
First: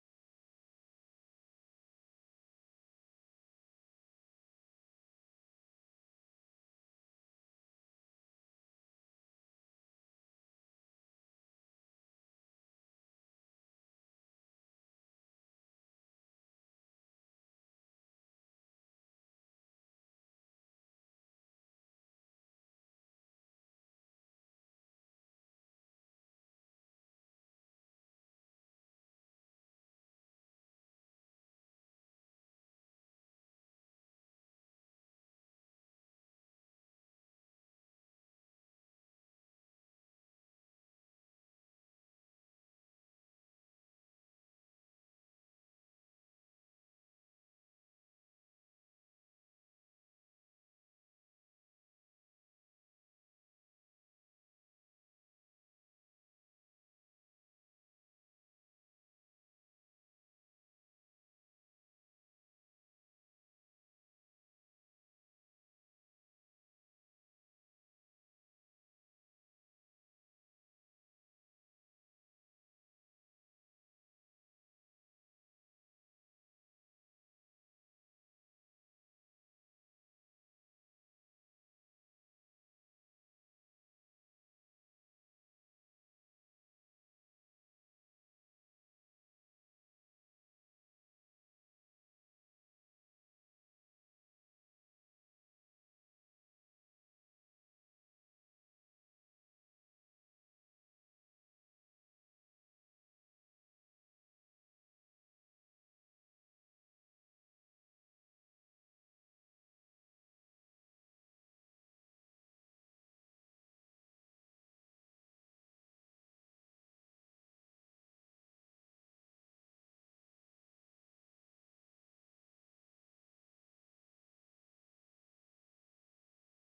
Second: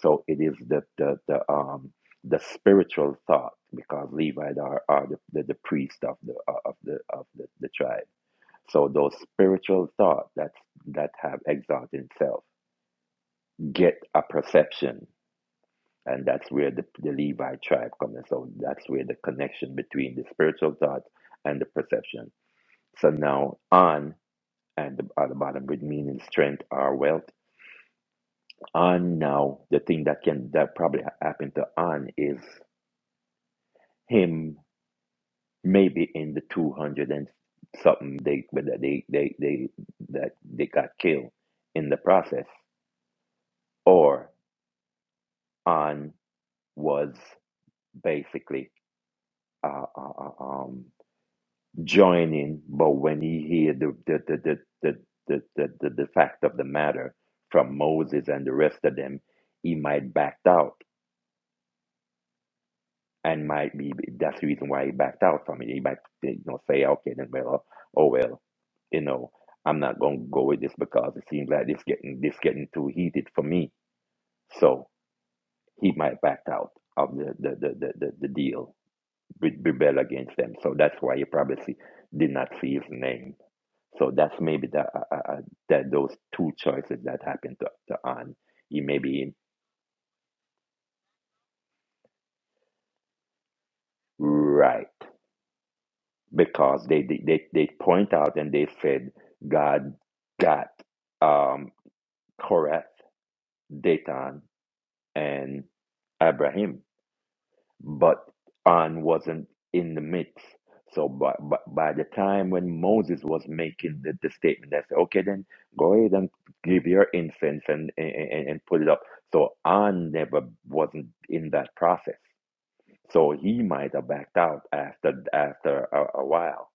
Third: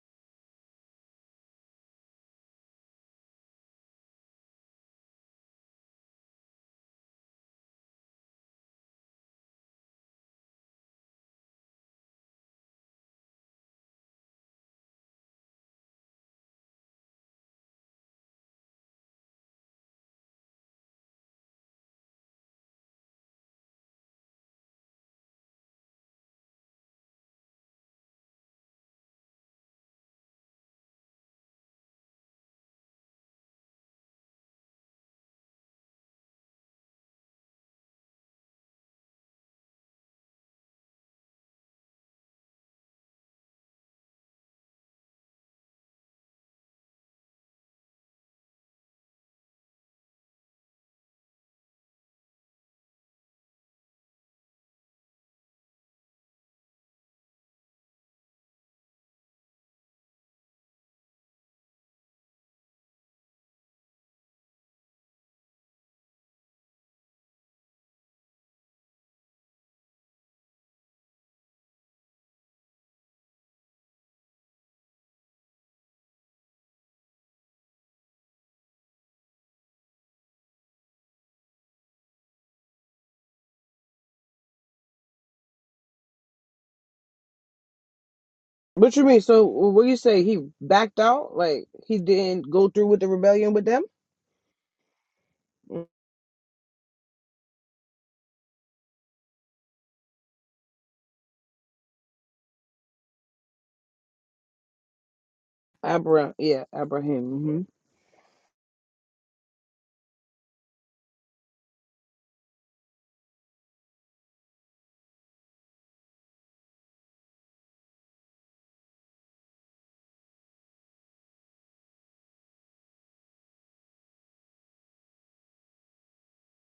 S3: So it is the the, the um the spiritual thought because Levi are, are the, the, the priest of the uh, of the of the, the tribe. So those spiritual thoughts that that have exalted itself get a perception and that's where the, the Levi tribe comes in. So that's where the connection between the spiritual thought and the perception. So now on at the, at the bottom would mean strength or wealth. On now, the thing that can that probably ha- happened to on is him maybe in the two hundred and something they but that they they they that they got killed in the process or on was basically uh, uh, uh, um joining, but when he heard the the the the, the the, the, the, the fact of the matter from Moses and the rest of them, he might backed out and might be that's the reason why he backed out from it. He might you know say, okay, then well, oh well, you know, I'm not gonna go with this because it seems like this getting this getting too heated for me. So he might backed out of the the the the, the, the deal, re- rebel against them. So that's why you probably see, did not see his name So that's maybe the, uh, uh, uh, that those two choices that happened to, to Anne. He
S1: What
S3: may
S1: you mean?
S3: be
S1: So what you say? He backed out, like he didn't go through with the rebellion with them.
S3: right because they, they they they point out and they said God got um, Korath, Datan, and
S1: Abraham, yeah,
S3: Abraham.
S1: Abraham.
S3: but An wasn't in the mix. So by, by, by the time when Moses was making the, the statement, they said, okay, then go ahead and give your incense and, and, and and put it up. So An never wasn't in that process. So he might have backed out after after a, a while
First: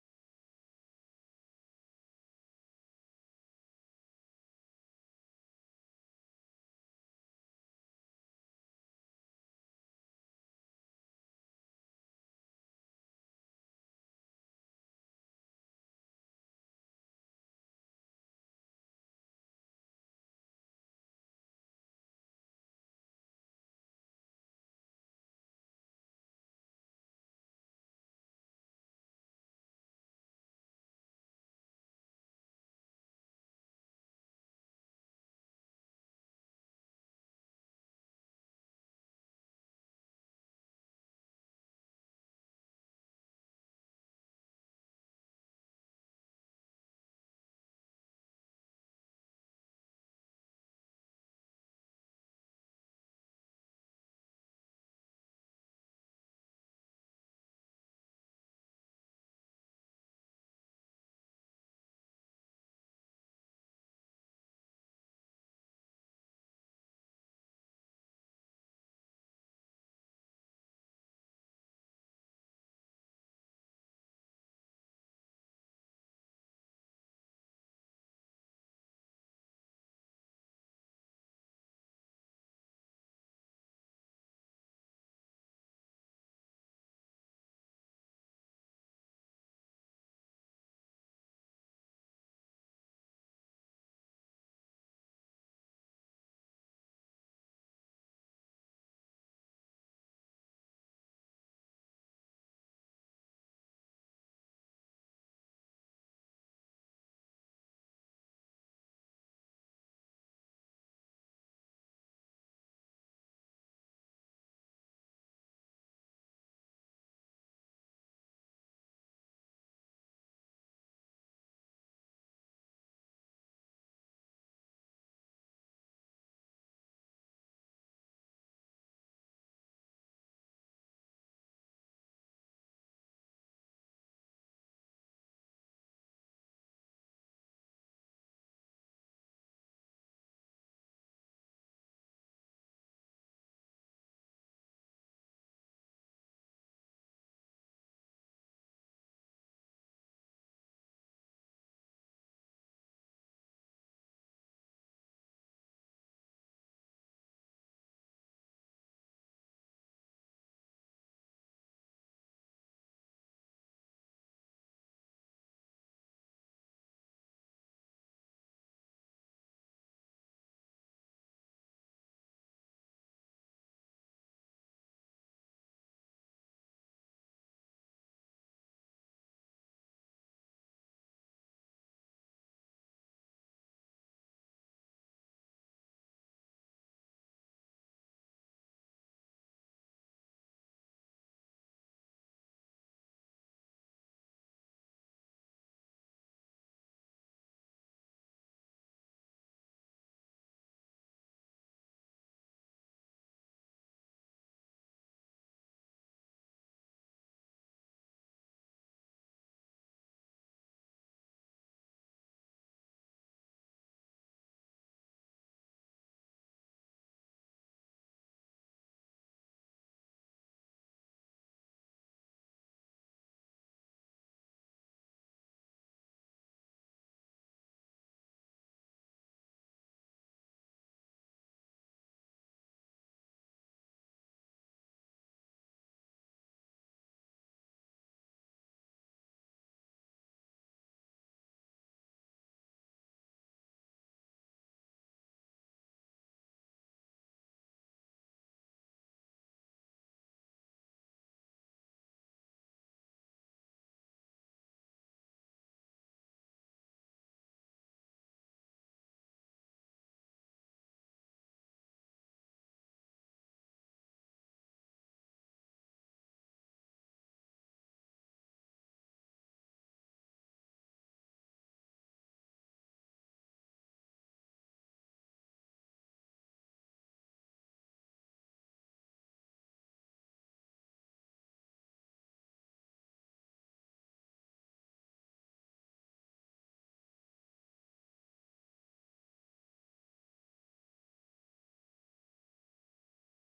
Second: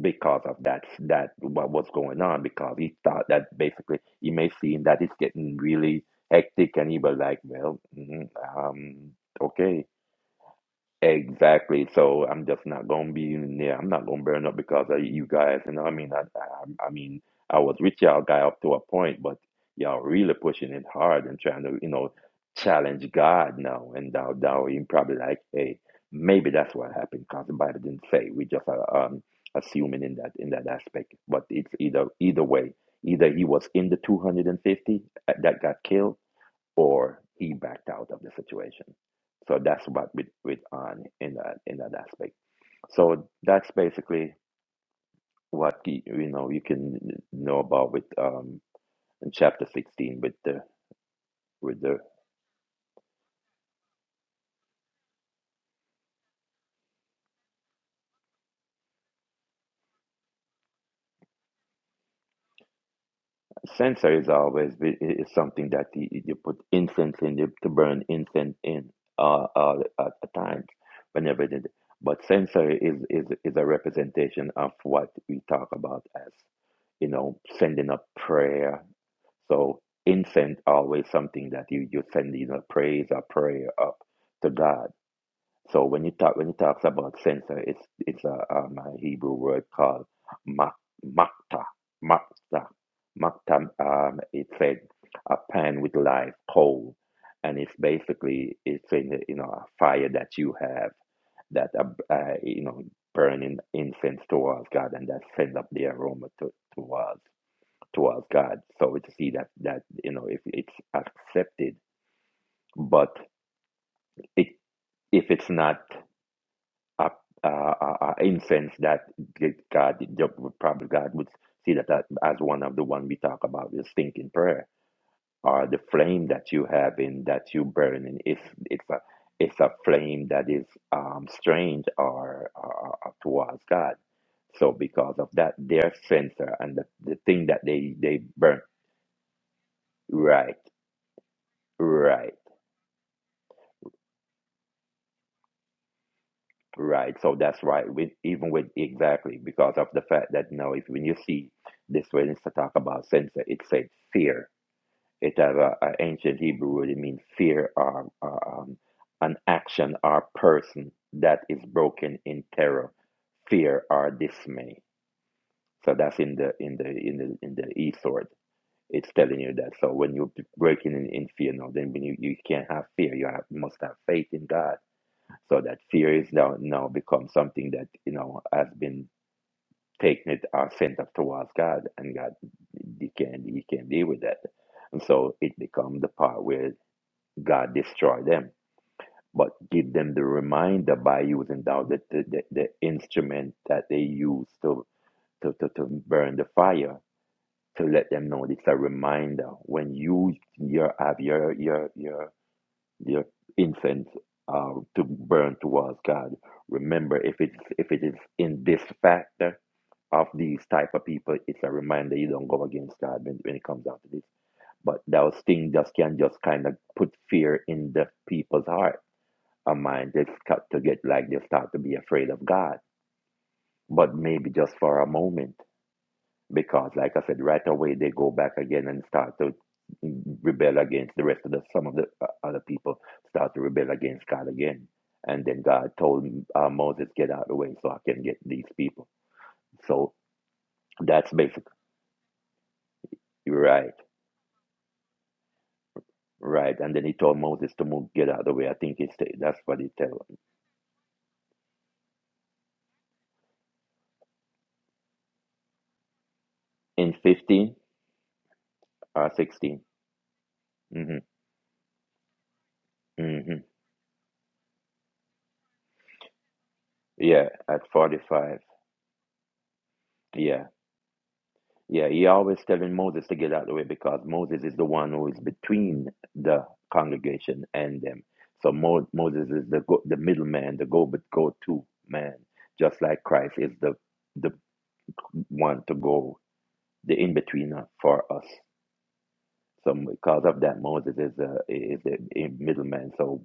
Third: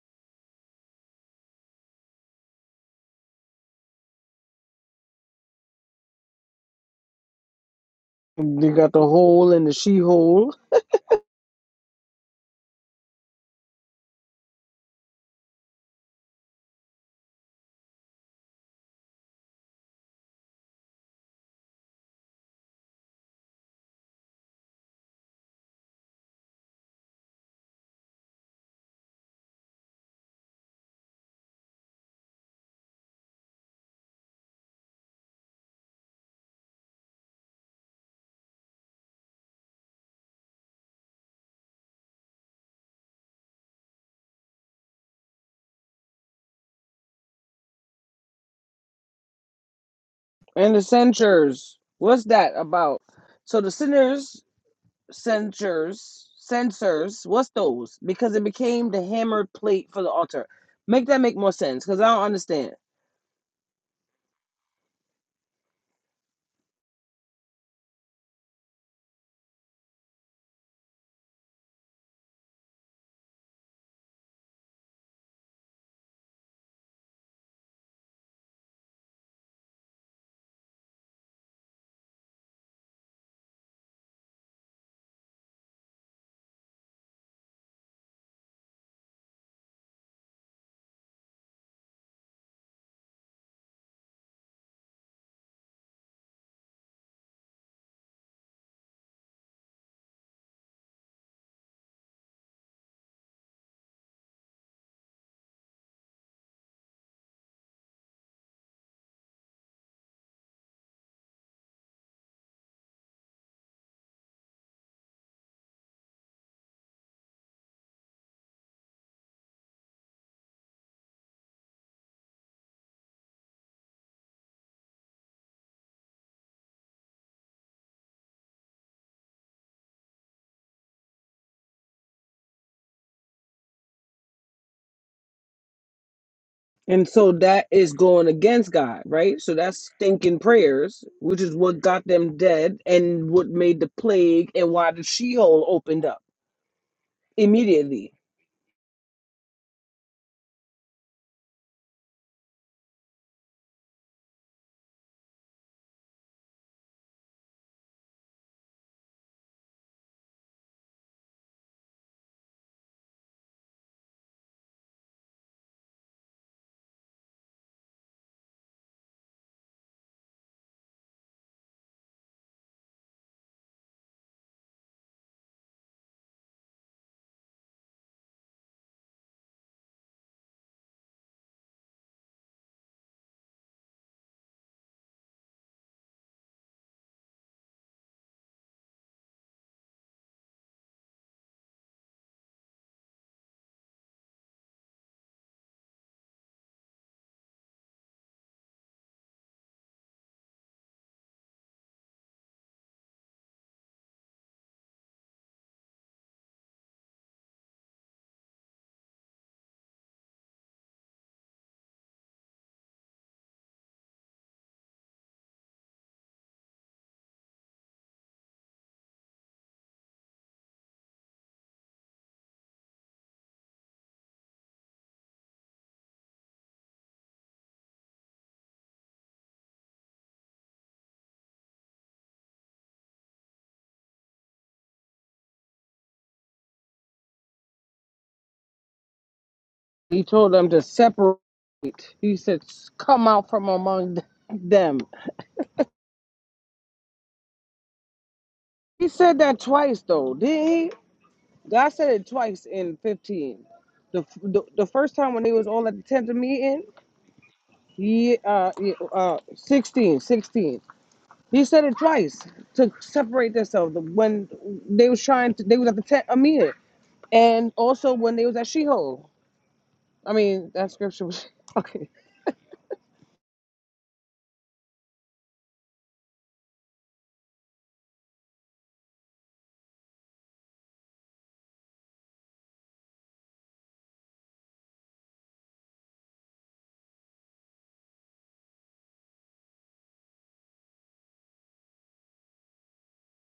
S3: because of that that what was going on because he thought that basically he may see that it's getting really hectic and he was like well mm,
S1: hmm They got the
S3: um
S1: hole and the
S3: okay
S1: she-hole
S3: Exactly. So I'm just not gonna be in there. I'm not gonna burn up because of you guys. You know, I mean, I, I, I mean, I was with y'all guy up to a point, but y'all really pushing it hard and trying to, you know, challenge God now. And now, now you probably like, hey, maybe that's what happened because the Bible didn't say. We just are um, assuming in that in that aspect. But it's either either way, either he was in the 250 that got killed or he backed out of the situation. So that's what we with on in that in that aspect. So that's basically what you, you know you can know about with um in chapter sixteen with the
S1: and the censures.
S3: with the
S1: What's that about? So the sinners, censures, censors. What's those? Because it became the hammered plate for the altar. Make that make more sense? Because I don't understand.
S3: censer is always be- is something that you, you put incense in you, to burn incense in uh, uh at the times whenever it is. But censer is is is a representation of what we talk about as you know sending up prayer So incense always something that you you send you know praise or prayer up to God. So when you talk when he talks about censer, it's it's a um, a Hebrew word called mak- makta makta makta. Um, it said a pan with live coal, and it's basically it's in the, you know a fire that you have that uh, uh, you know burning incense towards God, and that sends up the aroma to, towards towards God. So to see that that you know if it's accepted, but it if it's not a, a, a, a incense that God probably God would see that that as one of the one we talk about the stinking prayer or the flame that you have in that you burn in if it's a it's a flame that is um, strange or, or, or towards God. So because of that, their sensor and the,
S1: And
S3: the
S1: so
S3: thing that
S1: that is
S3: they they
S1: going
S3: burn
S1: against God, right? So that's stinking
S3: right
S1: prayers, which is what got
S3: right
S1: them dead and what made the plague and why the Sheol opened up
S3: Right. So that's right. With
S1: immediately.
S3: even with exactly because of the fact that now if when you see this when it's to talk about censor, it said fear. It has a, a ancient Hebrew word. It means fear or, or, um, an action or person that is broken in terror, fear or dismay. So that's in the in the in the in the E sword. It's telling you that. So when you're breaking in, in fear now, then when you, you can't have fear, you have, must have faith in God so that fear is now, now become something that, you know, has been taken it or sent up towards God and God he can he can deal with that. And so it becomes the part where God destroy them. But give them the reminder by using now the, the, the, the instrument that they use to, to, to, to burn the fire to let them know it's a reminder when you your have your your your Your incense uh, to burn towards God. Remember, if it's if it is in this factor of these type of people, it's a reminder you don't go against God when, when it comes down to this. But those things just can just kind of put fear in the people's heart or mind. They start to get like they start to be afraid of God. But maybe just for a moment because like I said, right away they go back again and start to rebel against the rest of the some of the uh, other people start to rebel against God again. And then God told uh, Moses, "Get out of the way, so I can get these people." So
S1: He told them to
S3: that's
S1: separate.
S3: basically
S1: He said, Come out from
S3: right,
S1: among them.
S3: right. And then he told Moses to move, get out of the way. I think
S1: He
S3: it's
S1: said that
S3: that's what he
S1: twice,
S3: tell
S1: though,
S3: him.
S1: didn't he? God said it twice in 15. The, the, the first time when they was all at the tent of meeting,
S3: in fifteen
S1: Yeah, uh, yeah,
S3: or
S1: uh,
S3: 16
S1: 16 16.
S3: Mm-hmm,
S1: He said it twice to
S3: mm-hmm.
S1: separate themselves when they was trying to, they was at the tent of meeting.
S3: Yeah,
S1: And
S3: at
S1: also when they was
S3: forty-five.
S1: at Sheol. I
S3: Yeah
S1: mean, that scripture was, okay,
S3: Yeah, he always telling Moses to get out of the way because Moses is the one who is between the congregation and them. So Mo- Moses is the go- the middleman, the go but go to man, just like Christ is the the one to go the in betweener for us. So because of that, Moses is a is the middleman. So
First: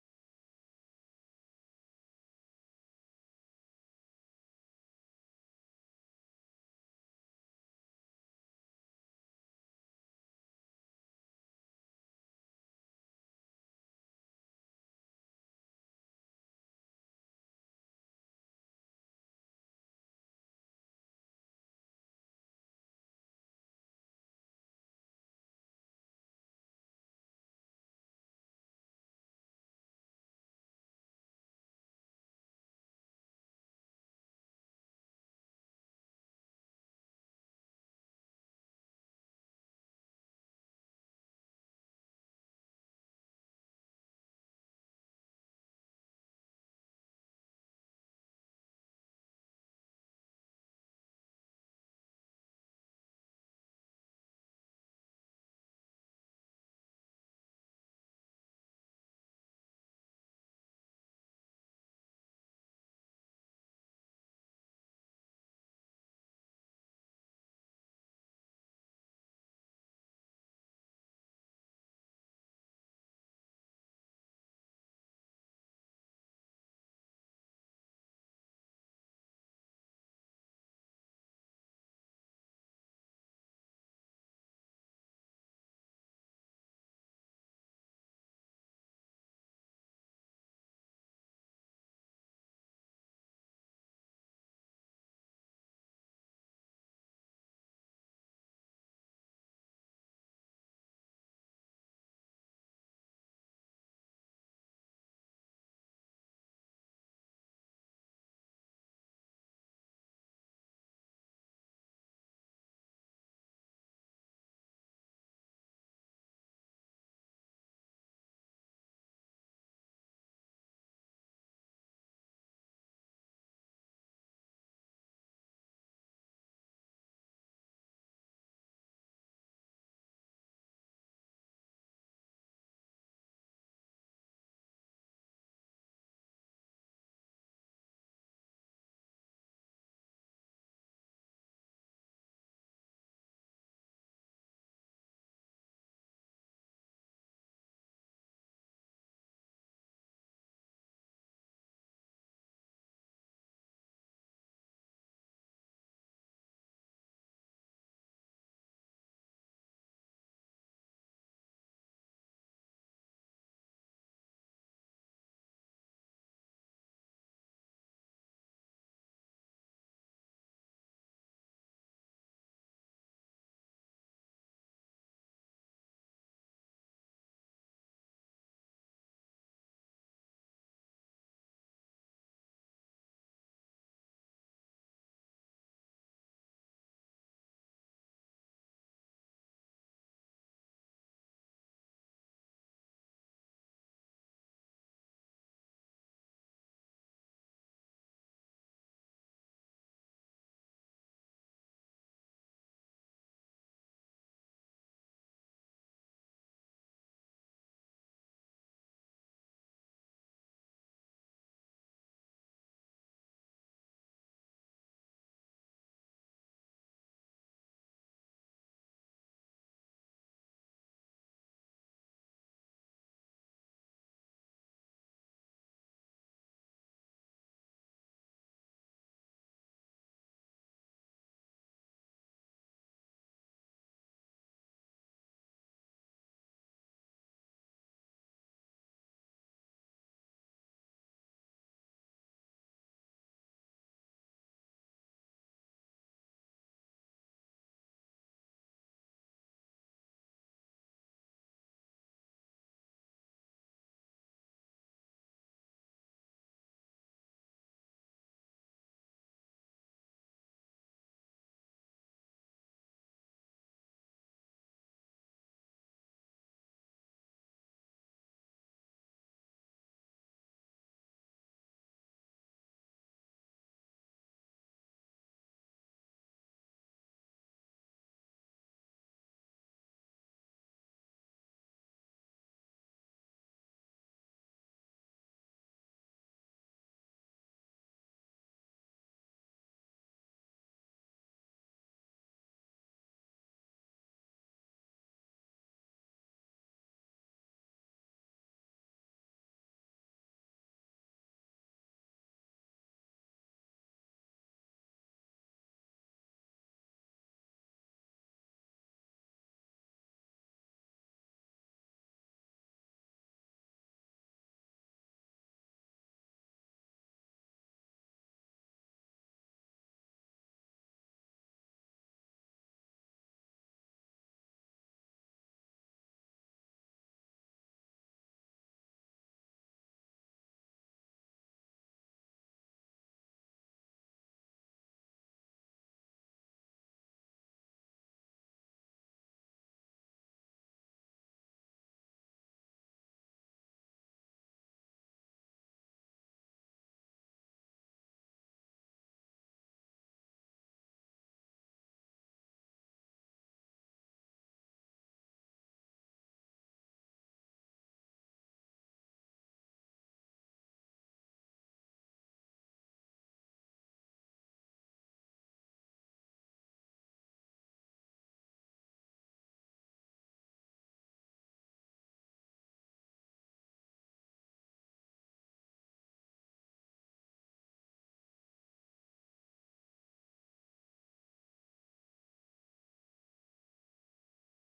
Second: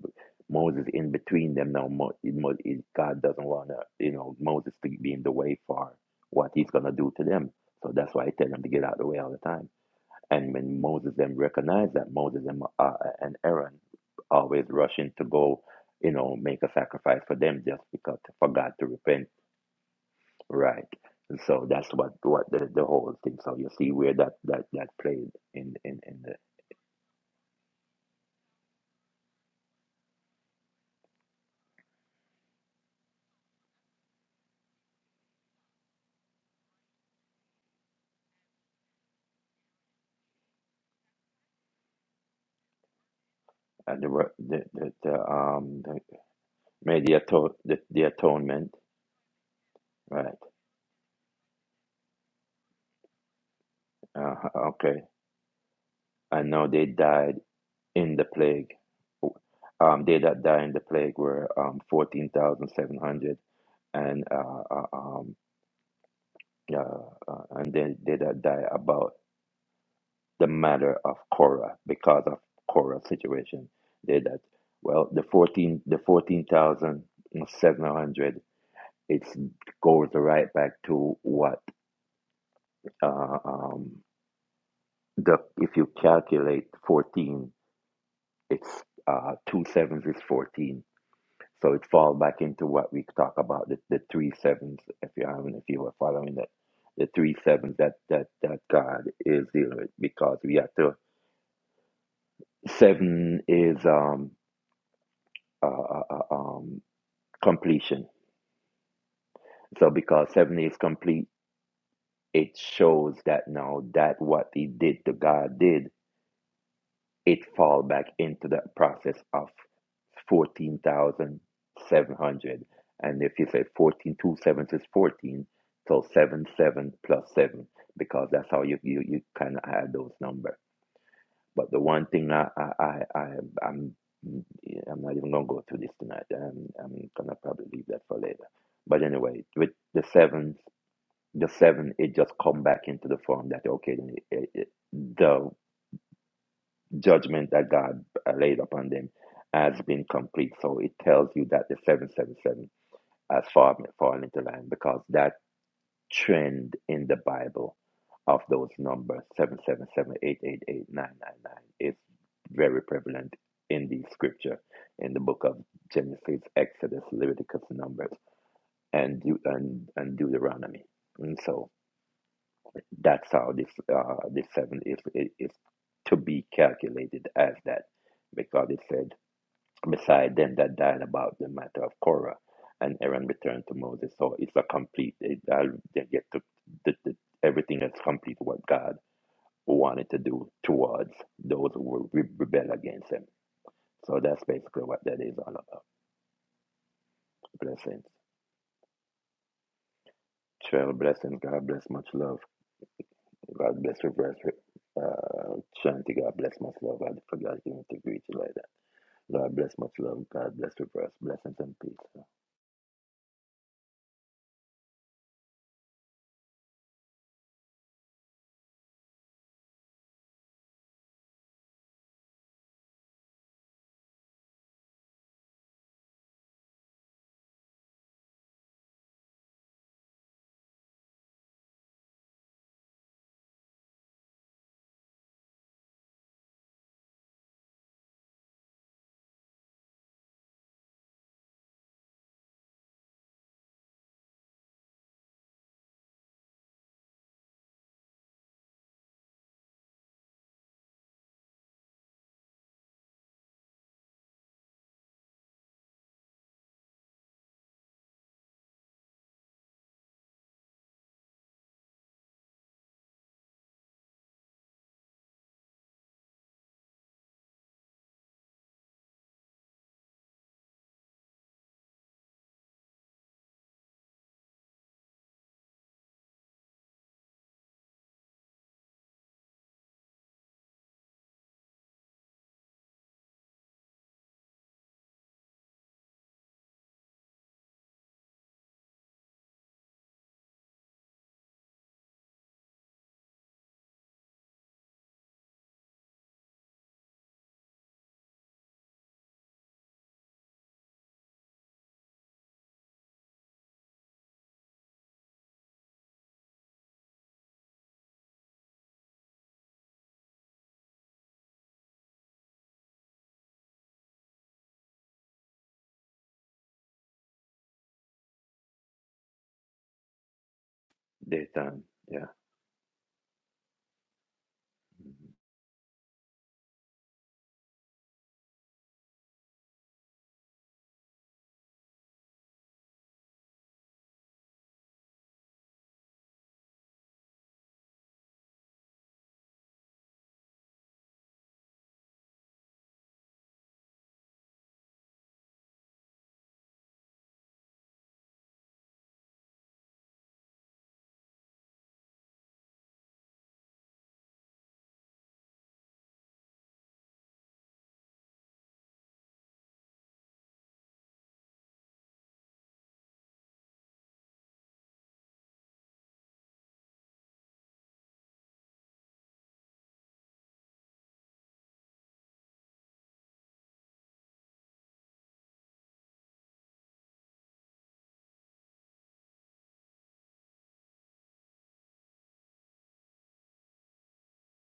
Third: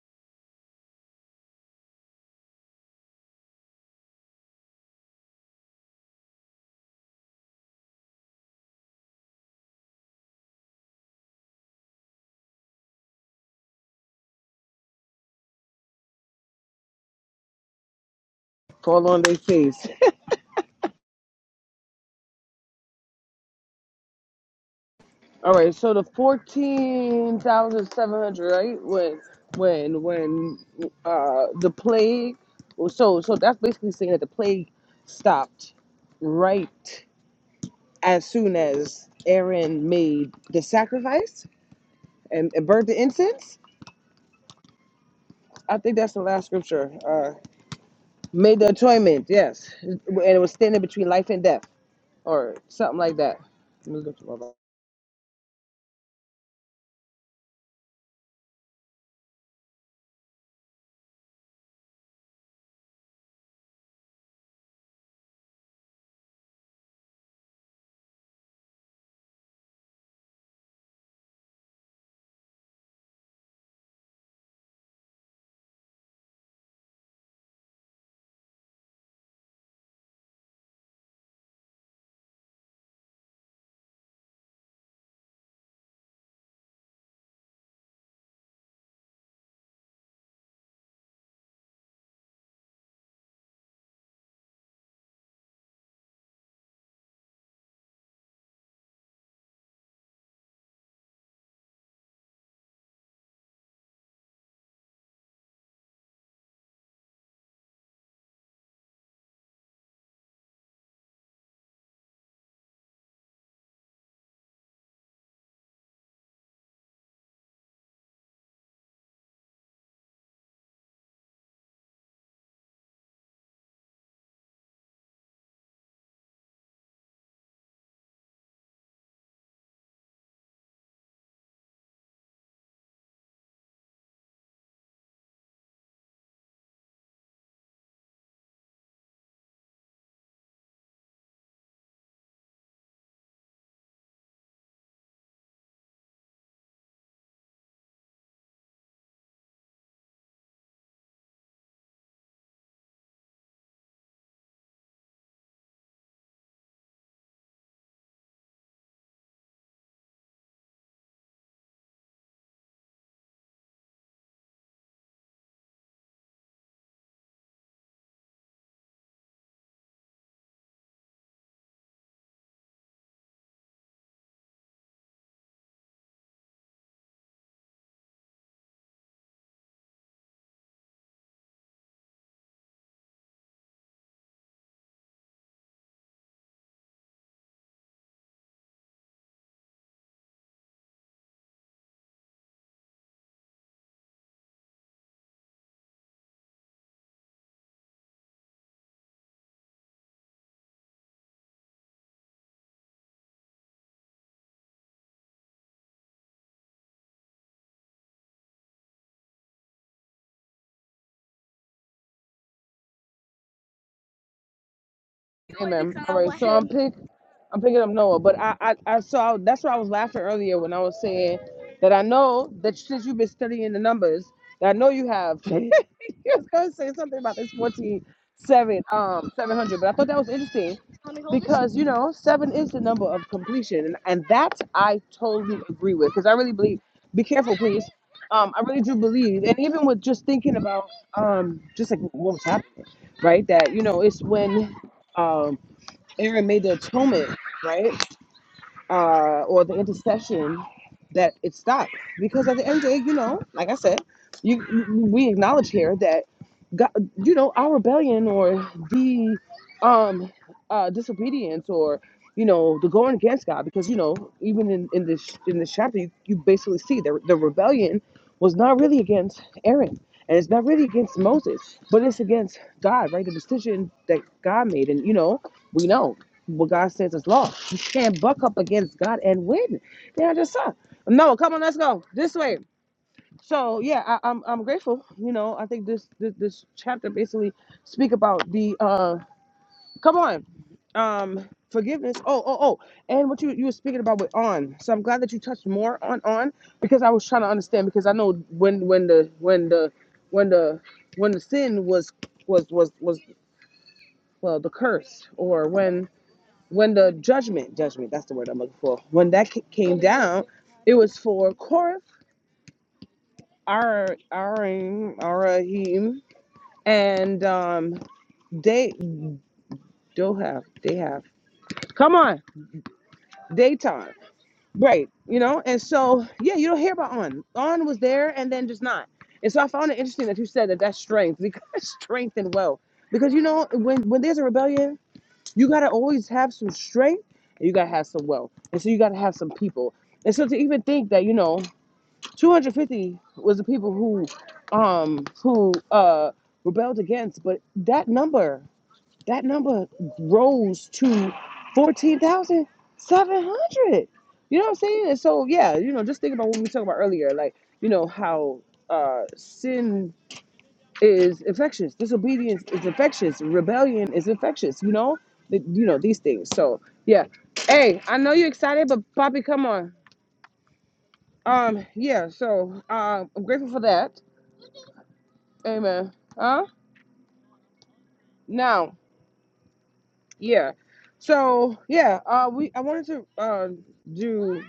S3: Moses in between them now. Mo- Mo- God doesn't want to you know Moses to be in the way for what he's gonna do to them. So that's why he tell them to get out of the way all the time. And when Moses then recognized that, Moses and, uh, uh, and Aaron always rushing to go, you know, make a sacrifice for them just because for God to
S1: fall on
S3: repent,
S1: their face.
S3: right? And so that's what what the, the whole thing. So you see where that that that played
S1: All right,
S3: in
S1: so
S3: in
S1: the
S3: in the
S1: 14,700, right? When, when, when, uh, the plague, so, so that's basically saying that the plague stopped right as soon as Aaron made the sacrifice and, and burnt the incense.
S3: uh, the, re- the the the
S1: I
S3: um
S1: think
S3: the,
S1: that's the last scripture.
S3: made the,
S1: Uh,
S3: ato- the the
S1: made the
S3: atonement,
S1: atonement, yes, and
S3: right?
S1: it was standing between life and death, or something like that. Let me look at my
S3: Uh,
S1: Bible.
S3: okay, and now they died in the plague. Um, they that died in the plague were um fourteen thousand seven hundred and uh, uh, um, uh, uh, and they they that die about the matter of Korah because of Korah's situation. They that well the fourteen the fourteen thousand seven hundred it goes right back to what uh, um, the if you calculate fourteen it's uh, two sevens is 14. So it fall back into what we talk about the, the three sevens. If you haven't, if you were following that, the three sevens that that that God is dealing with, because we have to. Seven is um uh, uh, uh, um completion. So because seven is complete, it shows that now that what He did to God did it fall back into the process of 14,700. And if you say 14, two sevens is 14, so 7, 7 plus 7, because that's how you, you, you kind of add those numbers. But the one thing I, I, I, I am I'm not even going to go through this tonight. I'm, I'm going to probably leave that for later. But anyway, with the sevens, the seven, it just come back into the form that, okay, then it, it- the judgment that God uh, laid upon them has been complete. So it tells you that the 777 has fallen, fallen into line because that trend in the Bible of those numbers 777 888 999 is very prevalent in the scripture in the book of Genesis, Exodus, Leviticus, Numbers, and Deut- and, and Deuteronomy. And so that's how this uh, this seven is is to be calculated as that because it said beside them that died about the matter of Korah. And Aaron returned to Moses. So it's a complete, it, I'll they get to the, the, everything that's complete what God wanted to do towards those who will re- rebel against him. So that's basically what that is all about. Blessings. Twelve blessings. God bless. Much love. God bless. Reverse. Uh, Shanti. God bless. Much love. I forgot you to greet you like that. God bless. Much love. God bless. Reverse. Blessings and peace.
S1: All right, what so I'm happened? pick, I'm picking up Noah, but I, I, I saw that's why I was laughing earlier when I was saying that I know that since you've been studying the numbers, that I know you have. you was gonna say something about this 47, um, 700, but I thought that was interesting because you know seven is the number of completion, and, and that I totally agree with because I really believe. Be careful, please. Um, I really do believe, and even with just thinking about um, just like what was happening, right? That you know, it's when um Aaron made the atonement, right? Uh, or the intercession that it stopped. Because at the end of the day, you know, like I said, you, you- we acknowledge here that God, you know, our rebellion or the um uh, disobedience or you know the going against God because you know even in, in this in this chapter you, you basically see the the rebellion was not really against Aaron and it's not really against Moses but it's against God right the decision that God made and you know we know what God says is law you can't buck up against God and win yeah I just saw no come on let's go this way so yeah I, I'm I'm grateful you know I think this this, this chapter basically speak about the uh Come on. Um, forgiveness. Oh, oh, oh. And what you you were speaking about with on. So I'm glad that you touched more on on because I was trying to understand because I know when when the when the when the when the sin was was was was well the curse or when when the judgment judgment that's the word I'm looking for when that ca- came down it was for Korath, Ar Arim, Arahim, and um they do have they have
S3: Daytime.
S1: come
S3: Yeah.
S1: on daytime Right. You know, and so yeah, you don't hear about On. On was there and then just not. And so I found it interesting that you said that that's strength because strength and wealth. Because you know, when when there's a rebellion, you gotta always have some strength and you gotta have some wealth. And so you gotta have some people. And so to even think that, you know, 250 was the people who um who uh rebelled against, but that number that number rose to 14,700. You know what I'm saying? And so, yeah, you know, just think about what we were talking about earlier, like, you know, how uh, sin is infectious, disobedience is infectious, rebellion is infectious, you know, Th- you know, these things. So, yeah. Hey, I know you're excited, but Poppy, come on. Um, yeah, so uh, I'm grateful for that. Amen. Huh? Now, yeah. So, yeah, uh, we I wanted to uh, do.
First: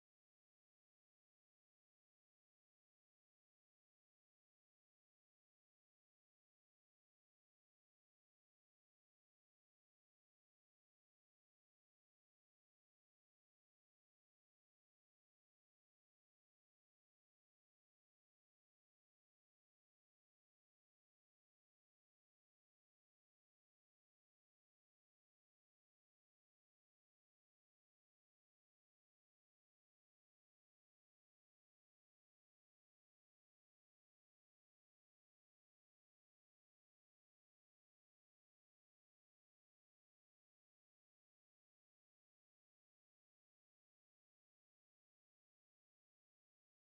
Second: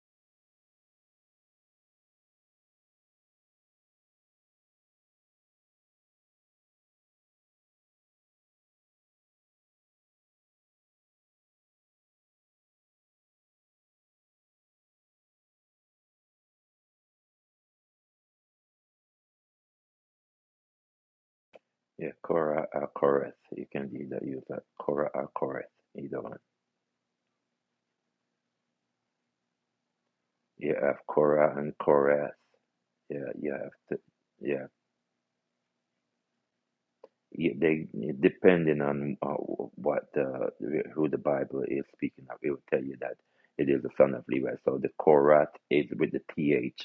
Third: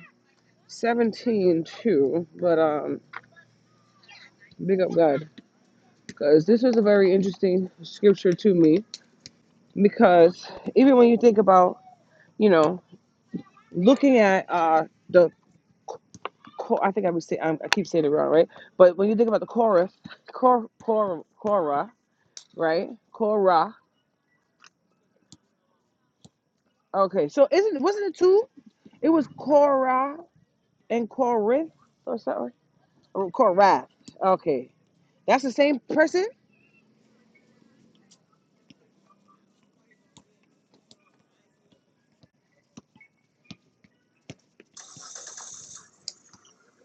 S1: Seventeen two, but um, big up God because this was a very interesting scripture to me because even when you think about you know looking at uh the I think I would say I'm, I keep saying it wrong right, but when you think about the Korah, Korah, Korah, Korah
S3: Yeah, Korah
S1: right,
S3: or Korath. You
S1: Korah.
S3: can either use that Korah or Korath, either one.
S1: Okay, so isn't wasn't it two? It was Korah
S3: You have
S1: and
S3: Korah
S1: Corinth
S3: and
S1: or
S3: Korath.
S1: something. Or
S3: Yeah, you have
S1: Korah.
S3: to. Yeah,
S1: Okay, that's the same person.
S3: you- they depending on uh, what the who the Bible is speaking of, it will tell you that it is the son of Levi. So the Korath is with the th.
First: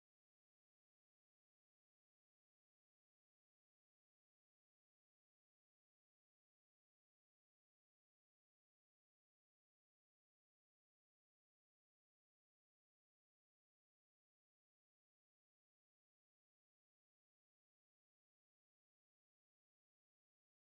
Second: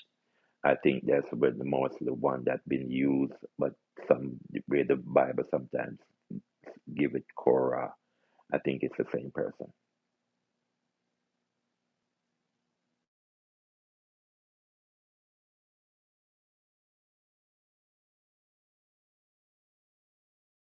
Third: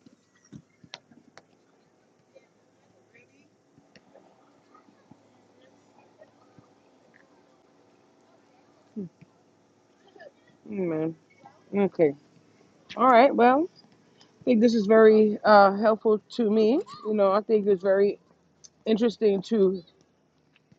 S3: I think that's where the mostly one that's been used, but some where the Bible sometimes give it Korah. I think it's the same person.
S1: Mm, Man, okay, all right, well. think this is very uh, helpful to me. You know, I think it's very interesting to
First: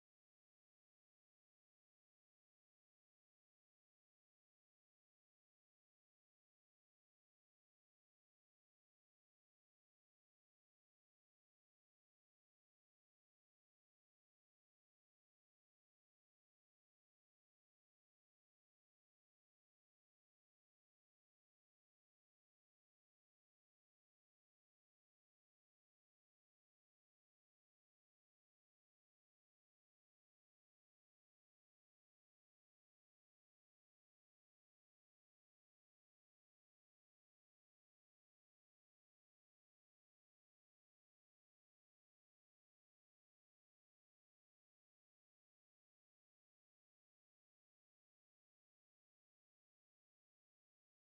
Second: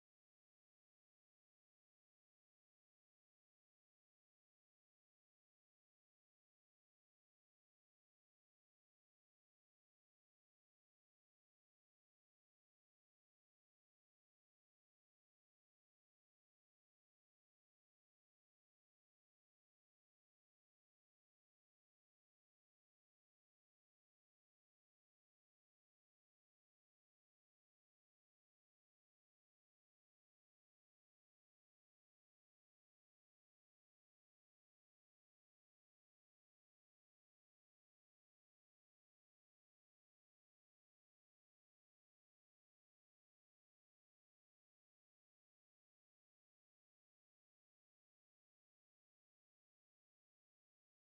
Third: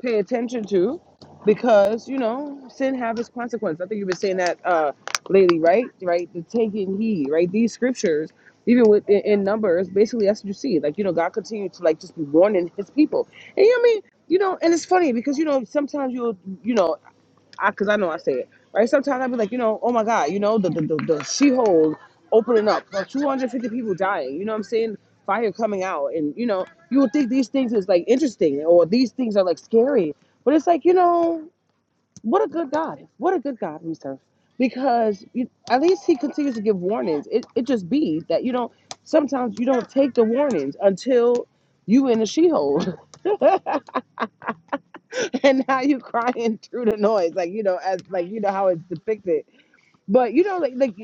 S1: pay attention to because, you know, sin have its consequence. I think you've been saying that uh, lately, right? Right? The taking heed, right? These scriptures, even with in, in Numbers, basically that's what you see. Like, you know, God continued to like just be warning his people. And you know what I mean? You know, and it's funny because, you know, sometimes you'll, you know, I because I know I say it right. Sometimes I'll be like, you know, oh my god, you know, the the the, the she hole opening up, like 250 people dying. You know what I'm saying? Fire coming out, and you know, you would think these things is like interesting or these things are like scary, but it's like you know, what a good God, what a good God we serve, because you, at least He continues to give warnings. It it just be that you know sometimes you don't take the warnings until you in the she hole and now you crying through the noise like you know as like you know how it's depicted But you know, like like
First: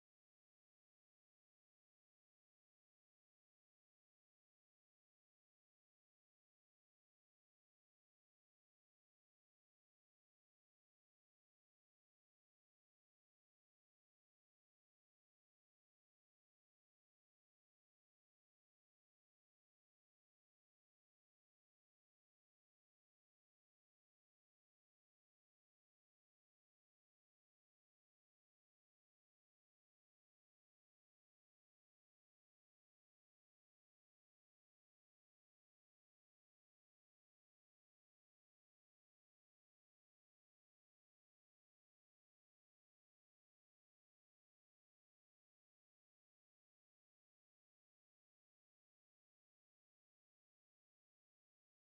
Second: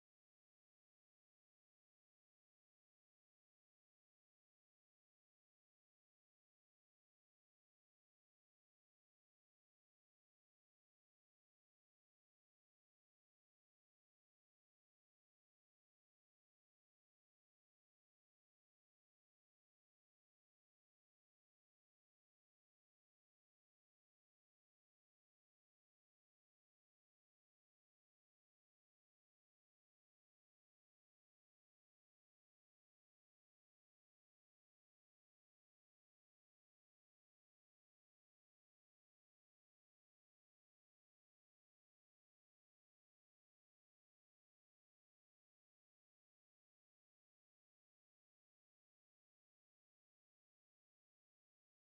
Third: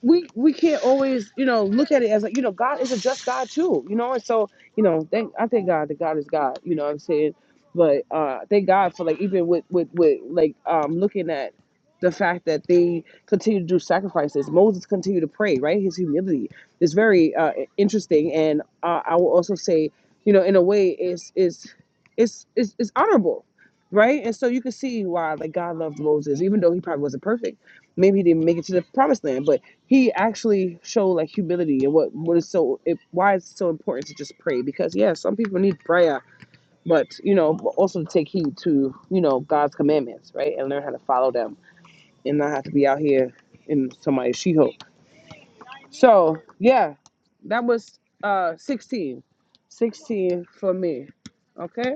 S1: we we can't always you know look at it as like you know God is a just God too, you know. And so you know, thank I thank God that God is God, you know what I'm saying. But uh, thank God for like even with with with like um looking at the fact that they continue to do sacrifices. Moses continued to pray, right? His humility is very uh, interesting, and uh, I will also say, you know, in a way, is is is is is honorable, right? And so you can see why like God loved Moses, even though he probably wasn't perfect maybe he didn't make it to the promised land, but he actually showed like humility and what what is so it, why it's so important to just pray because yeah, some people need prayer, but you know also to take heed to you know God's commandments, right, and learn how to follow them and not have to be out here in somebody's sheehoe. So yeah, that was uh 16, 16 for me. Okay,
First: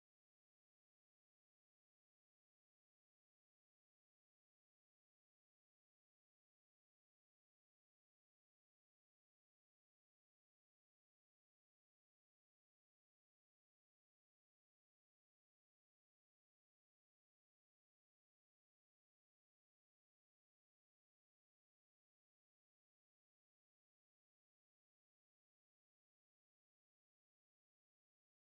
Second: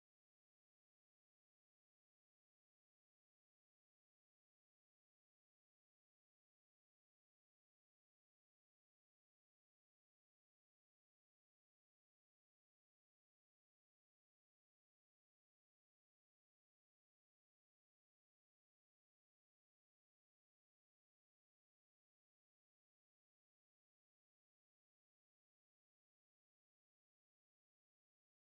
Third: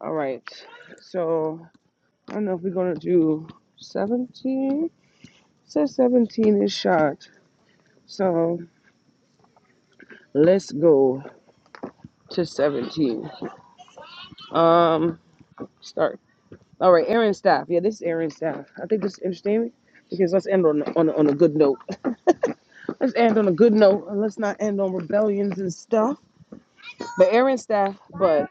S1: all right. So I don't know if we're gonna do 17. It Says 17 is shot. So Let's go to 17. Um, start. All right, Aaron staff. Yeah, this is Aaron staff. I think this is interesting because let's end on on on a good note. Let's end on a good note. and Let's not end on rebellions and stuff. But Aaron staff. But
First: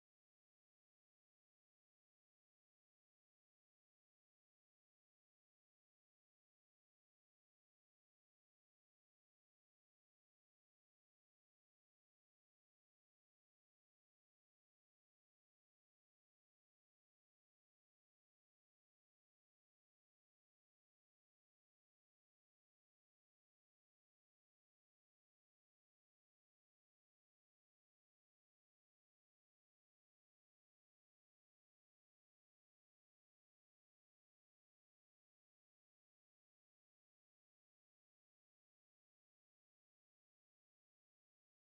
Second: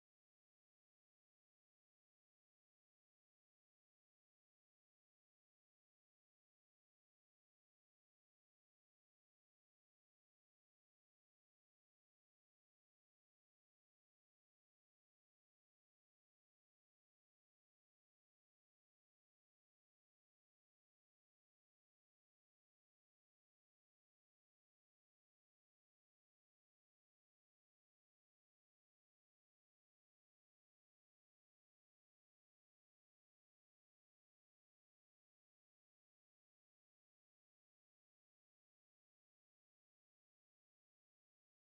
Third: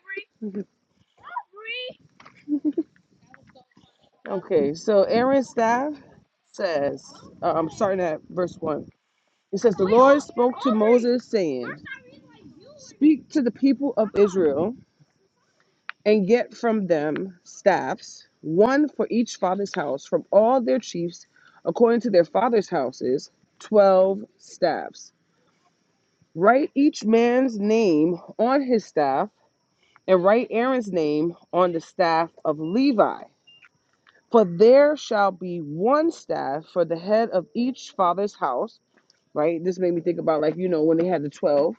S1: okay, so Aaron staff says, uh, I'm starting at verse one. It says, "The Lord spoke to Moses, saying, Speak to the people of Israel." and get from them staffs, one for each father's house, from all their chiefs, according to their father's houses, twelve staffs. Write each man's name on his staff, and write Aaron's name on the staff of Levi. For there shall be one staff for the head of each father's house. Right? This made me think about like you know when they had the twelve,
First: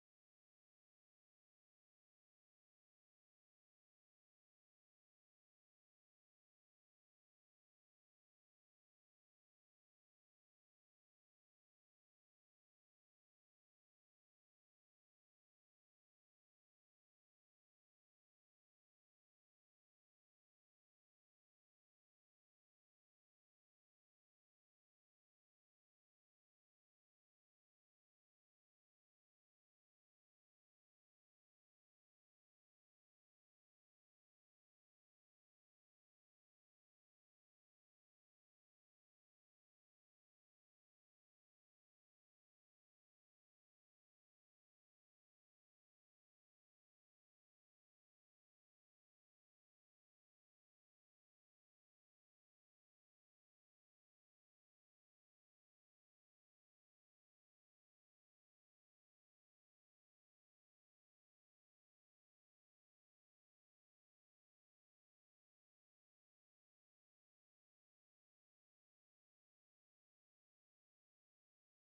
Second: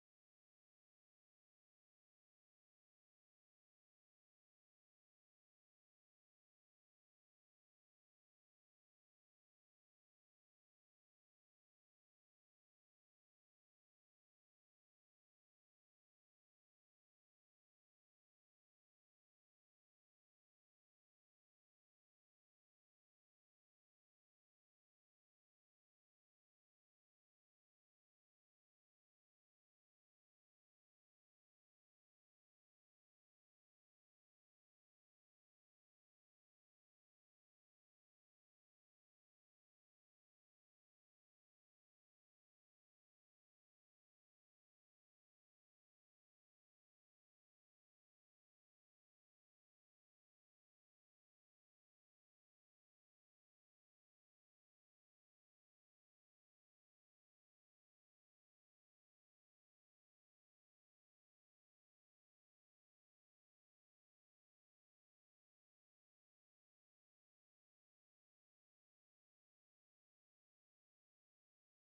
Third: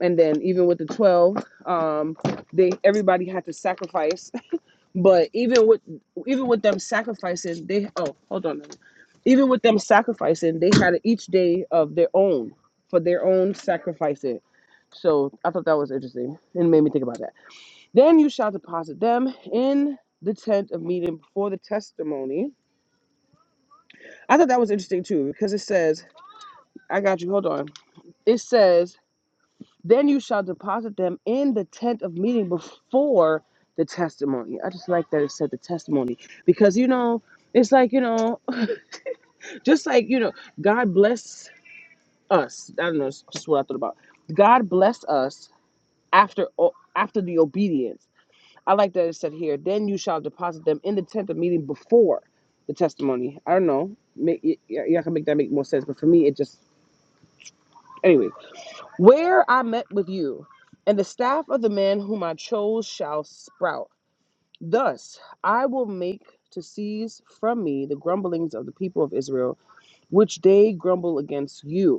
S1: and then even with the twelve, um, they everybody had to sacrifice But even with even with them sacrificing, they oh hold on, a minute. even with them sacrificing, they had each day of their own for their own sacrificing. So I thought that was interesting and made me think about that. Then you shall deposit them in the tent of meeting before the testimony. I thought that was interesting too because it says, I got you. Hold on. It says, then you shall deposit them in the tent of meeting before the testimony. I just like that it said the testimony because you know it's like you know Just like, you know, God bless us. I don't know, it's just what I thought about. God bless us after after the obedience. I like that it said here, then you shall deposit them in the tent of meeting before the testimony. I don't know. y'all can make that make more sense, but for me, it just, anyway. Where I met with you, and the staff of the man whom I chose shall sprout. Thus I will make to cease from me the grumblings of the people of Israel, which they grumble against you.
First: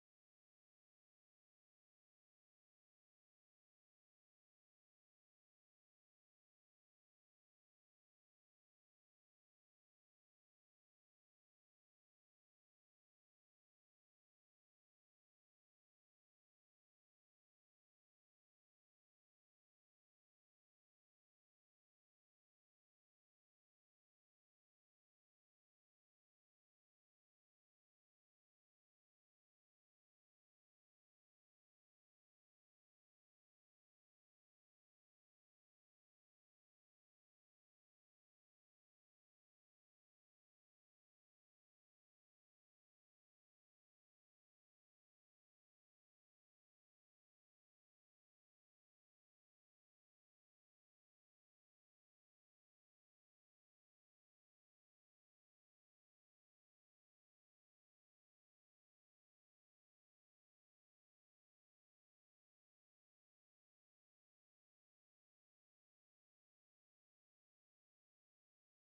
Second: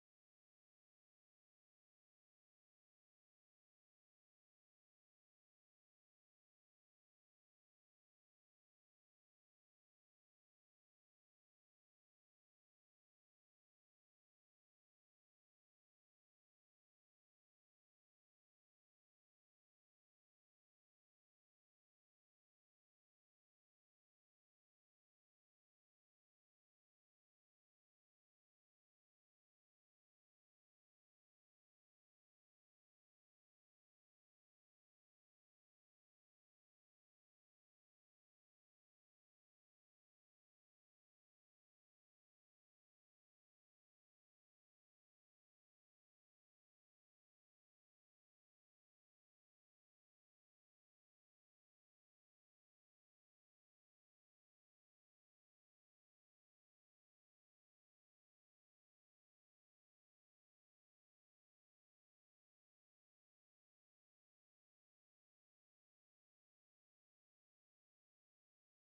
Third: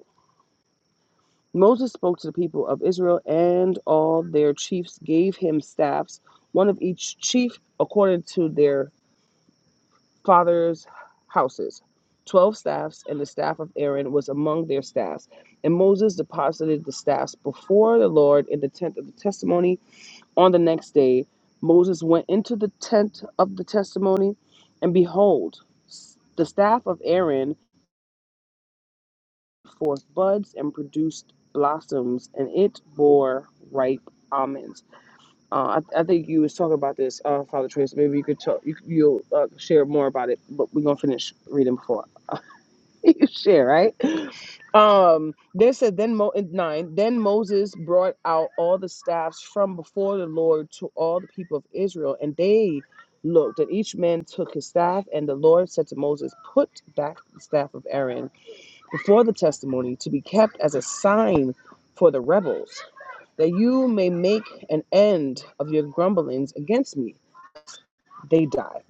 S1: Moses spoke to the people of Israel, and all their chiefs gave him staffs, one of each chief according to their fathers' houses. Twelve staffs, and the staff of Aaron was among their staffs. And Moses deposited the staffs before the Lord in the tent of the testimony. On the next day, Moses went into the tent of the testimony, and behold, the staff of Aaron forth buds and produced blossoms, and it bore ripe almonds. Uh, I, I think you was talking about this, uh, Father Trace. Maybe you could talk, you, you'll uh, share more about it, but we're gonna finish reading before you share, right? Um, they said then Mo in nine. Then Moses brought out all the staffs from before the Lord to all the people of Israel, and they looked, and each man took his staff. And the Lord said to Moses, "Put back the staff of Aaron." before the testimony to be kept as a sign for the rebels, that you may make an end of your grumblings against me. They die.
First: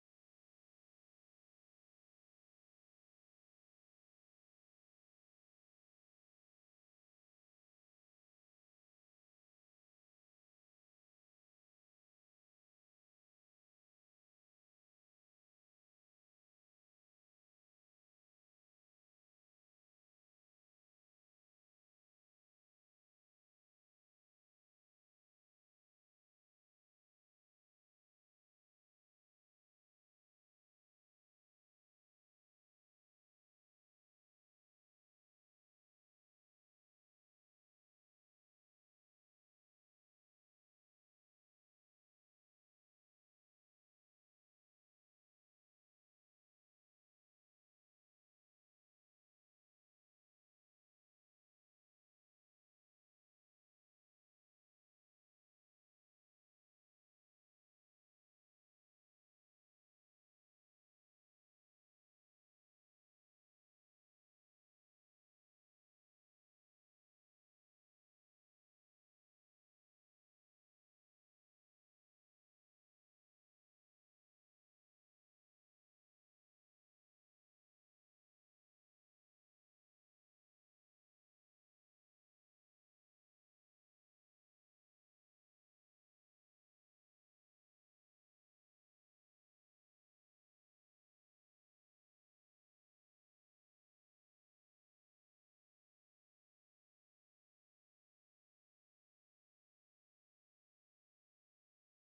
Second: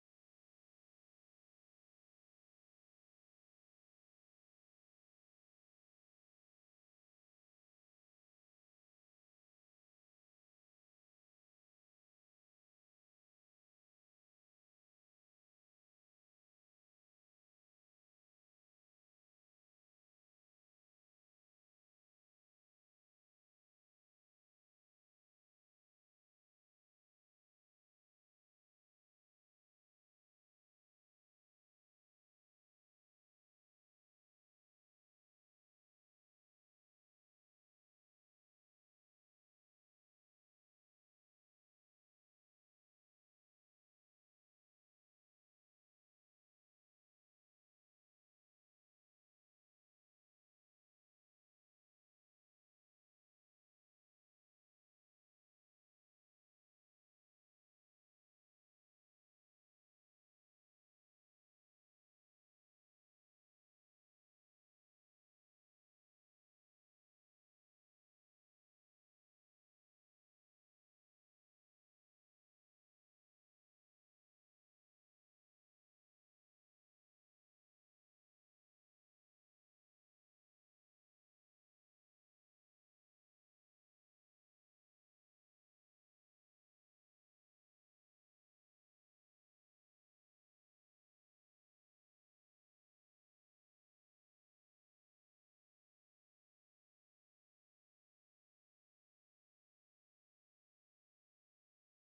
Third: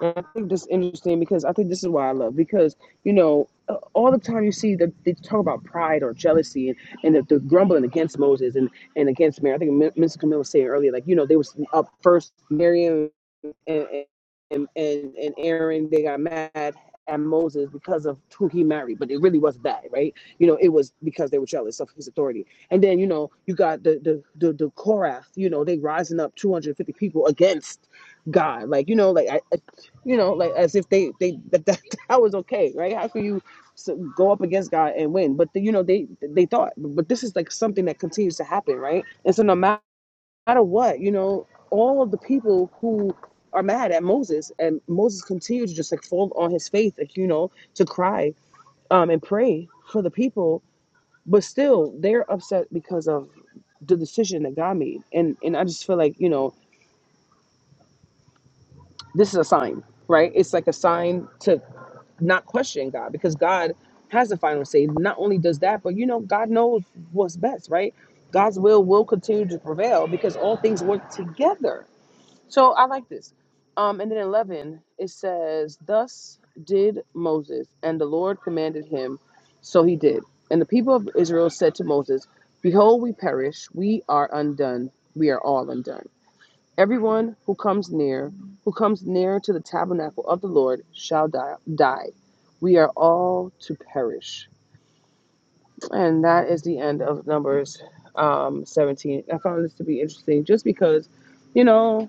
S1: And I think this is interesting because I think this is why I love because you know uh, all the time you see that they talk about pride or jealousy and and the, the grumbling against Moses and and against Mary. I think Mister Camille was saying earlier like you know they was up first Mary and and and and Aaron they got mad at Moses because of who he married, but it really wasn't that, right? You know, it was because they were jealous of his authority. And then you know you got the the the, the Korath, you know, they rising up 250 people against God, like you know, like I, I- you know, like as if they they that, that that was okay, right? How can you so go up against God and win? But the, you know they they thought, but this is like something that continues to happen, right? And so no matter matter what, you know, all of the people who are mad at Moses and Moses continued to just like fall on his face, like, you know, to cry um, and pray for the people, but still they're upset because of the decision that God made. And and I just feel like, you know, this is a sign, right? It's like a sign to not question God because God has the final say. Not only does that, but you know, God knows what's best, right? God's will will continue to prevail because all things work together So I like this. Um, and then 11, it says, Thus did Moses, and the Lord commanded him, so he did. And the people of Israel said to Moses, Behold, we perish, we are undone, we are all undone. Everyone who comes near, who comes near to the tabernacle of the Lord shall die. die. We are all to perish. And that is the end of Numbers um, 17. I found this to be interesting just because, you know,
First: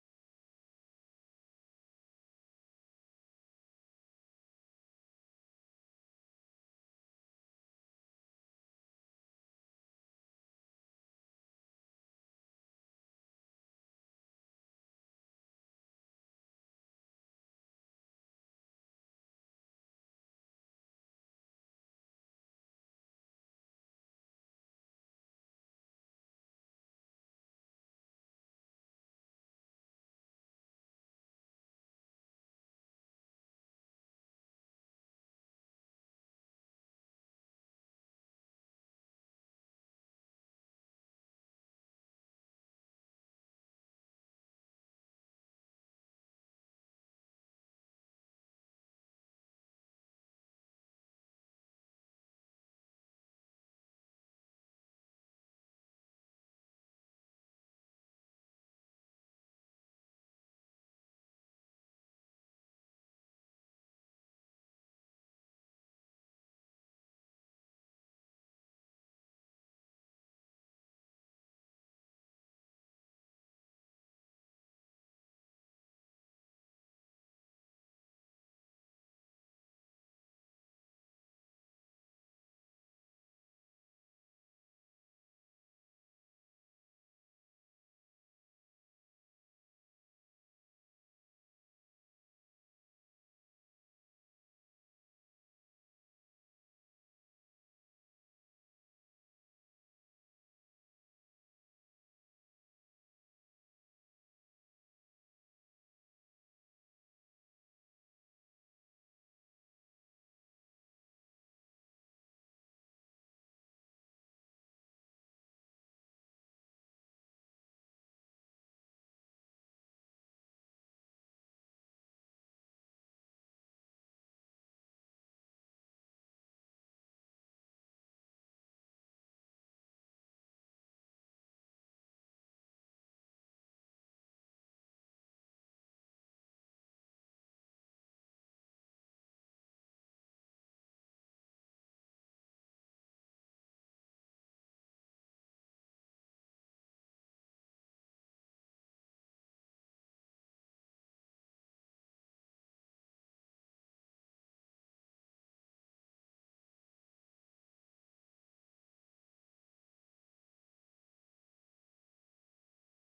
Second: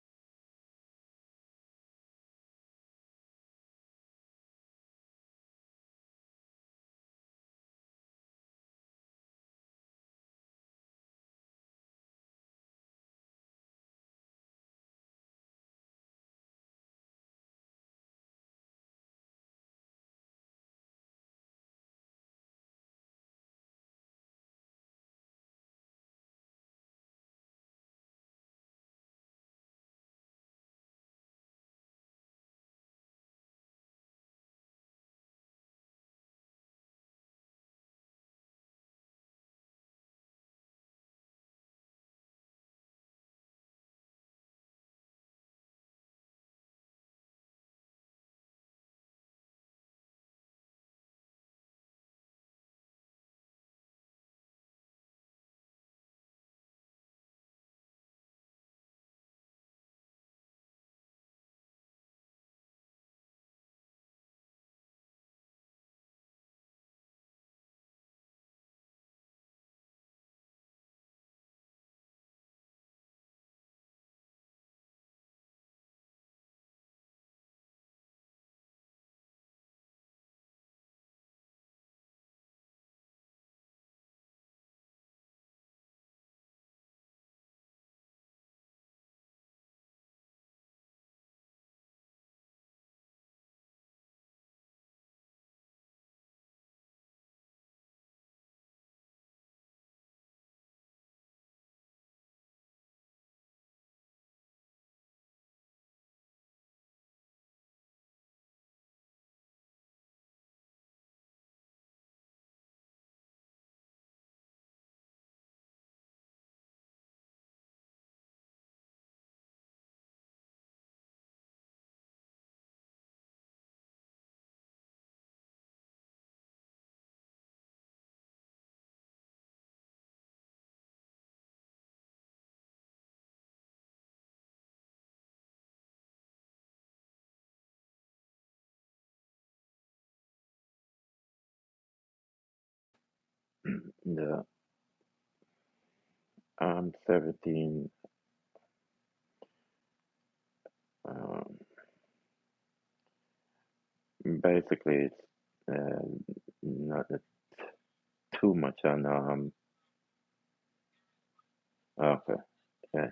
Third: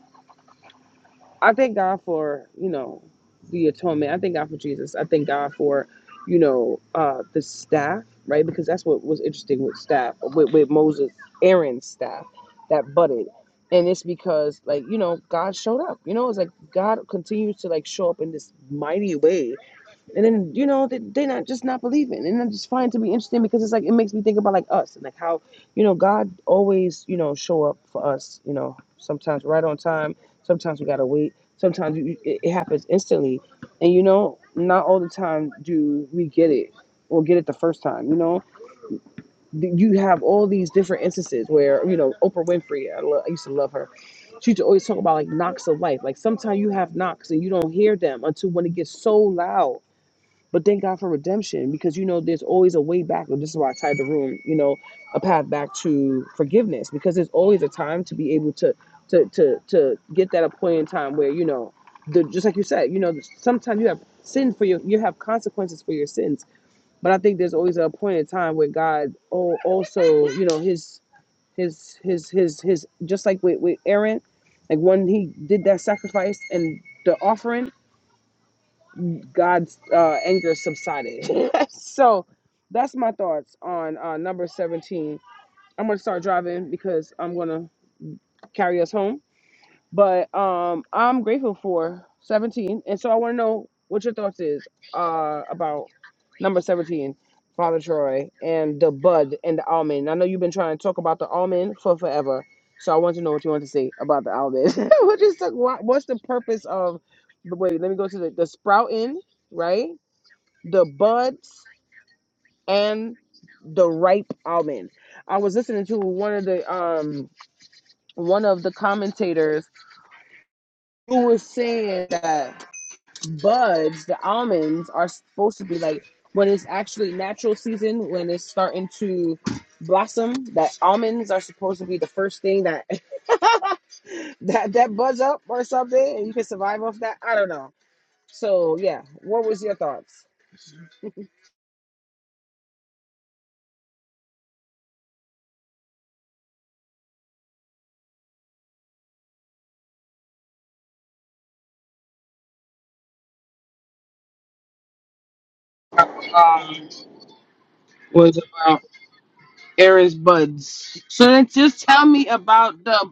S1: I thank God for, you know, the atonement. I thank God for Jesus. I thank God for, you know, uh, the staff, right? Because that's what was interesting with staff, with, with Moses, Aaron's staff that budded. And it's because, like, you know, God showed up. You know, it's like God continues to, like, show up in this mighty way and then you know they they not just not believing, and I just find it to be interesting because it's like it makes me think about like us and like how you know God always you know show up for us. You know sometimes right on time, sometimes we gotta wait, sometimes you, it, it happens instantly, and you know not all the time do we get it or get it the first time. You know you have all these different instances where you know Oprah Winfrey, I, lo- I used to love her. She used to always talk about like knocks of life. Like sometimes you have knocks and you don't hear them until when it gets so loud but thank God for redemption because you know there's always a way back. And this is why I tied the room, you know, a path back to forgiveness because there's always a time to be able to to to to get that a point in time where you know the just like you said, you know, sometimes you have sin for your you have consequences for your sins. But I think there's always a point in time where God al- also, you know, his his his his his just like with, with Aaron, like when he did that sacrifice and the offering God's uh, anger subsided. so that's my thoughts on uh, number 17. I'm going to start driving because I'm going to carry us home. But um, I'm grateful for 17. And so I want to know what your thoughts is uh, about number 17, Father Troy, and the bud and the almond. I know you've been trying to talk about the almond for forever. So I want to know what you want to say about the almond. what is the, what, what's the purpose of, wait, let me go to the, the sprouting, right? the buds and the ripe almond. I was listening to one of the um one of the commentators who was saying that buds, the almonds, are supposed to be like when it's actually natural season, when it's starting to blossom, that almonds are supposed to be the first thing that that that buds up or something, and you can survive off that. I don't know. So yeah, what was your thoughts?
S3: the um seventeen. Um, basically, it's uh, not
S1: Was
S3: too
S1: about.
S3: much on um.
S1: Aries buds. So then just tell me
S3: Okay,
S1: about
S3: yeah,
S1: the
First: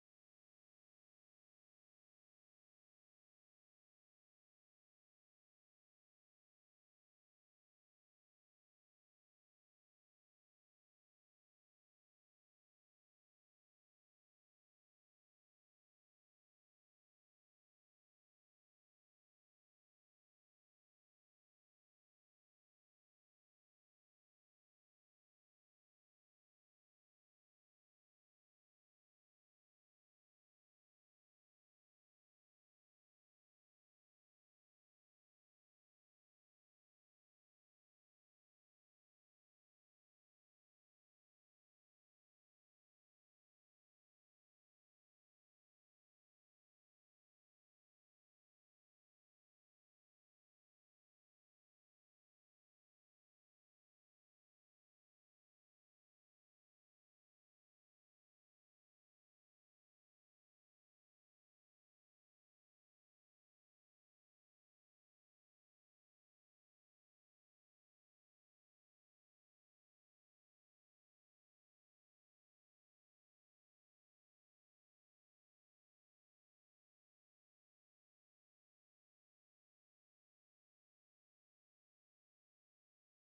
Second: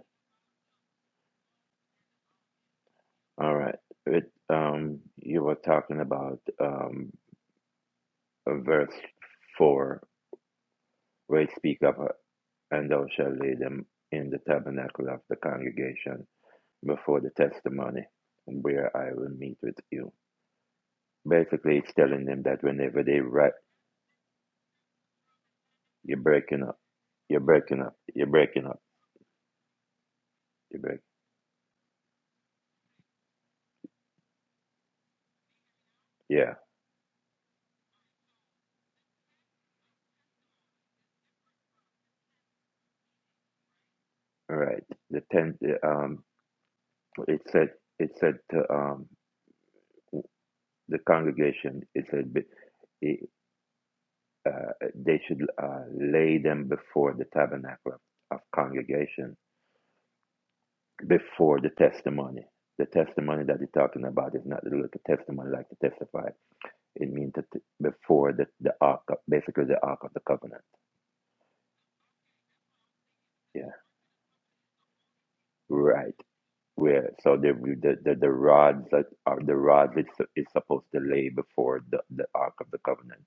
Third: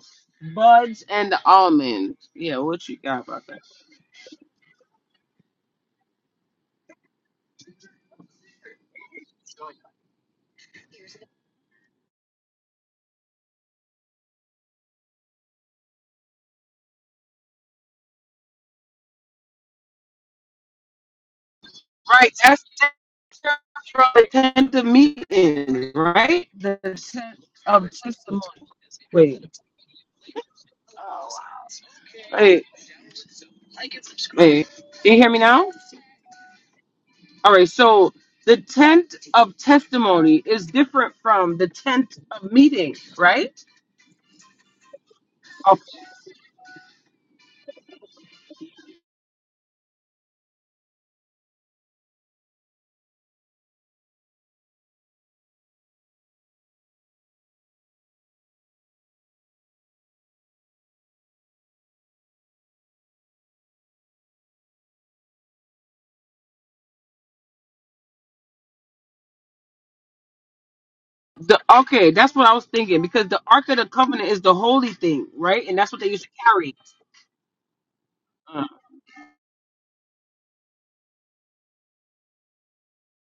S1: buds and the almonds. Yeah, what you got about
S3: all
S1: that?
S3: right. It um, you were talking about um, verse four, where it speak of, uh, and thou shalt lay them in the tabernacle of the congregation before the testimony, where I will meet with you. Basically, it's telling
S1: Right,
S3: them that
S1: that's
S3: whenever they write,
S1: that's where they tend to meet in,
S3: you're
S1: right?
S3: breaking
S1: The
S3: up, you're
S1: tent
S3: breaking
S1: of
S3: up, you're
S1: testimony.
S3: breaking up,
S1: Wait,
S3: you're break.
S1: wait, wait. Can you hear me now?
S3: Yeah,
S1: All right, so the tent of testimony is different from the tent of meeting, right?
S3: right. The tenth.
S1: Of
S3: Um, It said, it said to um, the congregation, it said be- it, uh, they should uh, lay them before the tabernacle of of congregation, before the testimony. The testimony that they are talking about is not the little testimony like to testify. It means to t- before the, the ark, of, basically the ark of the covenant.
S1: the okay, that's what I was thinking because the Ark
S3: Yeah,
S1: of the Covenant is the holy thing, right? And that's what they
S3: right.
S1: used to carry.
S3: where so the the the, the rods that are the rods it's is supposed to lay before the, the ark of the covenant,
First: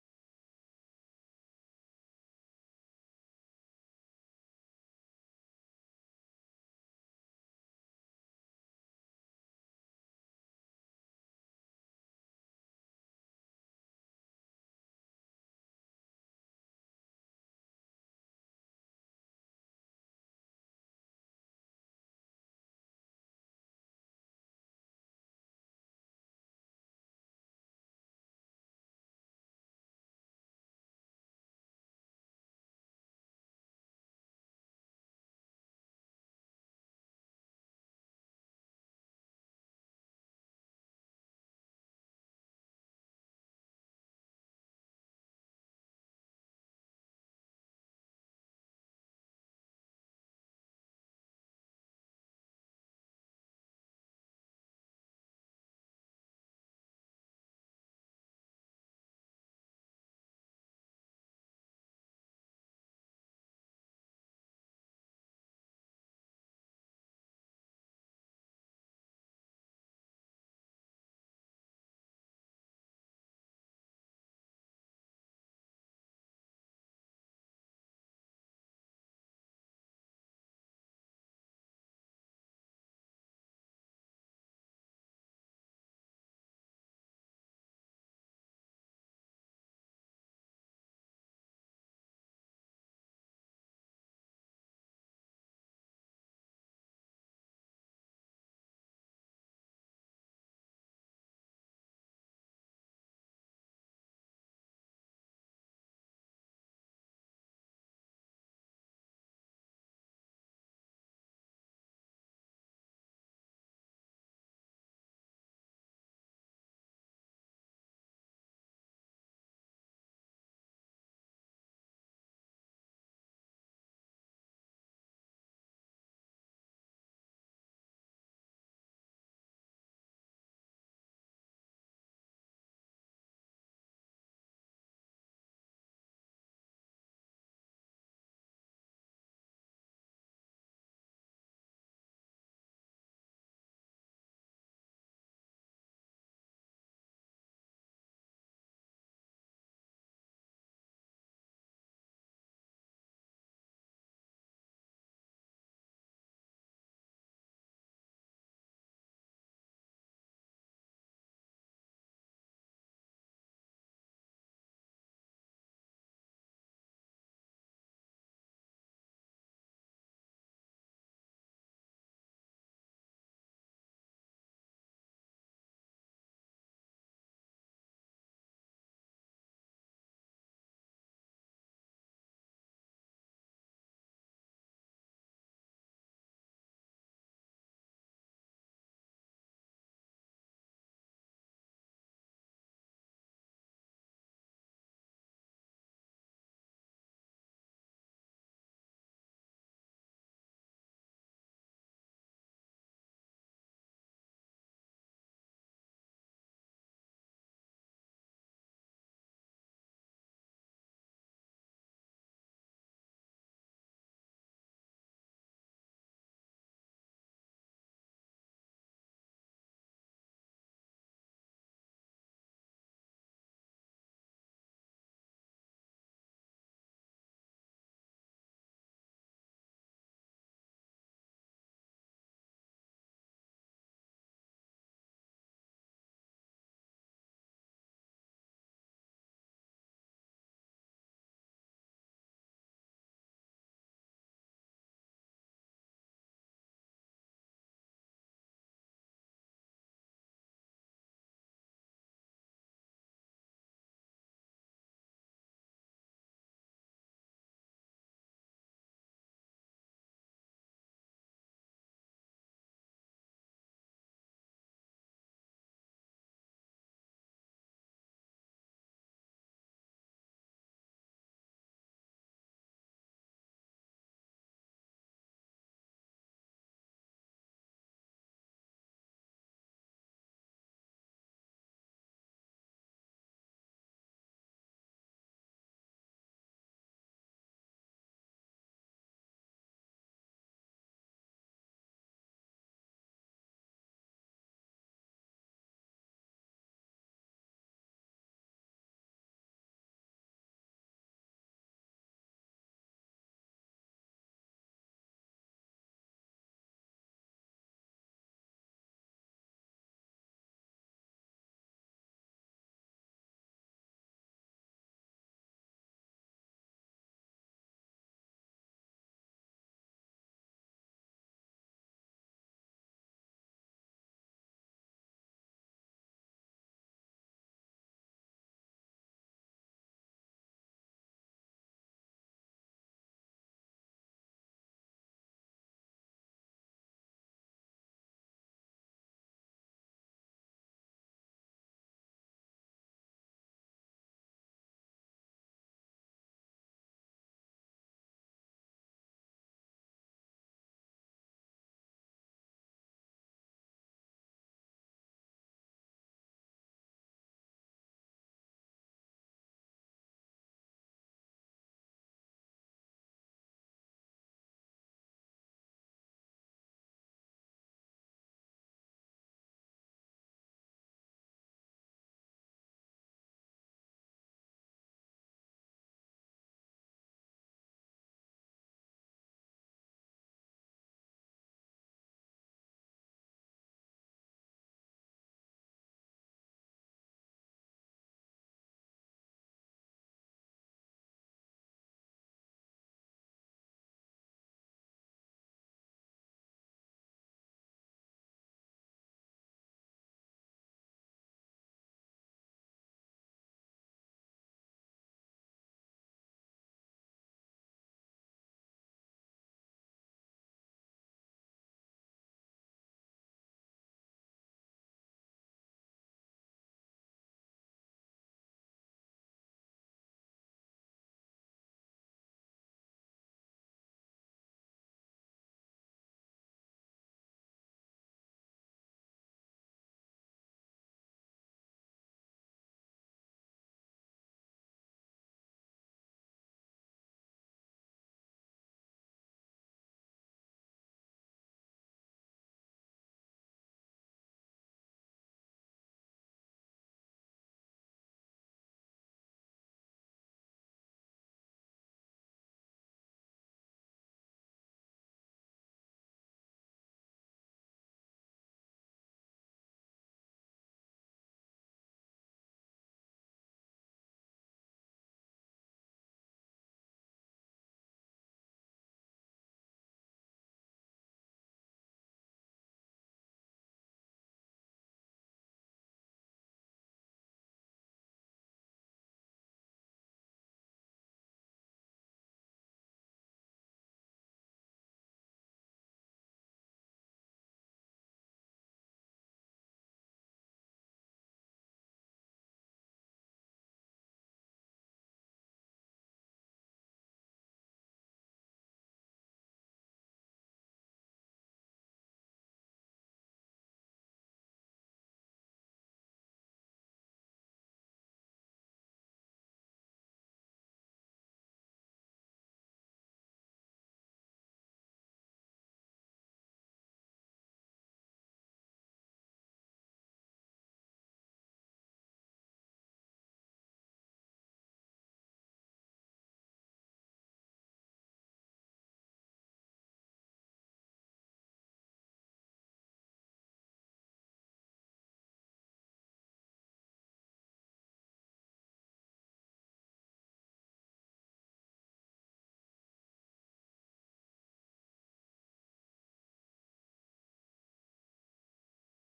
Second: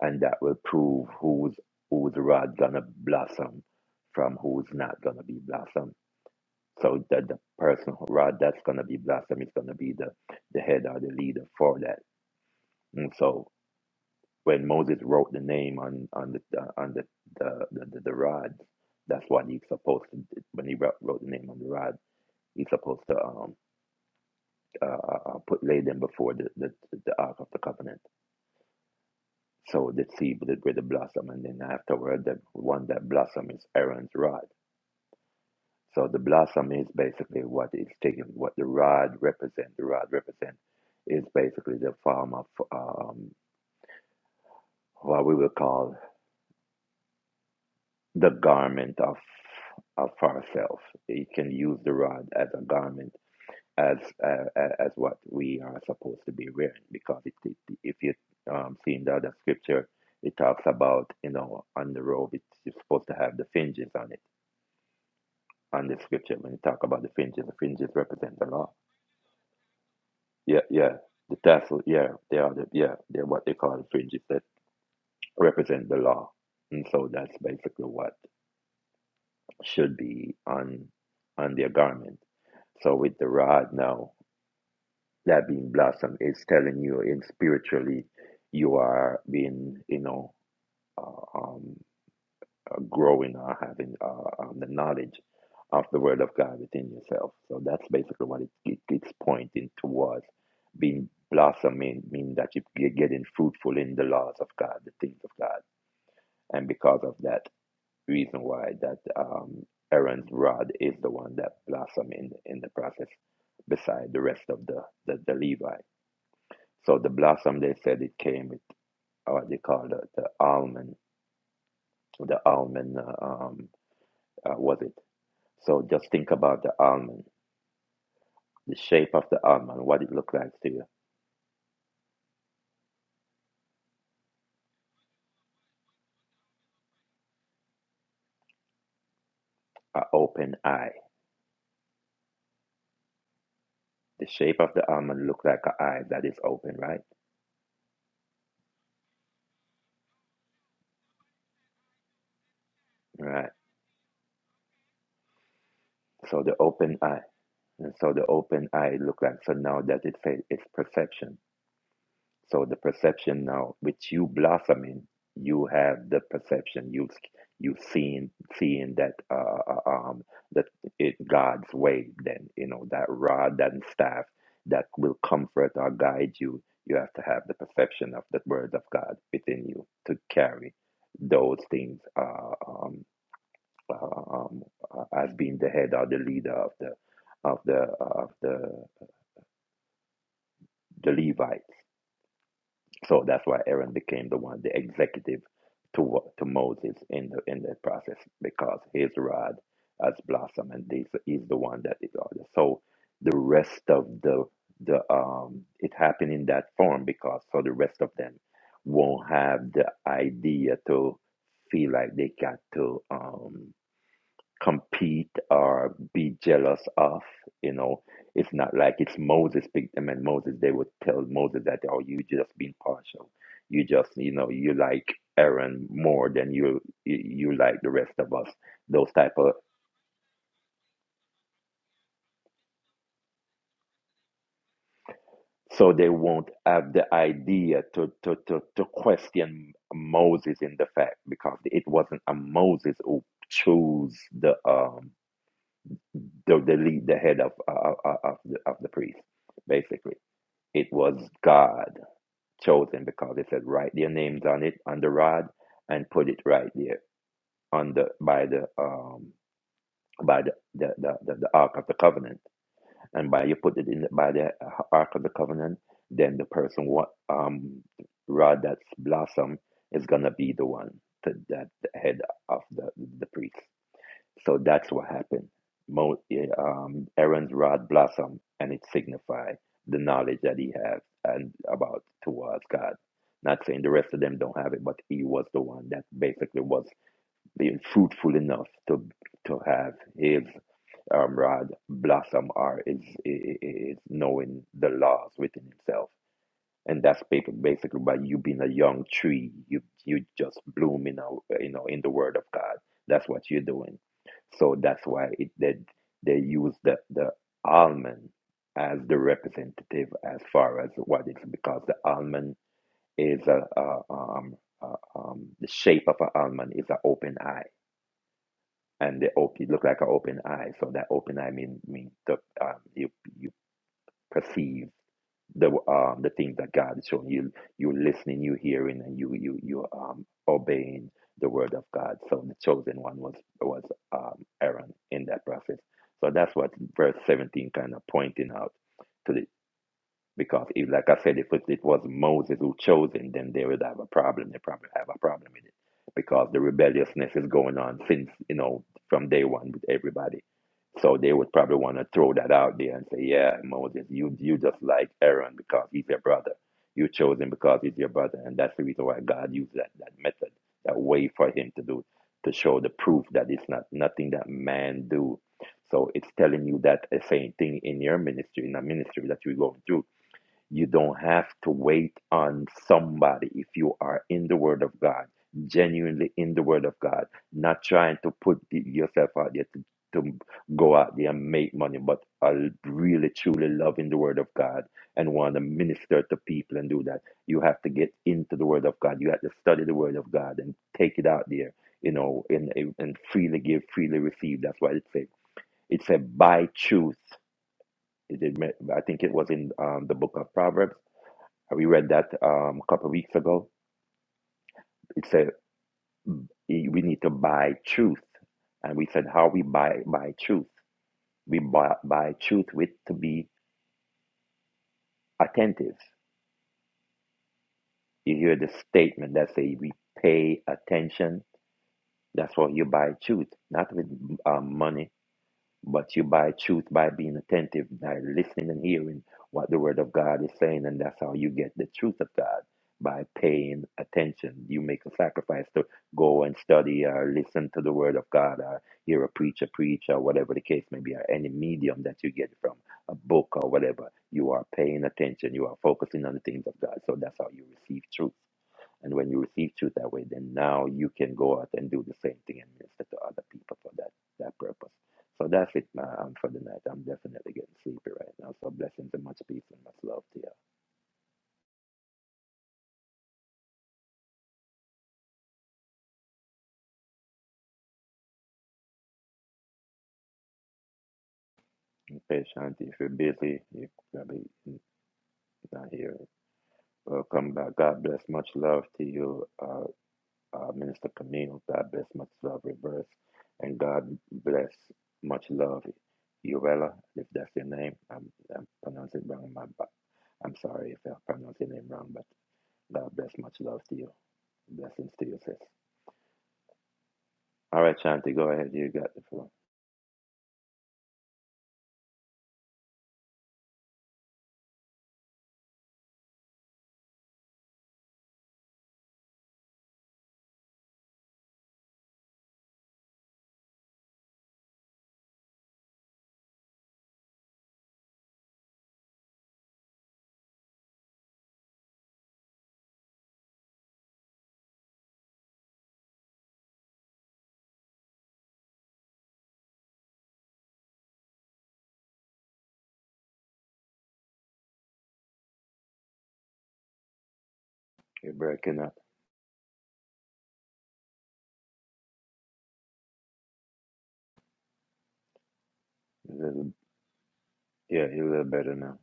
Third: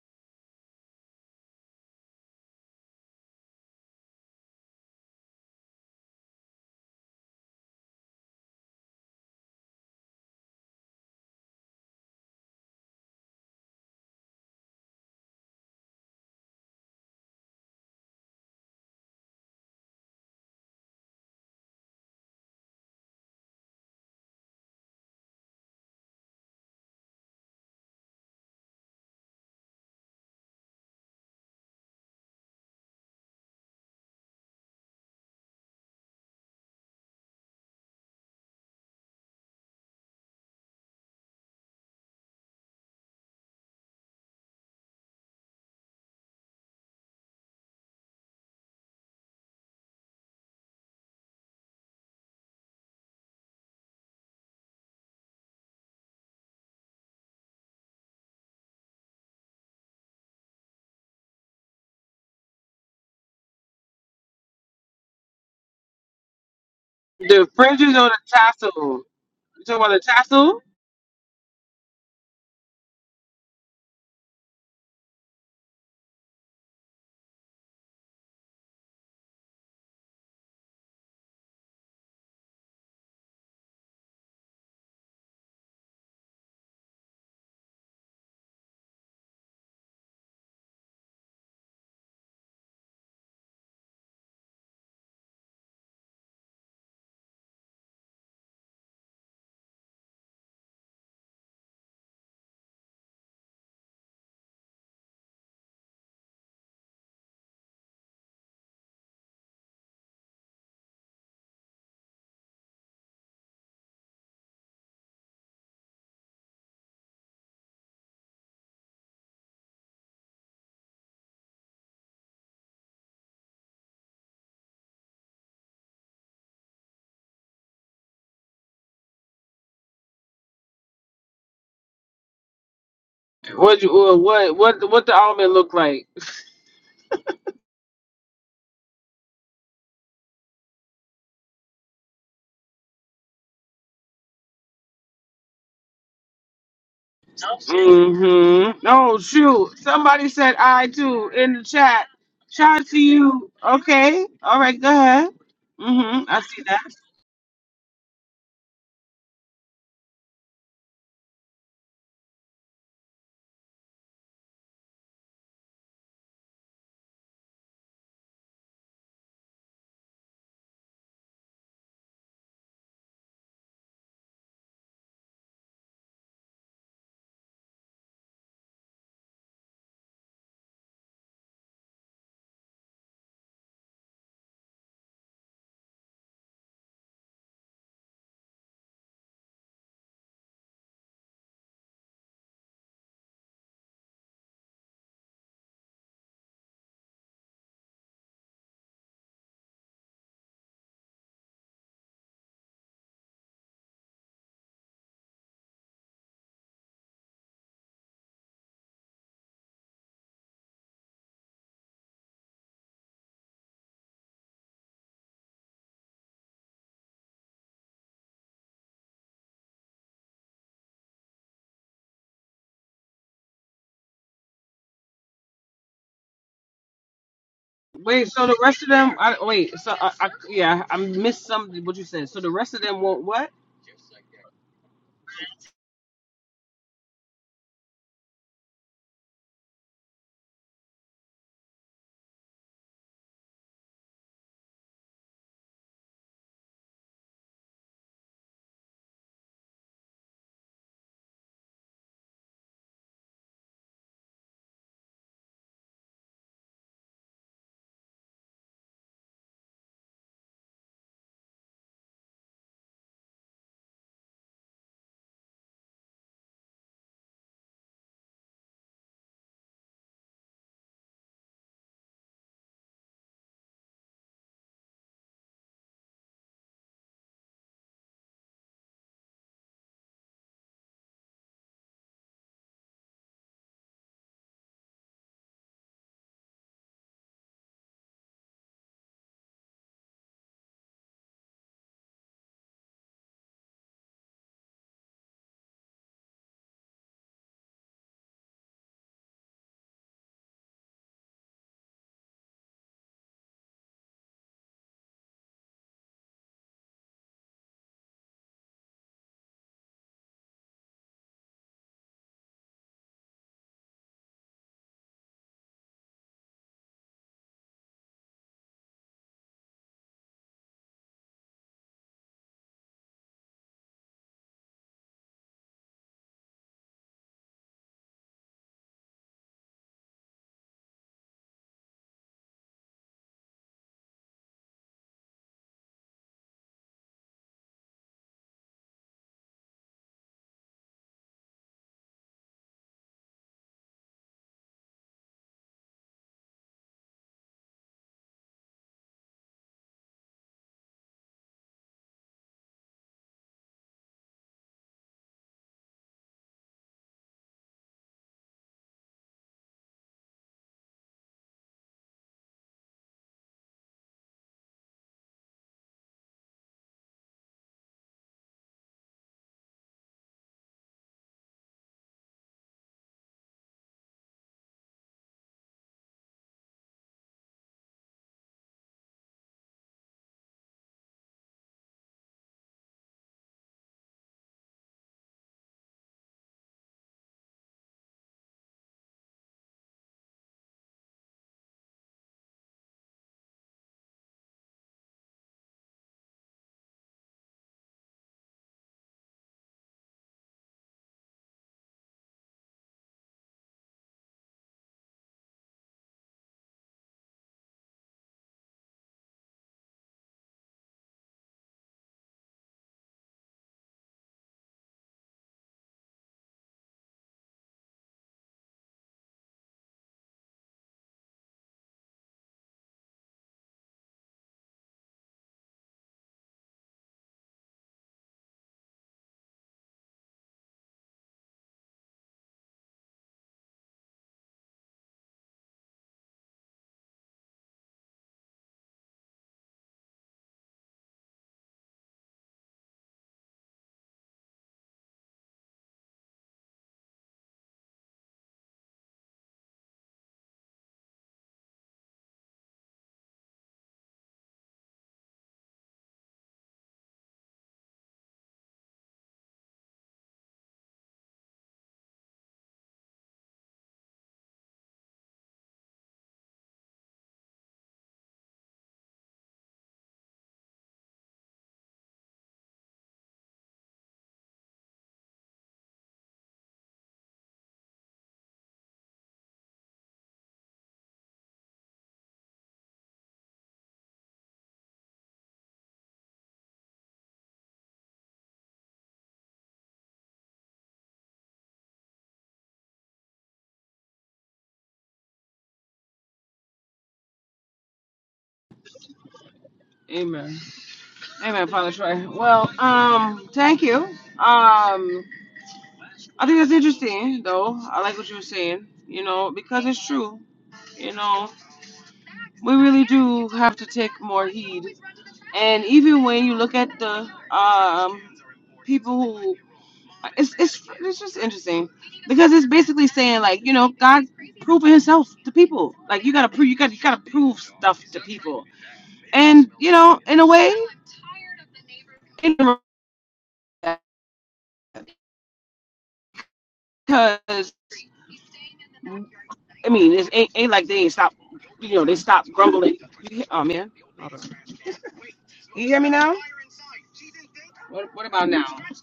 S3: and that will prove who's whose rod gonna blossom from who's not gonna be blossom. So that the person who rod that's gonna be blossom is gonna be the the head or the leader for that. And so when Moses wrote the name on on the uh, on the the, the, the, the rod, that's what he's supposed to. When he wrote, wrote the name on the rod, he's supposed to. um, uh, uh, uh, put laid them before the, the, the Ark of the Covenant. So the seed with the, with the blossom, and then afterward, the one that blossom is Aaron's rod. So the blossom is basically what is taken, what the rod represents. The rod represents is basically the form of um, what we will call the garment of of ourselves. You can use the rod as a garment as uh, as what we are supposed to be wearing because it, it, if you um, see in the other scripture it talks about you know on the robe it's you're supposed to have the fringes on it on the scripture when you talk about the fringes
S1: The
S3: the
S1: fringes
S3: fringes
S1: or the
S3: represent the law
S1: tassel? You talking about the
S3: yeah
S1: tassel?
S3: yeah the tassel yeah they are the yeah they're what they call the fringes that represent the law and so that's basically what should be on on their garment so with the rod now that being blossom is telling you in spiritually you are being you know uh, um, uh, growing or having uh, um, the knowledge of the word of god within yourself so that's basically what it, it, it's pointing towards being blossoming meaning that you are getting fruitful in the laws of god the things of god and because of that reason why that um, aaron's rod is the one that blossom in, in the process beside the rest of the the, the levites so the blossom, they said it came with uh, what they call the, the almond, the almond, uh, um, uh, was it? So just think about the almond, the shape of the almond, what it looked like to you,
S1: What you uh, what what what the almond look like?
S3: an open eye. The shape of the almond looked like an eye that is open, right?
S1: Mm-hmm. No, shoot. Somebody said I too in the chat. Shout out to
S3: Right.
S1: you. Okay. All right. Go ahead. Mm-hmm. I
S3: So the
S1: see that.
S3: open eye, and so the open eye looked like, so now that it says it's perception So the perception now, which you blossoming, you have the perception. You've you've seen seeing that uh, uh, um that it God's way. Then you know that rod and staff that will comfort or guide you. You have to have the perception of the word of God within you to carry those things uh, um, uh, um, uh, as being the head or the leader of the of the of the the Levite So that's why Aaron became the one, the executive to to Moses in the in the process, because his rod has blossomed, and this is the one that is ordered. So the rest of the the um, it happened in that form because so the rest of them won't have the idea to feel like they got to um compete or be jealous of. You know, it's not like it's Moses picked them and Moses, they would tell Moses that, oh, you just being partial. You just, you know, you like Aaron more than you, you you like the rest
S1: Wait.
S3: of us.
S1: So the rest of
S3: Those
S1: them.
S3: type
S1: I,
S3: of,
S1: wait. So I, I yeah. I missed something. what you said. So the rest of them want what?
S3: so they won't have the idea to, to, to, to question Moses in the fact because it wasn't a Moses who chose the, um, the, the lead, the head of, uh, of, of the, of the priest, basically It was God chosen because they said write their names on it on the rod and put it right there on the by the um by the the, the, the, the ark of the covenant and by you put it in the, by the uh, ark of the covenant then the person what um rod that's blossom is gonna be the one to, that the head of the the priest so that's what happened. Mo, eh, um, Aaron's rod blossomed, and it signified the knowledge that he has and about towards God. Not saying the rest of them don't have it, but he was the one that basically was being fruitful enough to to have his um, rod blossom or is is knowing the laws within himself and that's ba- basically by you being a young tree you you just bloom in a, you know in the word of god that's what you're doing so that's why it they, they use the the almond as the representative as far as what it's because the almond is a, a um a, um the shape of an almond is an open eye and the op- it look like an open eye so that open eye mean mean the um, you you perceive the um the things that God is showing you. You're listening, you hearing, and you you you um obeying the word of God. So the chosen one was was um Aaron in that process. So that's what verse 17 kind of pointing out to the. Because, if, like I said, if it, was Moses who chose it, then they would have a problem. They probably have a problem with it because the rebelliousness is going on since, you know, from day one with everybody. So they would probably want to throw that out there and say, yeah, Moses, you, you just like Aaron because he's your brother. You chose him because he's your brother. And that's the reason why God used that, that method, that way for him to do, to show the proof that it's not nothing that man do. So it's telling you that the same thing in your ministry, in a ministry that you're going through you don't have to wait on somebody if you are in the Word of God, genuinely in the Word of God, not trying to put the, yourself out there to, to go out there and make money, but are really truly loving the Word of God and want to minister to people and do that. You have to get into the Word of God. You have to study the Word of God and take it out there, you know, and, and freely give, freely receive. That's what it says. It said, by truth. It, it, I think it was in um, the book of Proverbs we read that um, a couple of weeks ago. It said mm, we need to buy truth, and we said how we buy buy truth. We buy, buy truth with to be attentive. You hear the statement that say we pay attention. That's what you buy truth, not with um, money But you buy truth by being attentive, by listening and hearing what the Word of God is saying, and that's how you get the truth of God by paying attention. You make a sacrifice to go and study or listen to the Word of God or hear a preacher preach or whatever the case may be, or any medium that you get from a book or whatever. You are paying attention, you are focusing on the things of God. So that's how you receive truth. And when you receive truth that way, then now you can go out and do the same thing and minister to other people for that that purpose. So that's it now um, for the night. I'm definitely getting sleepy right now. So blessings and much peace and much love to you. And patient, if you're busy, you are probably not here. Welcome back. God bless. Much love to you. Uh, uh, Minister Camille. God bless much love, reverse. And God bless much love, Urella, if that's your name. I'm, I'm pronouncing it wrong. My, I'm sorry if I pronounce your name wrong, but God bless much love to you. Blessings to you, sis. All right, Shanti, go ahead. You got the floor.
S1: Amen. Amen, Father Troy. Well, um, thank you. Um, I think that's interesting, though. I like what you were saying, you know, because it's true. You know, we really do have to take more heed. And even when you look at the um, people who, it's, it's, it's just interesting because it's basically saying like, you know, God proving himself to people. Like you gotta prove, you gotta, you gotta prove stuff to people. And, you know, in a way, in a because
S3: You're breaking up.
S1: I mean, it ain't, ain't like they ain't stop, you know, they stop grumbling. Oh man, you hear me
S3: A
S1: now?
S3: little, yeah, you're a little
S1: Well, now,
S3: better now.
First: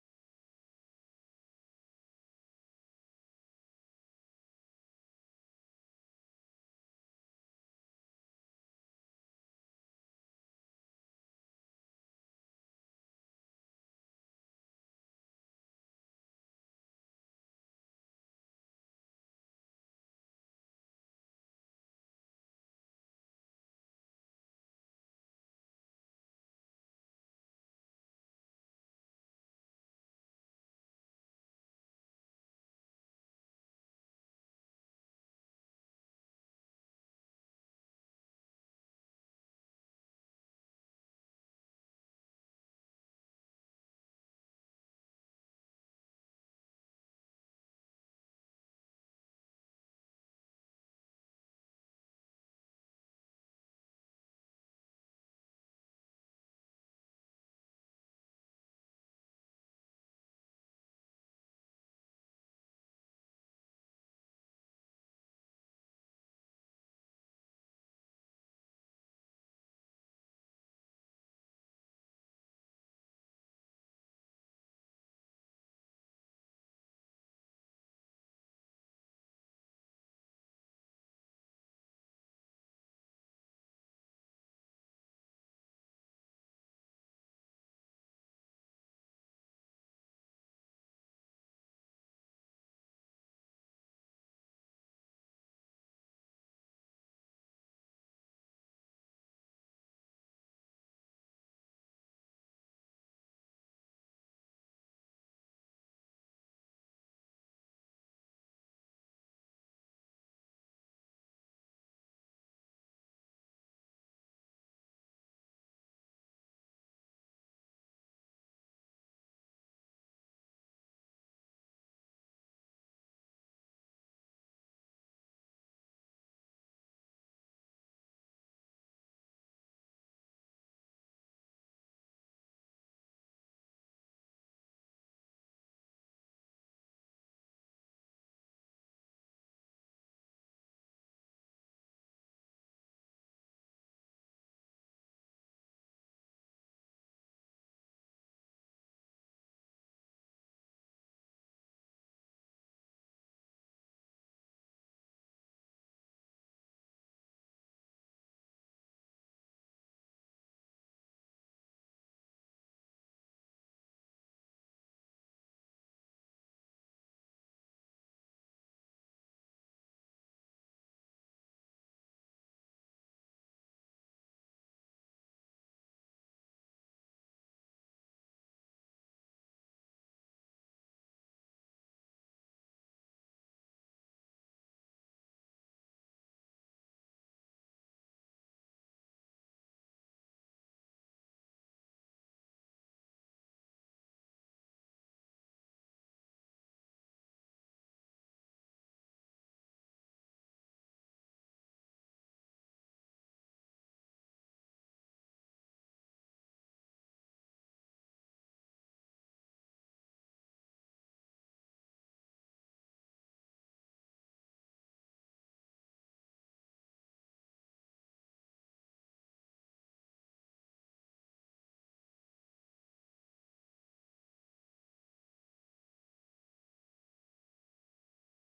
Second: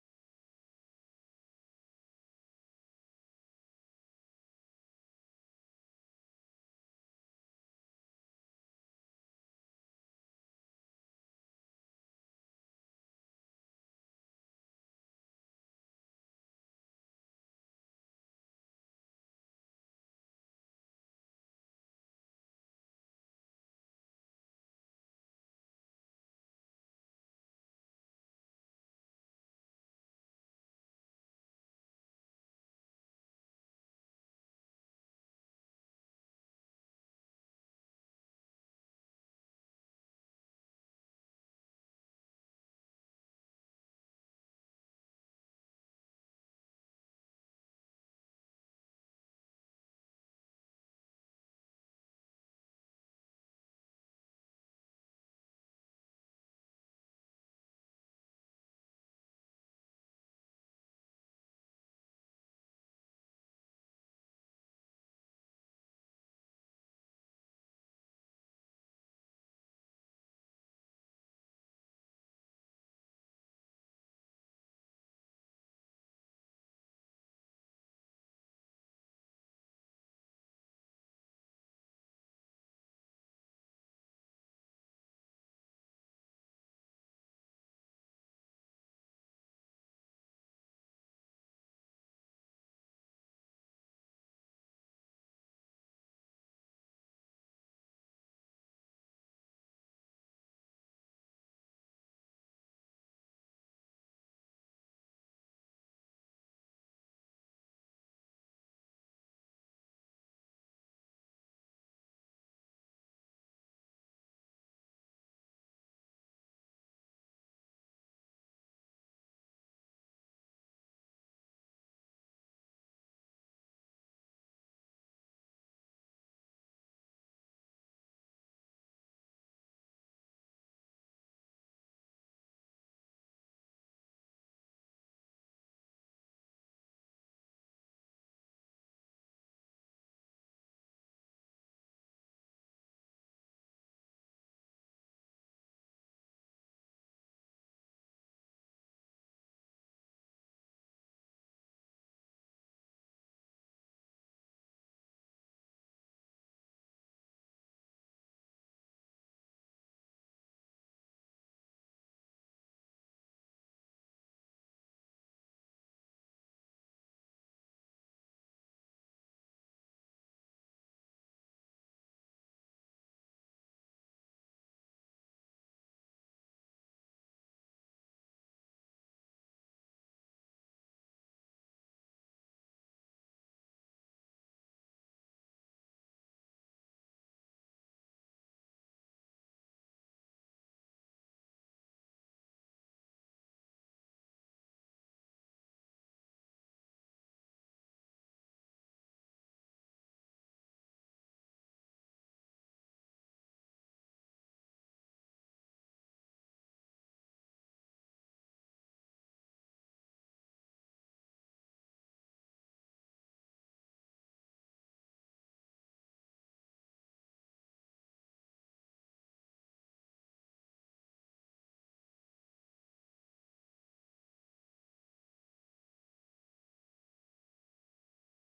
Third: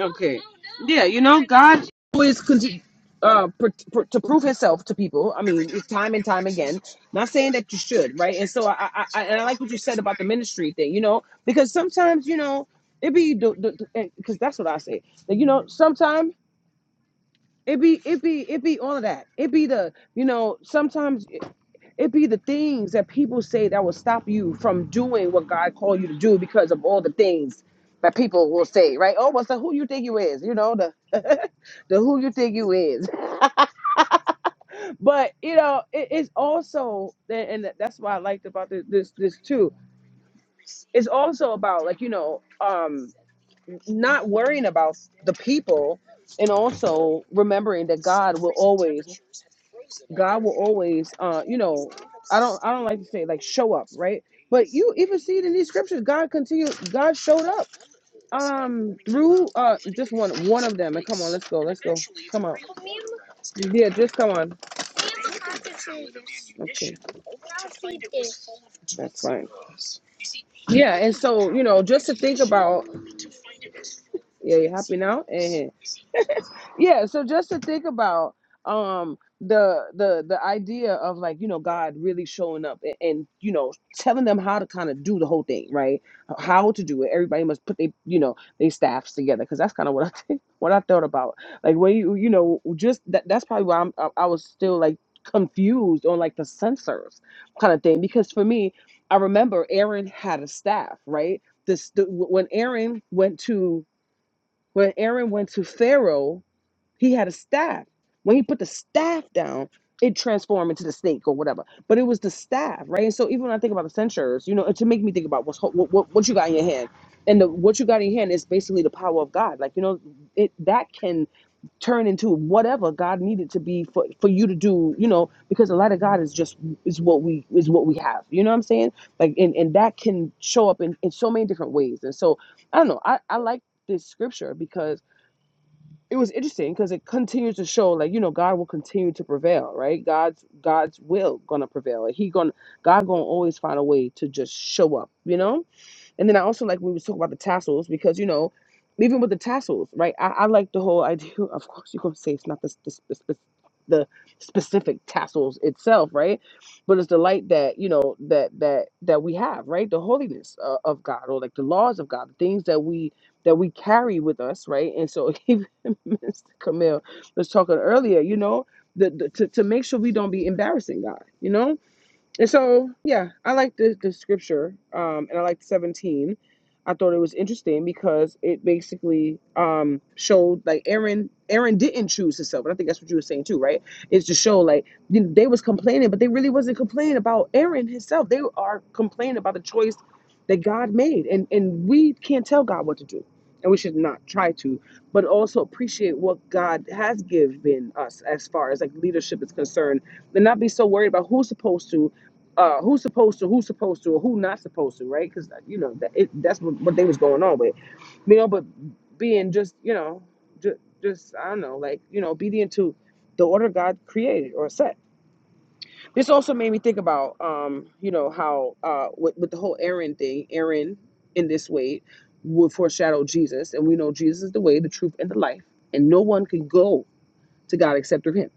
S1: okay, yeah, you know, God always continue uh, pr- pr- to prove Himself to people. I mean, it's time and time again. Not saying that you should, right? And so, I, I, I and I like what you said about the ministry thing, you know, because sometimes, you know, it be because that's what I say. That you know, sometimes it be it be it be all of that. It be the you know sometimes. It be the things that people say that will stop you from doing what God called you to do because of all the things that people will say, right? Oh, what's the who you think you is? You know the the who you think you is. But you know, it, it's also and that's what I liked about this, this this too. It's also about like you know, um, not worrying about the people and also remembering that God will always God will always, uh, you know, I don't, I don't like to say like show up, right? But you even see it in these scriptures. God continued. God showed up um through uh just one one of them. And come on, let's go, let's go. Come on, yeah, just come on. Okay, that's fine. Yeah, and so you know, just to think about, yeah, you happy now? Eh, yeah so just to think about um the the the idea of like you know god really showing up and, and you know telling them how to kind of do the whole thing right how to do it everybody must put they you know they staffs together because that's kind of what i think what i thought about like when you you know just that that's probably why i'm i, I was still like confused on like the sensors kind of thing because for me i remember aaron had a staff right this the, when aaron went to when aaron went to pharaoh he had a staff. When he put the staff down, it transformed into the snake or whatever. But it was the staff, right? And so even when I think about the censures, you know, to make me think about what's what what, what you got in your hand, and the, what you got in your hand is basically the power of God. Like you know, it that can turn into whatever God needed to be for for you to do. You know, because the light of God is just is what we is what we have. You know what I'm saying? Like and and that can show up in in so many different ways. And so I don't know. I I like this scripture because it was interesting because it continues to show like you know god will continue to prevail right god's god's will gonna prevail like he gonna god gonna always find a way to just show up you know and then I also like when we was talking about the tassels because you know, even with the tassels, right? I, I like the whole idea. Of course, you're gonna say it's not the the, spe- the specific tassels itself, right? But it's the light that you know that that that we have, right? The holiness uh, of God, or like the laws of God, the things that we that we carry with us, right? And so even Mr. Camille was talking earlier, you know, the, the to to make sure we don't be embarrassing God, you know and so, yeah, I like the, the scripture, um, and I liked 17. I thought it was interesting because it basically um, showed like Aaron. Aaron didn't choose himself, and I think that's what you were saying too, right? Is to show like you know, they was complaining, but they really wasn't complaining about Aaron himself. They are complaining about the choice that God made, and and we can't tell God what to do, and we should not try to, but also appreciate what God has given us as far as like leadership is concerned, and not be so worried about who's supposed to uh who's supposed to who's supposed to or who not supposed to right because you know that it, that's what, what they was going on with you know but being just you know just, just i don't know like you know obedient to the order god created or set this also made me think about um you know how uh with, with the whole aaron thing aaron in this way would foreshadow jesus and we know jesus is the way the truth and the life and no one can go to god except through him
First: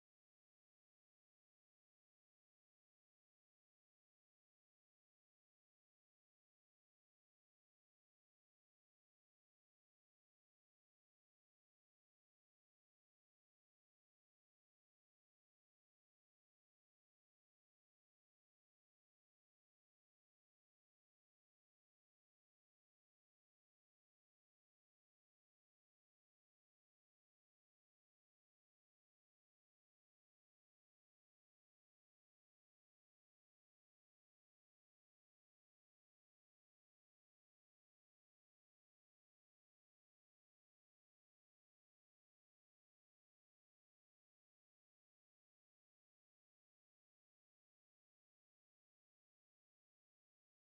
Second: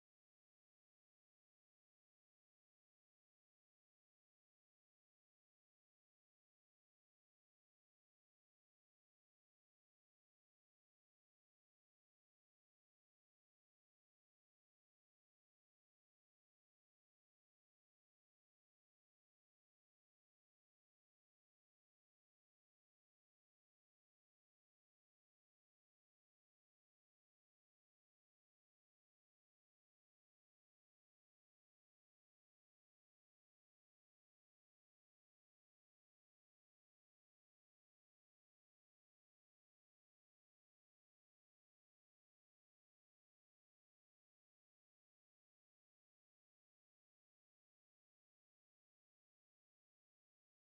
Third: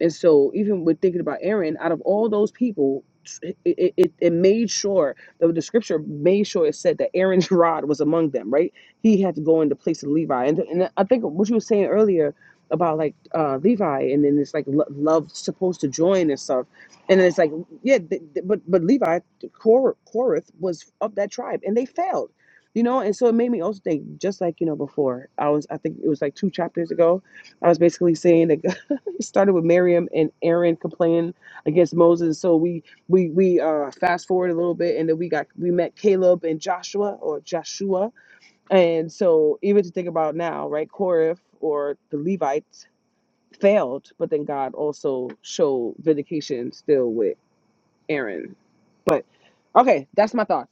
S1: and so, even with thinking about Aaron, out of all those people, it, it, it it made sure the, the scripture made sure it said that Aaron's rod was among them, right? He had to go in the place of Levi. And, and I think what you were saying earlier about like uh, Levi, and then it's like lo- love supposed to join and stuff. And it's like, yeah, th- th- but but Levi, Kor- Korath was of that tribe, and they failed, you know. And so it made me also think, just like you know, before I was, I think it was like two chapters ago, I was basically saying that. It started with Miriam and Aaron complaining against Moses. So we we we uh, fast forward a little bit, and then we got we met Caleb and Joshua or Joshua. And so even to think about now, right? Korah or the Levites failed, but then God also showed vindication still with Aaron. But okay, that's my thoughts.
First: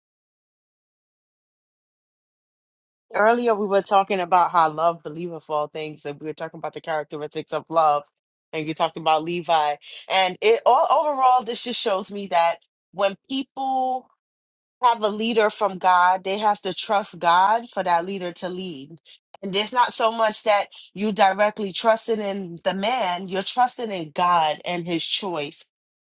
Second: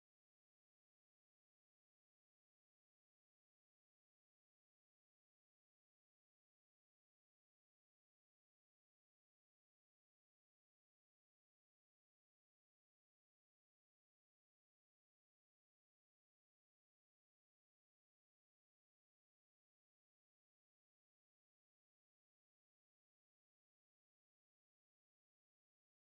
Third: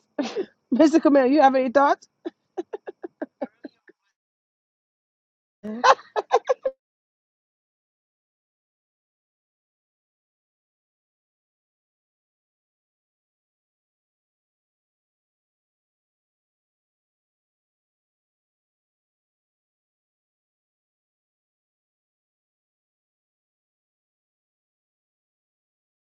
S1: Mr. Camille, you have any thoughts?
S2: Earlier, we were talking about how love believeth all things, and we were talking about the characteristics of love, and you talked about Levi. And it all overall, this just shows me that when people have a leader from God, they have to trust God for that leader to lead. And it's not so much that you directly trusting in the man, you're trusting in God and his choice.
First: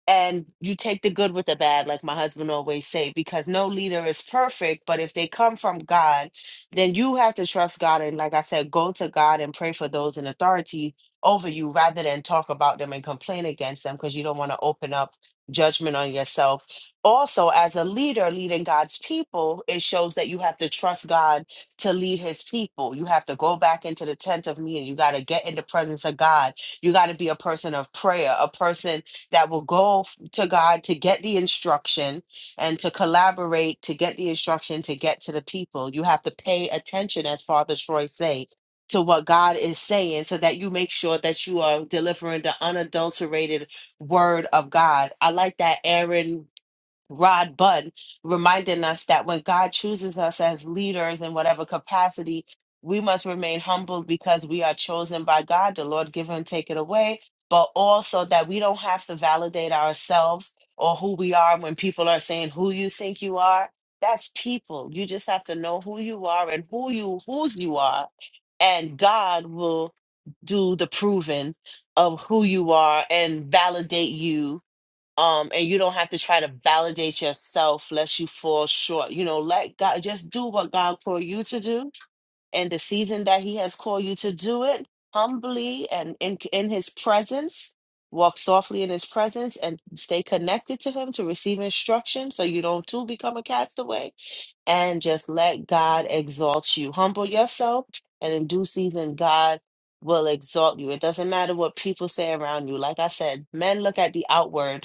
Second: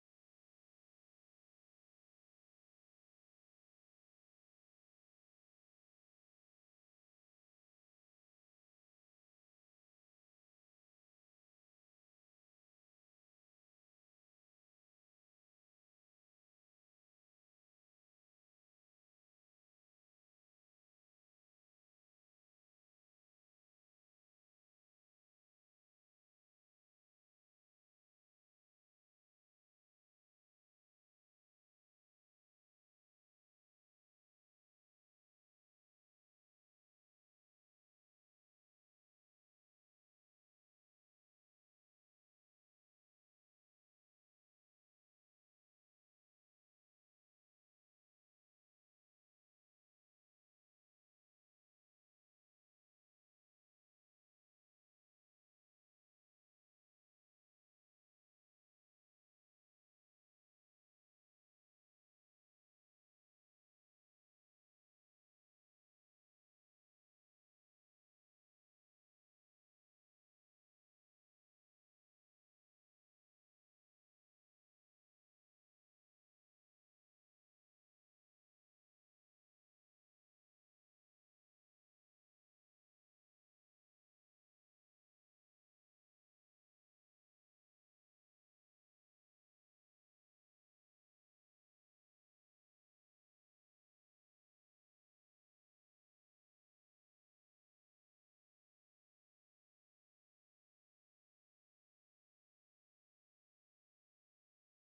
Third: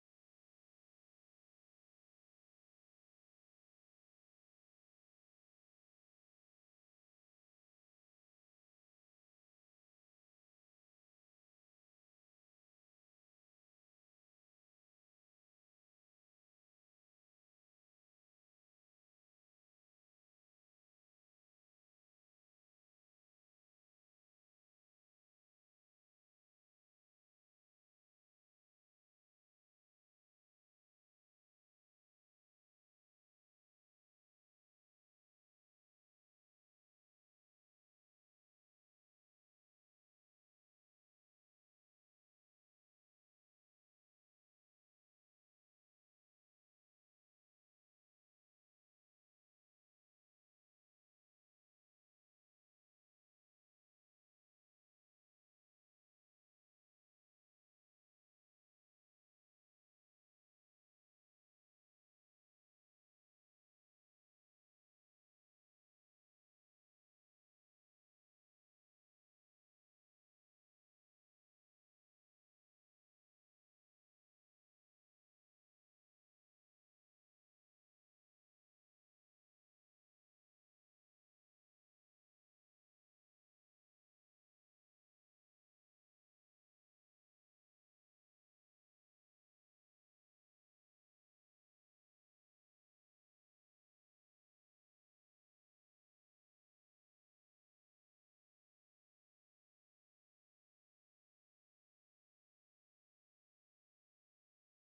S2: And you take the good with the bad, like my husband always say, because no leader is perfect, but if they come from God, then you have to trust God and like I said, go to God and pray for those in authority over you rather than talk about them and complain against them because you don't want to open up judgment on yourself also as a leader leading God's people, it shows that you have to trust God to lead his people. You have to go back into the tent of meeting. You got to get in the presence of God. You got to be a person of prayer, a person that will go f- to God to get the instruction and to collaborate to get the instruction to get to the people. You have to pay attention, as Father Troy say, to what God is saying so that you make sure that you are delivering the unadulterated word of God. I like that Aaron Rod Budd reminding us that when God chooses us as leaders in whatever capacity, we must remain humble because we are chosen by God. The Lord give and take it away, but also that we don't have to validate ourselves or who we are when people are saying who you think you are. That's people. You just have to know who you are and who you whose you are, and God will do the proving of who you are and validate you um and you don't have to try to validate yourself lest you fall short you know let god just do what god called you to do and the season that he has called you to do it humbly and in in his presence walk softly in his presence and stay connected to him to receive instruction so you don't too become a castaway and just let god exalt you humble yourself and in due season god will exalt you it doesn't matter what people say around you like i said men look at the outward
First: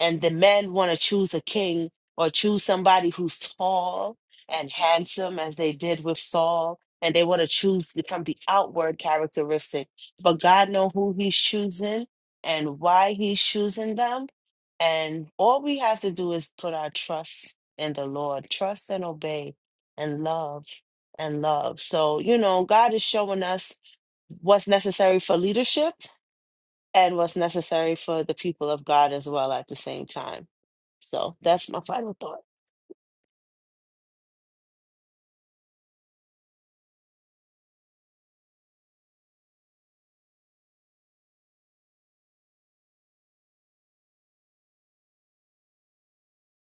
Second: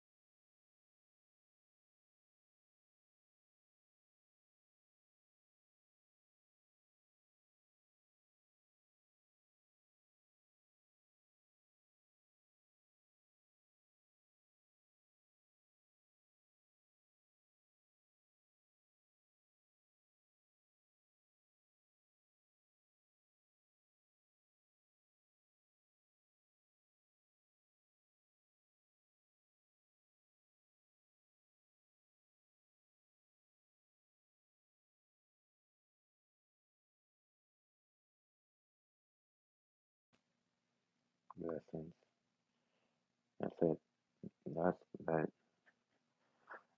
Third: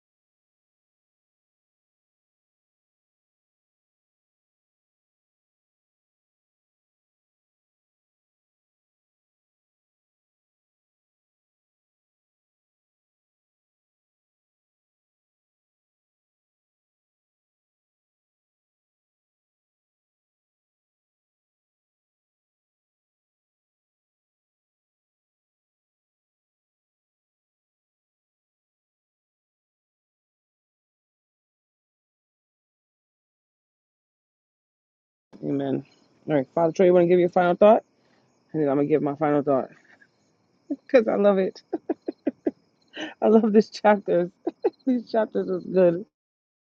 S2: and the men want to choose a king or choose somebody who's tall and handsome as they did with Saul and they want to choose from the outward characteristic but God know who he's choosing and why he's choosing them and all we have to do is put our trust in the Lord trust and obey and love and love so you know God is showing us what's necessary for leadership and what's necessary for the people of God as well at the same time. So that's my final thought.
S1: Amen. All right, Father Troy, you want to give your final thought? And then I'm going to give my final thought because I love it.
S3: Blessings.
S1: I love
S3: That's
S1: this
S3: it.
S1: chapters.
S3: That's
S1: These
S3: that.
S1: chapters was good.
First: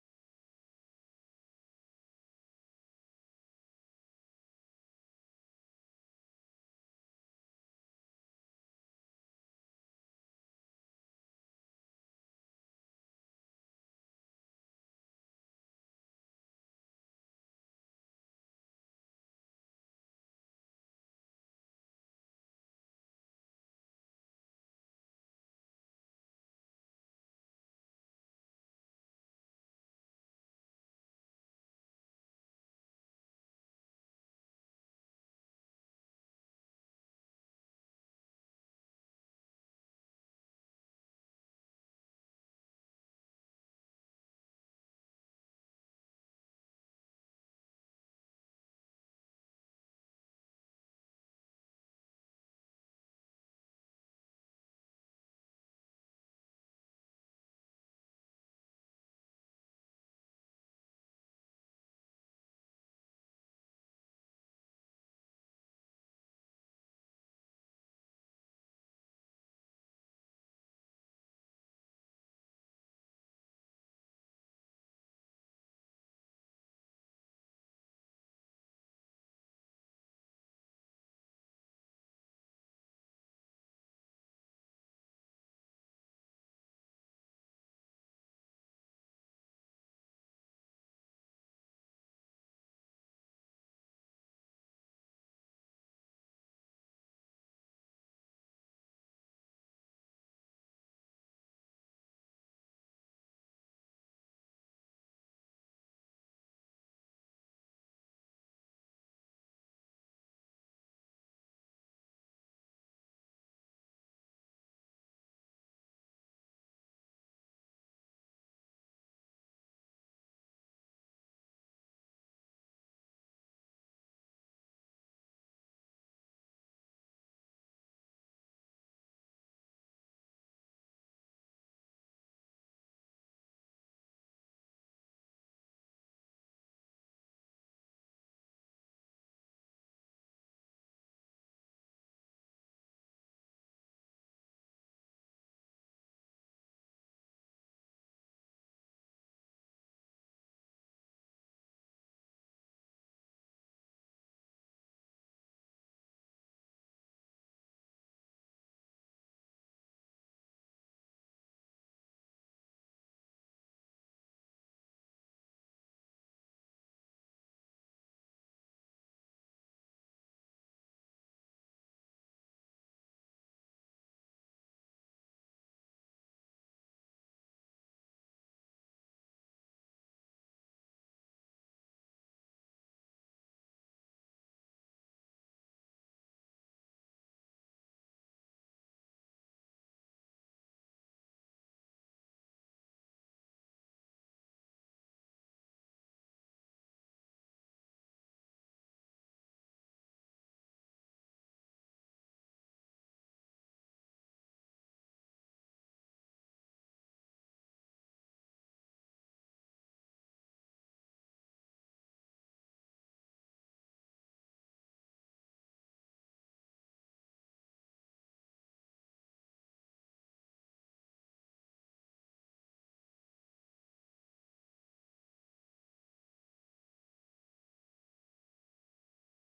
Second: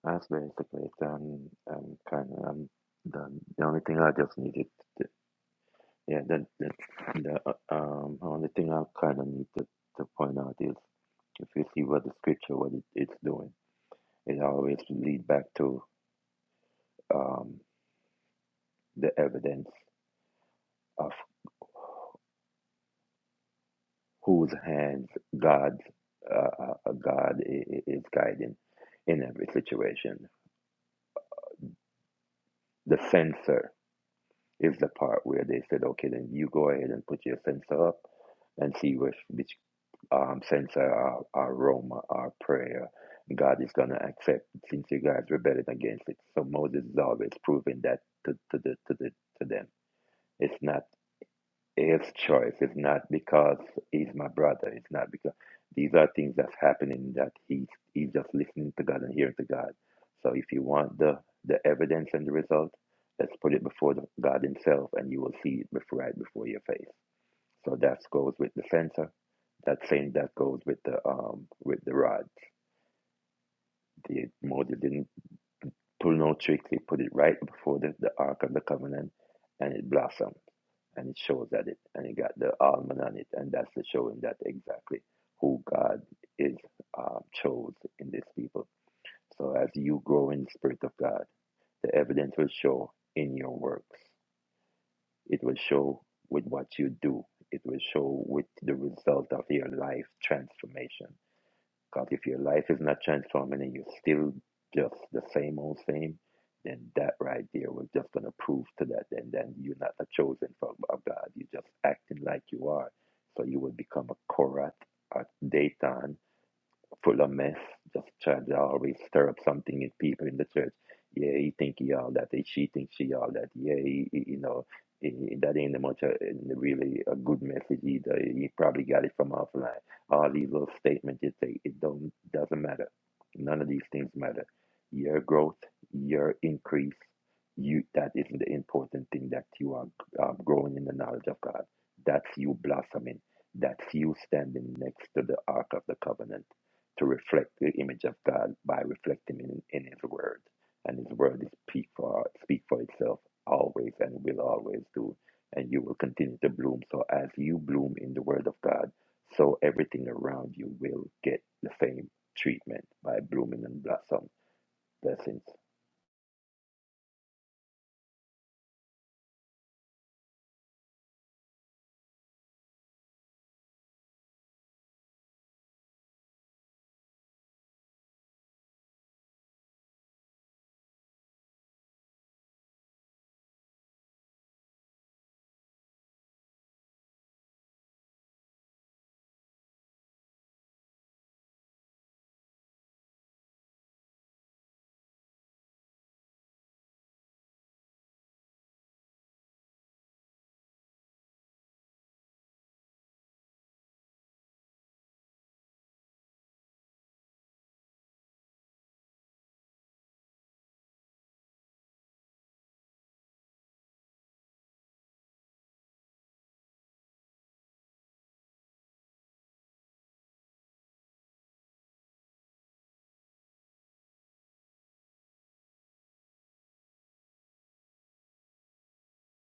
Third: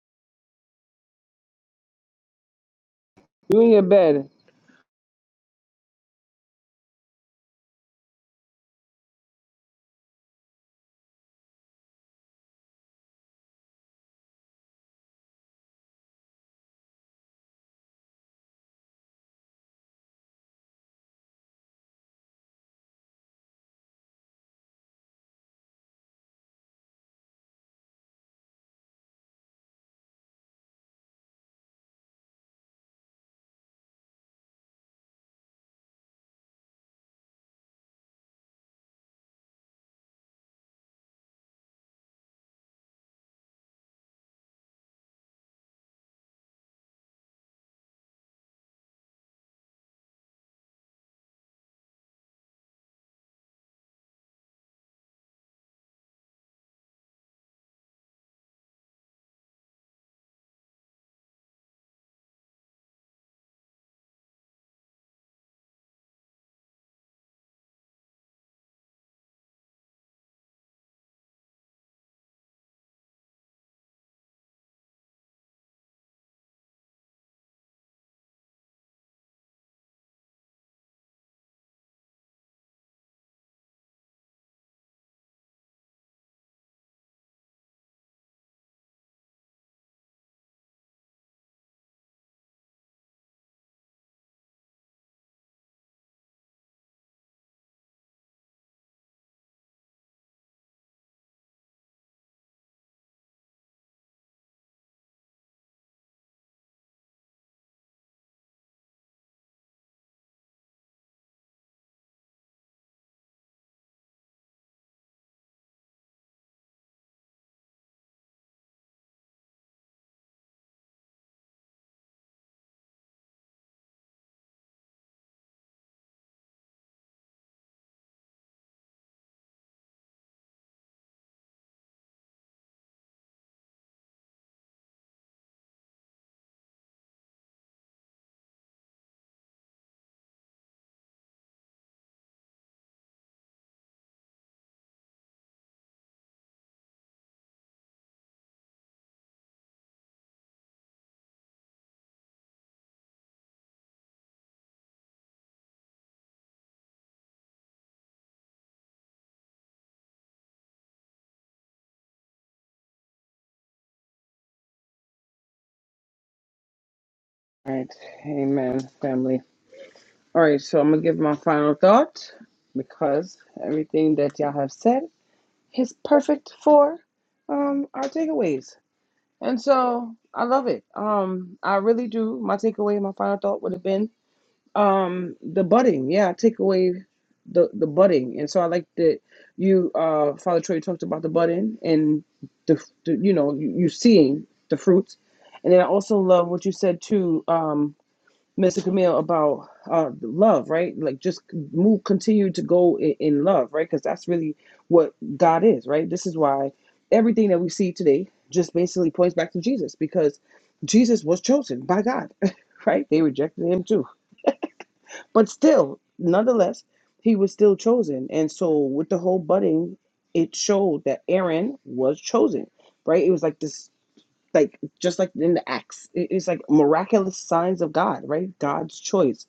S3: That's basically it. Um, I'm kind of. I'm done.
S1: You
S3: The
S1: in
S3: only
S1: your
S3: thing I
S1: bed.
S3: just needed. to Yeah, that that the uh, um only thing I kind of need to, to point out is if you see what the scripture what it, it's doing, it always lead back to um the evidence of whose hands God uh, uh, uh, God i- i- is guiding in every situation. The censor is the part where they said, okay, then you go ahead and put your censor up and see which um, censor our, our aroma, our prayer. God is going to accept since you guys rebelled against it. So Moses is always proving that to, to, the, to, the, to them. It's not his choice. It's not because he's my brother. It's not because these are things that's happening that he's, he's just listening to God and hearing to God. So if you want the, the evidence and the result, let's put it before the, God himself and you will see it before, right before your face. So that goes with the censor that same that goes with the um with the rod. The Moses didn't pull no tricks. He put it right before the, the Ark of the Covenant, and it blossomed, and it shows that it, and it got the almond on it, and that's the showing that exactly who God is um, chose in this people. So as you grow in the Spirit of God, the evidence will show in your works. It will show with what you do. It will show with the result of your life transformation Because if your life is not transforming and you're still just the same old same, then that right there was just going to prove to that. And then you're not a chosen from of God. You're just acting like you are. So you will become a Korat, a Dayton, full of mess. Just trying to always stir up something in people in the church. Yeah, he think he all that. He, she think she all that. Yeah, he, he- you know, he- that ain't much a, really a good message either. He probably got it from offline. All these little statements you say, it don't doesn't matter. None of these things matter. Your growth, your increase, you that isn't the important thing. That you are um, growing in the knowledge of God. That's you blossoming. That's you standing next to the Ark of the Covenant to reflect the image of God by reflecting in, in His Word. And His Word is speak for speak for itself always and will always do. And you will continue to bloom. So as you bloom in the Word of God, so everything around you will get the same treatment by blooming and blossom. Blessings.
S1: All right. Amen, family. All right. So I'm going to give my final thought because everything that y'all have said is perfect for um our takeaways. And so I love it. Um, I really do. My takeaway, my final thought would have been Um, the budding, yeah, take away the the budding, and so I like that you, uh, Father Troy talked about the budding and the, the you know you, you seeing the fruits, and then I also love what you said too, um, Mr. Camille about uh love, right? Like just move, continue to go in, in love, right? Because that's really what God is, right? This is why everything that we see today just basically points back to Jesus because Jesus was chosen by God, right? They rejected him too but still, nonetheless, he was still chosen. And so with the whole budding, it showed that Aaron was chosen, right? It was like this, like just like in the Acts, it- it's like miraculous signs of God, right? God's choice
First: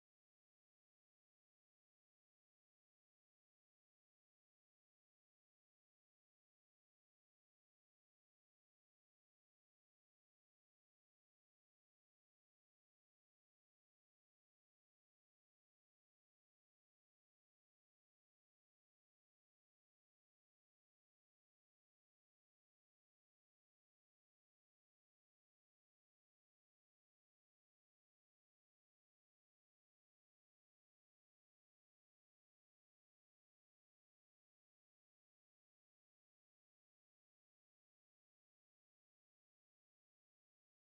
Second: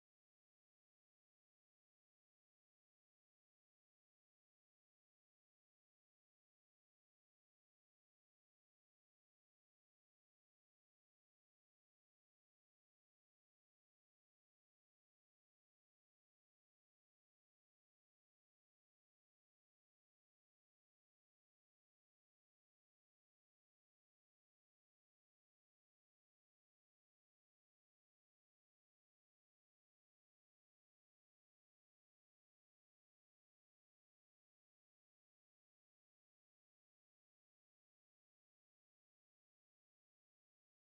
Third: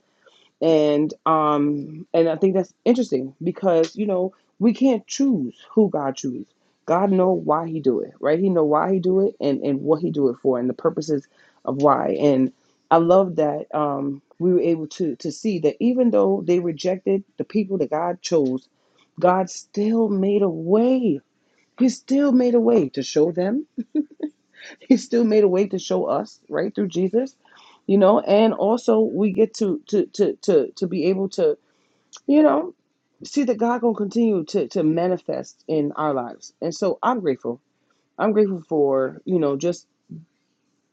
S1: and um and i think that's interesting because you know we can't choose who god chooses god know why he do it right he know why he do it and and what he do it for and the purposes of why and i love that um we were able to to see that even though they rejected the people that god chose god still made a way he still made a way to show them he still made a way to show us right through jesus you know and also we get to to to to, to be able to you know see that God gonna continue to to manifest in our lives, and so I'm grateful. I'm grateful for you know just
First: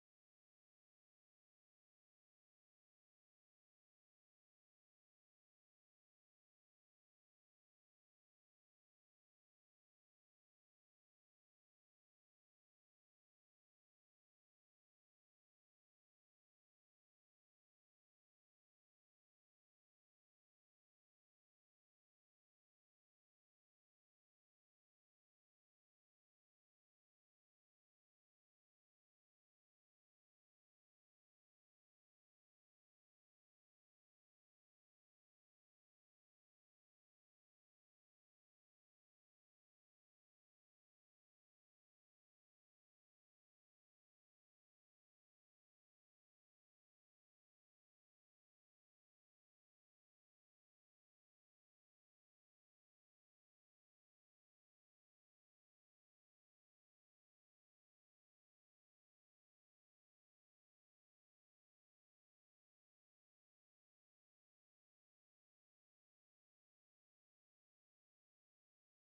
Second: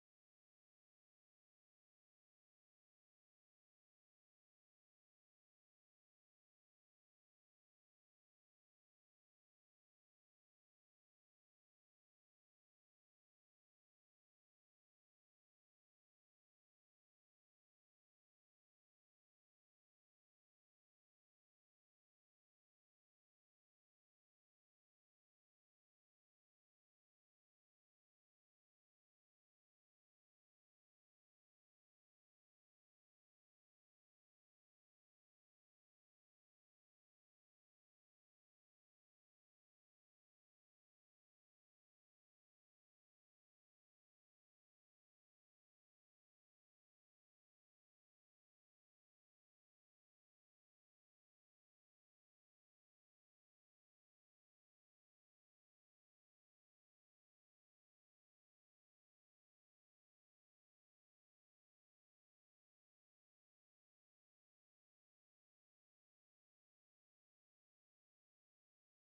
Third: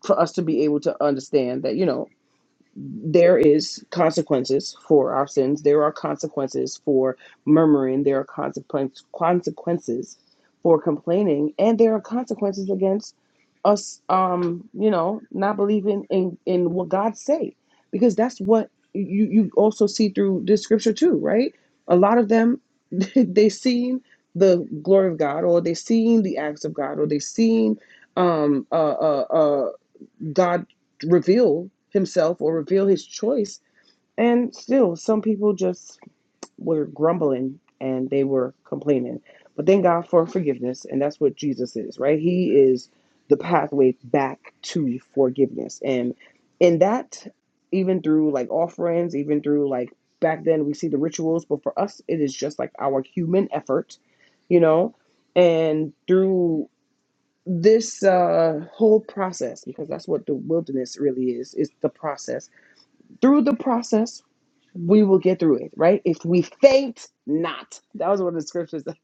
S1: for us to be able to understand that you know there is consequences for our sins. There are consequences for murmuring. There are consequence, consequences for complaining, and there are consequences against us. Um, you know, not believing in in what God say, because that's what you you also see through this scripture too, right? A lot of them they seen the glory of God, or they seen the acts of God, or they seen um God reveal himself or reveal his choice. And still, some people just were grumbling and they were complaining. But thank God for forgiveness. And that's what Jesus is, right? He is the pathway back to forgiveness. And in that, even through like offerings, even through like back then, we see the rituals, but for us, it is just like our human effort, you know? And through this uh, whole process, because that's what the wilderness really is, is the process. Through the process, we will get through it, right? If we faint not. That was one of the scriptures that,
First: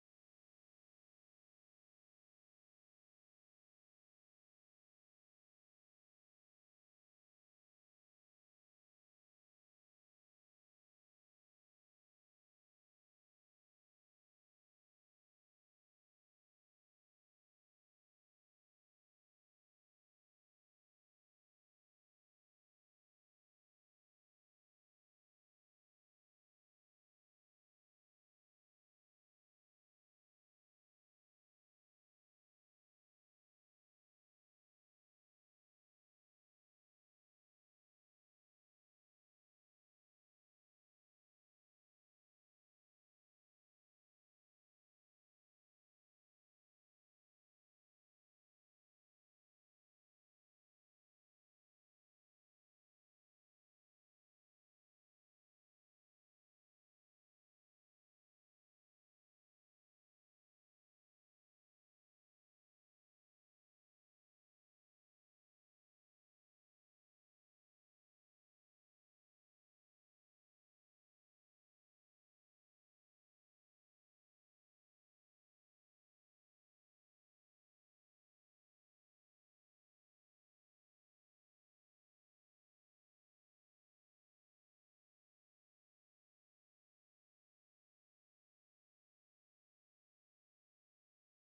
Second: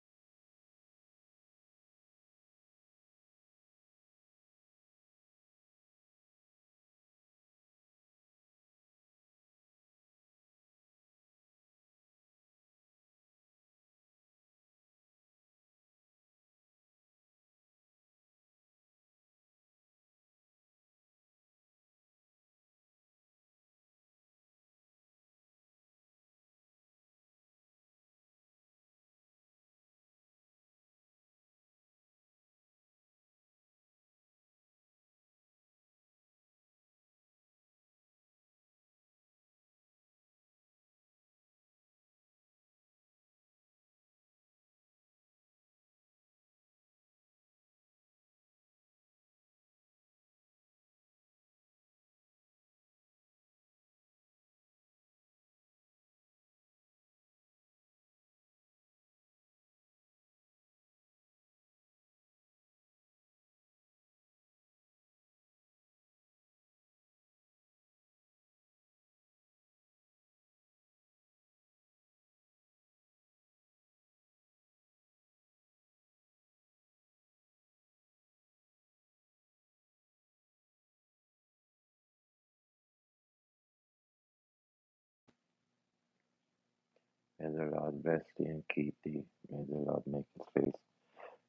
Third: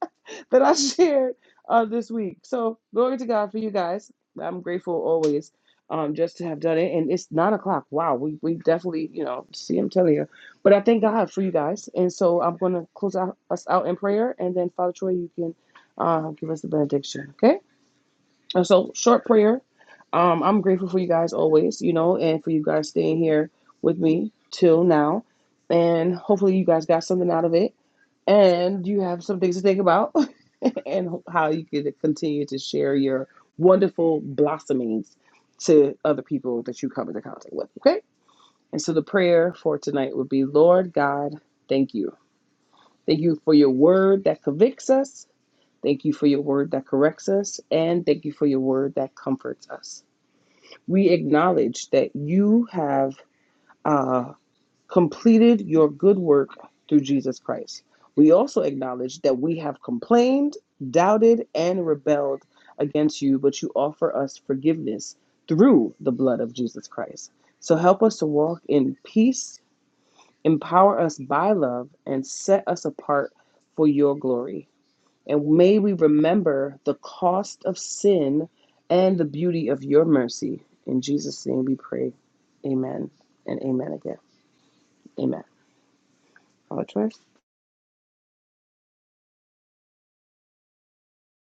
S1: I shared uh, this week. So, glory to God for you guys. I'm grateful always um, just to have done it. And it's nine o'clock. Wow, we, we definitely, you know, see, I'm telling you. But I thank God for you guys. And so I'm going to close out, us out in prayer. And then, Father Troy, you can uh, give us the benediction, okay? And so, short prayer. Um, I'm grateful for you guys always, you know, and for you guys staying here with me till now. And hopefully, you guys got something out of it and you have some things to think about and how you could continue to share your wonderful blossomings to other people that you come into contact with. Okay. And so, the prayer for tonight would be Lord God, thank you. Thank you for your word that convicts us. Thank you for your word that corrects us. And thank you for your word that comforts us. We acknowledge that you have uh, completed your good work through Jesus Christ. We also acknowledge that we have complained, doubted, and rebelled against you, but you offer us forgiveness through the blood of Jesus Christ. So help us to walk in peace, empower us by love, and set us apart for your glory. And may we remember the cost of sin and the beauty of your mercy. In Jesus' name we pray. Amen and amen again. Amen. Paula Troy?
S3: May the Lord bless thee and keep thee. May the Lord make his face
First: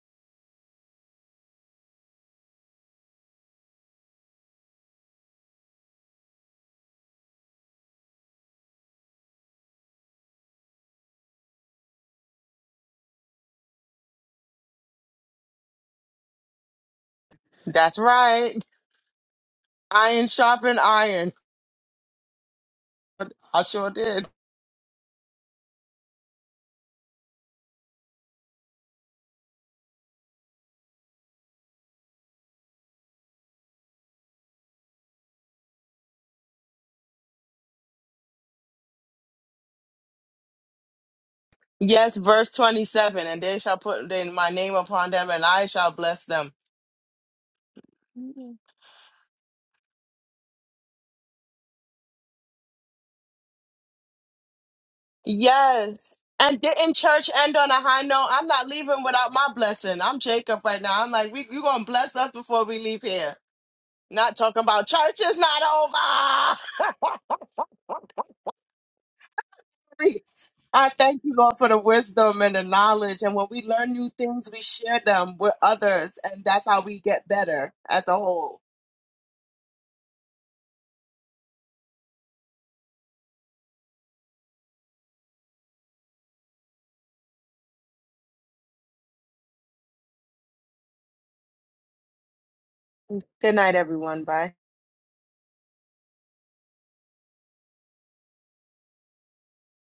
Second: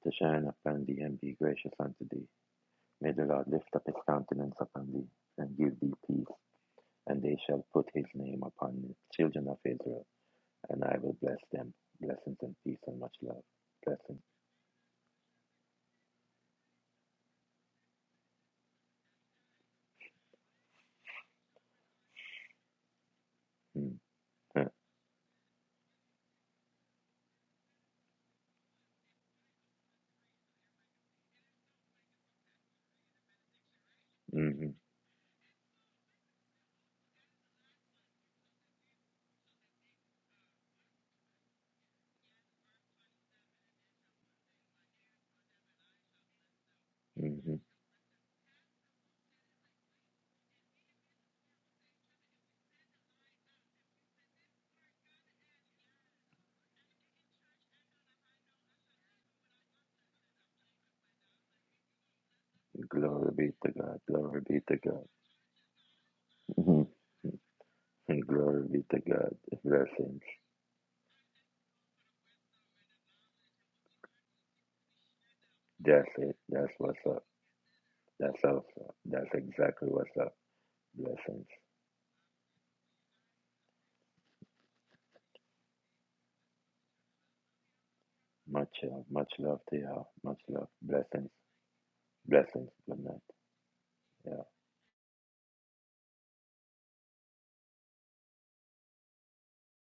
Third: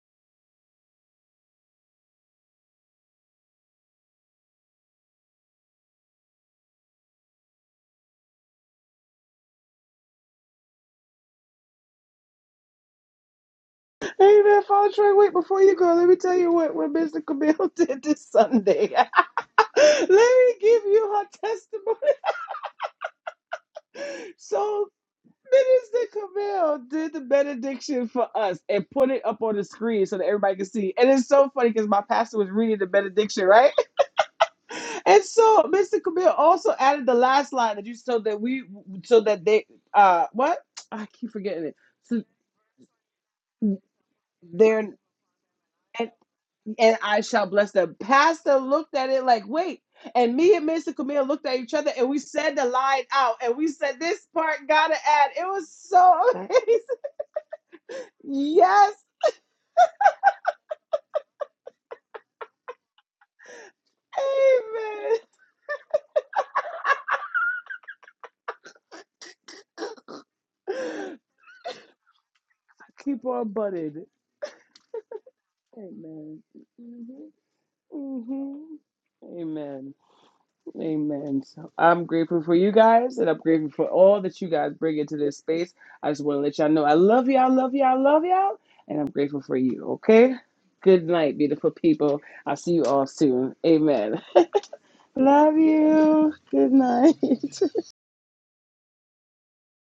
S3: to shine upon thee and be gracious unto thee. May the Lord lift up his countenance upon thee and give thee peace. and they shall put his name upon the children of Israel, and I will bless them. Blessings and peace and much love. Blessings.
S1: Amen, Paula Troy. Wait, before you go, let me tell you what, what Mr. Camille
S2: That's
S1: did this
S2: right.
S1: Sunday. let
S2: Iron
S1: me
S2: sharpened
S1: give you her
S2: iron.
S1: testimony.
S2: I sure
S3: Mm.
S2: did.
S3: Huh.
S1: So, Minister Camille did the benediction for us and put it up on the screen so that everybody could see. And it's so funny because my pastor was reading the benediction, right?
S3: Mhm.
S1: And so Mr. Camille also added the last line that you so that we so that they uh what I keep forgetting it.
S2: Yes,
S1: So
S2: verse 27 And they shall put in my name
S1: they're
S2: upon them, and I shall
S1: and,
S2: bless them.
S1: and I shall
S3: Mhm.
S1: bless them. Pastor
S2: Mhm.
S1: looked at it like wait, and me and Mr. Camille looked at each other and we said the line out and we said this part gotta add. It was
S2: Yes.
S1: so
S2: And
S1: amazing.
S2: didn't church end on a high note? I'm not
S1: Yes,
S2: leaving without my blessing. I'm Jacob right now. I'm like, we, you're going to bless us before we leave
S3: Glory
S2: here.
S3: be to God.
S2: Not
S3: Glory be
S2: talking
S3: to
S2: about
S3: God.
S2: church is not over.
S3: Mhm. And glory be to God. Blessings.
S2: free. I
S1: amen.
S2: thank you, Lord, for the wisdom and the knowledge.
S1: Keep
S2: And when
S1: on
S2: we learn
S1: butting.
S2: new things, we share them with
S3: That's
S2: others.
S3: it.
S1: Amen.
S2: And that's
S3: That's
S2: how we
S3: what's up.
S2: get better as a
S1: hmm
S3: That's
S1: hmm
S2: whole.
S3: what's up. That's exactly
S1: Amen.
S3: what's up.
S1: Amen.
S3: Blessings.
S1: So I'm grateful for you guys, and I'm grateful for all that you guys bring into this space. I just want to let y'all know I love y'all, love y'all, love y'all,
S3: Much,
S1: and
S3: uh,
S1: I'm
S3: much
S1: grateful for
S3: love to
S1: you.
S3: y'all.
S1: Okay.
S3: Much love.
S1: Good
S3: Blessings.
S1: night, beautiful people. I'll
S3: Blessings.
S1: see you
S3: Good
S1: all
S3: night.
S1: soon.
S2: Good night,
S1: Amen.
S2: everyone.
S3: Yeah.
S2: Bye.
S1: love you. Good night.